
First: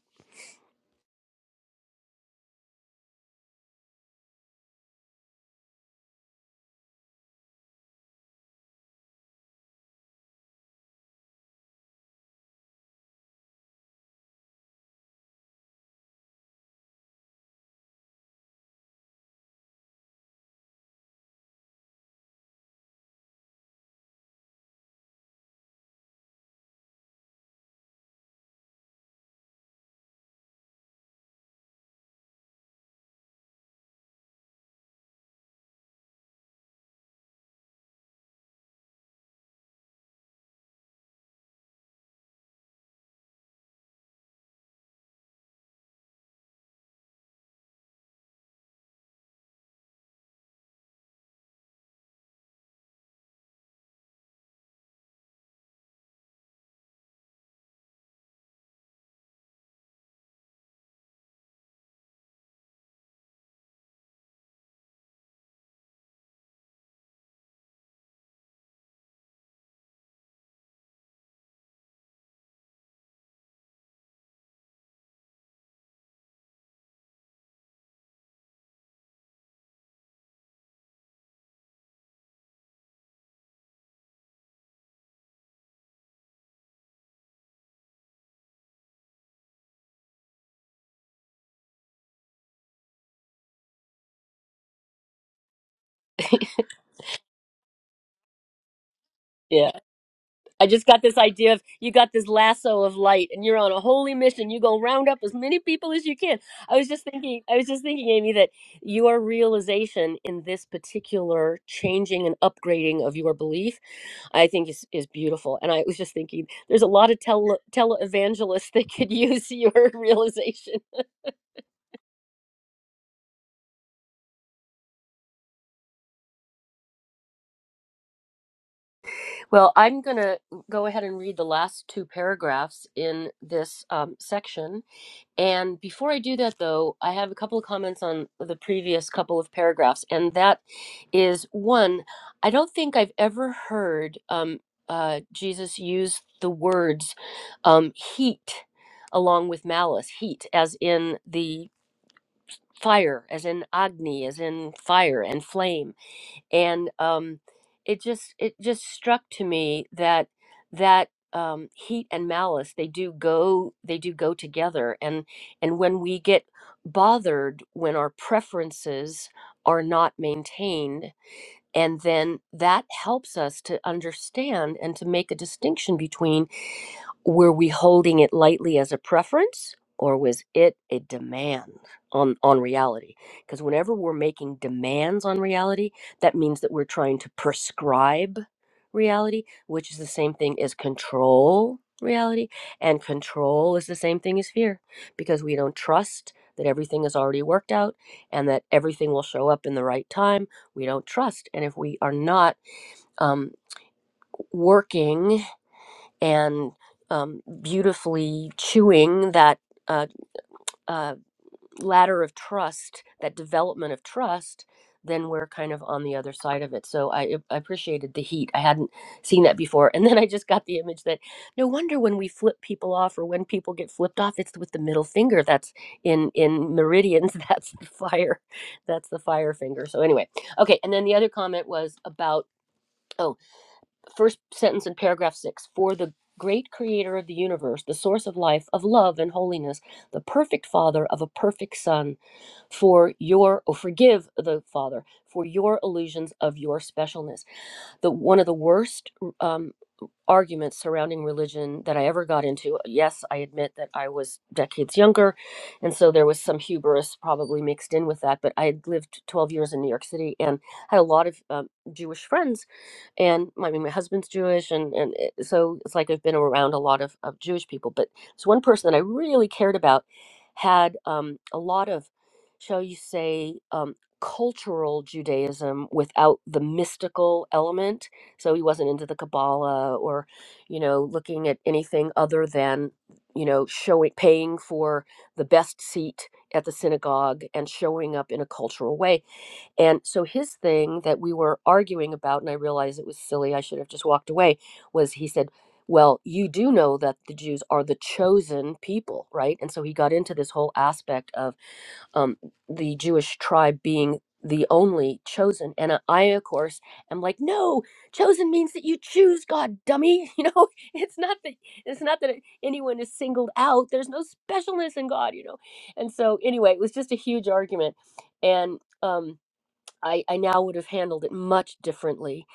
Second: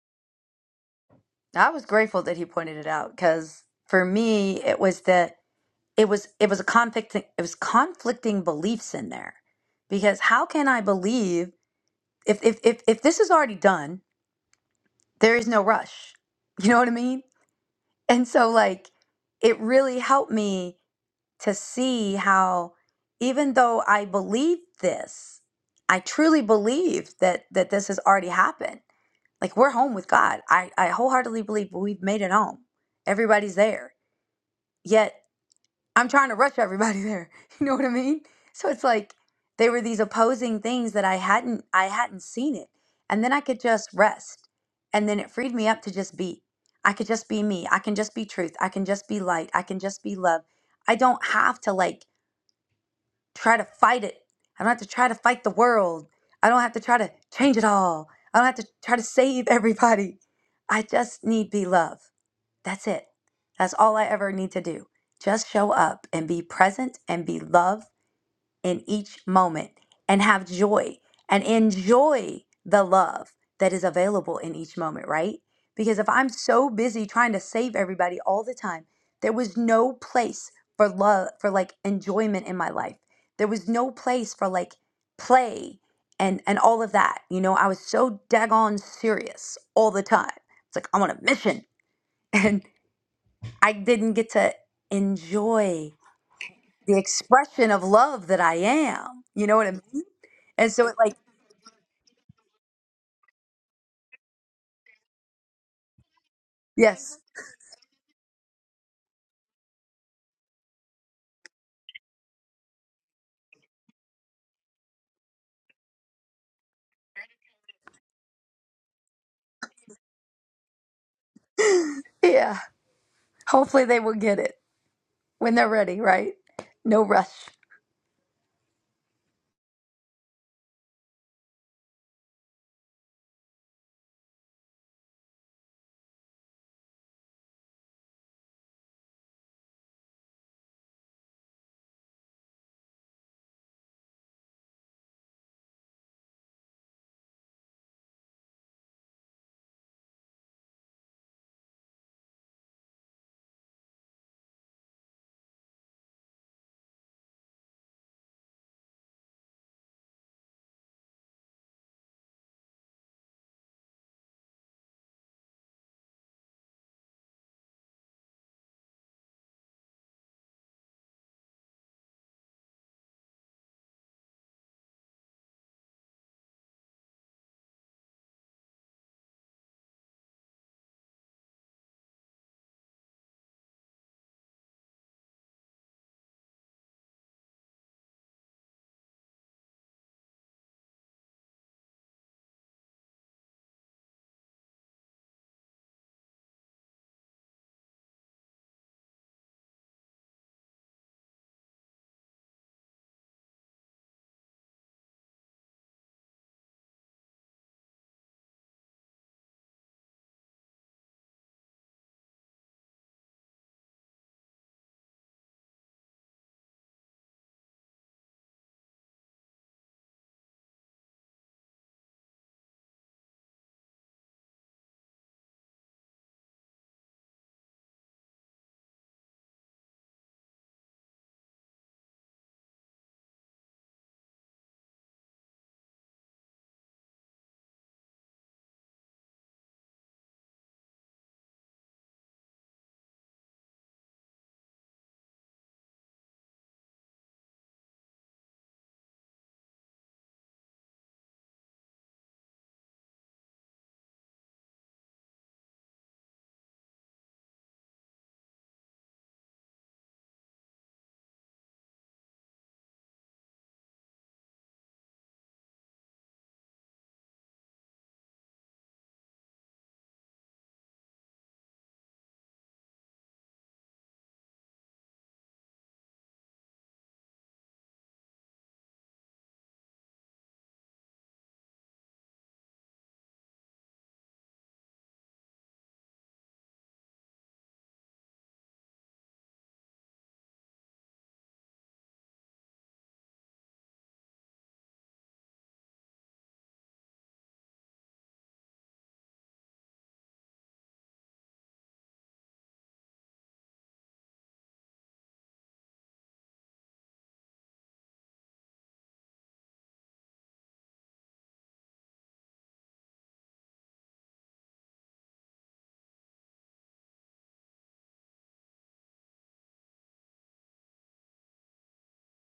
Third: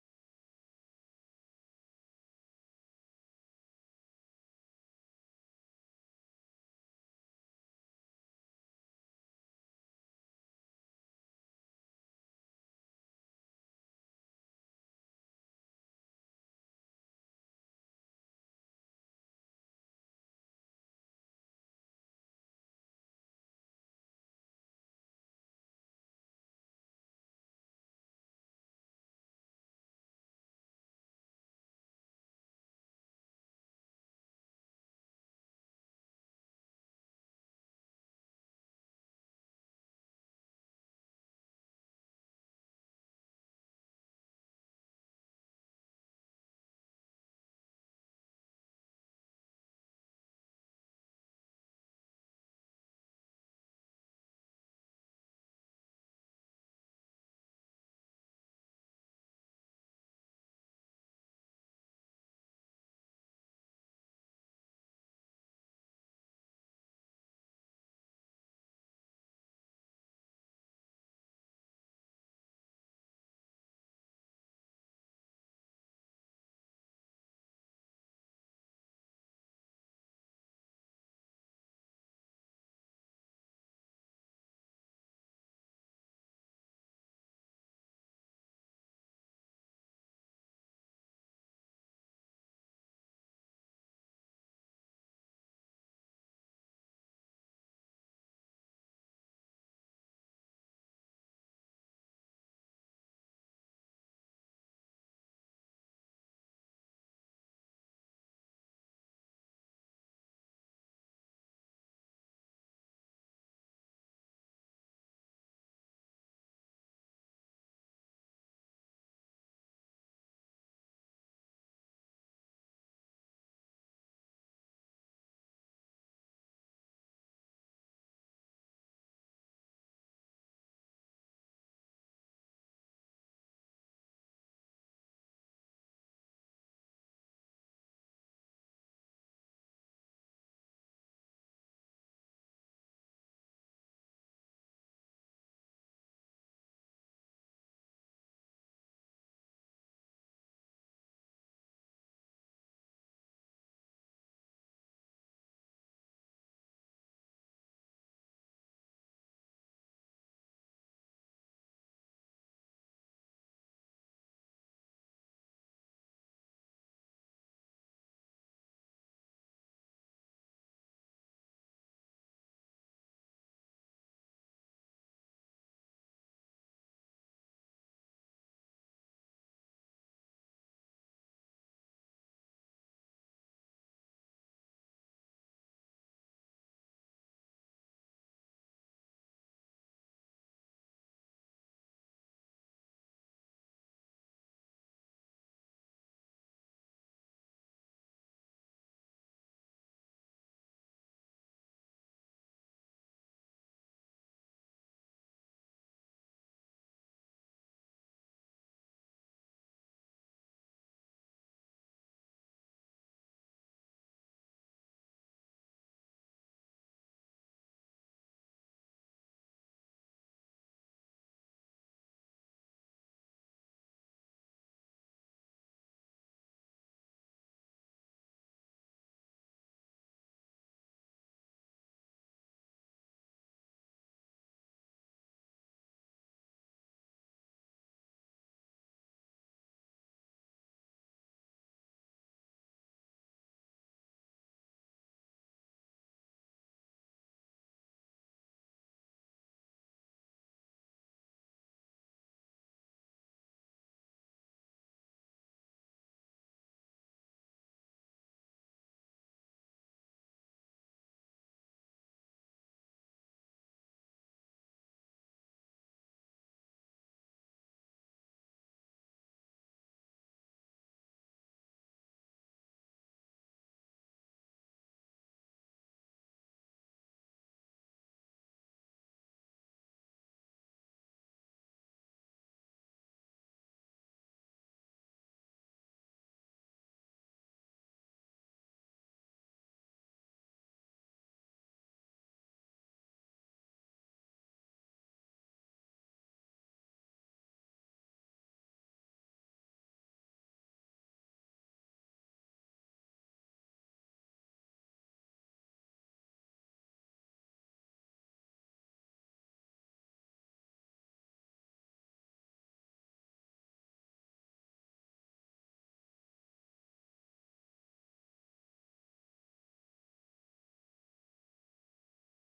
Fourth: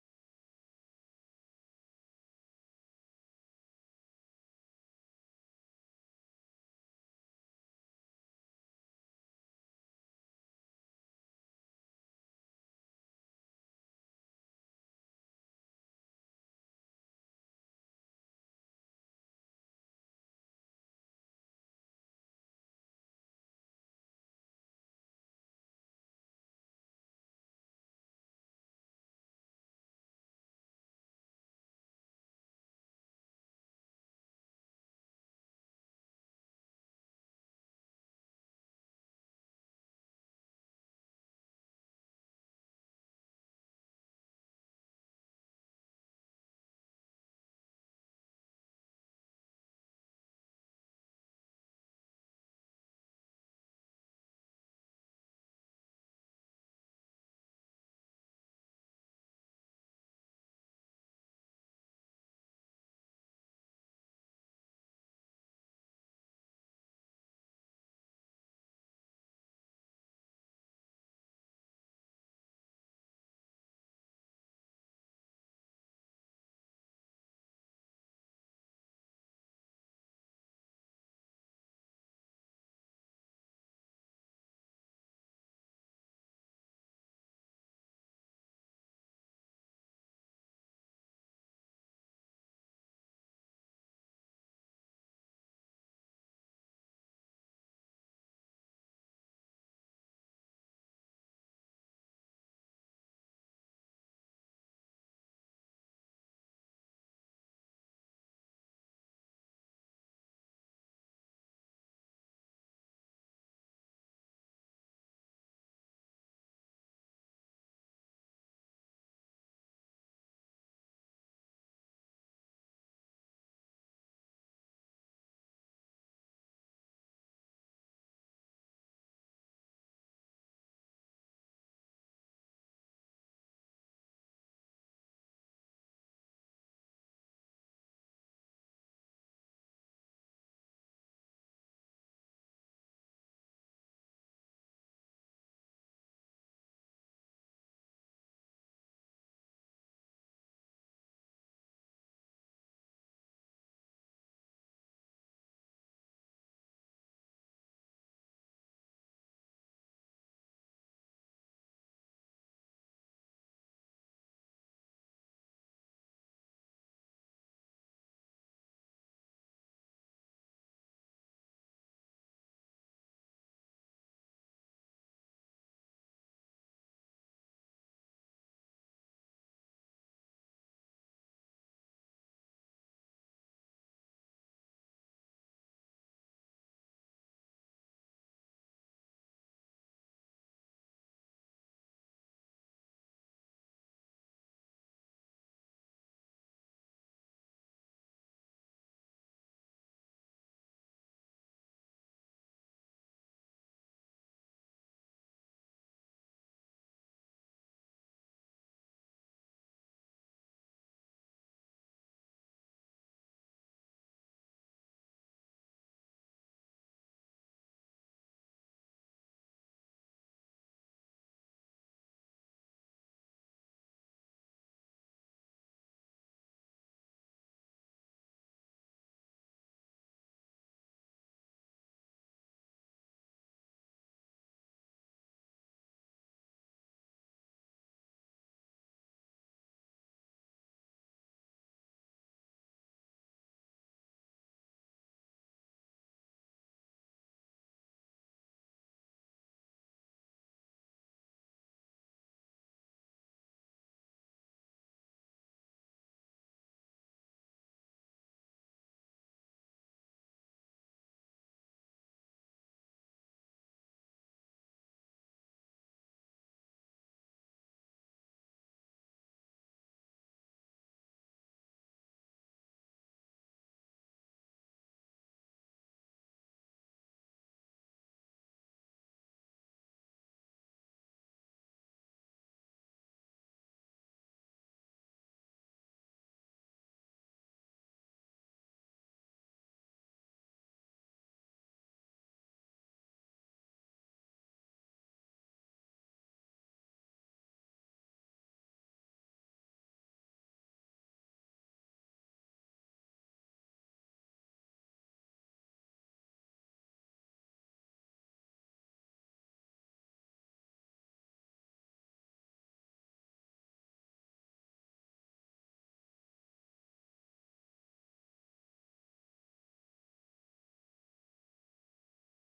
I was grateful that he pointed it out because for me it was the it was it was a conflict it was conflicting beliefs in there because how can I believe if if if, if this is already done there is no rush. You know what I mean? And so, like, it really helped me to see how, even though I believe this, I truly believe that that this has already happened. Like, we're home with God. I I wholeheartedly believe we've made it home. Everybody's there. Yet I'm trying to rush everybody there. You know what I mean? So it's like they were these opposing things that I hadn't I hadn't seen it. And then I could just rest. And then it freed me up to just be. I could just be me. I can just be truth. I can just be light. I can just be love. I don't have to like try to fight it. I don't have to try to fight the world. I don't have to try to change it all. I don't have to try to save everybody. I just need be love. That's it. That's all I ever need to do. Just show up and be present and be love in each moment and have joy and enjoy the love that is available in each moment, right? Because if I'm so busy trying to save everybody all the time, there was no place for love, for like enjoyment in my life. There was no place for like play and and all of that. You know, I was so daggone serious all the time. It's like I'm on a mission. and. I didn't get to enjoy the expression of love that I am. You know yeah what I mean? I And just so it got like, this idea of you got this lasso of light and you're on a holy mission. You go round up as many people as you can. I was just yes. thinking, I was just thinking, Amy, that your realization in this particular changing and upgrading of your belief, I think is, is beautiful. And I was just thinking, there's a lot of tele televangelists that could use your realization. Yeah. Hopefully they will get it when they're ready, right? No rush. Well, I'm going to go ahead and read the last two paragraphs in this um, section And before I do that, though, I have a couple of comments on the previous couple of paragraphs. And that is one, I don't think I've ever heard um, uh, Jesus use the words um, heat along with malice, heat, as in the fire, as in Agni, as in fire and flame and um, it just it just struck to me that that um, heat and malice they do go they do go together and and when we get bothered when our preferences are not maintained and then that helps us to understand and to make a distinction between were we holding it lightly as a preference or was it a demand on on reality because whenever we're making demands on reality that means that we're trying to prescribe reality which is the same thing as control reality and control is the same thing as fear because we don't trust that everything is already worked out and that everything will show up in the right time we don't trust and if we are not um, working and um, beautifully chewing that uh, uh, ladder of trust, that development of trust, then we're kind of on the other side of it. So I, ap- I appreciated the heat. I hadn't seen that before. And then I just got the image that no wonder when we flip people off or when people get flipped off, it's with the middle finger. That's in in meridians. That's the fire. That's the fire finger. So anyway, okay. And then the other comment was about. oh first sentence in paragraph six for the great creator of the universe, the source of life, of love and holiness, the perfect father of a perfect son, for your, or forgive the father for your illusions of your specialness. The one of the worst. um, arguments surrounding religion that I ever got into. uh, Yes, I admit that I was decades younger, and so there was some hubris probably mixed in with that. But I had lived 12 years in New York City and had a lot of um, Jewish friends, and my, I mean, my husband's Jewish, and and it, so it's like I've been around a lot of, of Jewish people. But this one person that I really cared about had um, a lot of, shall you say, um, cultural Judaism without the mystical element so he wasn't into the kabbalah or you know looking at anything other than you know showing paying for the best seat at the synagogue and showing up in a cultural way and so his thing that we were arguing about and i realized it was silly i should have just walked away was he said well you do know that the jews are the chosen people right and so he got into this whole aspect of um, the Jewish tribe being the only chosen. And I, I, of course, am like, no, chosen means that you choose God, dummy. You know, it's not that it's not that anyone is singled out. There's no specialness in God, you know. And so, anyway, it was just a huge argument, and um, I, I now would have handled it much differently.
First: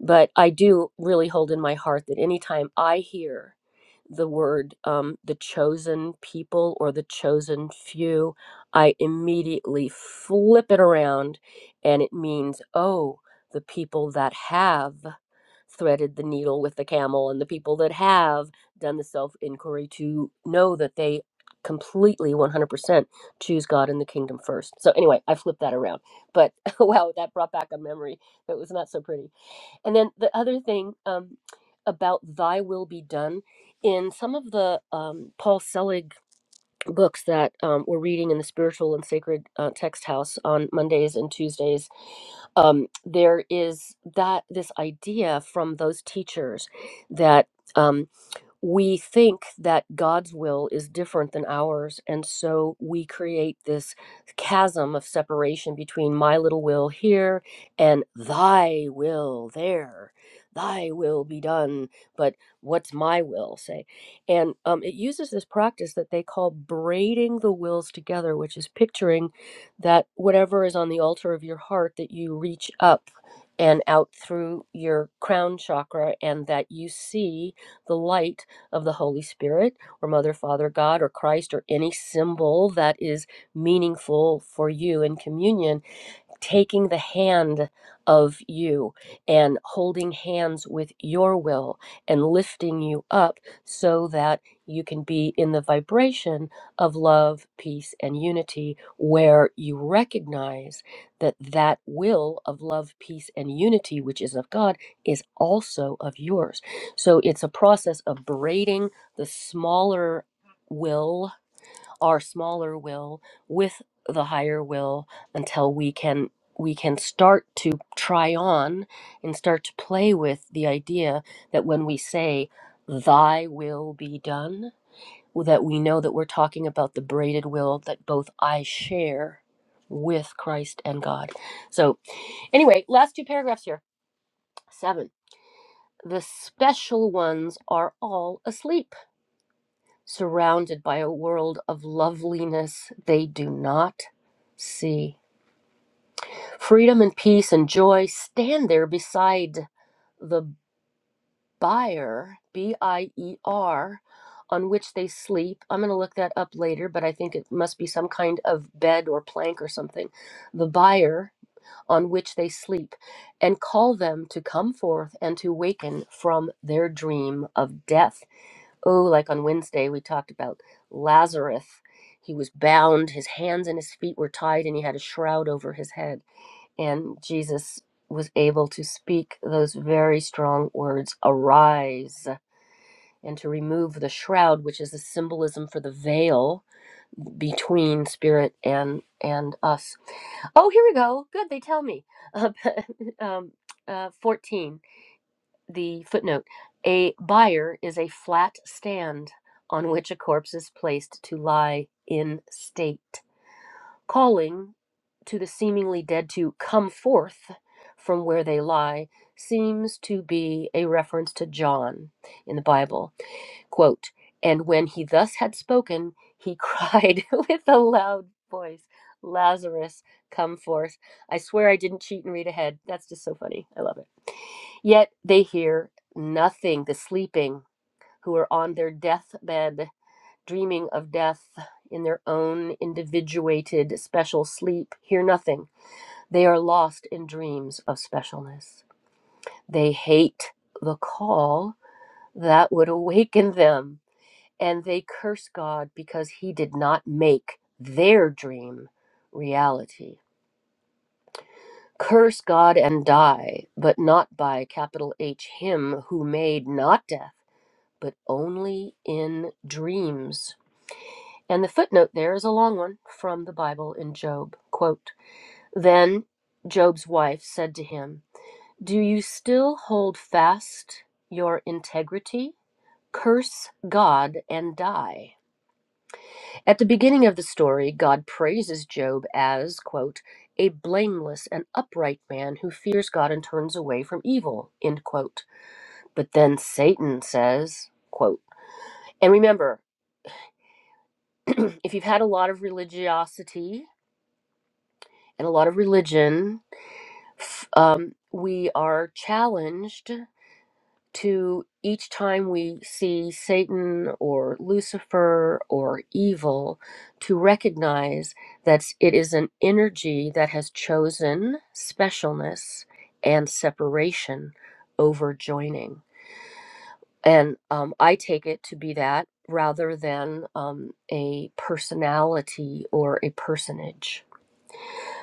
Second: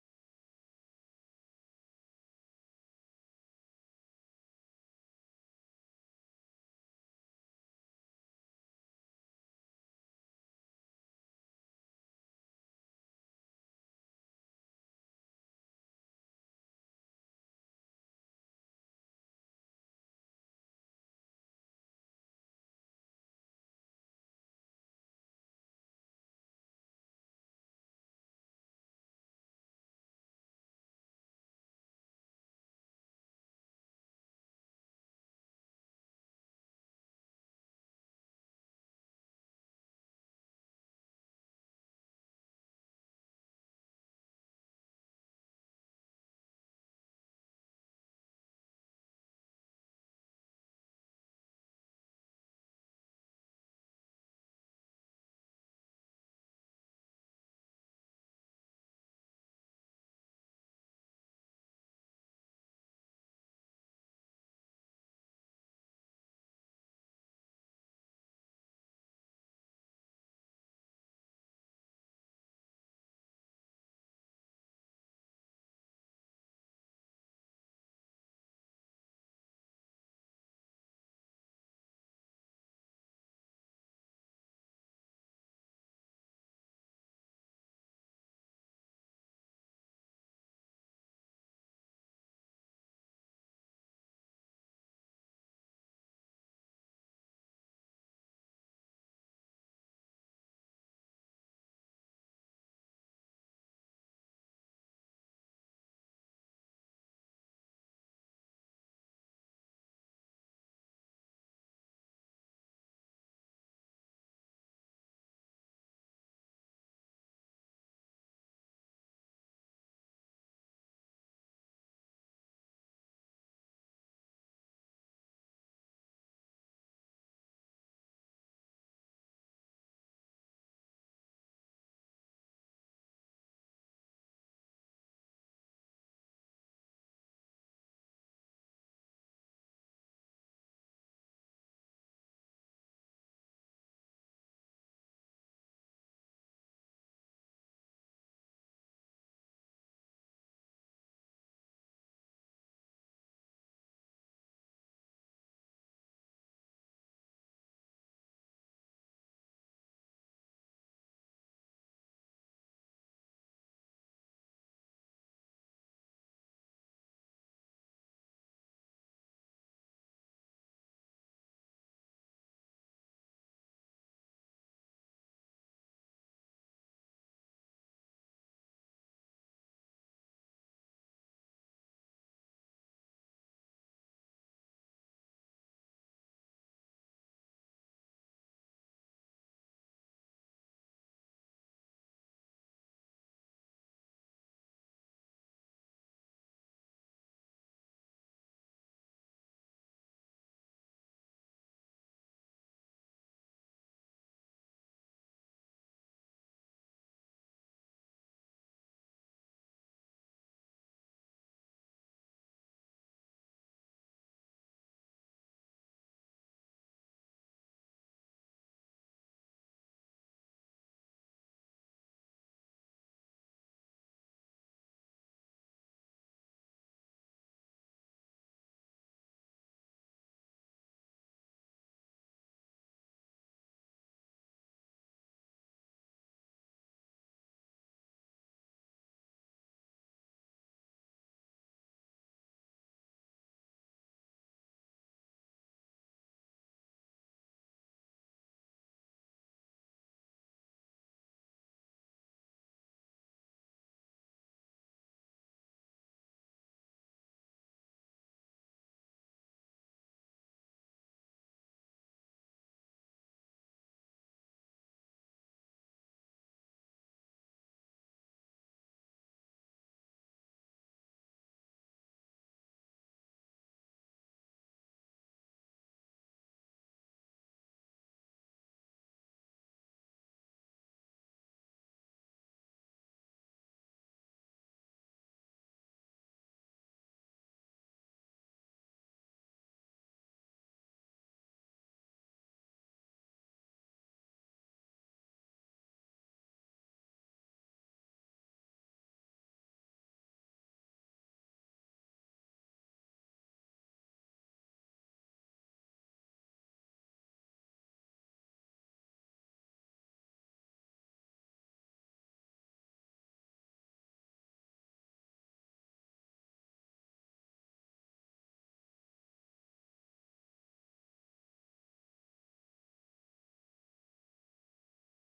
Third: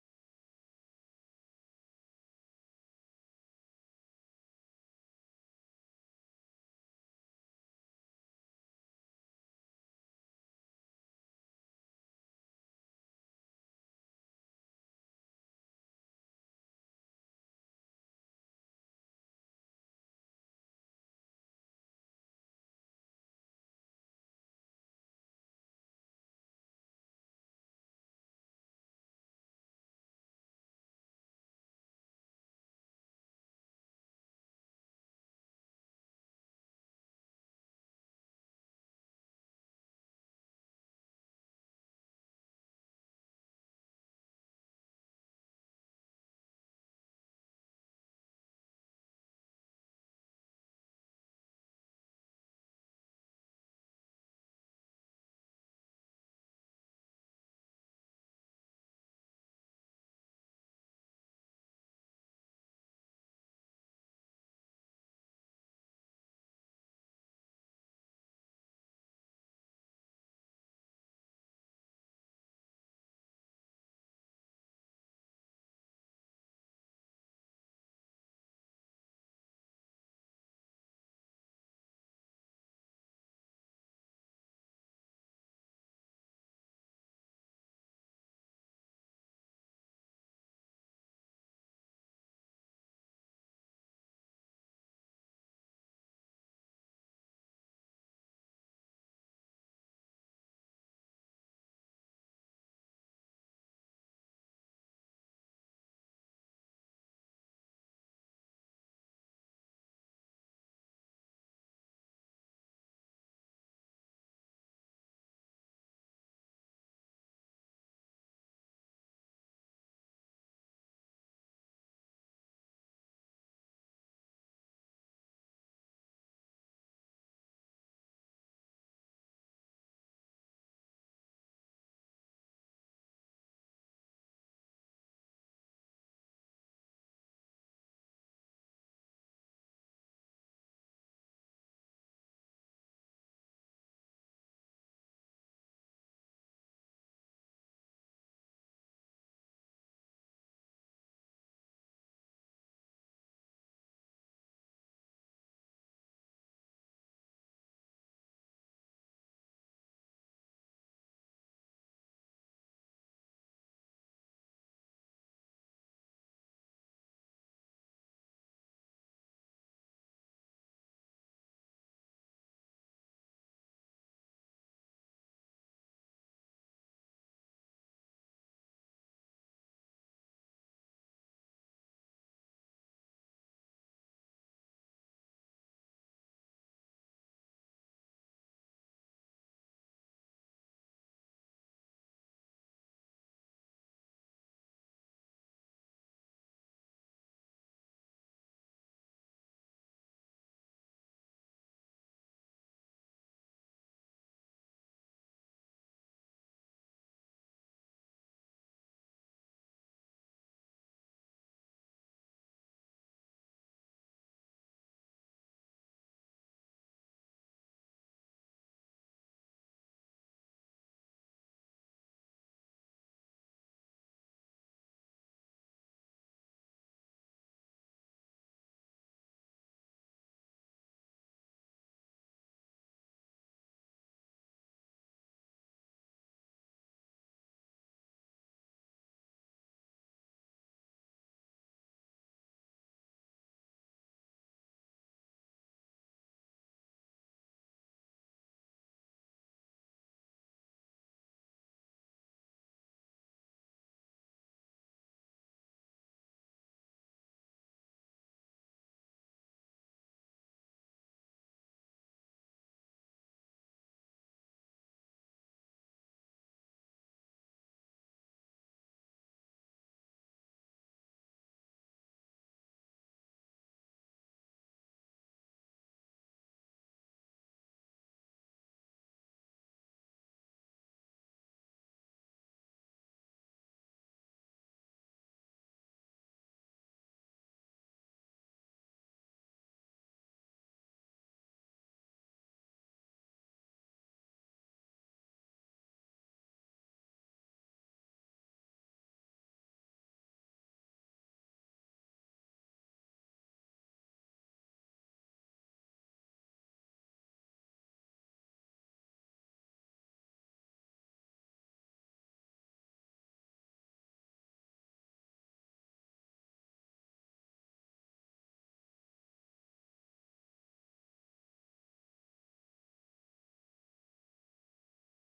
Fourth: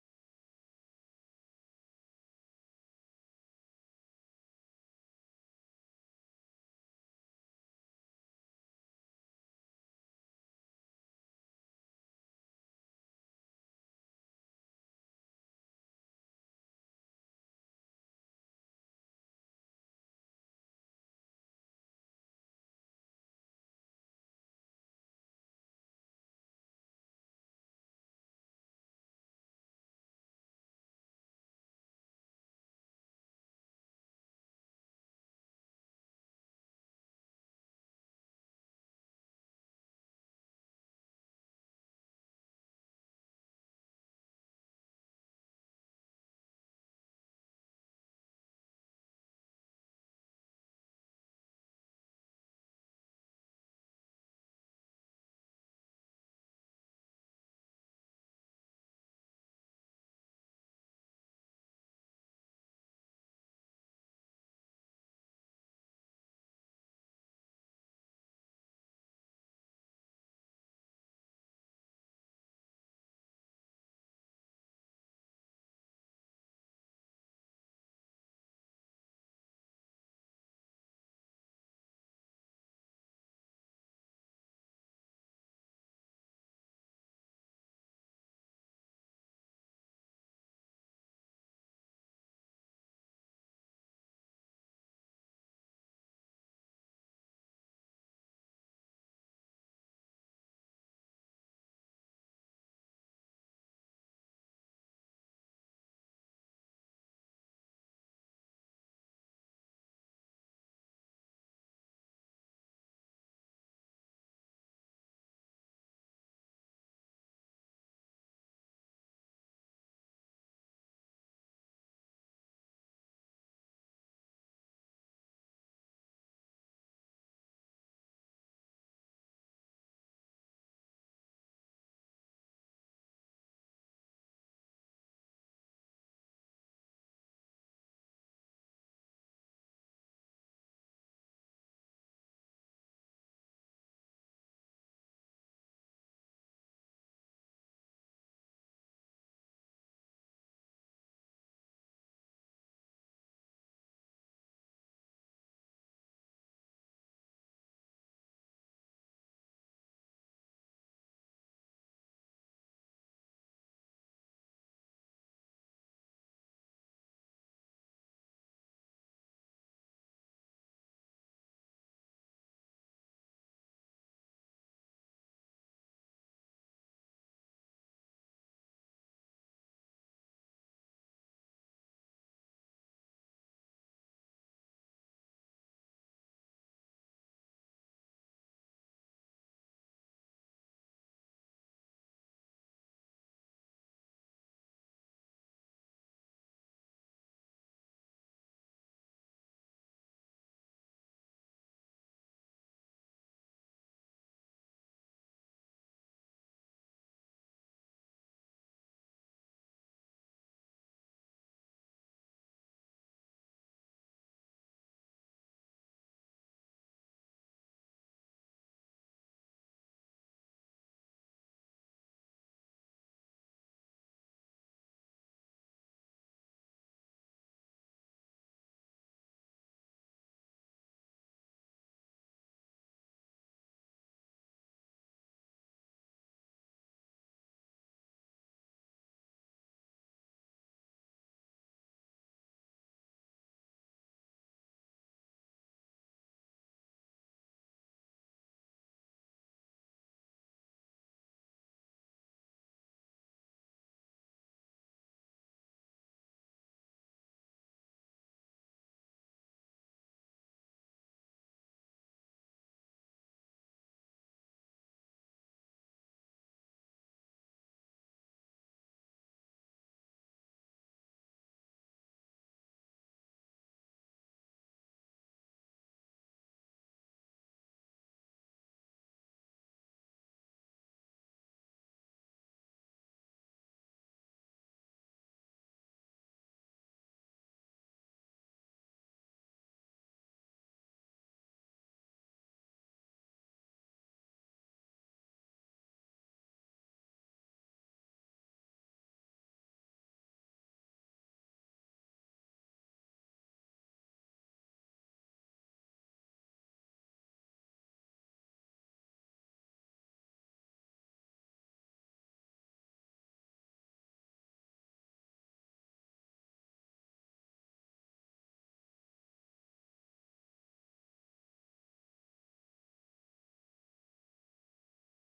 But I do really hold in my heart that anytime I hear the word um, the chosen people or the chosen few, I immediately flip it around and it means, oh, the people that have threaded the needle with the camel and the people that have done the self inquiry to know that they completely 100% choose God and the kingdom first. So anyway, I flipped that around. But wow, that brought back a memory that was not so pretty. And then the other thing um about thy will be done in some of the um Paul Selig books that um, we're reading in the spiritual and sacred uh, text house on Mondays and Tuesdays, um, there is that this idea from those teachers that. Um, we think that God's will is different than ours. And so we create this chasm of separation between my little will here and thy will there. Thy will be done, but what's my will say? And um, it uses this practice that they call braiding the wills together, which is picturing that whatever is on the altar of your heart, that you reach up and out through your crown chakra and that you see the light of the Holy Spirit or Mother, Father, God, or Christ, or any symbol that is meaningful for you in communion taking the hand of you and holding hands with your will and lifting you up so that you can be in the vibration of love, peace, and unity, where you recognize that that will of love, peace, and unity, which is of God, is also of yours. So it's a process of braiding the smaller will our smaller will with the higher will until we can we can start to try on and start to play with the idea that when we say thy will be done that we know that we're talking about the braided will that both I share with Christ and God. So anyway, last two paragraphs here. 7. The special ones are all asleep surrounded by a world of loveliness they do not see. Freedom and peace and joy stand there beside the bier, B I E R, on which they sleep. I'm going to look that up later, but I think it must be some kind of bed or plank or something. The bier on which they sleep, and call them to come forth and to waken from their dream of death oh, like on Wednesday, we talked about Lazarus. He was bound, his hands and his feet were tied, and he had a shroud over his head. And Jesus was able to speak those very strong words, arise, and to remove the shroud, which is a symbolism for the veil between spirit and and us. Oh, here we go. Good, they tell me. um, uh, 14 the footnote a bier is a flat stand on which a corpse is placed to lie in state calling to the seemingly dead to come forth from where they lie seems to be a reference to john in the bible Quote, and when he thus had spoken, he cried with a loud voice, Lazarus, come forth. I swear I didn't cheat and read ahead. That's just so funny. I love it. Yet they hear nothing, the sleeping, who are on their deathbed, dreaming of death in their own individuated special sleep, hear nothing. They are lost in dreams of specialness. They hate the call that would awaken them and they curse God because he did not make their dream reality. Curse God and die, but not by capital H him who made not death, but only in dreams. And the footnote there is a long one from the Bible in Job. Quote Then Job's wife said to him, Do you still hold fast your integrity? Curse God and die. At the beginning of the story, God praises Job as, quote, a blameless and upright man who fears God and turns away from evil, end quote. But then Satan says, quote, and remember, if you've had a lot of religiosity and a lot of religion, f- um, we are challenged to each time we see Satan or Lucifer or evil, to recognize that it is an energy that has chosen specialness and separation over joining. And um, I take it to be that rather than um, a personality or a personage.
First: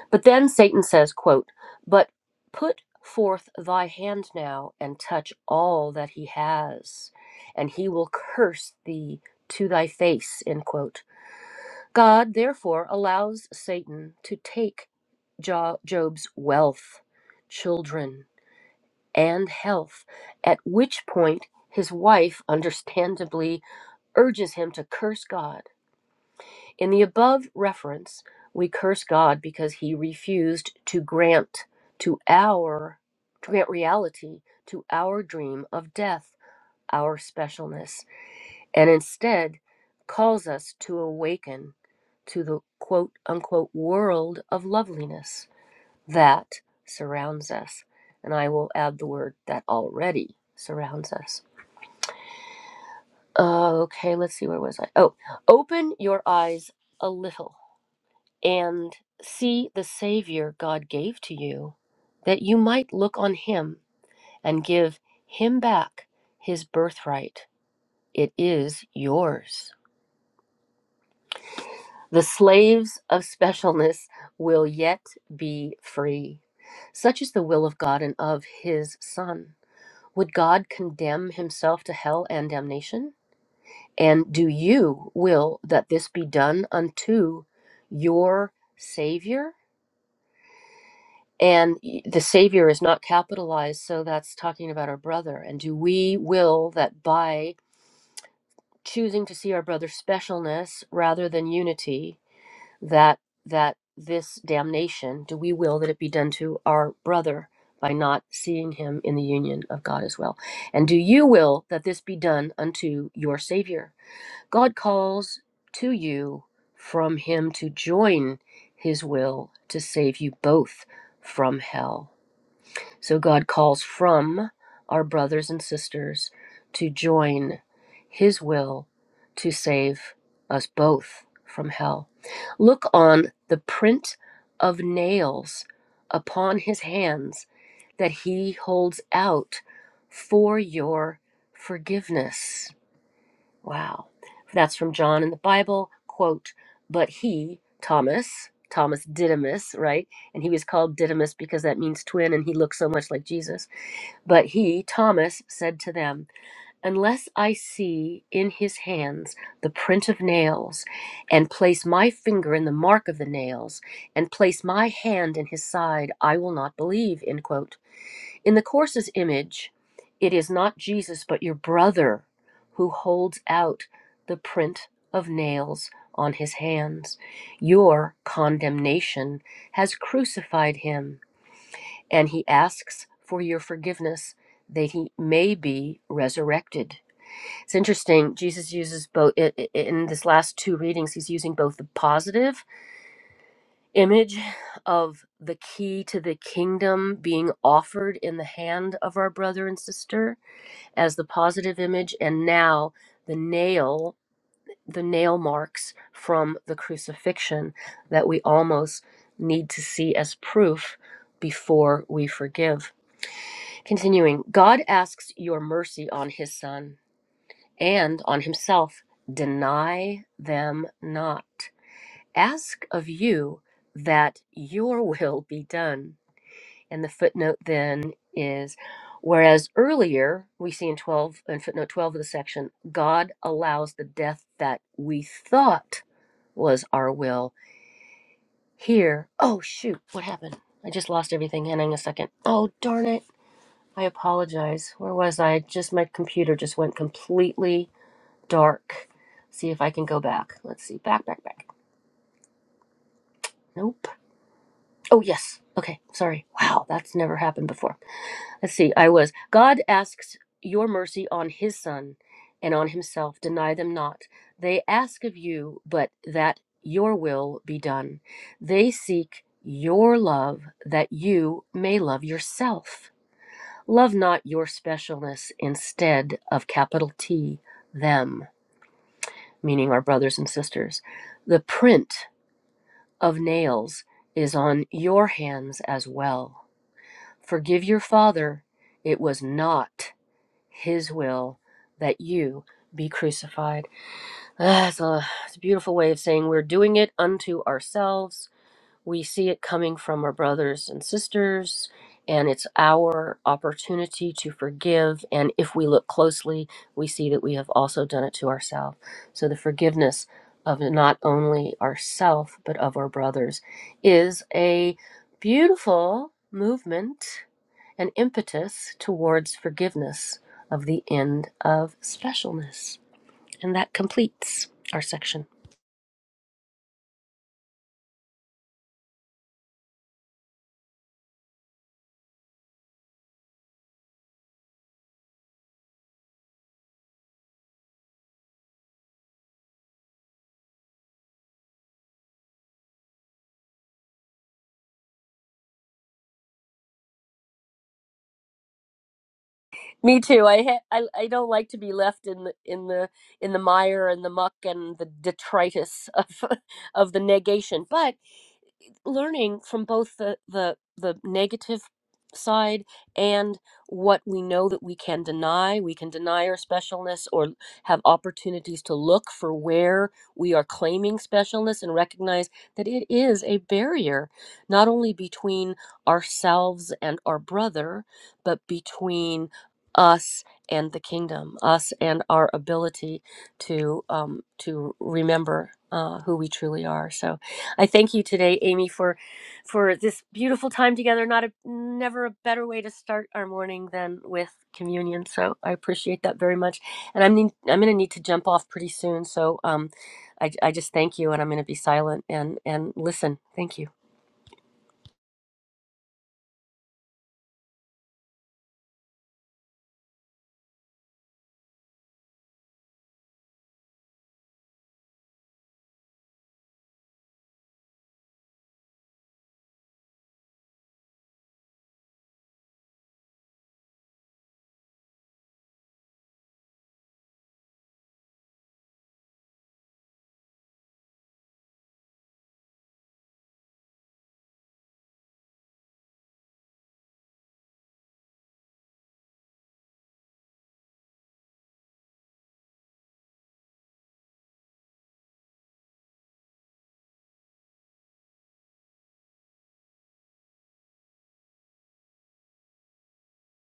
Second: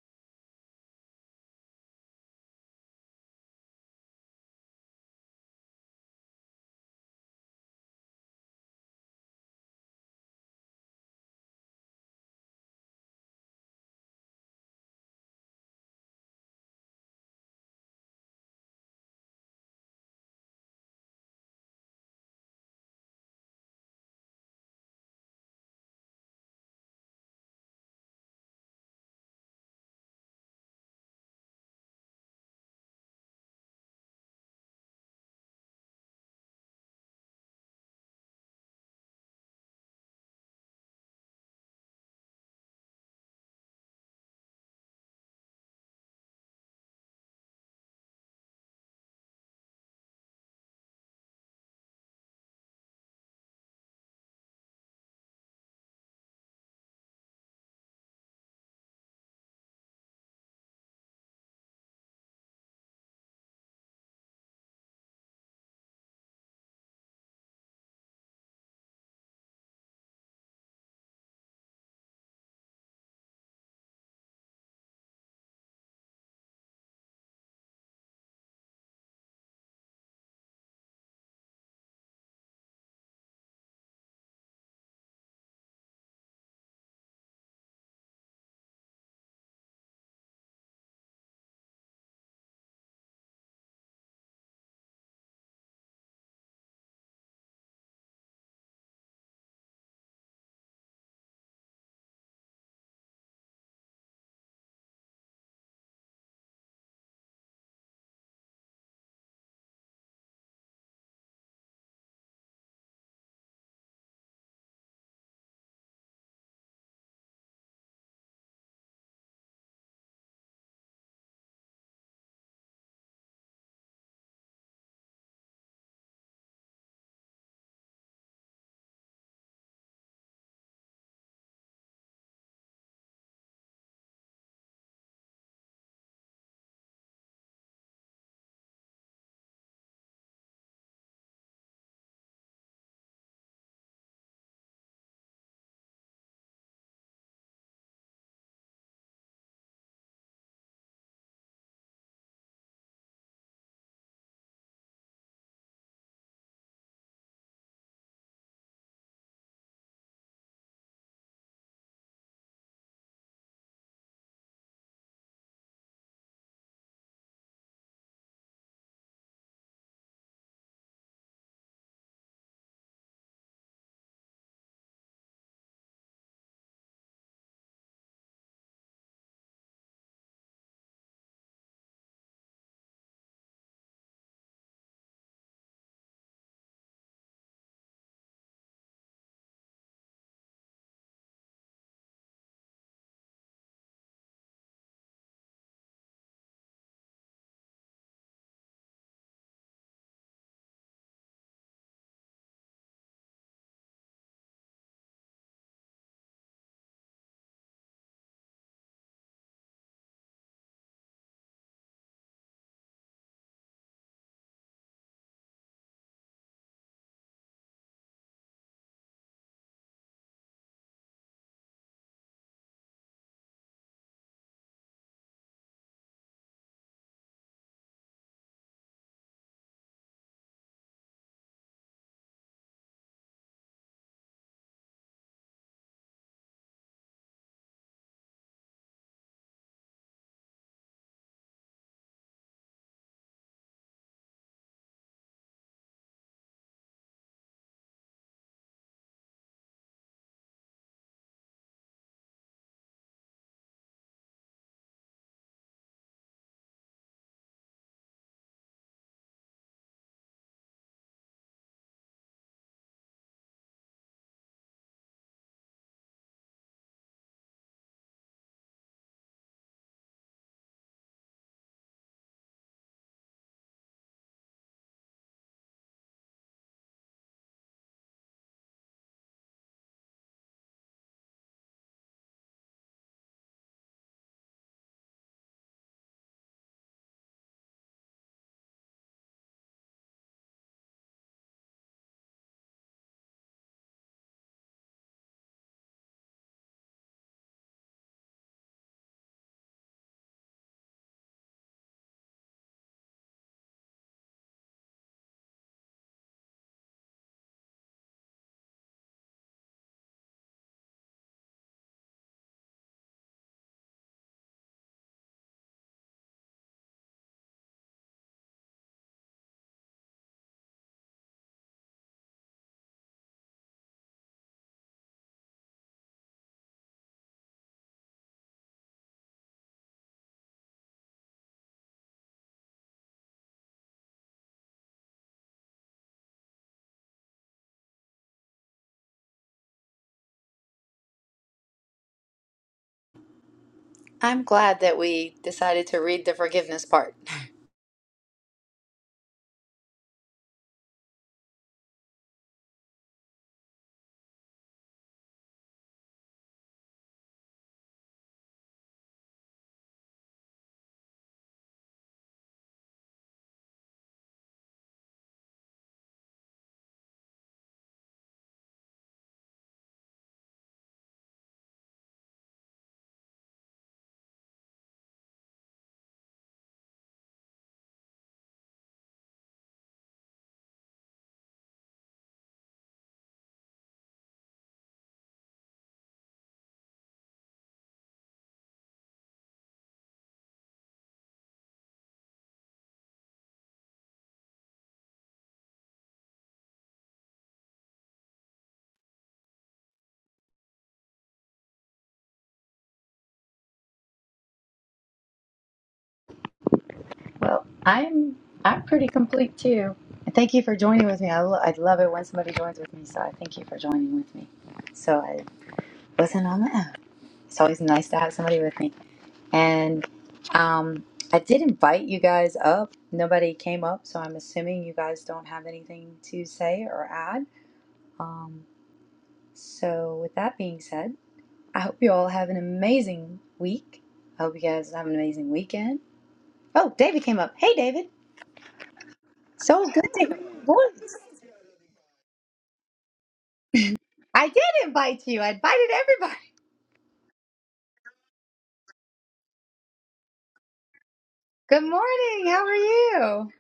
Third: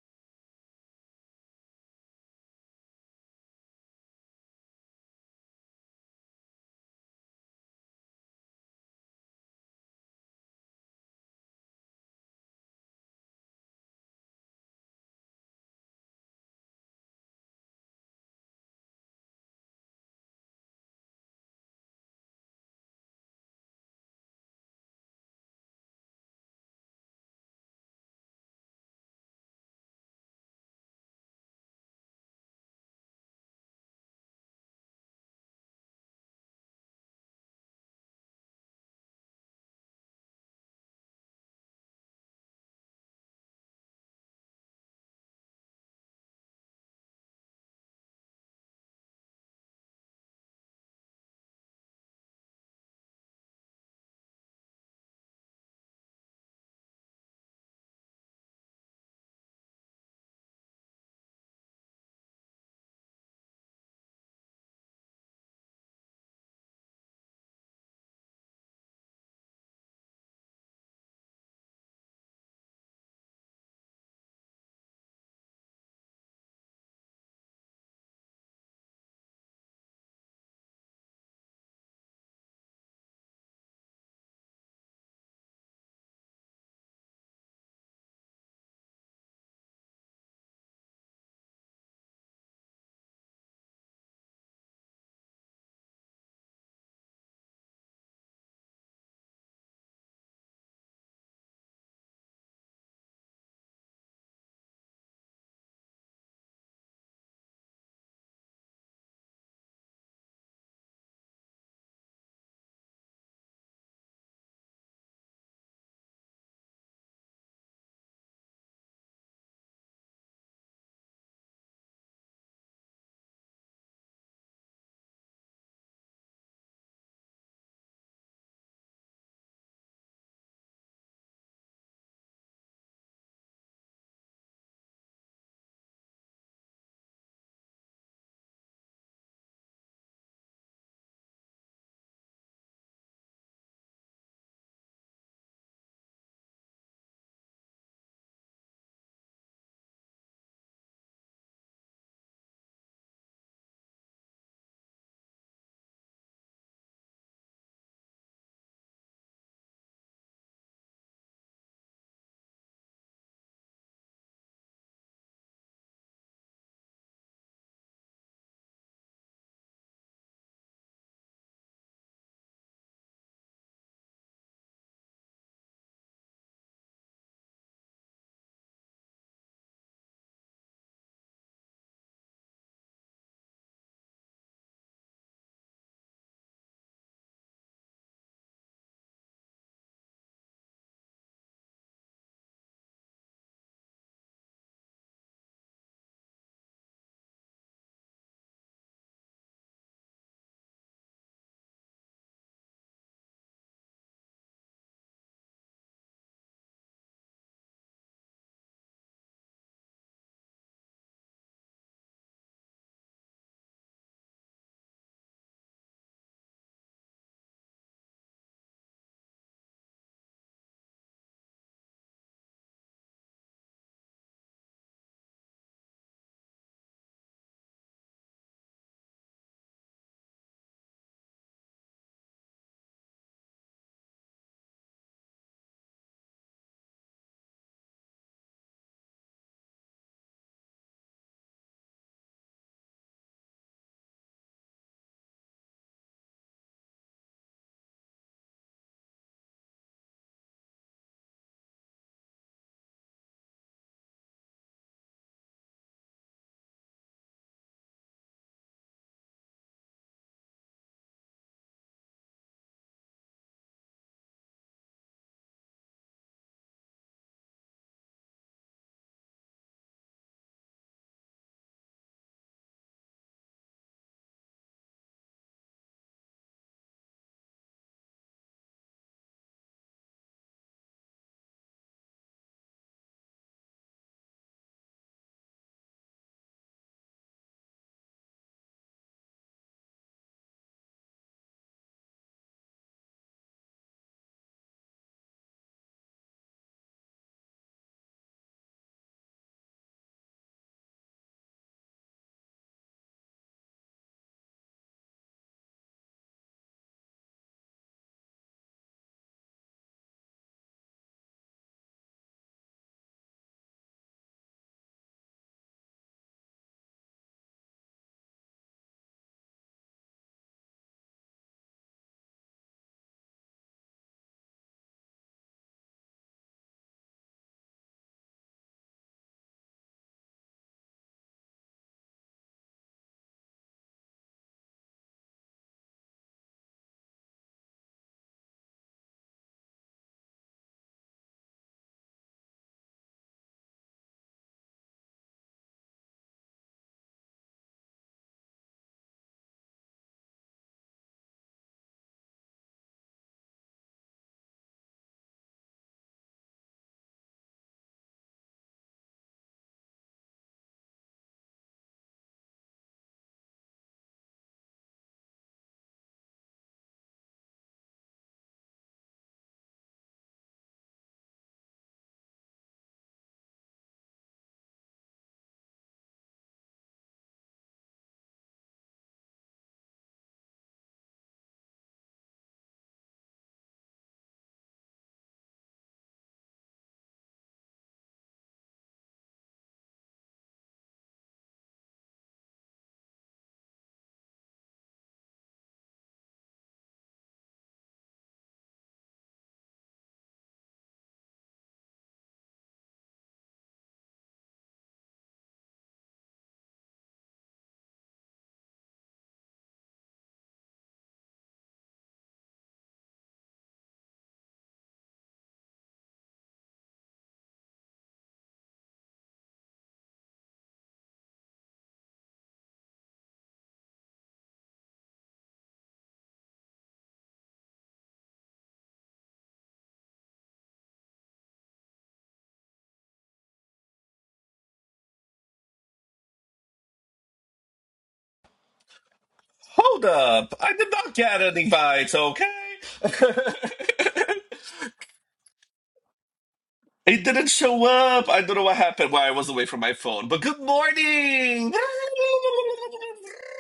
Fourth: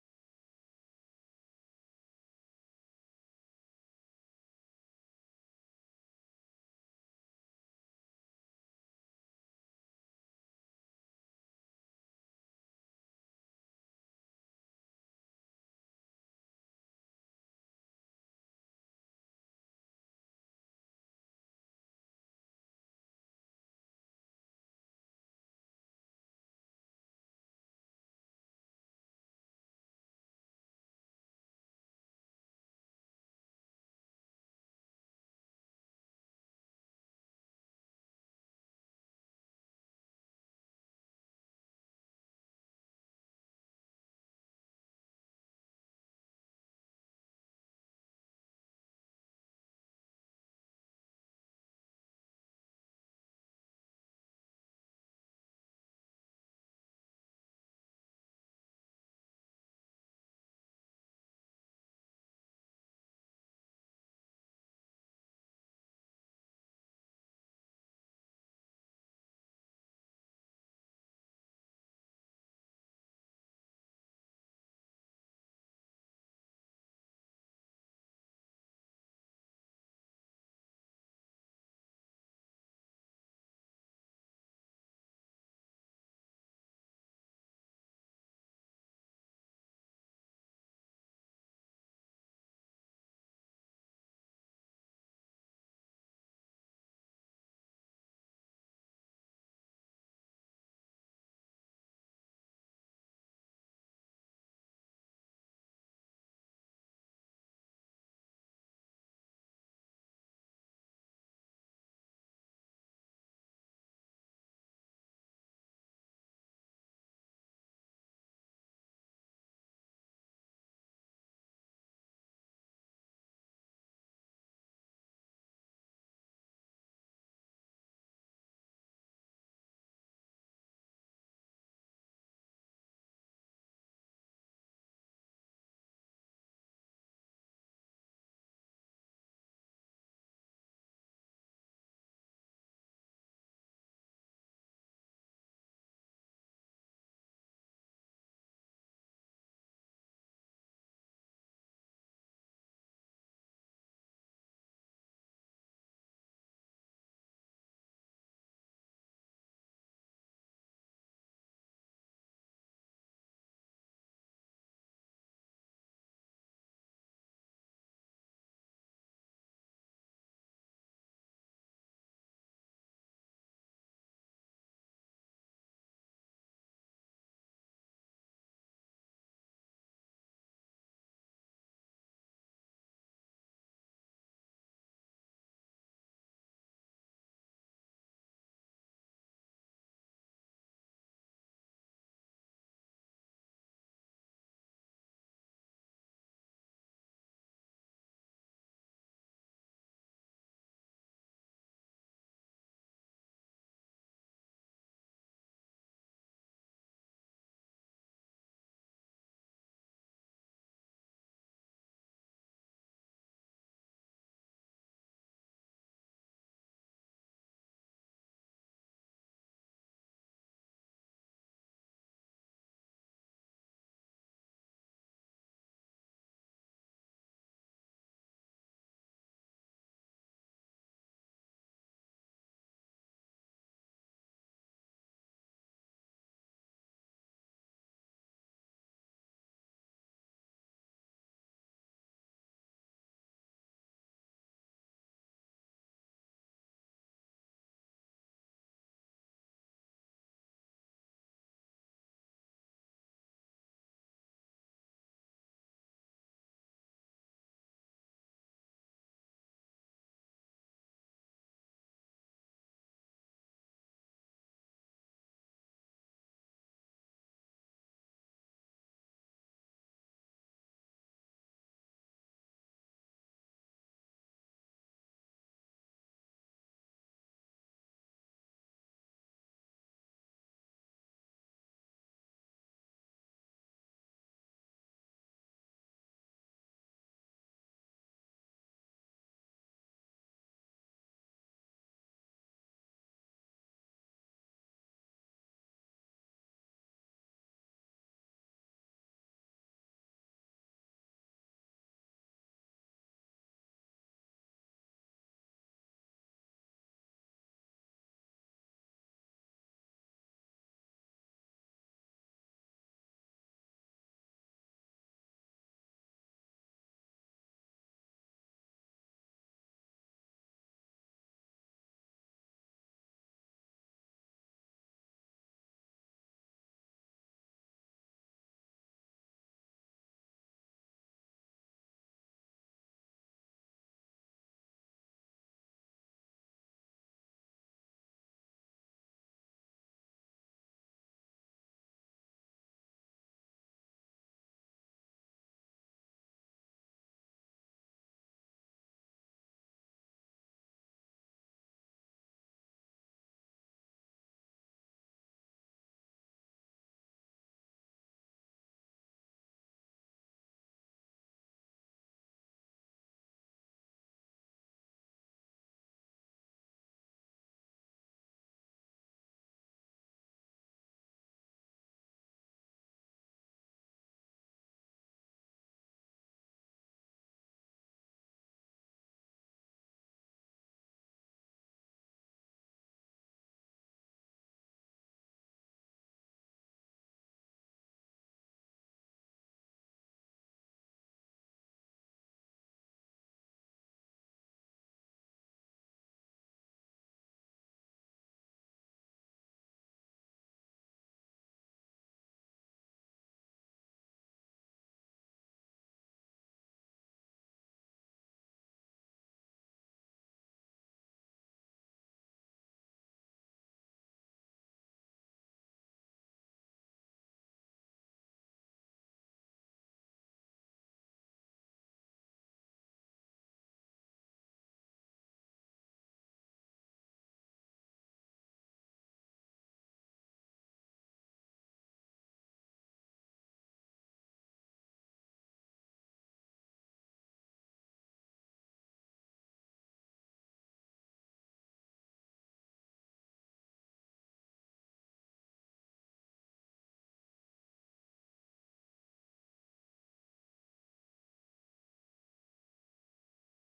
But then Satan says, quote, But put forth thy hand now and touch all that he has, and he will curse thee to thy face, end quote. God therefore allows Satan to take Jo- Job's wealth, children, and health, at which point his wife understandably urges him to curse God. In the above reference, we curse God because he refused to grant to our to grant reality to our dream of death, our specialness, and instead calls us to awaken to the quote unquote world of loveliness that surrounds us. And I will add the word that already surrounds us. Uh, okay, let's see, where was I? Oh, open your eyes a little and see the Savior God gave to you, that you might look on Him and give Him back His birthright. It is yours. The slaves of specialness will yet be free. Such is the will of God and of His Son. Would God condemn Himself to hell and damnation? And do you will that this be done unto your Savior? and y- the savior is not capitalized so that's talking about our brother and do we will that by choosing to see our brother's specialness rather than unity that that this damnation do we will that it be done to our brother by not seeing him in the union of God as well and do you will that this be done unto your savior God calls to you from him to join his will to save you both from hell so God calls from our brothers and sisters to join his will to save us both from hell. Look on the print of nails upon his hands that he holds out for your forgiveness. Wow. That's from John in the Bible. Quote, but he, Thomas, Thomas Didymus, right? And he was called Didymus because that means twin and he looked so much like Jesus. But he, Thomas, said to them, Unless I see in his hands the print of nails, and place my finger in the mark of the nails, and place my hand in his side, I will not believe. End quote. In the Course's image, it is not Jesus, but your brother who holds out the print of nails on his hands. Your condemnation has crucified him, and he asks for your forgiveness that he may be resurrected. It's interesting, Jesus uses both, in this last two readings, he's using both the positive image of the key to the kingdom being offered in the hand of our brother and sister as the positive image and now the nail the nail marks from the crucifixion that we almost need to see as proof before we forgive continuing god asks your mercy on his son and on himself deny them not ask of you that your will be done and the footnote then is whereas earlier we see in 12 and footnote 12 of the section, God allows the death that we thought was our will. Here, oh shoot, what happened? I just lost everything. Hang on a second. Oh, darn it. I apologize. Where was I? Just my computer just went completely dark. See if I can go back. Let's see. Back, back, back. Nope. Oh, yes. Okay. Sorry. Wow. That's never happened before. Let's see, I was. God asks your mercy on his son and on himself. Deny them not. They ask of you, but that your will be done. They seek your love that you may love yourself. Love not your specialness instead of capital T, them, meaning our brothers and sisters. The print of nails is on your hands as well. Forgive your father. It was not his will that you be crucified. Ah, That's a, it's a beautiful way of saying we're doing it unto ourselves we see it coming from our brothers and sisters, and it's our opportunity to forgive. And if we look closely, we see that we have also done it to ourselves. So the forgiveness of not only ourselves but of our brothers is a beautiful movement and impetus towards forgiveness of the end of specialness. And that completes our section. I'm glad that we decided to read the forgiveness part. Me too. I, ha- I I don't like to be left in the in the in the mire and the muck and the detritus of of the negation. But learning from both the the the negative side and what we know that we can deny we can deny our specialness or have opportunities to look for where we are claiming specialness and recognize that it is a barrier not only between ourselves and our brother but between us and the kingdom us and our ability to um, to remember uh, who we truly are so I thank you today, Amy, for for this beautiful time together. Not a never a better way to start our morning than with communion. So I appreciate that very much. And I'm need, I'm going to need to jump off pretty soon. So um, I I just thank you, and I'm going to be silent and and listen. Thank you. Well, I'm I'm pretty complete too. And Thank you for joining with me. I, lo- I love it when somebody joins with me, so I thank you for joining with me. So I wasn't on my own. It's always nice to have somebody with me. And um, I did invite you guys up. Nobody came up, so I'm assuming you guys don't have anything to say or add. Um, so, with that being said, I hope you all have an amazing week. I hope you guys have an amazing weekend. Oh, David came up. Hey, David. So good Hold to hear up. your I did not voice. get any bites. okay? I did invite you. I invited everybody. it didn't show up. I don't know what happened while I was away from my phone. But good morning. Good morning. How are you?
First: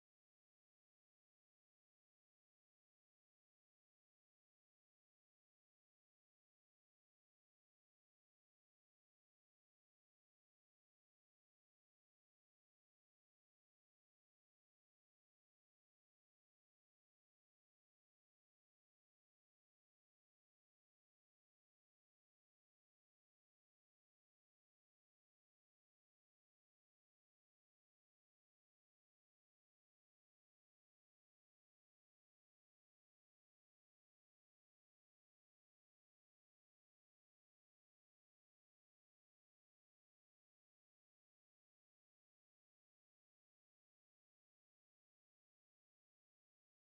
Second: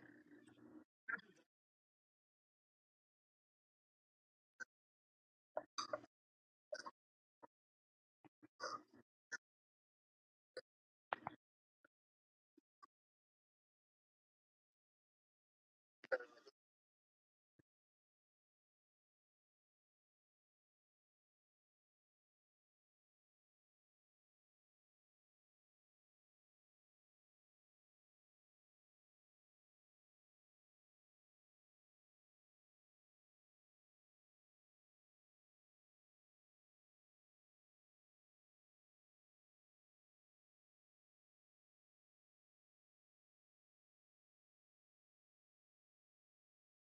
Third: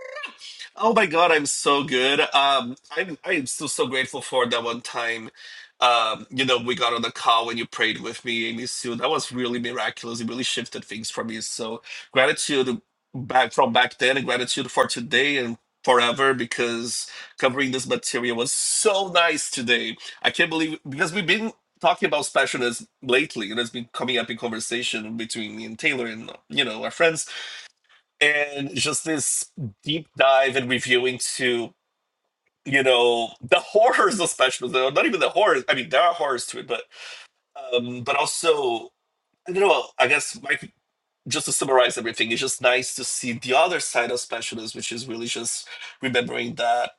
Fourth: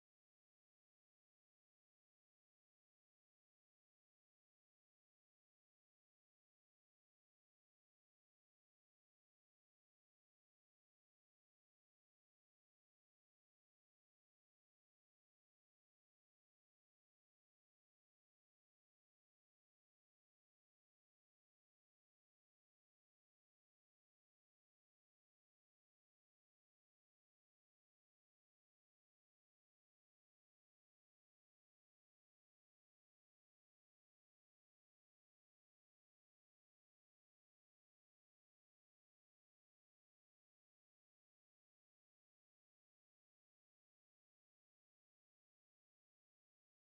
Oh my God, I'm so good. Um, I'm I'm still so grateful for that one time. Um, you know, we got on the call when you prayed with me, Amy Sue. That was really miraculous. It really shifted things for me. So gratitude back from back then, and gratitude for today and forever because covering this material was so nice today. I can't believe because we've been talking about specialness lately, and it's been coming up in conversation between me and Taylor and you know our friends and just this deep dive and reviewing to you know the horrors of special though not even the horrors i mean there are horrors to it but um but also i don't know i guess like just to summarize everything it's just nice to see the other side of specialists which is really just remembering that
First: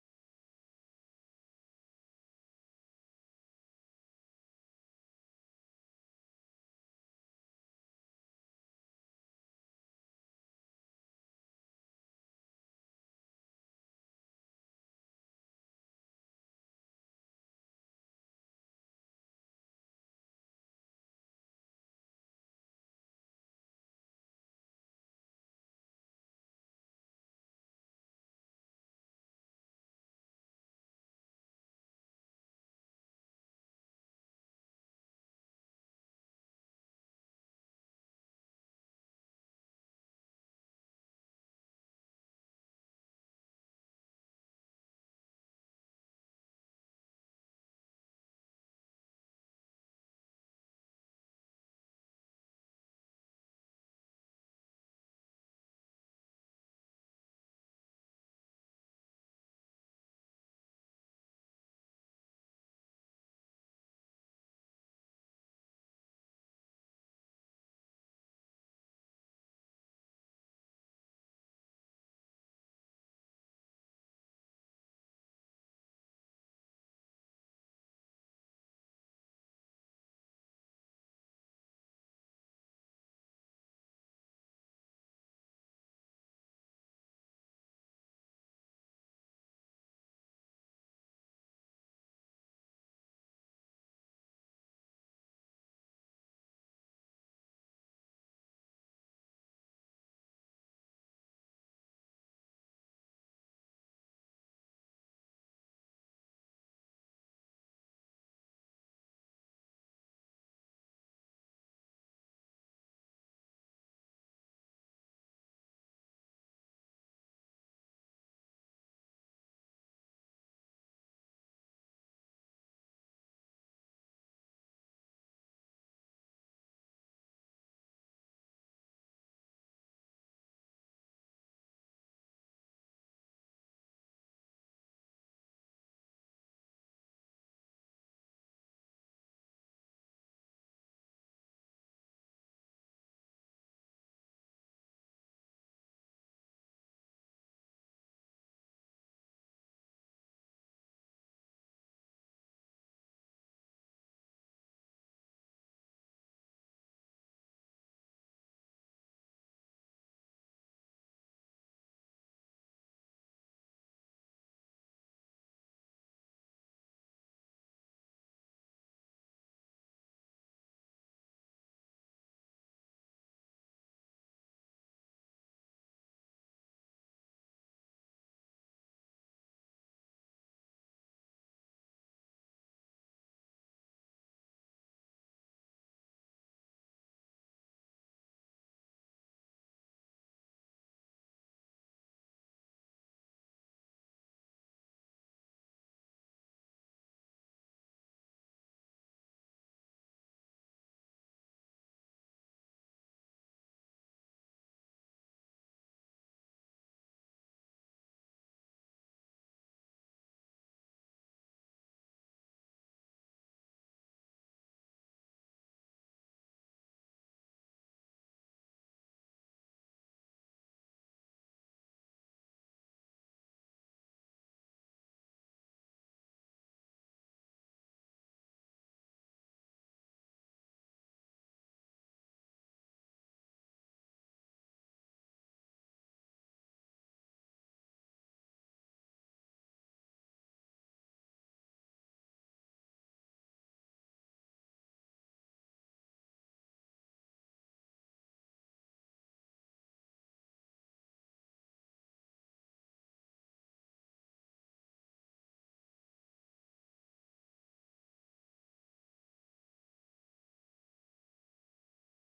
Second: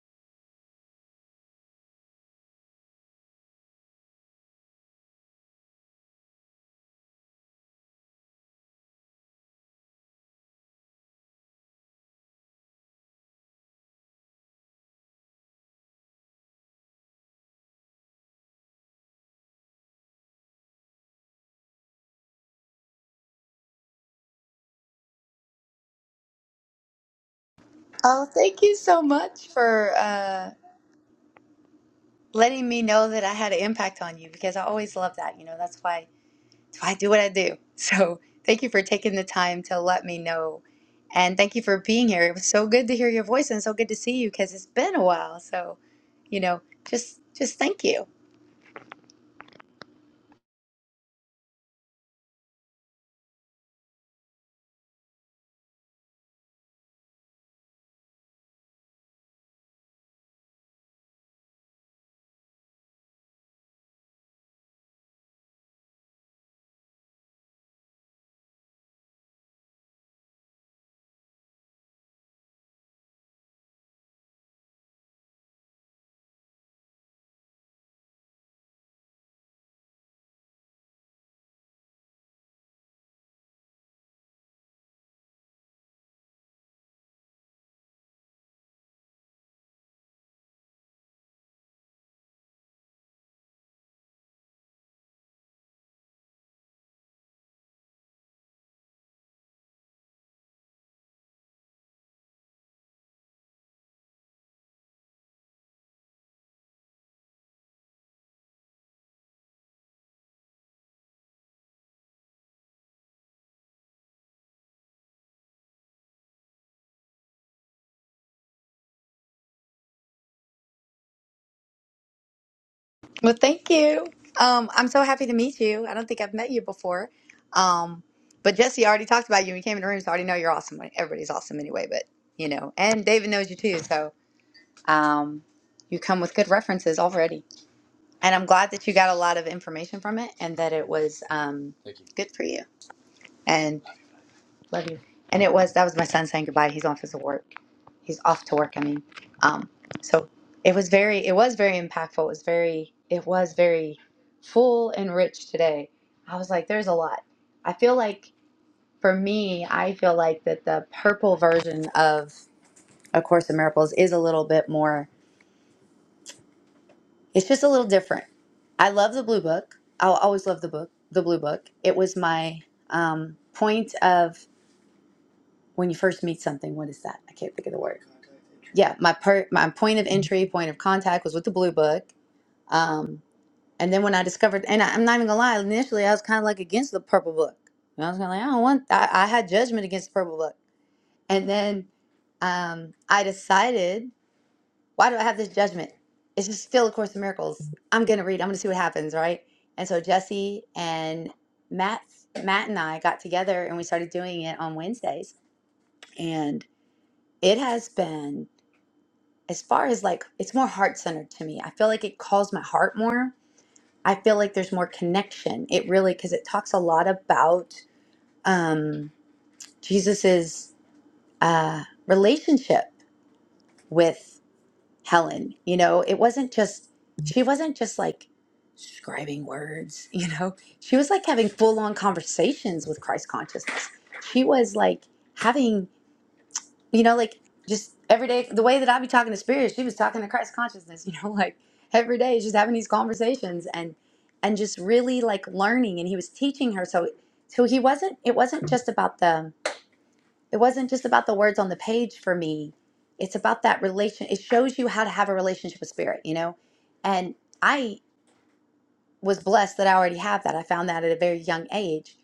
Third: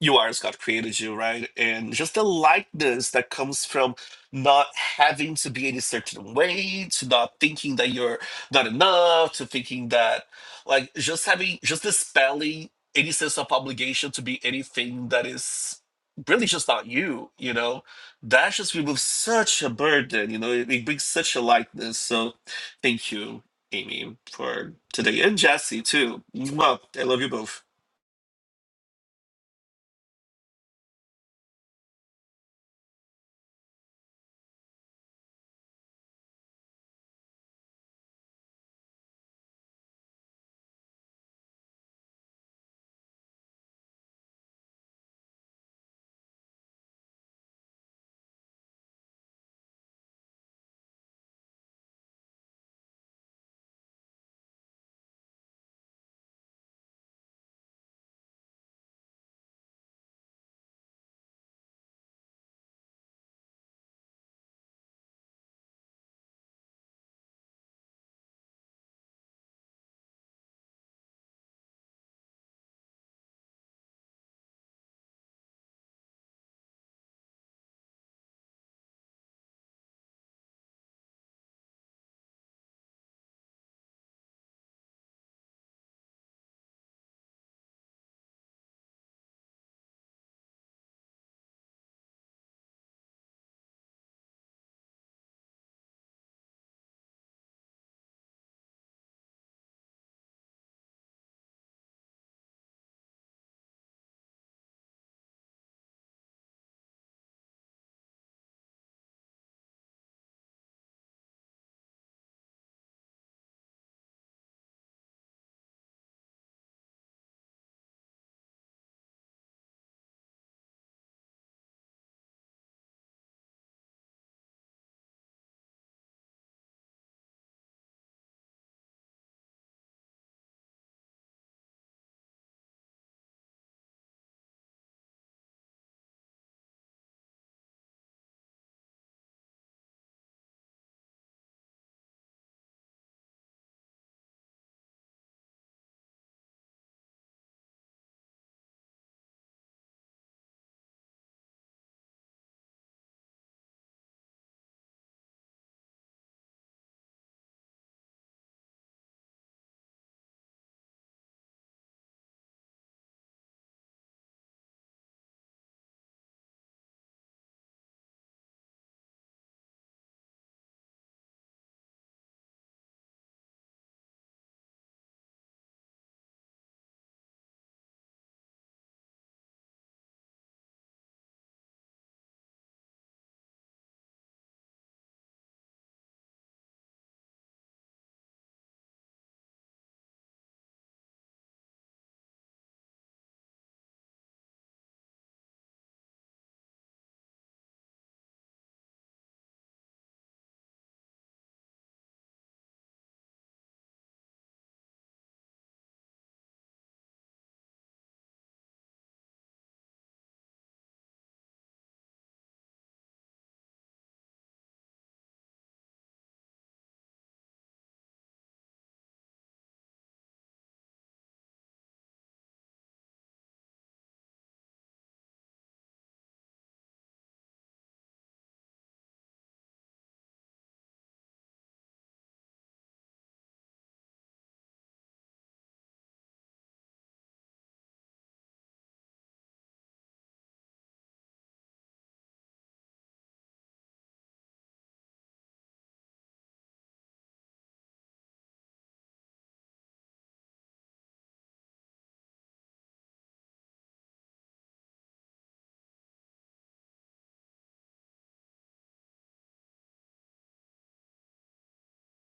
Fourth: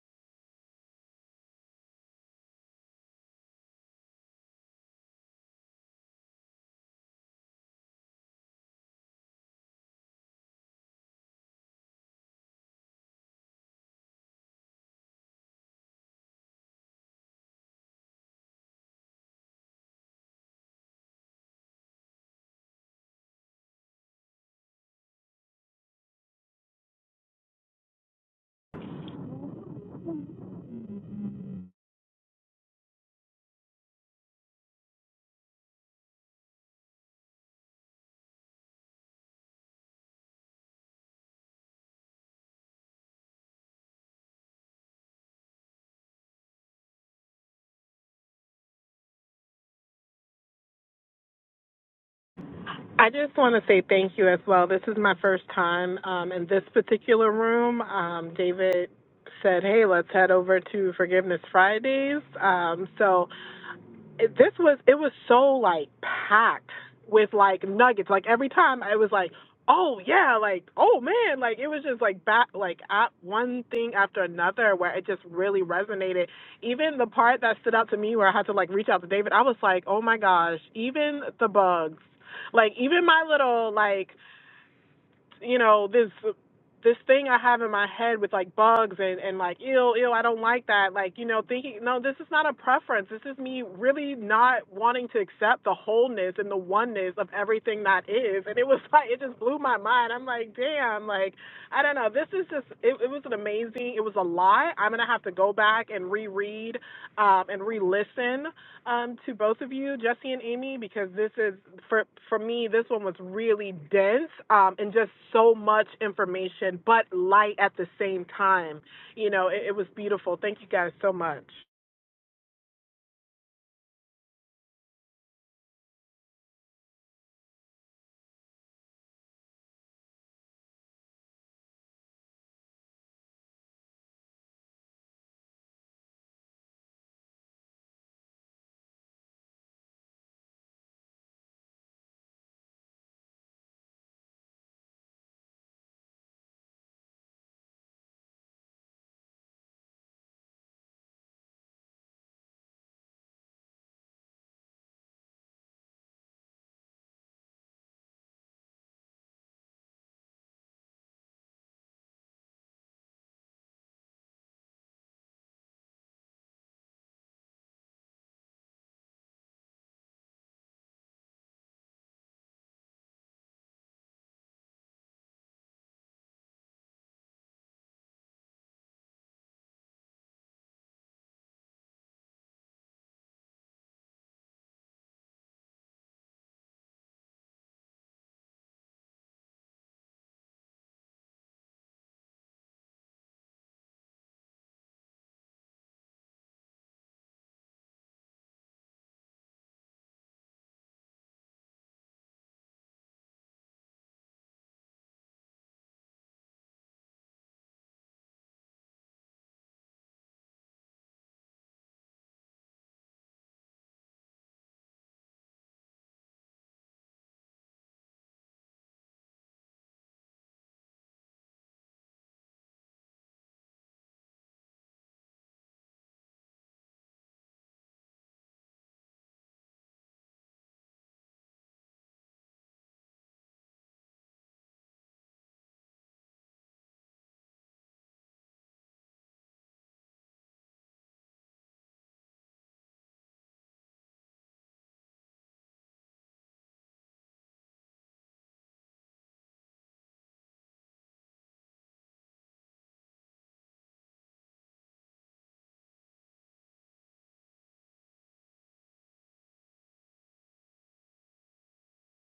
you are as God created you, right? And just the likeness that comes from not having to be any certain way, to not thinking that you're not enough, to thinking that, like, just having, just dispelling any sense of obligation to be anything that is really just not you, you know? That just removes such a burden, you know? It, it brings such a lightness. So thank you, Amy, for today. And Jesse, too. Mwah. I love you both. Oh, thank you so much for uh, letting me know that I had an impact on you because I always love that. You know, that's why I do what I do. So thank you for taking the time to let me know. And thank you for being here. It was so good to hear your voice and so good to see you because it's been a while. So, you know, just just thank you. I just want to say thank you as well. This is my first time um, in this particular room. Um, David said, "Hey, let's head over to Forgiveness Fridays." Um, so this was it was so like packed with like nuggets. Like every time I was like, oh yeah, like oh man, like it was just like back like at one thing after another where it just really resonated. Even the part that stood out to me where I had to like reach out to David, I was like, oh my gosh, even the bugs. Like even my little like you know this this thing I have in my head with like bugs and and like ill ill I don't like that like you know thinking no this is not a preference this is me really not wanting to accept the wholeness and the oneness of everything that is and it was like it just blew my mind I'm like damn like I don't know this is just it, it was an amazing it was a lot I'm gonna have to go back and reread um and re-listen um, to both of you, Jesse and Amy, because this is for for me. This one was really dense, um, and just so much information, but light at the same time. You know, it, it was beautiful. Thank you guys so much. Well, thank you. Um, I'm so happy to meet you. I don't think I've met you before. Um, but Jesse already talked about you. when You came in the room, so I already know you're awesome. Like, Everybody's awesome anyway, but you know, and David knows you too. So um, you come with good references already. And I'm glad that you got a lot of information from it and that it was um, Thank you. good for you Love you. And it was that was my son saying goodbye. He's off his work. He's off to work. I mean, um, so it was very it was very impactful. It was very it was very full and rich today. I was like, there's a lot. I feel like for me, I feel like that the purple version of A Course in Miracles is a little bit more. It's just a little different. I love the blue book. I'll always love the book. The blue book. It was my um, point of when you first meet something. What is that? I can't think of the word yeah, my per my point of entry, point of contact was with the blue book. Um, and then when I discovered, and I, I'm not even gonna lie, initially I was kind of like against the purple book. And I was kind of like, I don't want. I, I had judgment against the purple book, and then um, I decided, why do I have this judgment? It's just still a Course in Miracles. I'm gonna read. I'm gonna see what happens, right? And so Jesse and Matt, Matt and I got together and we started doing it on Wednesdays, and it has been as far as like it's more heart centered to me. I feel like it calls my heart more. I feel like there's more connection. It really because it talks a lot about um, Jesus's uh, relationship with Helen. You know, it wasn't just she wasn't just like scribing words. You know, she was like having full on conversations with Christ consciousness. She was like having you know, like just every day, the way that I be talking to spirit, she was talking to Christ consciousness, you know, like every day, she's having these conversations and and just really like learning. And he was teaching her, so so he wasn't. It wasn't just about the. It wasn't just about the words on the page for me. It's about that relation. It shows you how to have a relationship with spirit, you know, and I was blessed that I already have that. I found that at a very young age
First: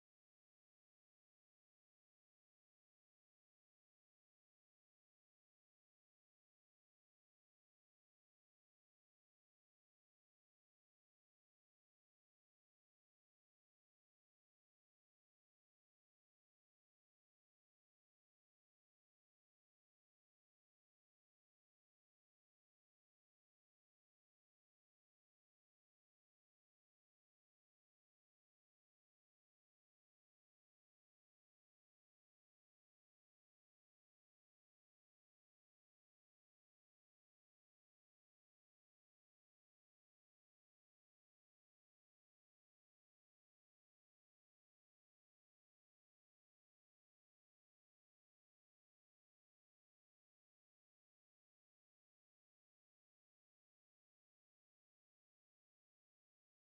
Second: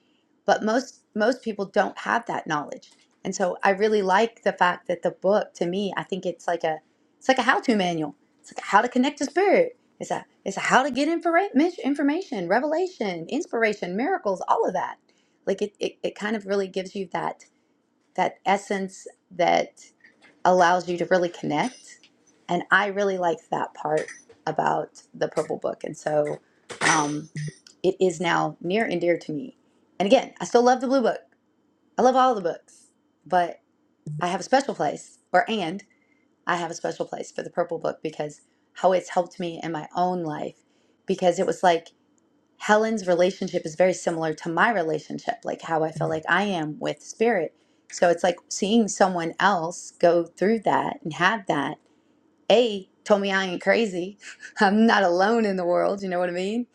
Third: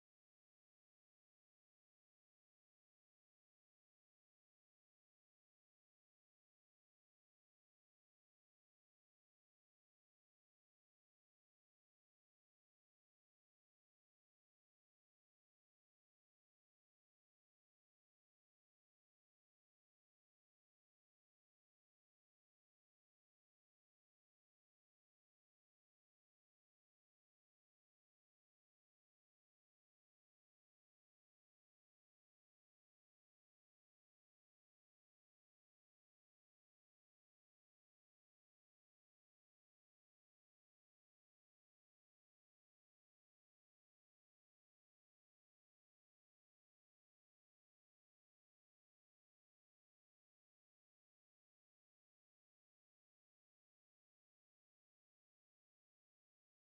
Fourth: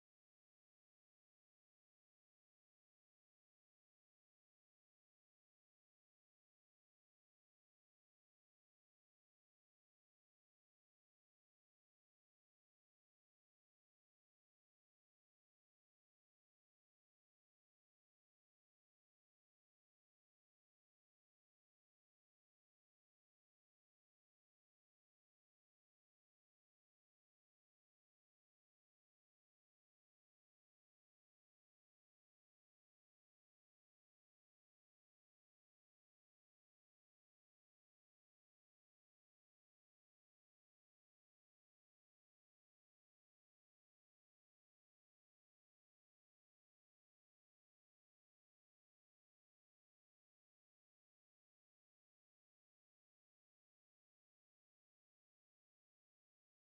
but most most people don't have that knowledge and so i really like the fact that the book to me i think it's like a it's like a how-to manual it's like how to connect to spirit it's a it's a how to get infora- mis- information revelation inspiration miracles all of that like it, it it kind of really gives you that that essence that allows you to really connect and i really like that part about the purple book and so um, it is now near and dear to me and again i still love the blue book I love all the books, but I have a special place, or and I have a special place for the Purple Book because how it's helped me in my own life. Because it was like Helen's relationship is very similar to my relationship, like how I feel like I am with spirit. So it's like seeing someone else go through that and have that. A told me I ain't crazy. I'm not alone in the world, you know what I mean?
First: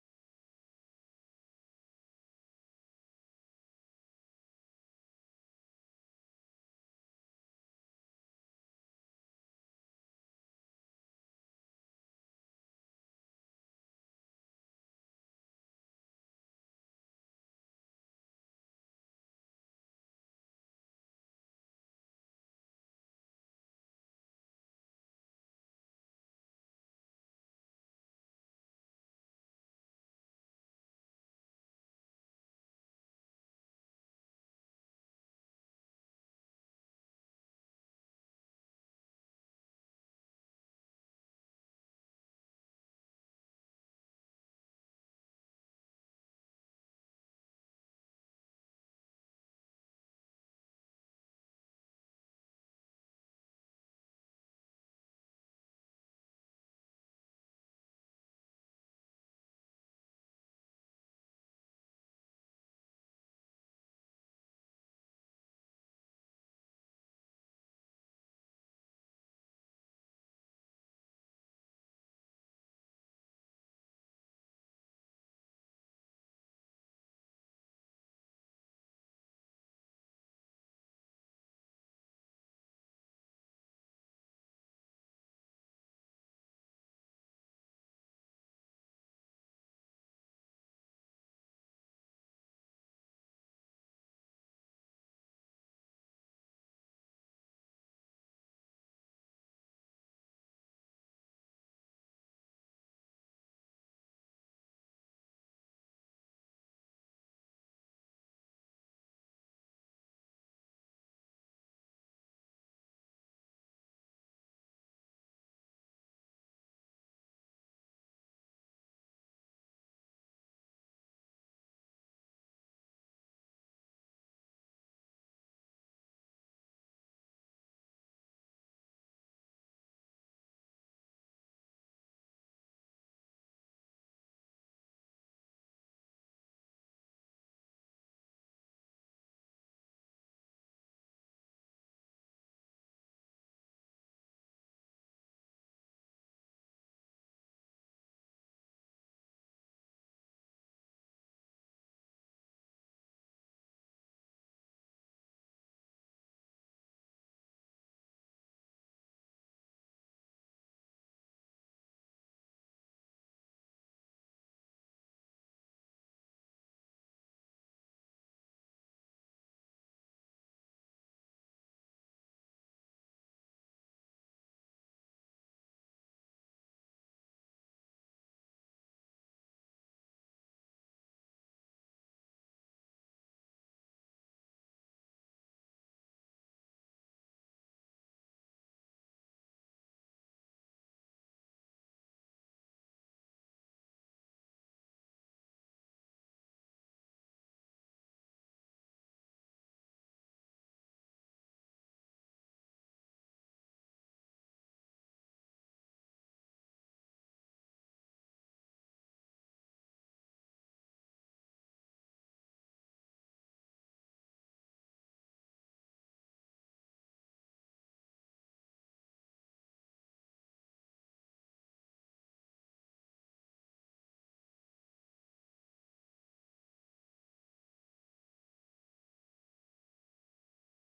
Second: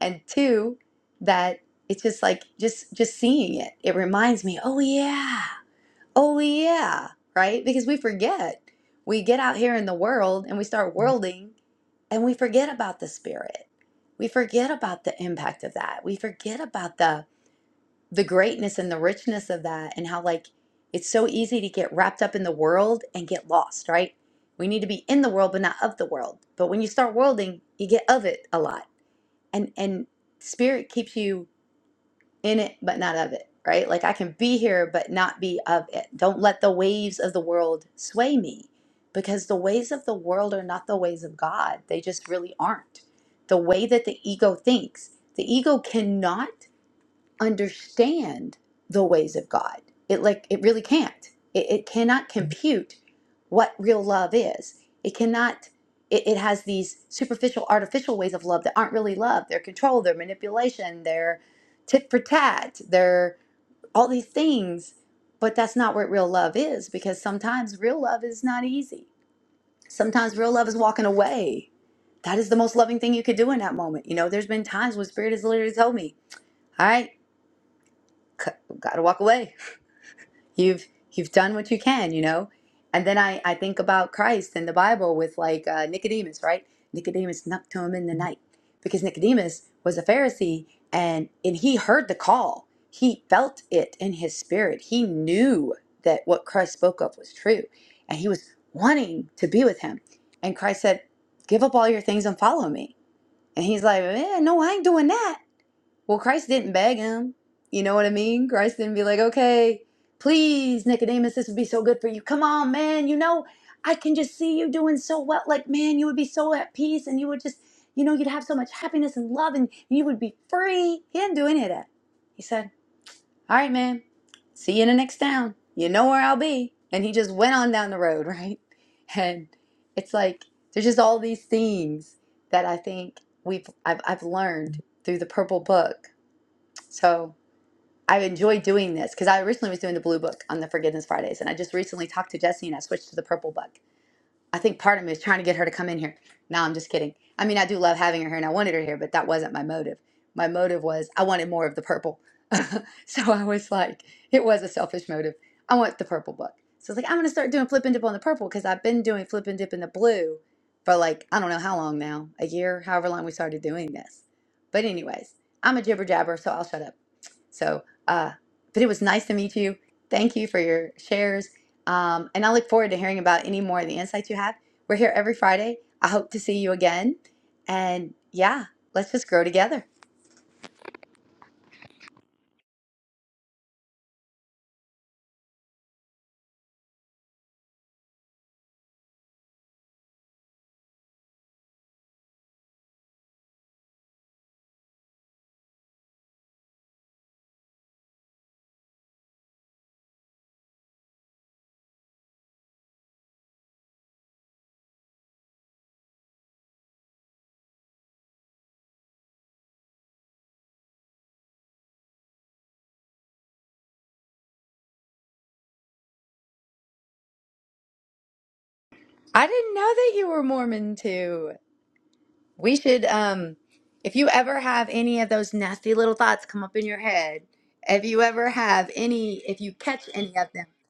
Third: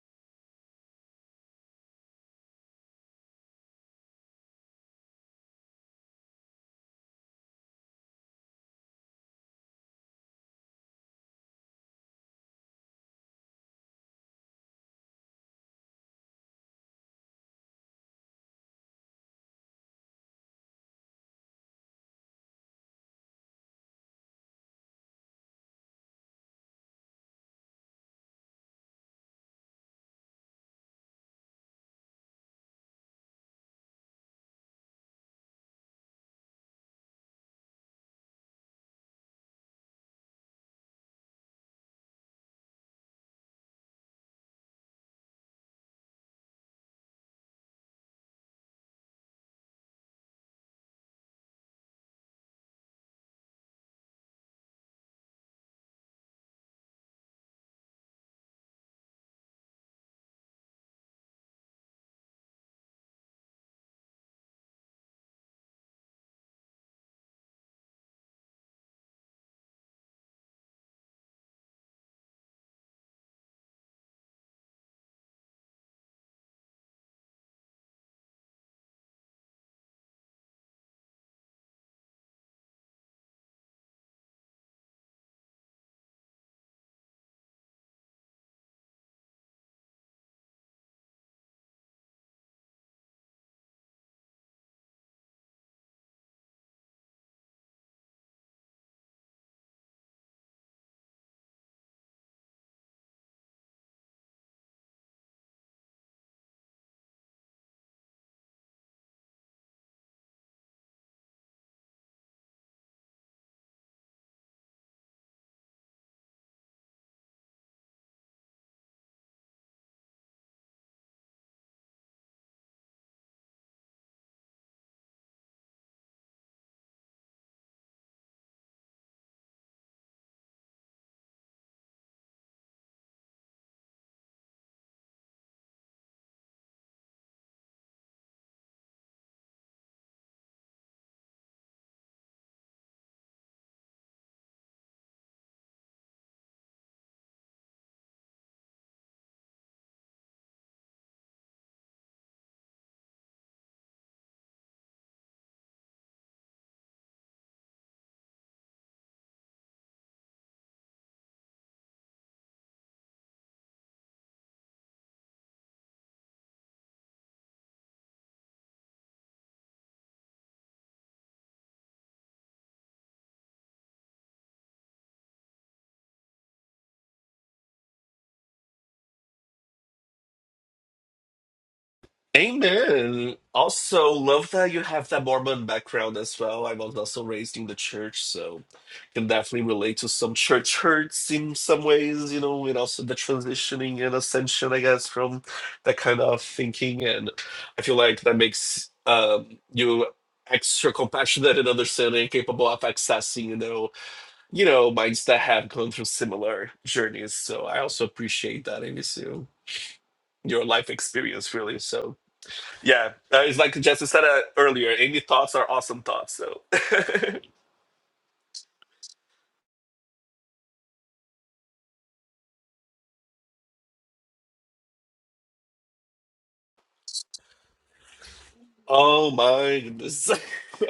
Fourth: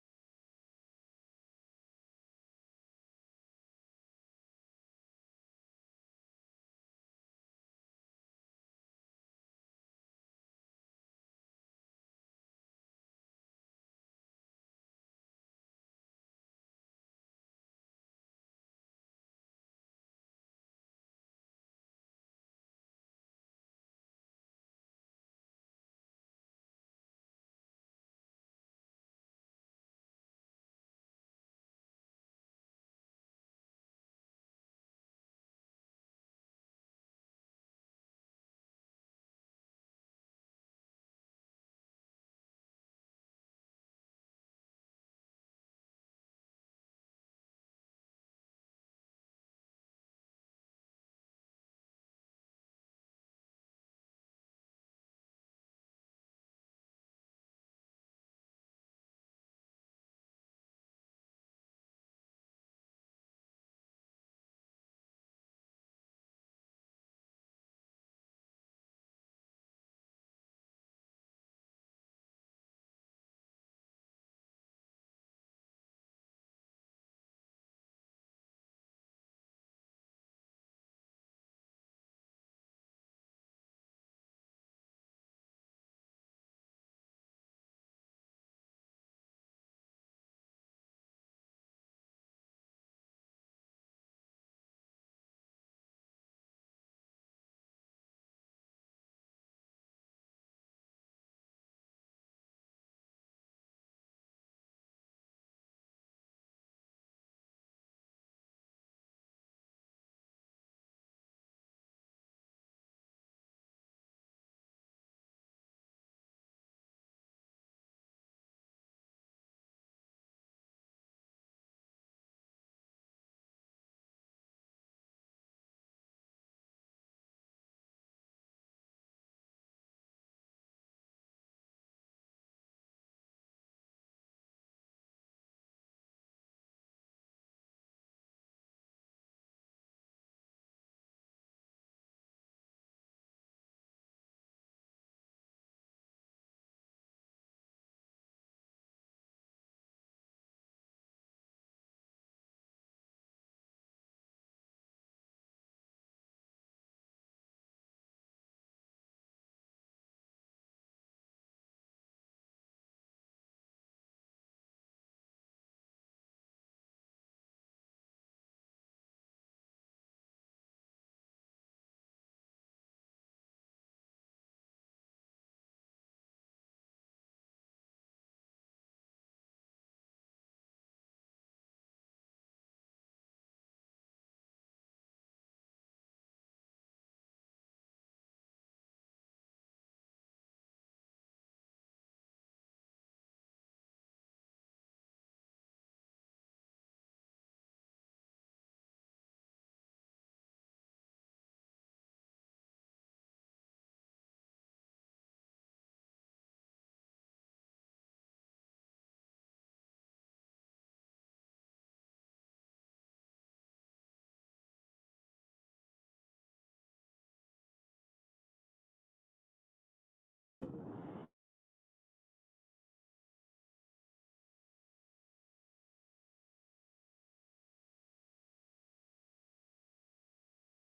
And two, that it's just like just just seeing it. It reminds me, oh yeah, Oh, yeah, right? Because we forget. We get out here in the world and we start worlding and we forget about the spirit. We forget about the impact of that. We forget about the the greatness and the richness of that and how like it's so easy to get wrapped up in the world and get lost, right? We need to be in the world but not of the world. But when you start worlding, you get of it a lot. And and spirit keeps you in it but not of it, right? Like I can be here but not be of it. Don't let the waves of the world sway me because the ways of the world are not the ways of God. They just really aren't. The way that the ego thinks, the ego cannot understand the ways of God. It like it really can't. It, it cannot compute what real love is. It cannot. It, it has these superficial, artificial ways of love that aren't really love. They're control. They're manipulation. They're tit for tat. They're all these things. But that's not what real love is because sometimes real love is not easy. Sometimes real love is walking away. That is the most loving thing you could do in that moment. You know, there's been times when Spirit has literally told me, "All right." got to walk away. You've you've done what you can, you know. And then I I think about Christ and the Bible with like uh, Nicodemus, right? Nicodemus knocked to him in the night because Nicodemus was a Pharisee and and he heard the call. He felt it in his spirit. He knew that what Christ spoke of was true, and he was wanting to be with him. And Christ said, "Give up all your things and follow me." And he's like, eh, "No, I ain't doing that." Well, Christ didn't beg him. You know what I mean? Christ didn't be like, okay, please, Nicodemus, this would be so good for you. Come on, man. You know, I can just see you doing so well. Like, man, you would be so at peace and you would just, you know, you'd have so much happiness and love and you would be free. He didn't do any of that. He said, all right, man, see you in the next town. You know where I'll be. And he just went on down the road, right? And it's like, there's just all these things that I think we've I've, I've learned through the purple book so I enjoy doing this because I originally was doing the blue book on the Forgiveness Fridays, and I just recently talked to Jesse and I switched to the purple book. I think part of me is trying to get her to come in here. No, I'm just kidding. I mean, I do love having her here, and I wanted her here, but that wasn't my motive. My motive was I wanted more of the purple. so I was like, it was a selfish motive. I want the purple book. So I was like, I'm gonna start doing flip and dip on the purple because I've been doing flip and dip in the blue for like I don't know how long now, a year, however long we started doing this. But anyways, I'm a jibber jabber, so I'll shut up. So, uh, but it was nice to meet you. Thank you for your shares. Um, and I look forward to hearing about any more of the insights you have. We're here every Friday. I hope to see you again. And yeah, let's just grow together. Amen. Also, love that you have that Mormon background as well. I was also raised in the church, so can definitely relate to some church hurts in some ways, you know, and also the transitioning and ascension, I guess, from that kind of thinking. And I feel like that makes um, you extra compassionate and understanding, capable of accessing, you know, you know, minds that have gone through similar journeys. So I also appreciate that, Amy so your life experience, really. So yeah, uh, it's like Jessica said uh, earlier. Any thoughts are awesome thoughts. So, I didn't know that you were Mormon too. We should, um, if you ever have any of those nasty little thoughts come up in your head, if you ever have oh any, if you my catch goodness, any of them.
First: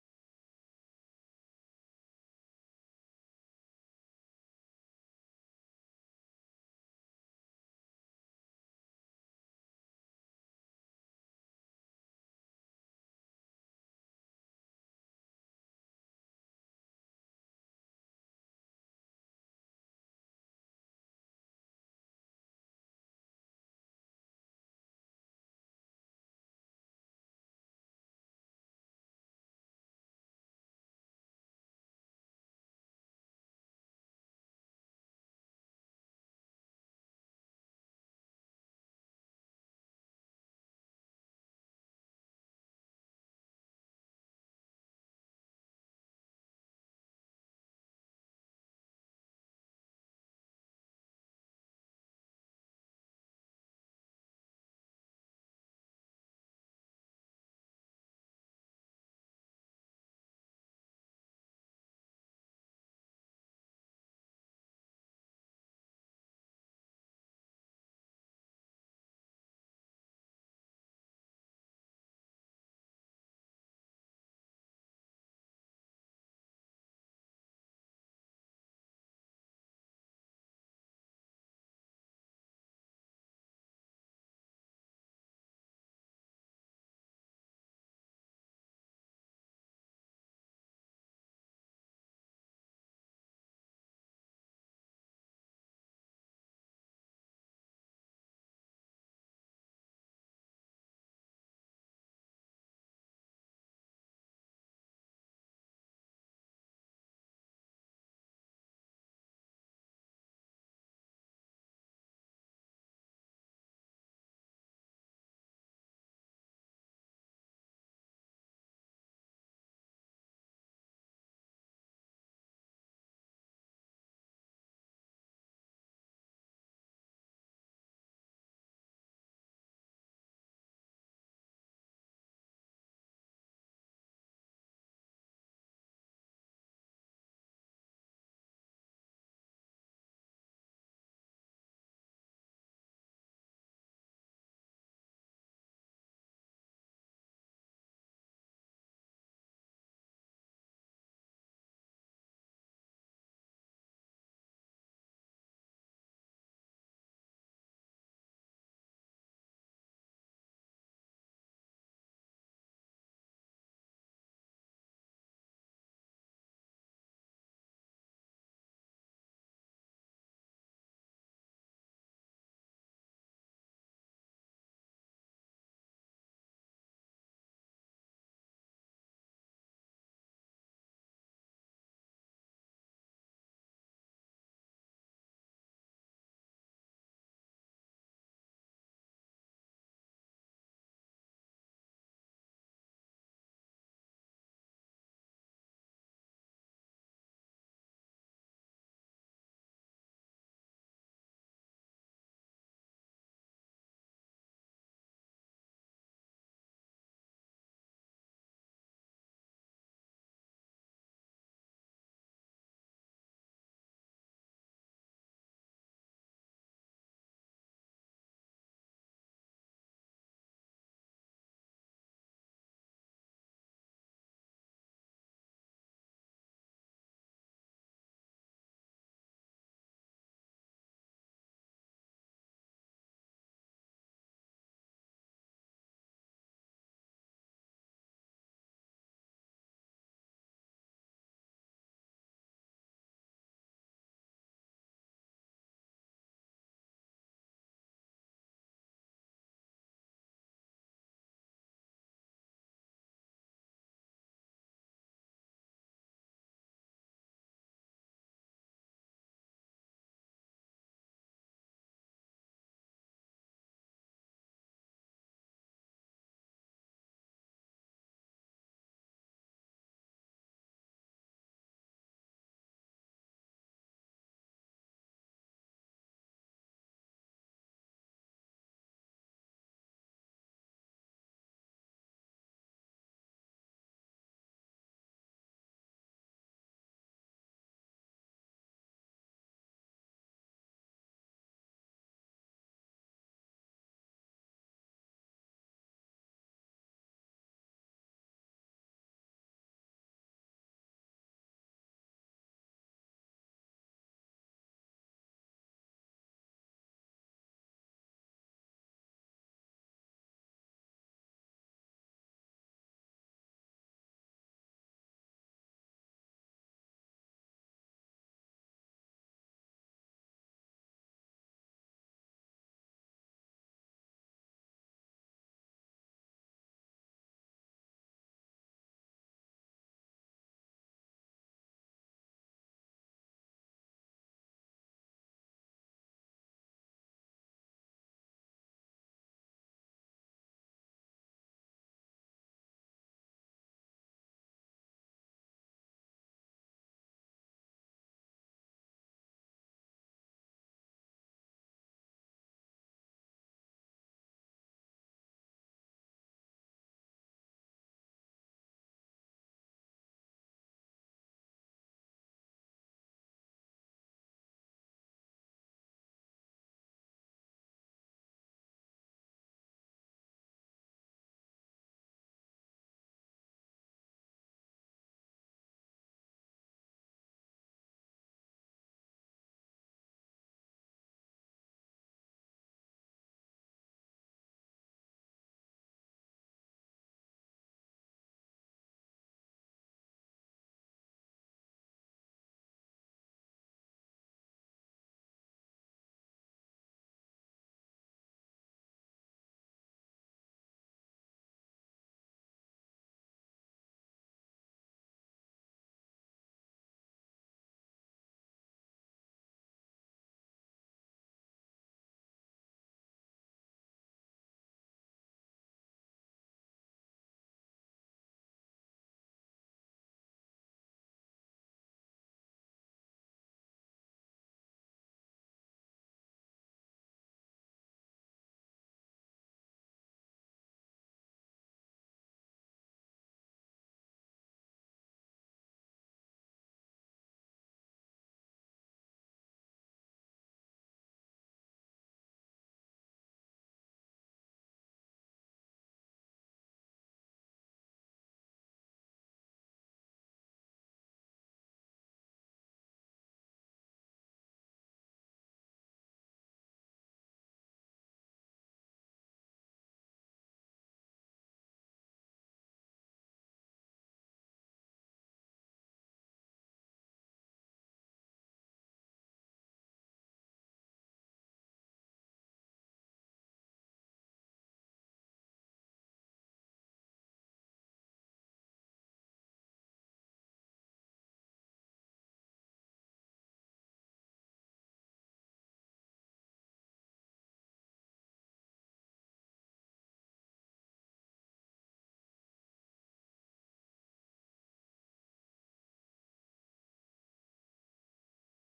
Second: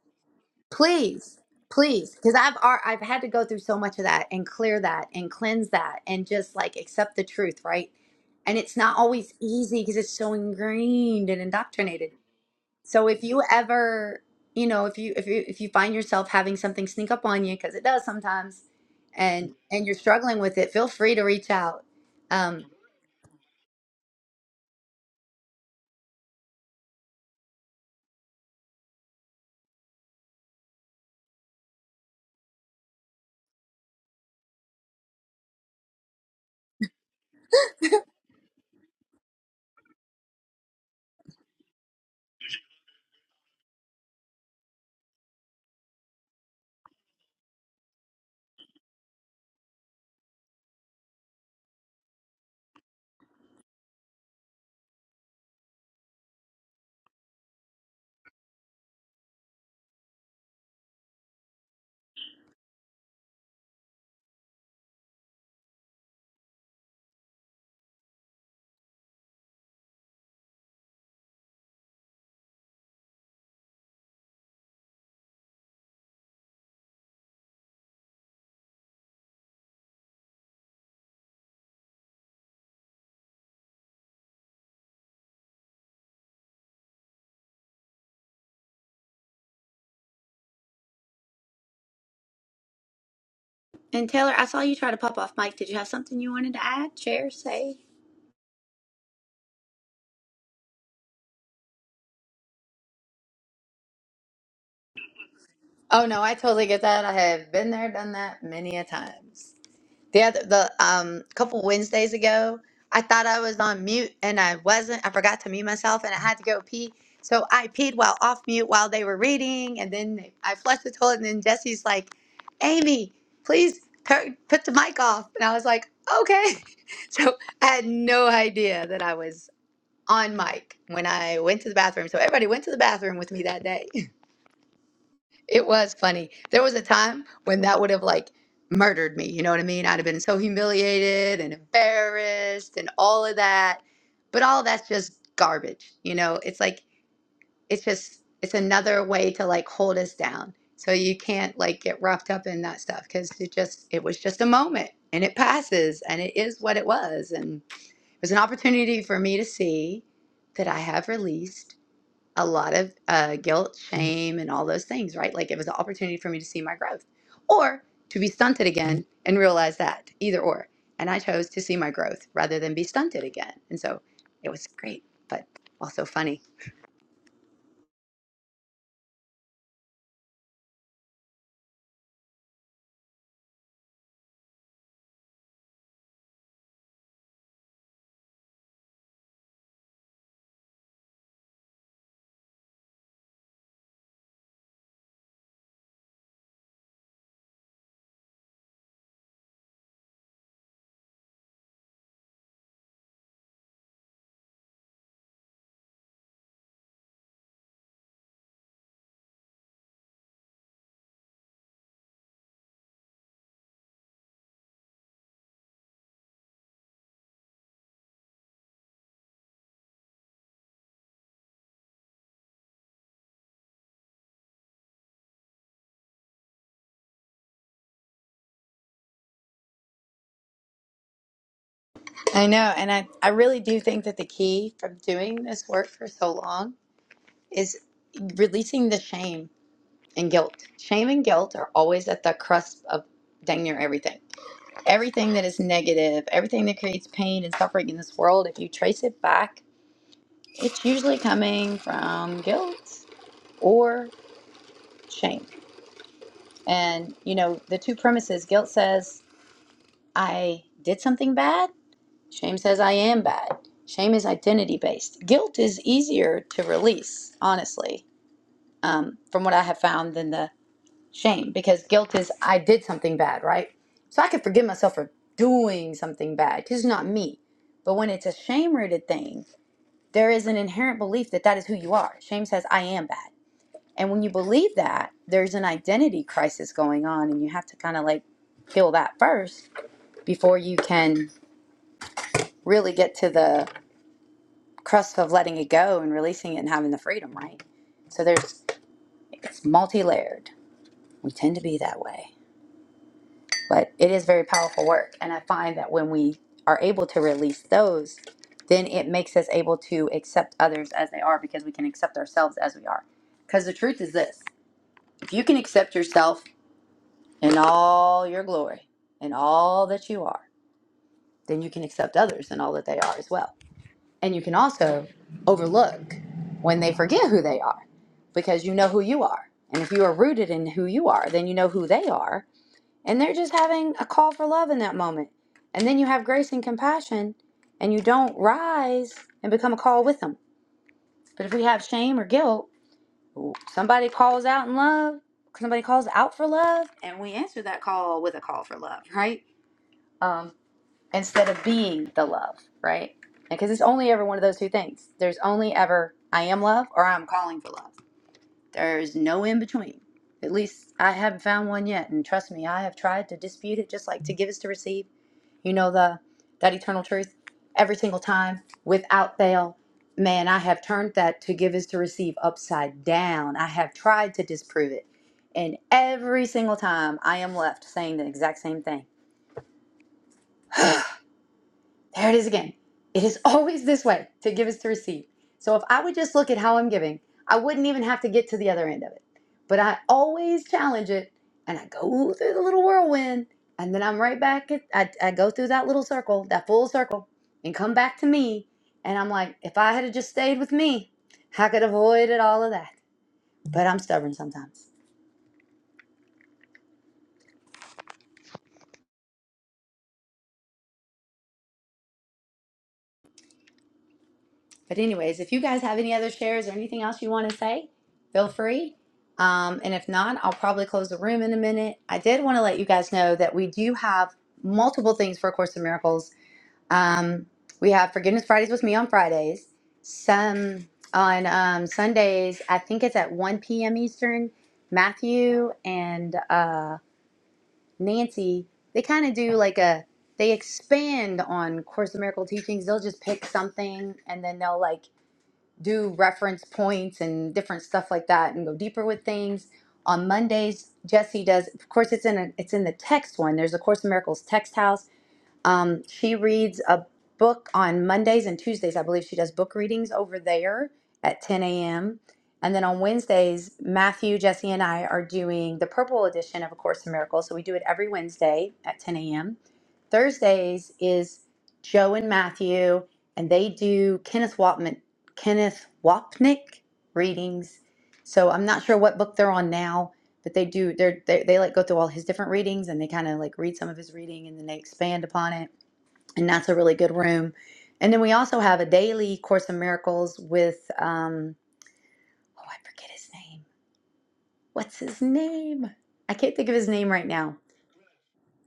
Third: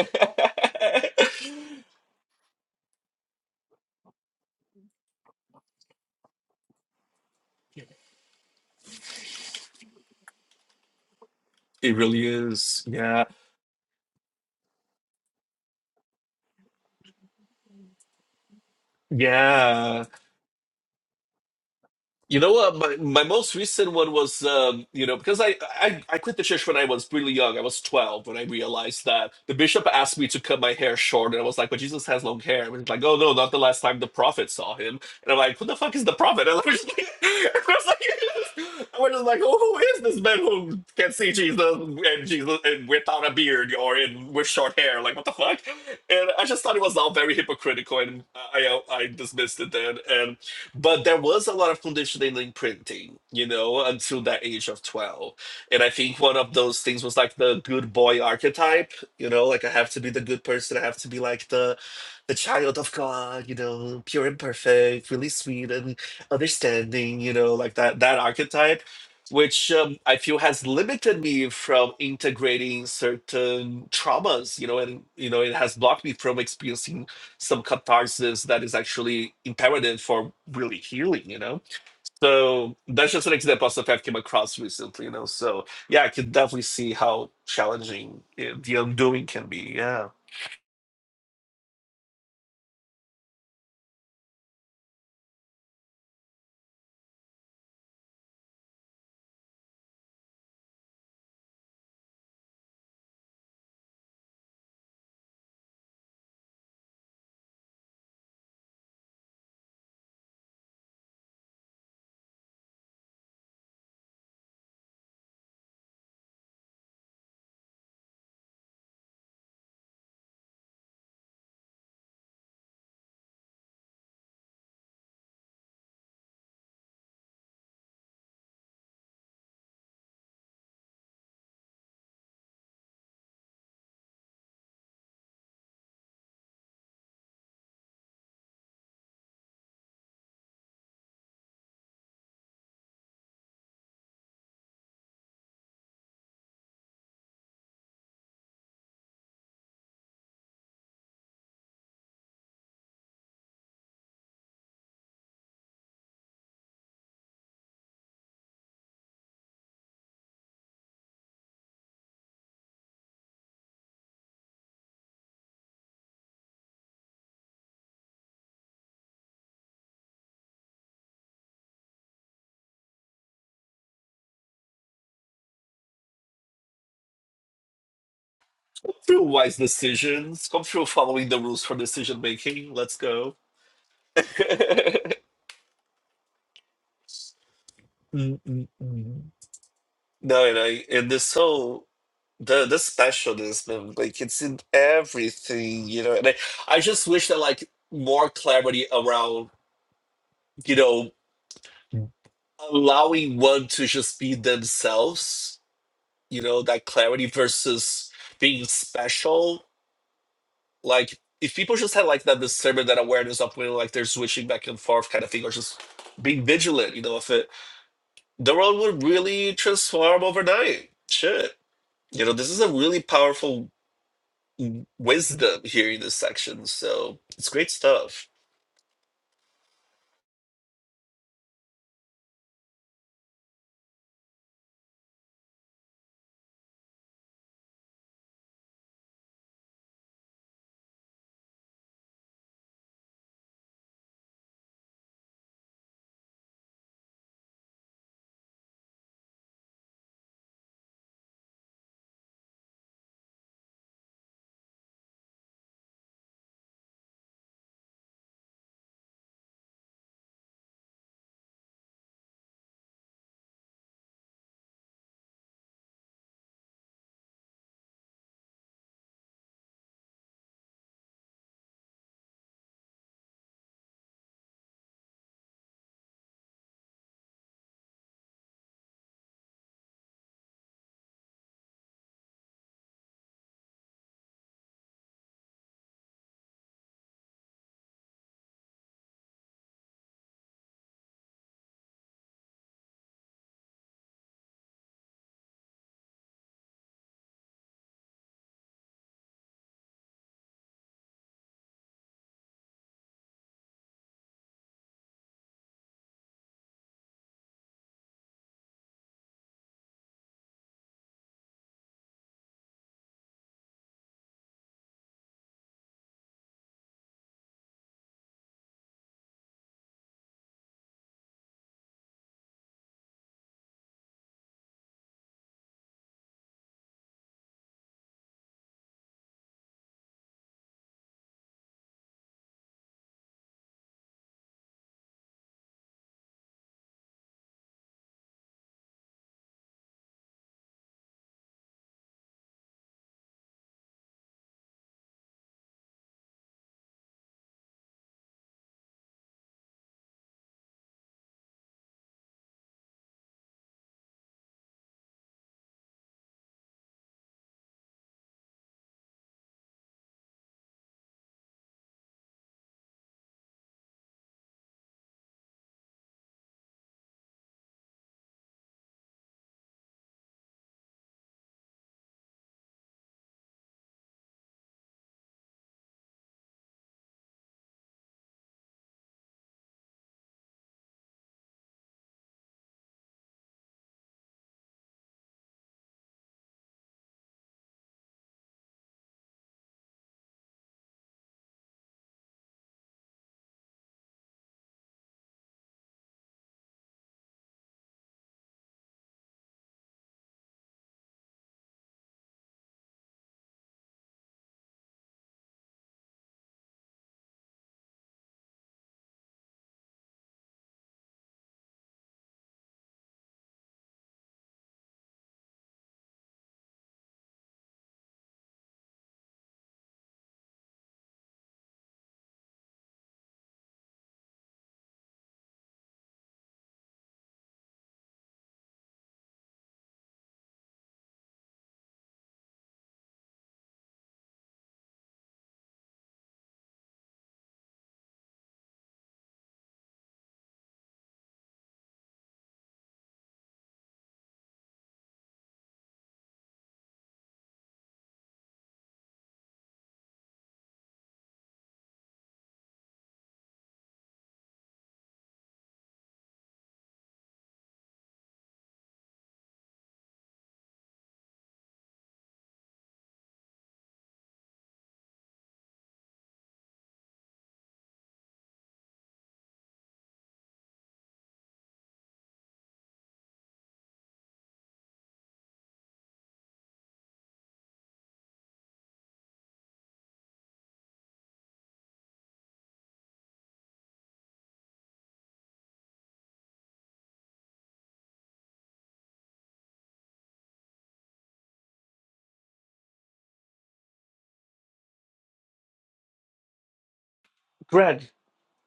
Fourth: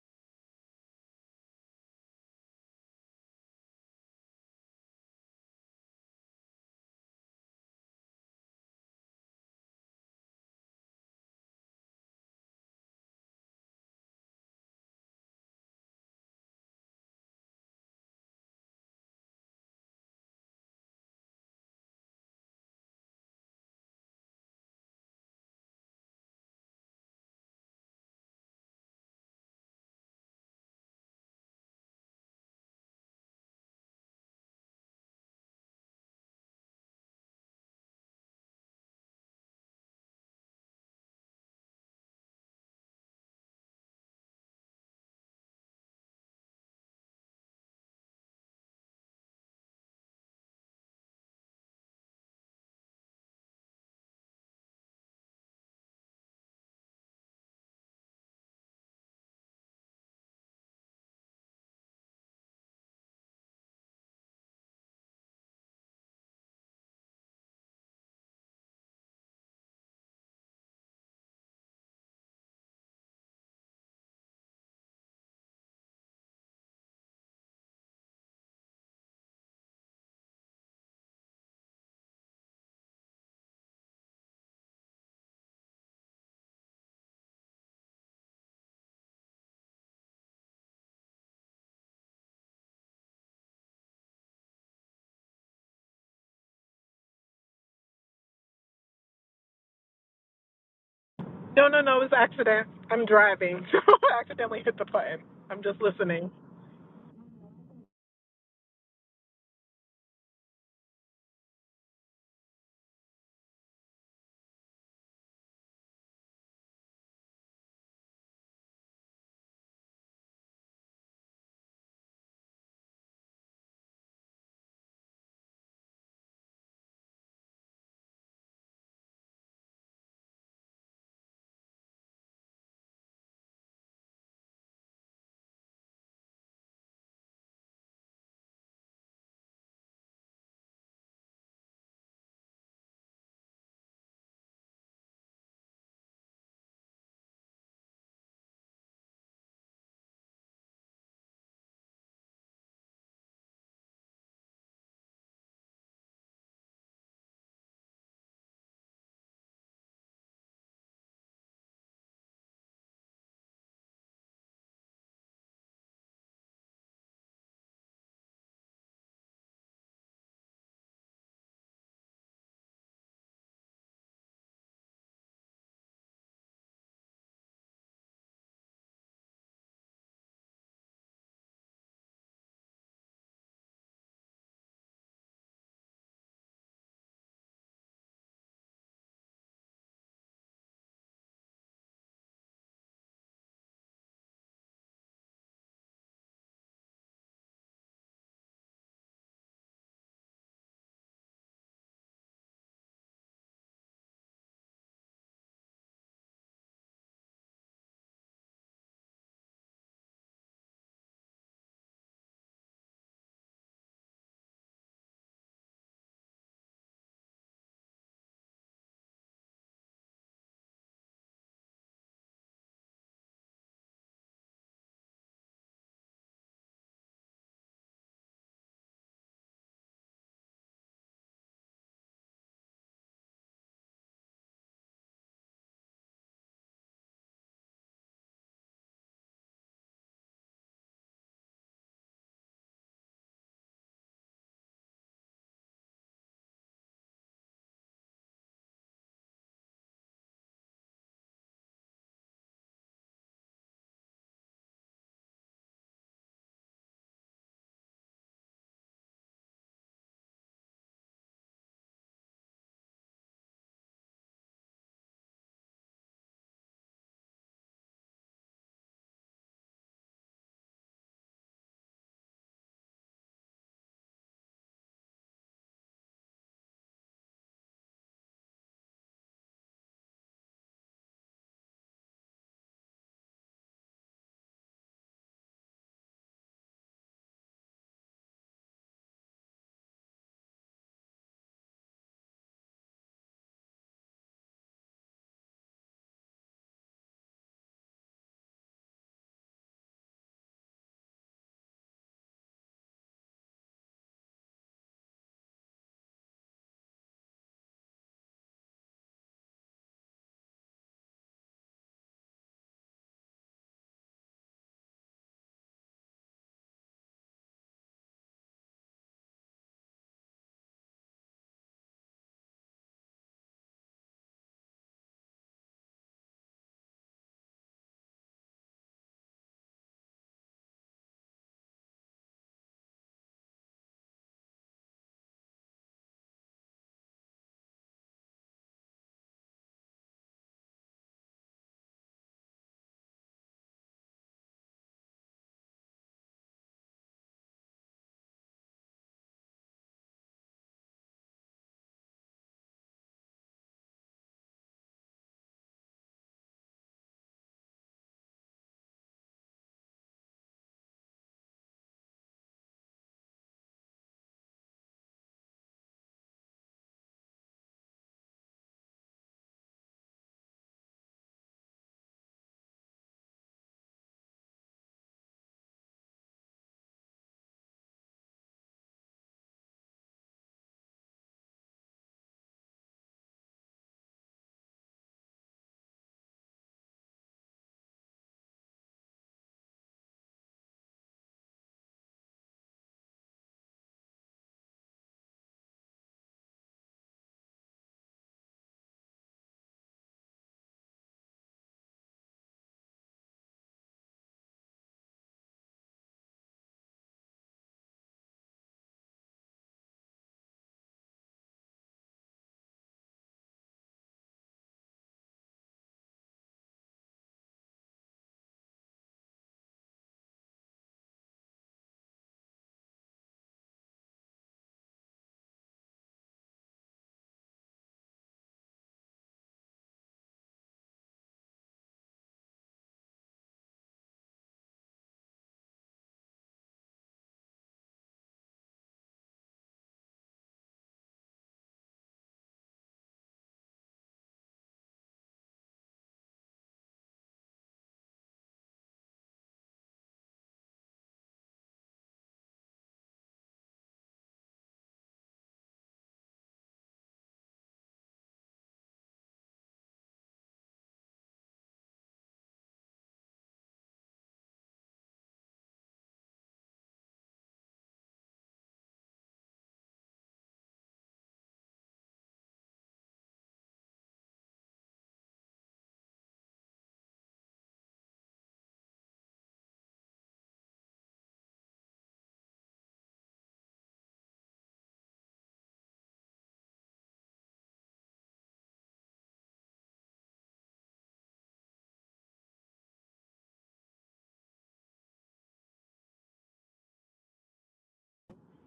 please please because i've ar- i've had to go through so much of that and clear that and cleanse that and just like accept the truth right and it's not always easy because it's so ingrained and it indoctrinated really is. so if Yeah, you ever you know if you if you if you find yourself having something sneak up on you because it does sometimes and and you're yeah. struggling with it feel free to reach out You um know, uh, my my most recent one was, um, you know, because I, I I quit the church when I was really young. I was twelve when I realized that the bishop asked me to cut my hair short, and I was like, "But Jesus has long hair." And he's like, "Oh no, not the last time the prophet saw him." And I'm like, "Who the fuck is the prophet?" And I was just like, I was like, I was just like, "Oh, who is this man who can see Jesus and Jesus and without a beard or in with short hair? Like, what the fuck?" And I just thought it was all very hypocritical, and I I dismissed it then, and but there was a lot of conditioning in printing, you know, until that age of 12. And I think one of those things was like the good boy archetype, you know, like I have to be the good person, I have to be like the the child of God, you know, pure and perfect, really sweet and understanding, you know, like that that archetype, which um, I feel has limited me from integrating certain traumas, you know, and you know, it has blocked me from experiencing some catharsis that is actually imperative for really healing, you know? So that's just an example of stuff I've came across recently, you know? So yeah, I can definitely see how challenging eh, the undoing can be. Yeah. and taylor i saw you try to pop off mike did you have something you wanted to add share say No, no, no, it was an accident. I'm driving, so I accidentally hit the button. I'm just oh no listening. i totally get that i have been there done that many a times The other, the um couple Wednesdays ago, I thought I was on mute and I wasn't. I forgot to mute myself and I had to go pee. So I peed while off mute while they were reading, and then they- I flushed the toilet. And then Jesse's like, "Amy, please turn, put the mic off." And I was like, "Okay." So I had no idea that I was on mic when I went to the bathroom. So everybody went to the bathroom with me that day. It was funny. There was a time when that would have like murdered me. You know what I mean? I'd have been so humiliated and embarrassed and all of that. But all that's just garbage. You know, it's like, it's just, it's another way to like hold us down. So you can't like get roughed up in that stuff because it just, it was just a moment and it passes and it is what it was. And it was an opportunity for me to see that I have released a lot of uh, guilt, shame, and all those things, right? Like it was an opportunity for me to see my growth or to be stunted again and realize that, either or. And I chose to see my growth rather than be stunted again. And so it was great, but also funny. Come through wise decisions, come through following the rules for decision making. Let's go. Mm, mm, mm. no, and I, and this whole, the the specialness man like it's in everything you know and I, I just wish that like more clarity around you know allowing one to just be themselves, you know, that clarity versus being special. Like if people just had like that discernment, that awareness of when like they're switching back and forth kind of thing, or just being vigilant, you know, if it the world would really transform overnight. Shit. You know, this is a really powerful w- wisdom here in this section. So it's great stuff. I know. And I, I really do think that the key from doing this work for so long is releasing the shame and guilt. Shame and guilt are always at the crust of dang near everything Everything that is negative, everything that creates pain and suffering in this world, if you trace it back, it's usually coming from guilt or shame. And, you know, the two premises guilt says, I did something bad. Shame says, I am bad. Shame is identity based. Guilt is easier to release, honestly, um, from what I have found than the shame because guilt is I did something bad, right? So I can forgive myself for doing something bad because it's not me. But when it's a shame rooted thing, there is an inherent belief that that is who you are. Shame says, I am bad. And when you believe that, there's an identity crisis going on, and you have to kind of like heal that first before you can really get to the crust of letting it go and releasing it and having the freedom, right? So there's, it's multi layered. We tend to be that way. but it is very powerful work and i find that when we are able to release those then it makes us able to accept others as they are because we can accept ourselves as we are because the truth is this if you can accept yourself in all your glory and all that you are then you can accept others in all that they are as well and you can also overlook when they forget who they are because you know who you are and if you are rooted in who you are then you know who they are and they're just having a call for love in that moment. And then you have grace and compassion, and you don't rise and become a call with them. But if we have shame or guilt, somebody calls out in love, somebody calls out for love, and we answer that call with a call for love, right? Um, instead of being the love, right? Because it's only ever one of those two things. There's only ever I am love or I'm calling for love. There's no in between. At least I haven't found one yet. And trust me, I have tried to dispute it just like to give is to receive you know the that eternal truth every single time without fail man i have turned that to give is to receive upside down i have tried to disprove it and every single time i am left saying the exact same thing There it is again. It is always this way to give is to receive. So if I would just look at how I'm giving, I wouldn't even have to get to the other end of it. But I always challenge it and I go through the little whirlwind and then I'm right back. At, I, I go through that little circle, that full circle, and come back to me. And I'm like, if I had have just stayed with me, I could have avoided all of that. But I'm stubborn sometimes. But anyways, if you guys have any other shares or anything else you want to say, feel free. Um, and if not, I'll probably close the room in a minute. I did want to let you guys know that we do have multiple things for A Course in Miracles. Um, we have Forgiveness Fridays with me on Fridays. Some on um, Sundays, I think it's at 1 p.m. Eastern. Matthew and uh, Nancy, they kind of do like a, they expand on Course in Miracle teachings. They'll just pick something and then they'll like do reference points and different stuff like that and go deeper with things. On Mondays, Jesse does. Of course, it's in a, it's in the text one. There's the Course in Miracles text house um, she reads a book on Mondays and Tuesdays. I believe she does book readings over there at 10 a.m. And then on Wednesdays, Matthew, Jesse, and I are doing the purple edition of A Course in Miracles. So we do it every Wednesday at 10 a.m. Thursdays is Joe and Matthew, and they do Kenneth Wapnick, Kenneth Wapnick readings. So I'm not sure what book they're on now, but they do they're they, they like go through all his different readings and they kind of like read some of his reading and then they expand upon it and that's a really good room and then we also have a daily course in miracles with um oh i forget his name what's his name i can't think of his name right now Greg.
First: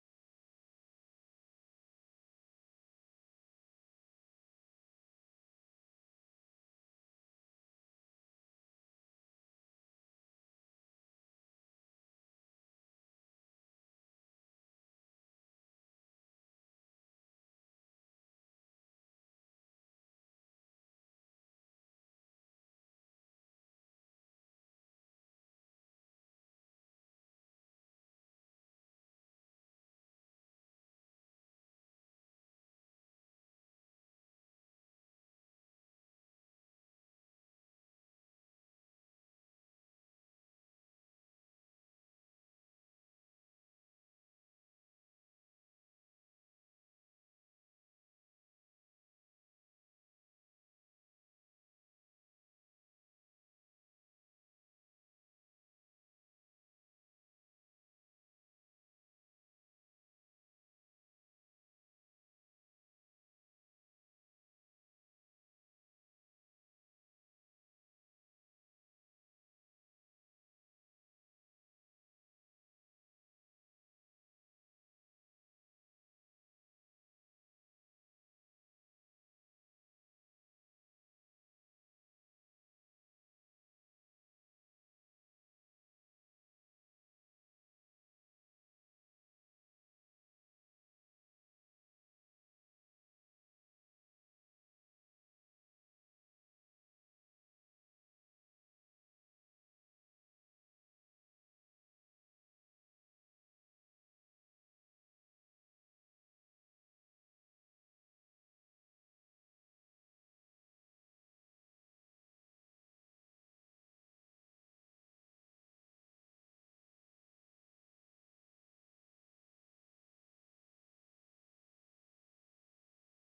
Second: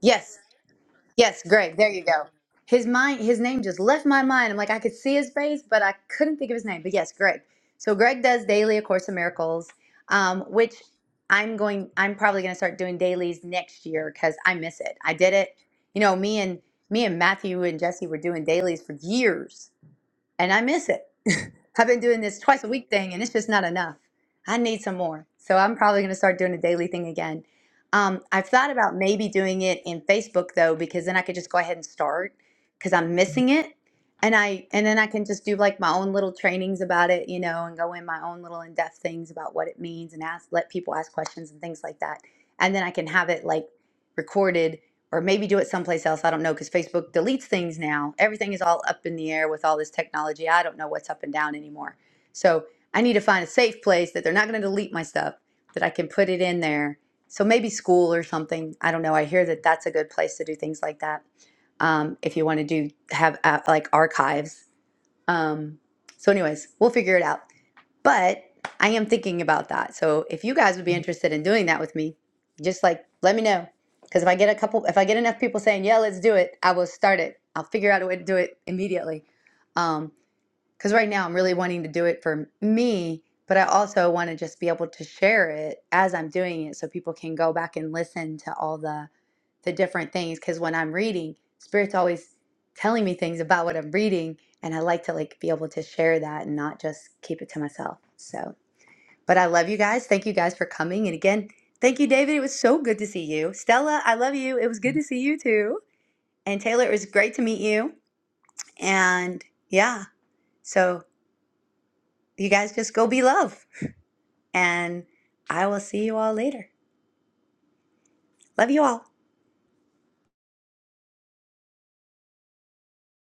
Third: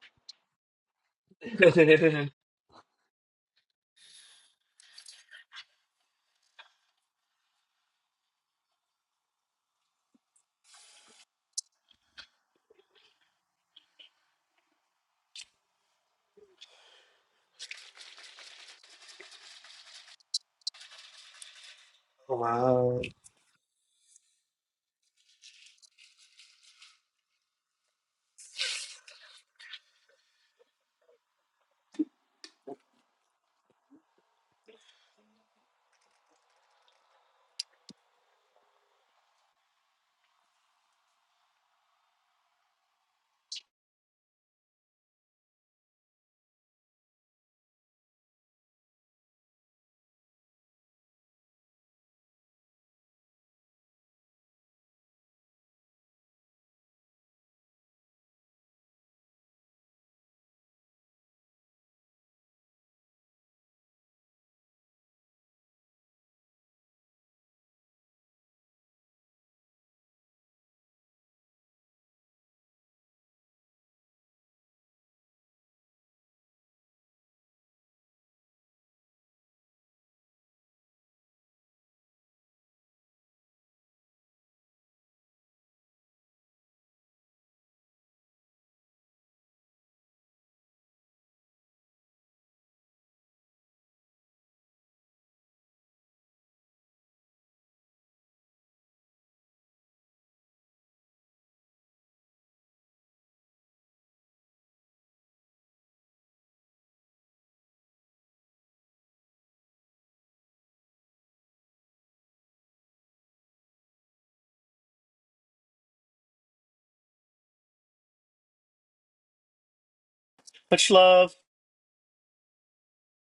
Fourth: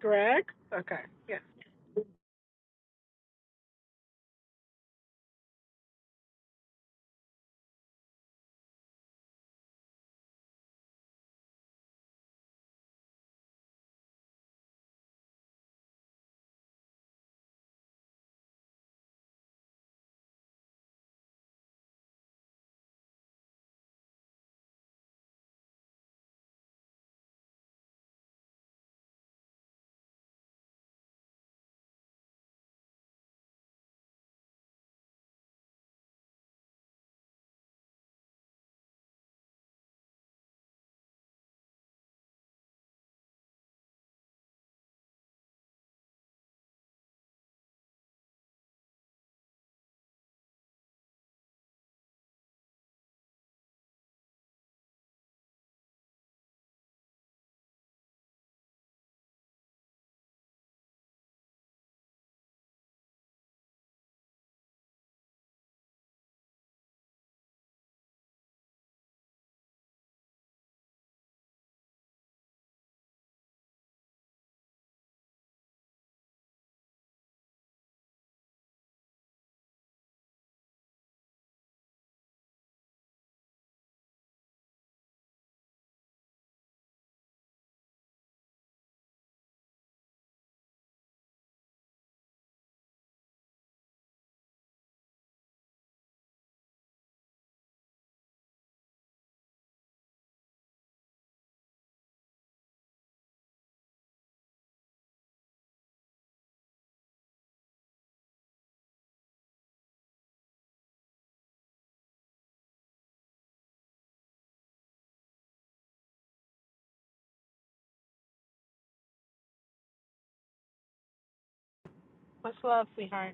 yes okay, yeah. Yes, Greg. There you go. His mind, his name just left my mind. I'm like, I could see his face, but I couldn't think of his name. But yes, Greg. So Greg does daily A Course in Miracles, um, which I'm going. I'm probably going to start doing dailies next year because I miss it. I did it. You know, me and me and Matthew and Jesse were doing dailies for years, and I miss it. I've been doing this twice a week Wow. thing, and it's just not enough. I need some more. So I'm probably going to start doing a daily thing again. Um, I've thought about maybe doing it in Facebook though, because then I could just go ahead and start because I'm missing it, and I and then I can just do like my own little trainings about it, you know, and go in my own little in-depth things about what it means and ask let people ask questions and things like that, and then I can have it like recorded or maybe do it someplace else. I don't know because Facebook deletes things now. Everything is all up in the air with all this technology. I don't know what's up and down anymore. So I need to find a safe place that they're not going to delete my stuff, that I can put it in there. So maybe school or something. I don't know. I hear that that's a good place to do things like that. Um, if you want to do have uh, like archives. Um, so, anyways, we'll figure it out. But I am thinking about that. So if you guys would be interested in doing that with me, just like let me know. Because if I get a couple, if I get enough people saying, yeah, let's do it, I will start it. I'll figure out a way to do it immediately. Um, because right now I'm really wanting to do it for me, but I also want to just be able to share it as I'm doing it so people can go back and listen to all the the different things. Because when I'm reading, Spirit's always telling me things about what I'm reading, and I like to like be able to share that and not just keep it to myself. So but I love you guys. Thank you guys for coming. And again, thank you, David. It was so good to see you. Stella, I love you. It was good to see you too. And Taylor, it was great to meet you. And yeah, so you guys just go be love. And I will see you all later. Love you all. Much love. Much love, sweetheart.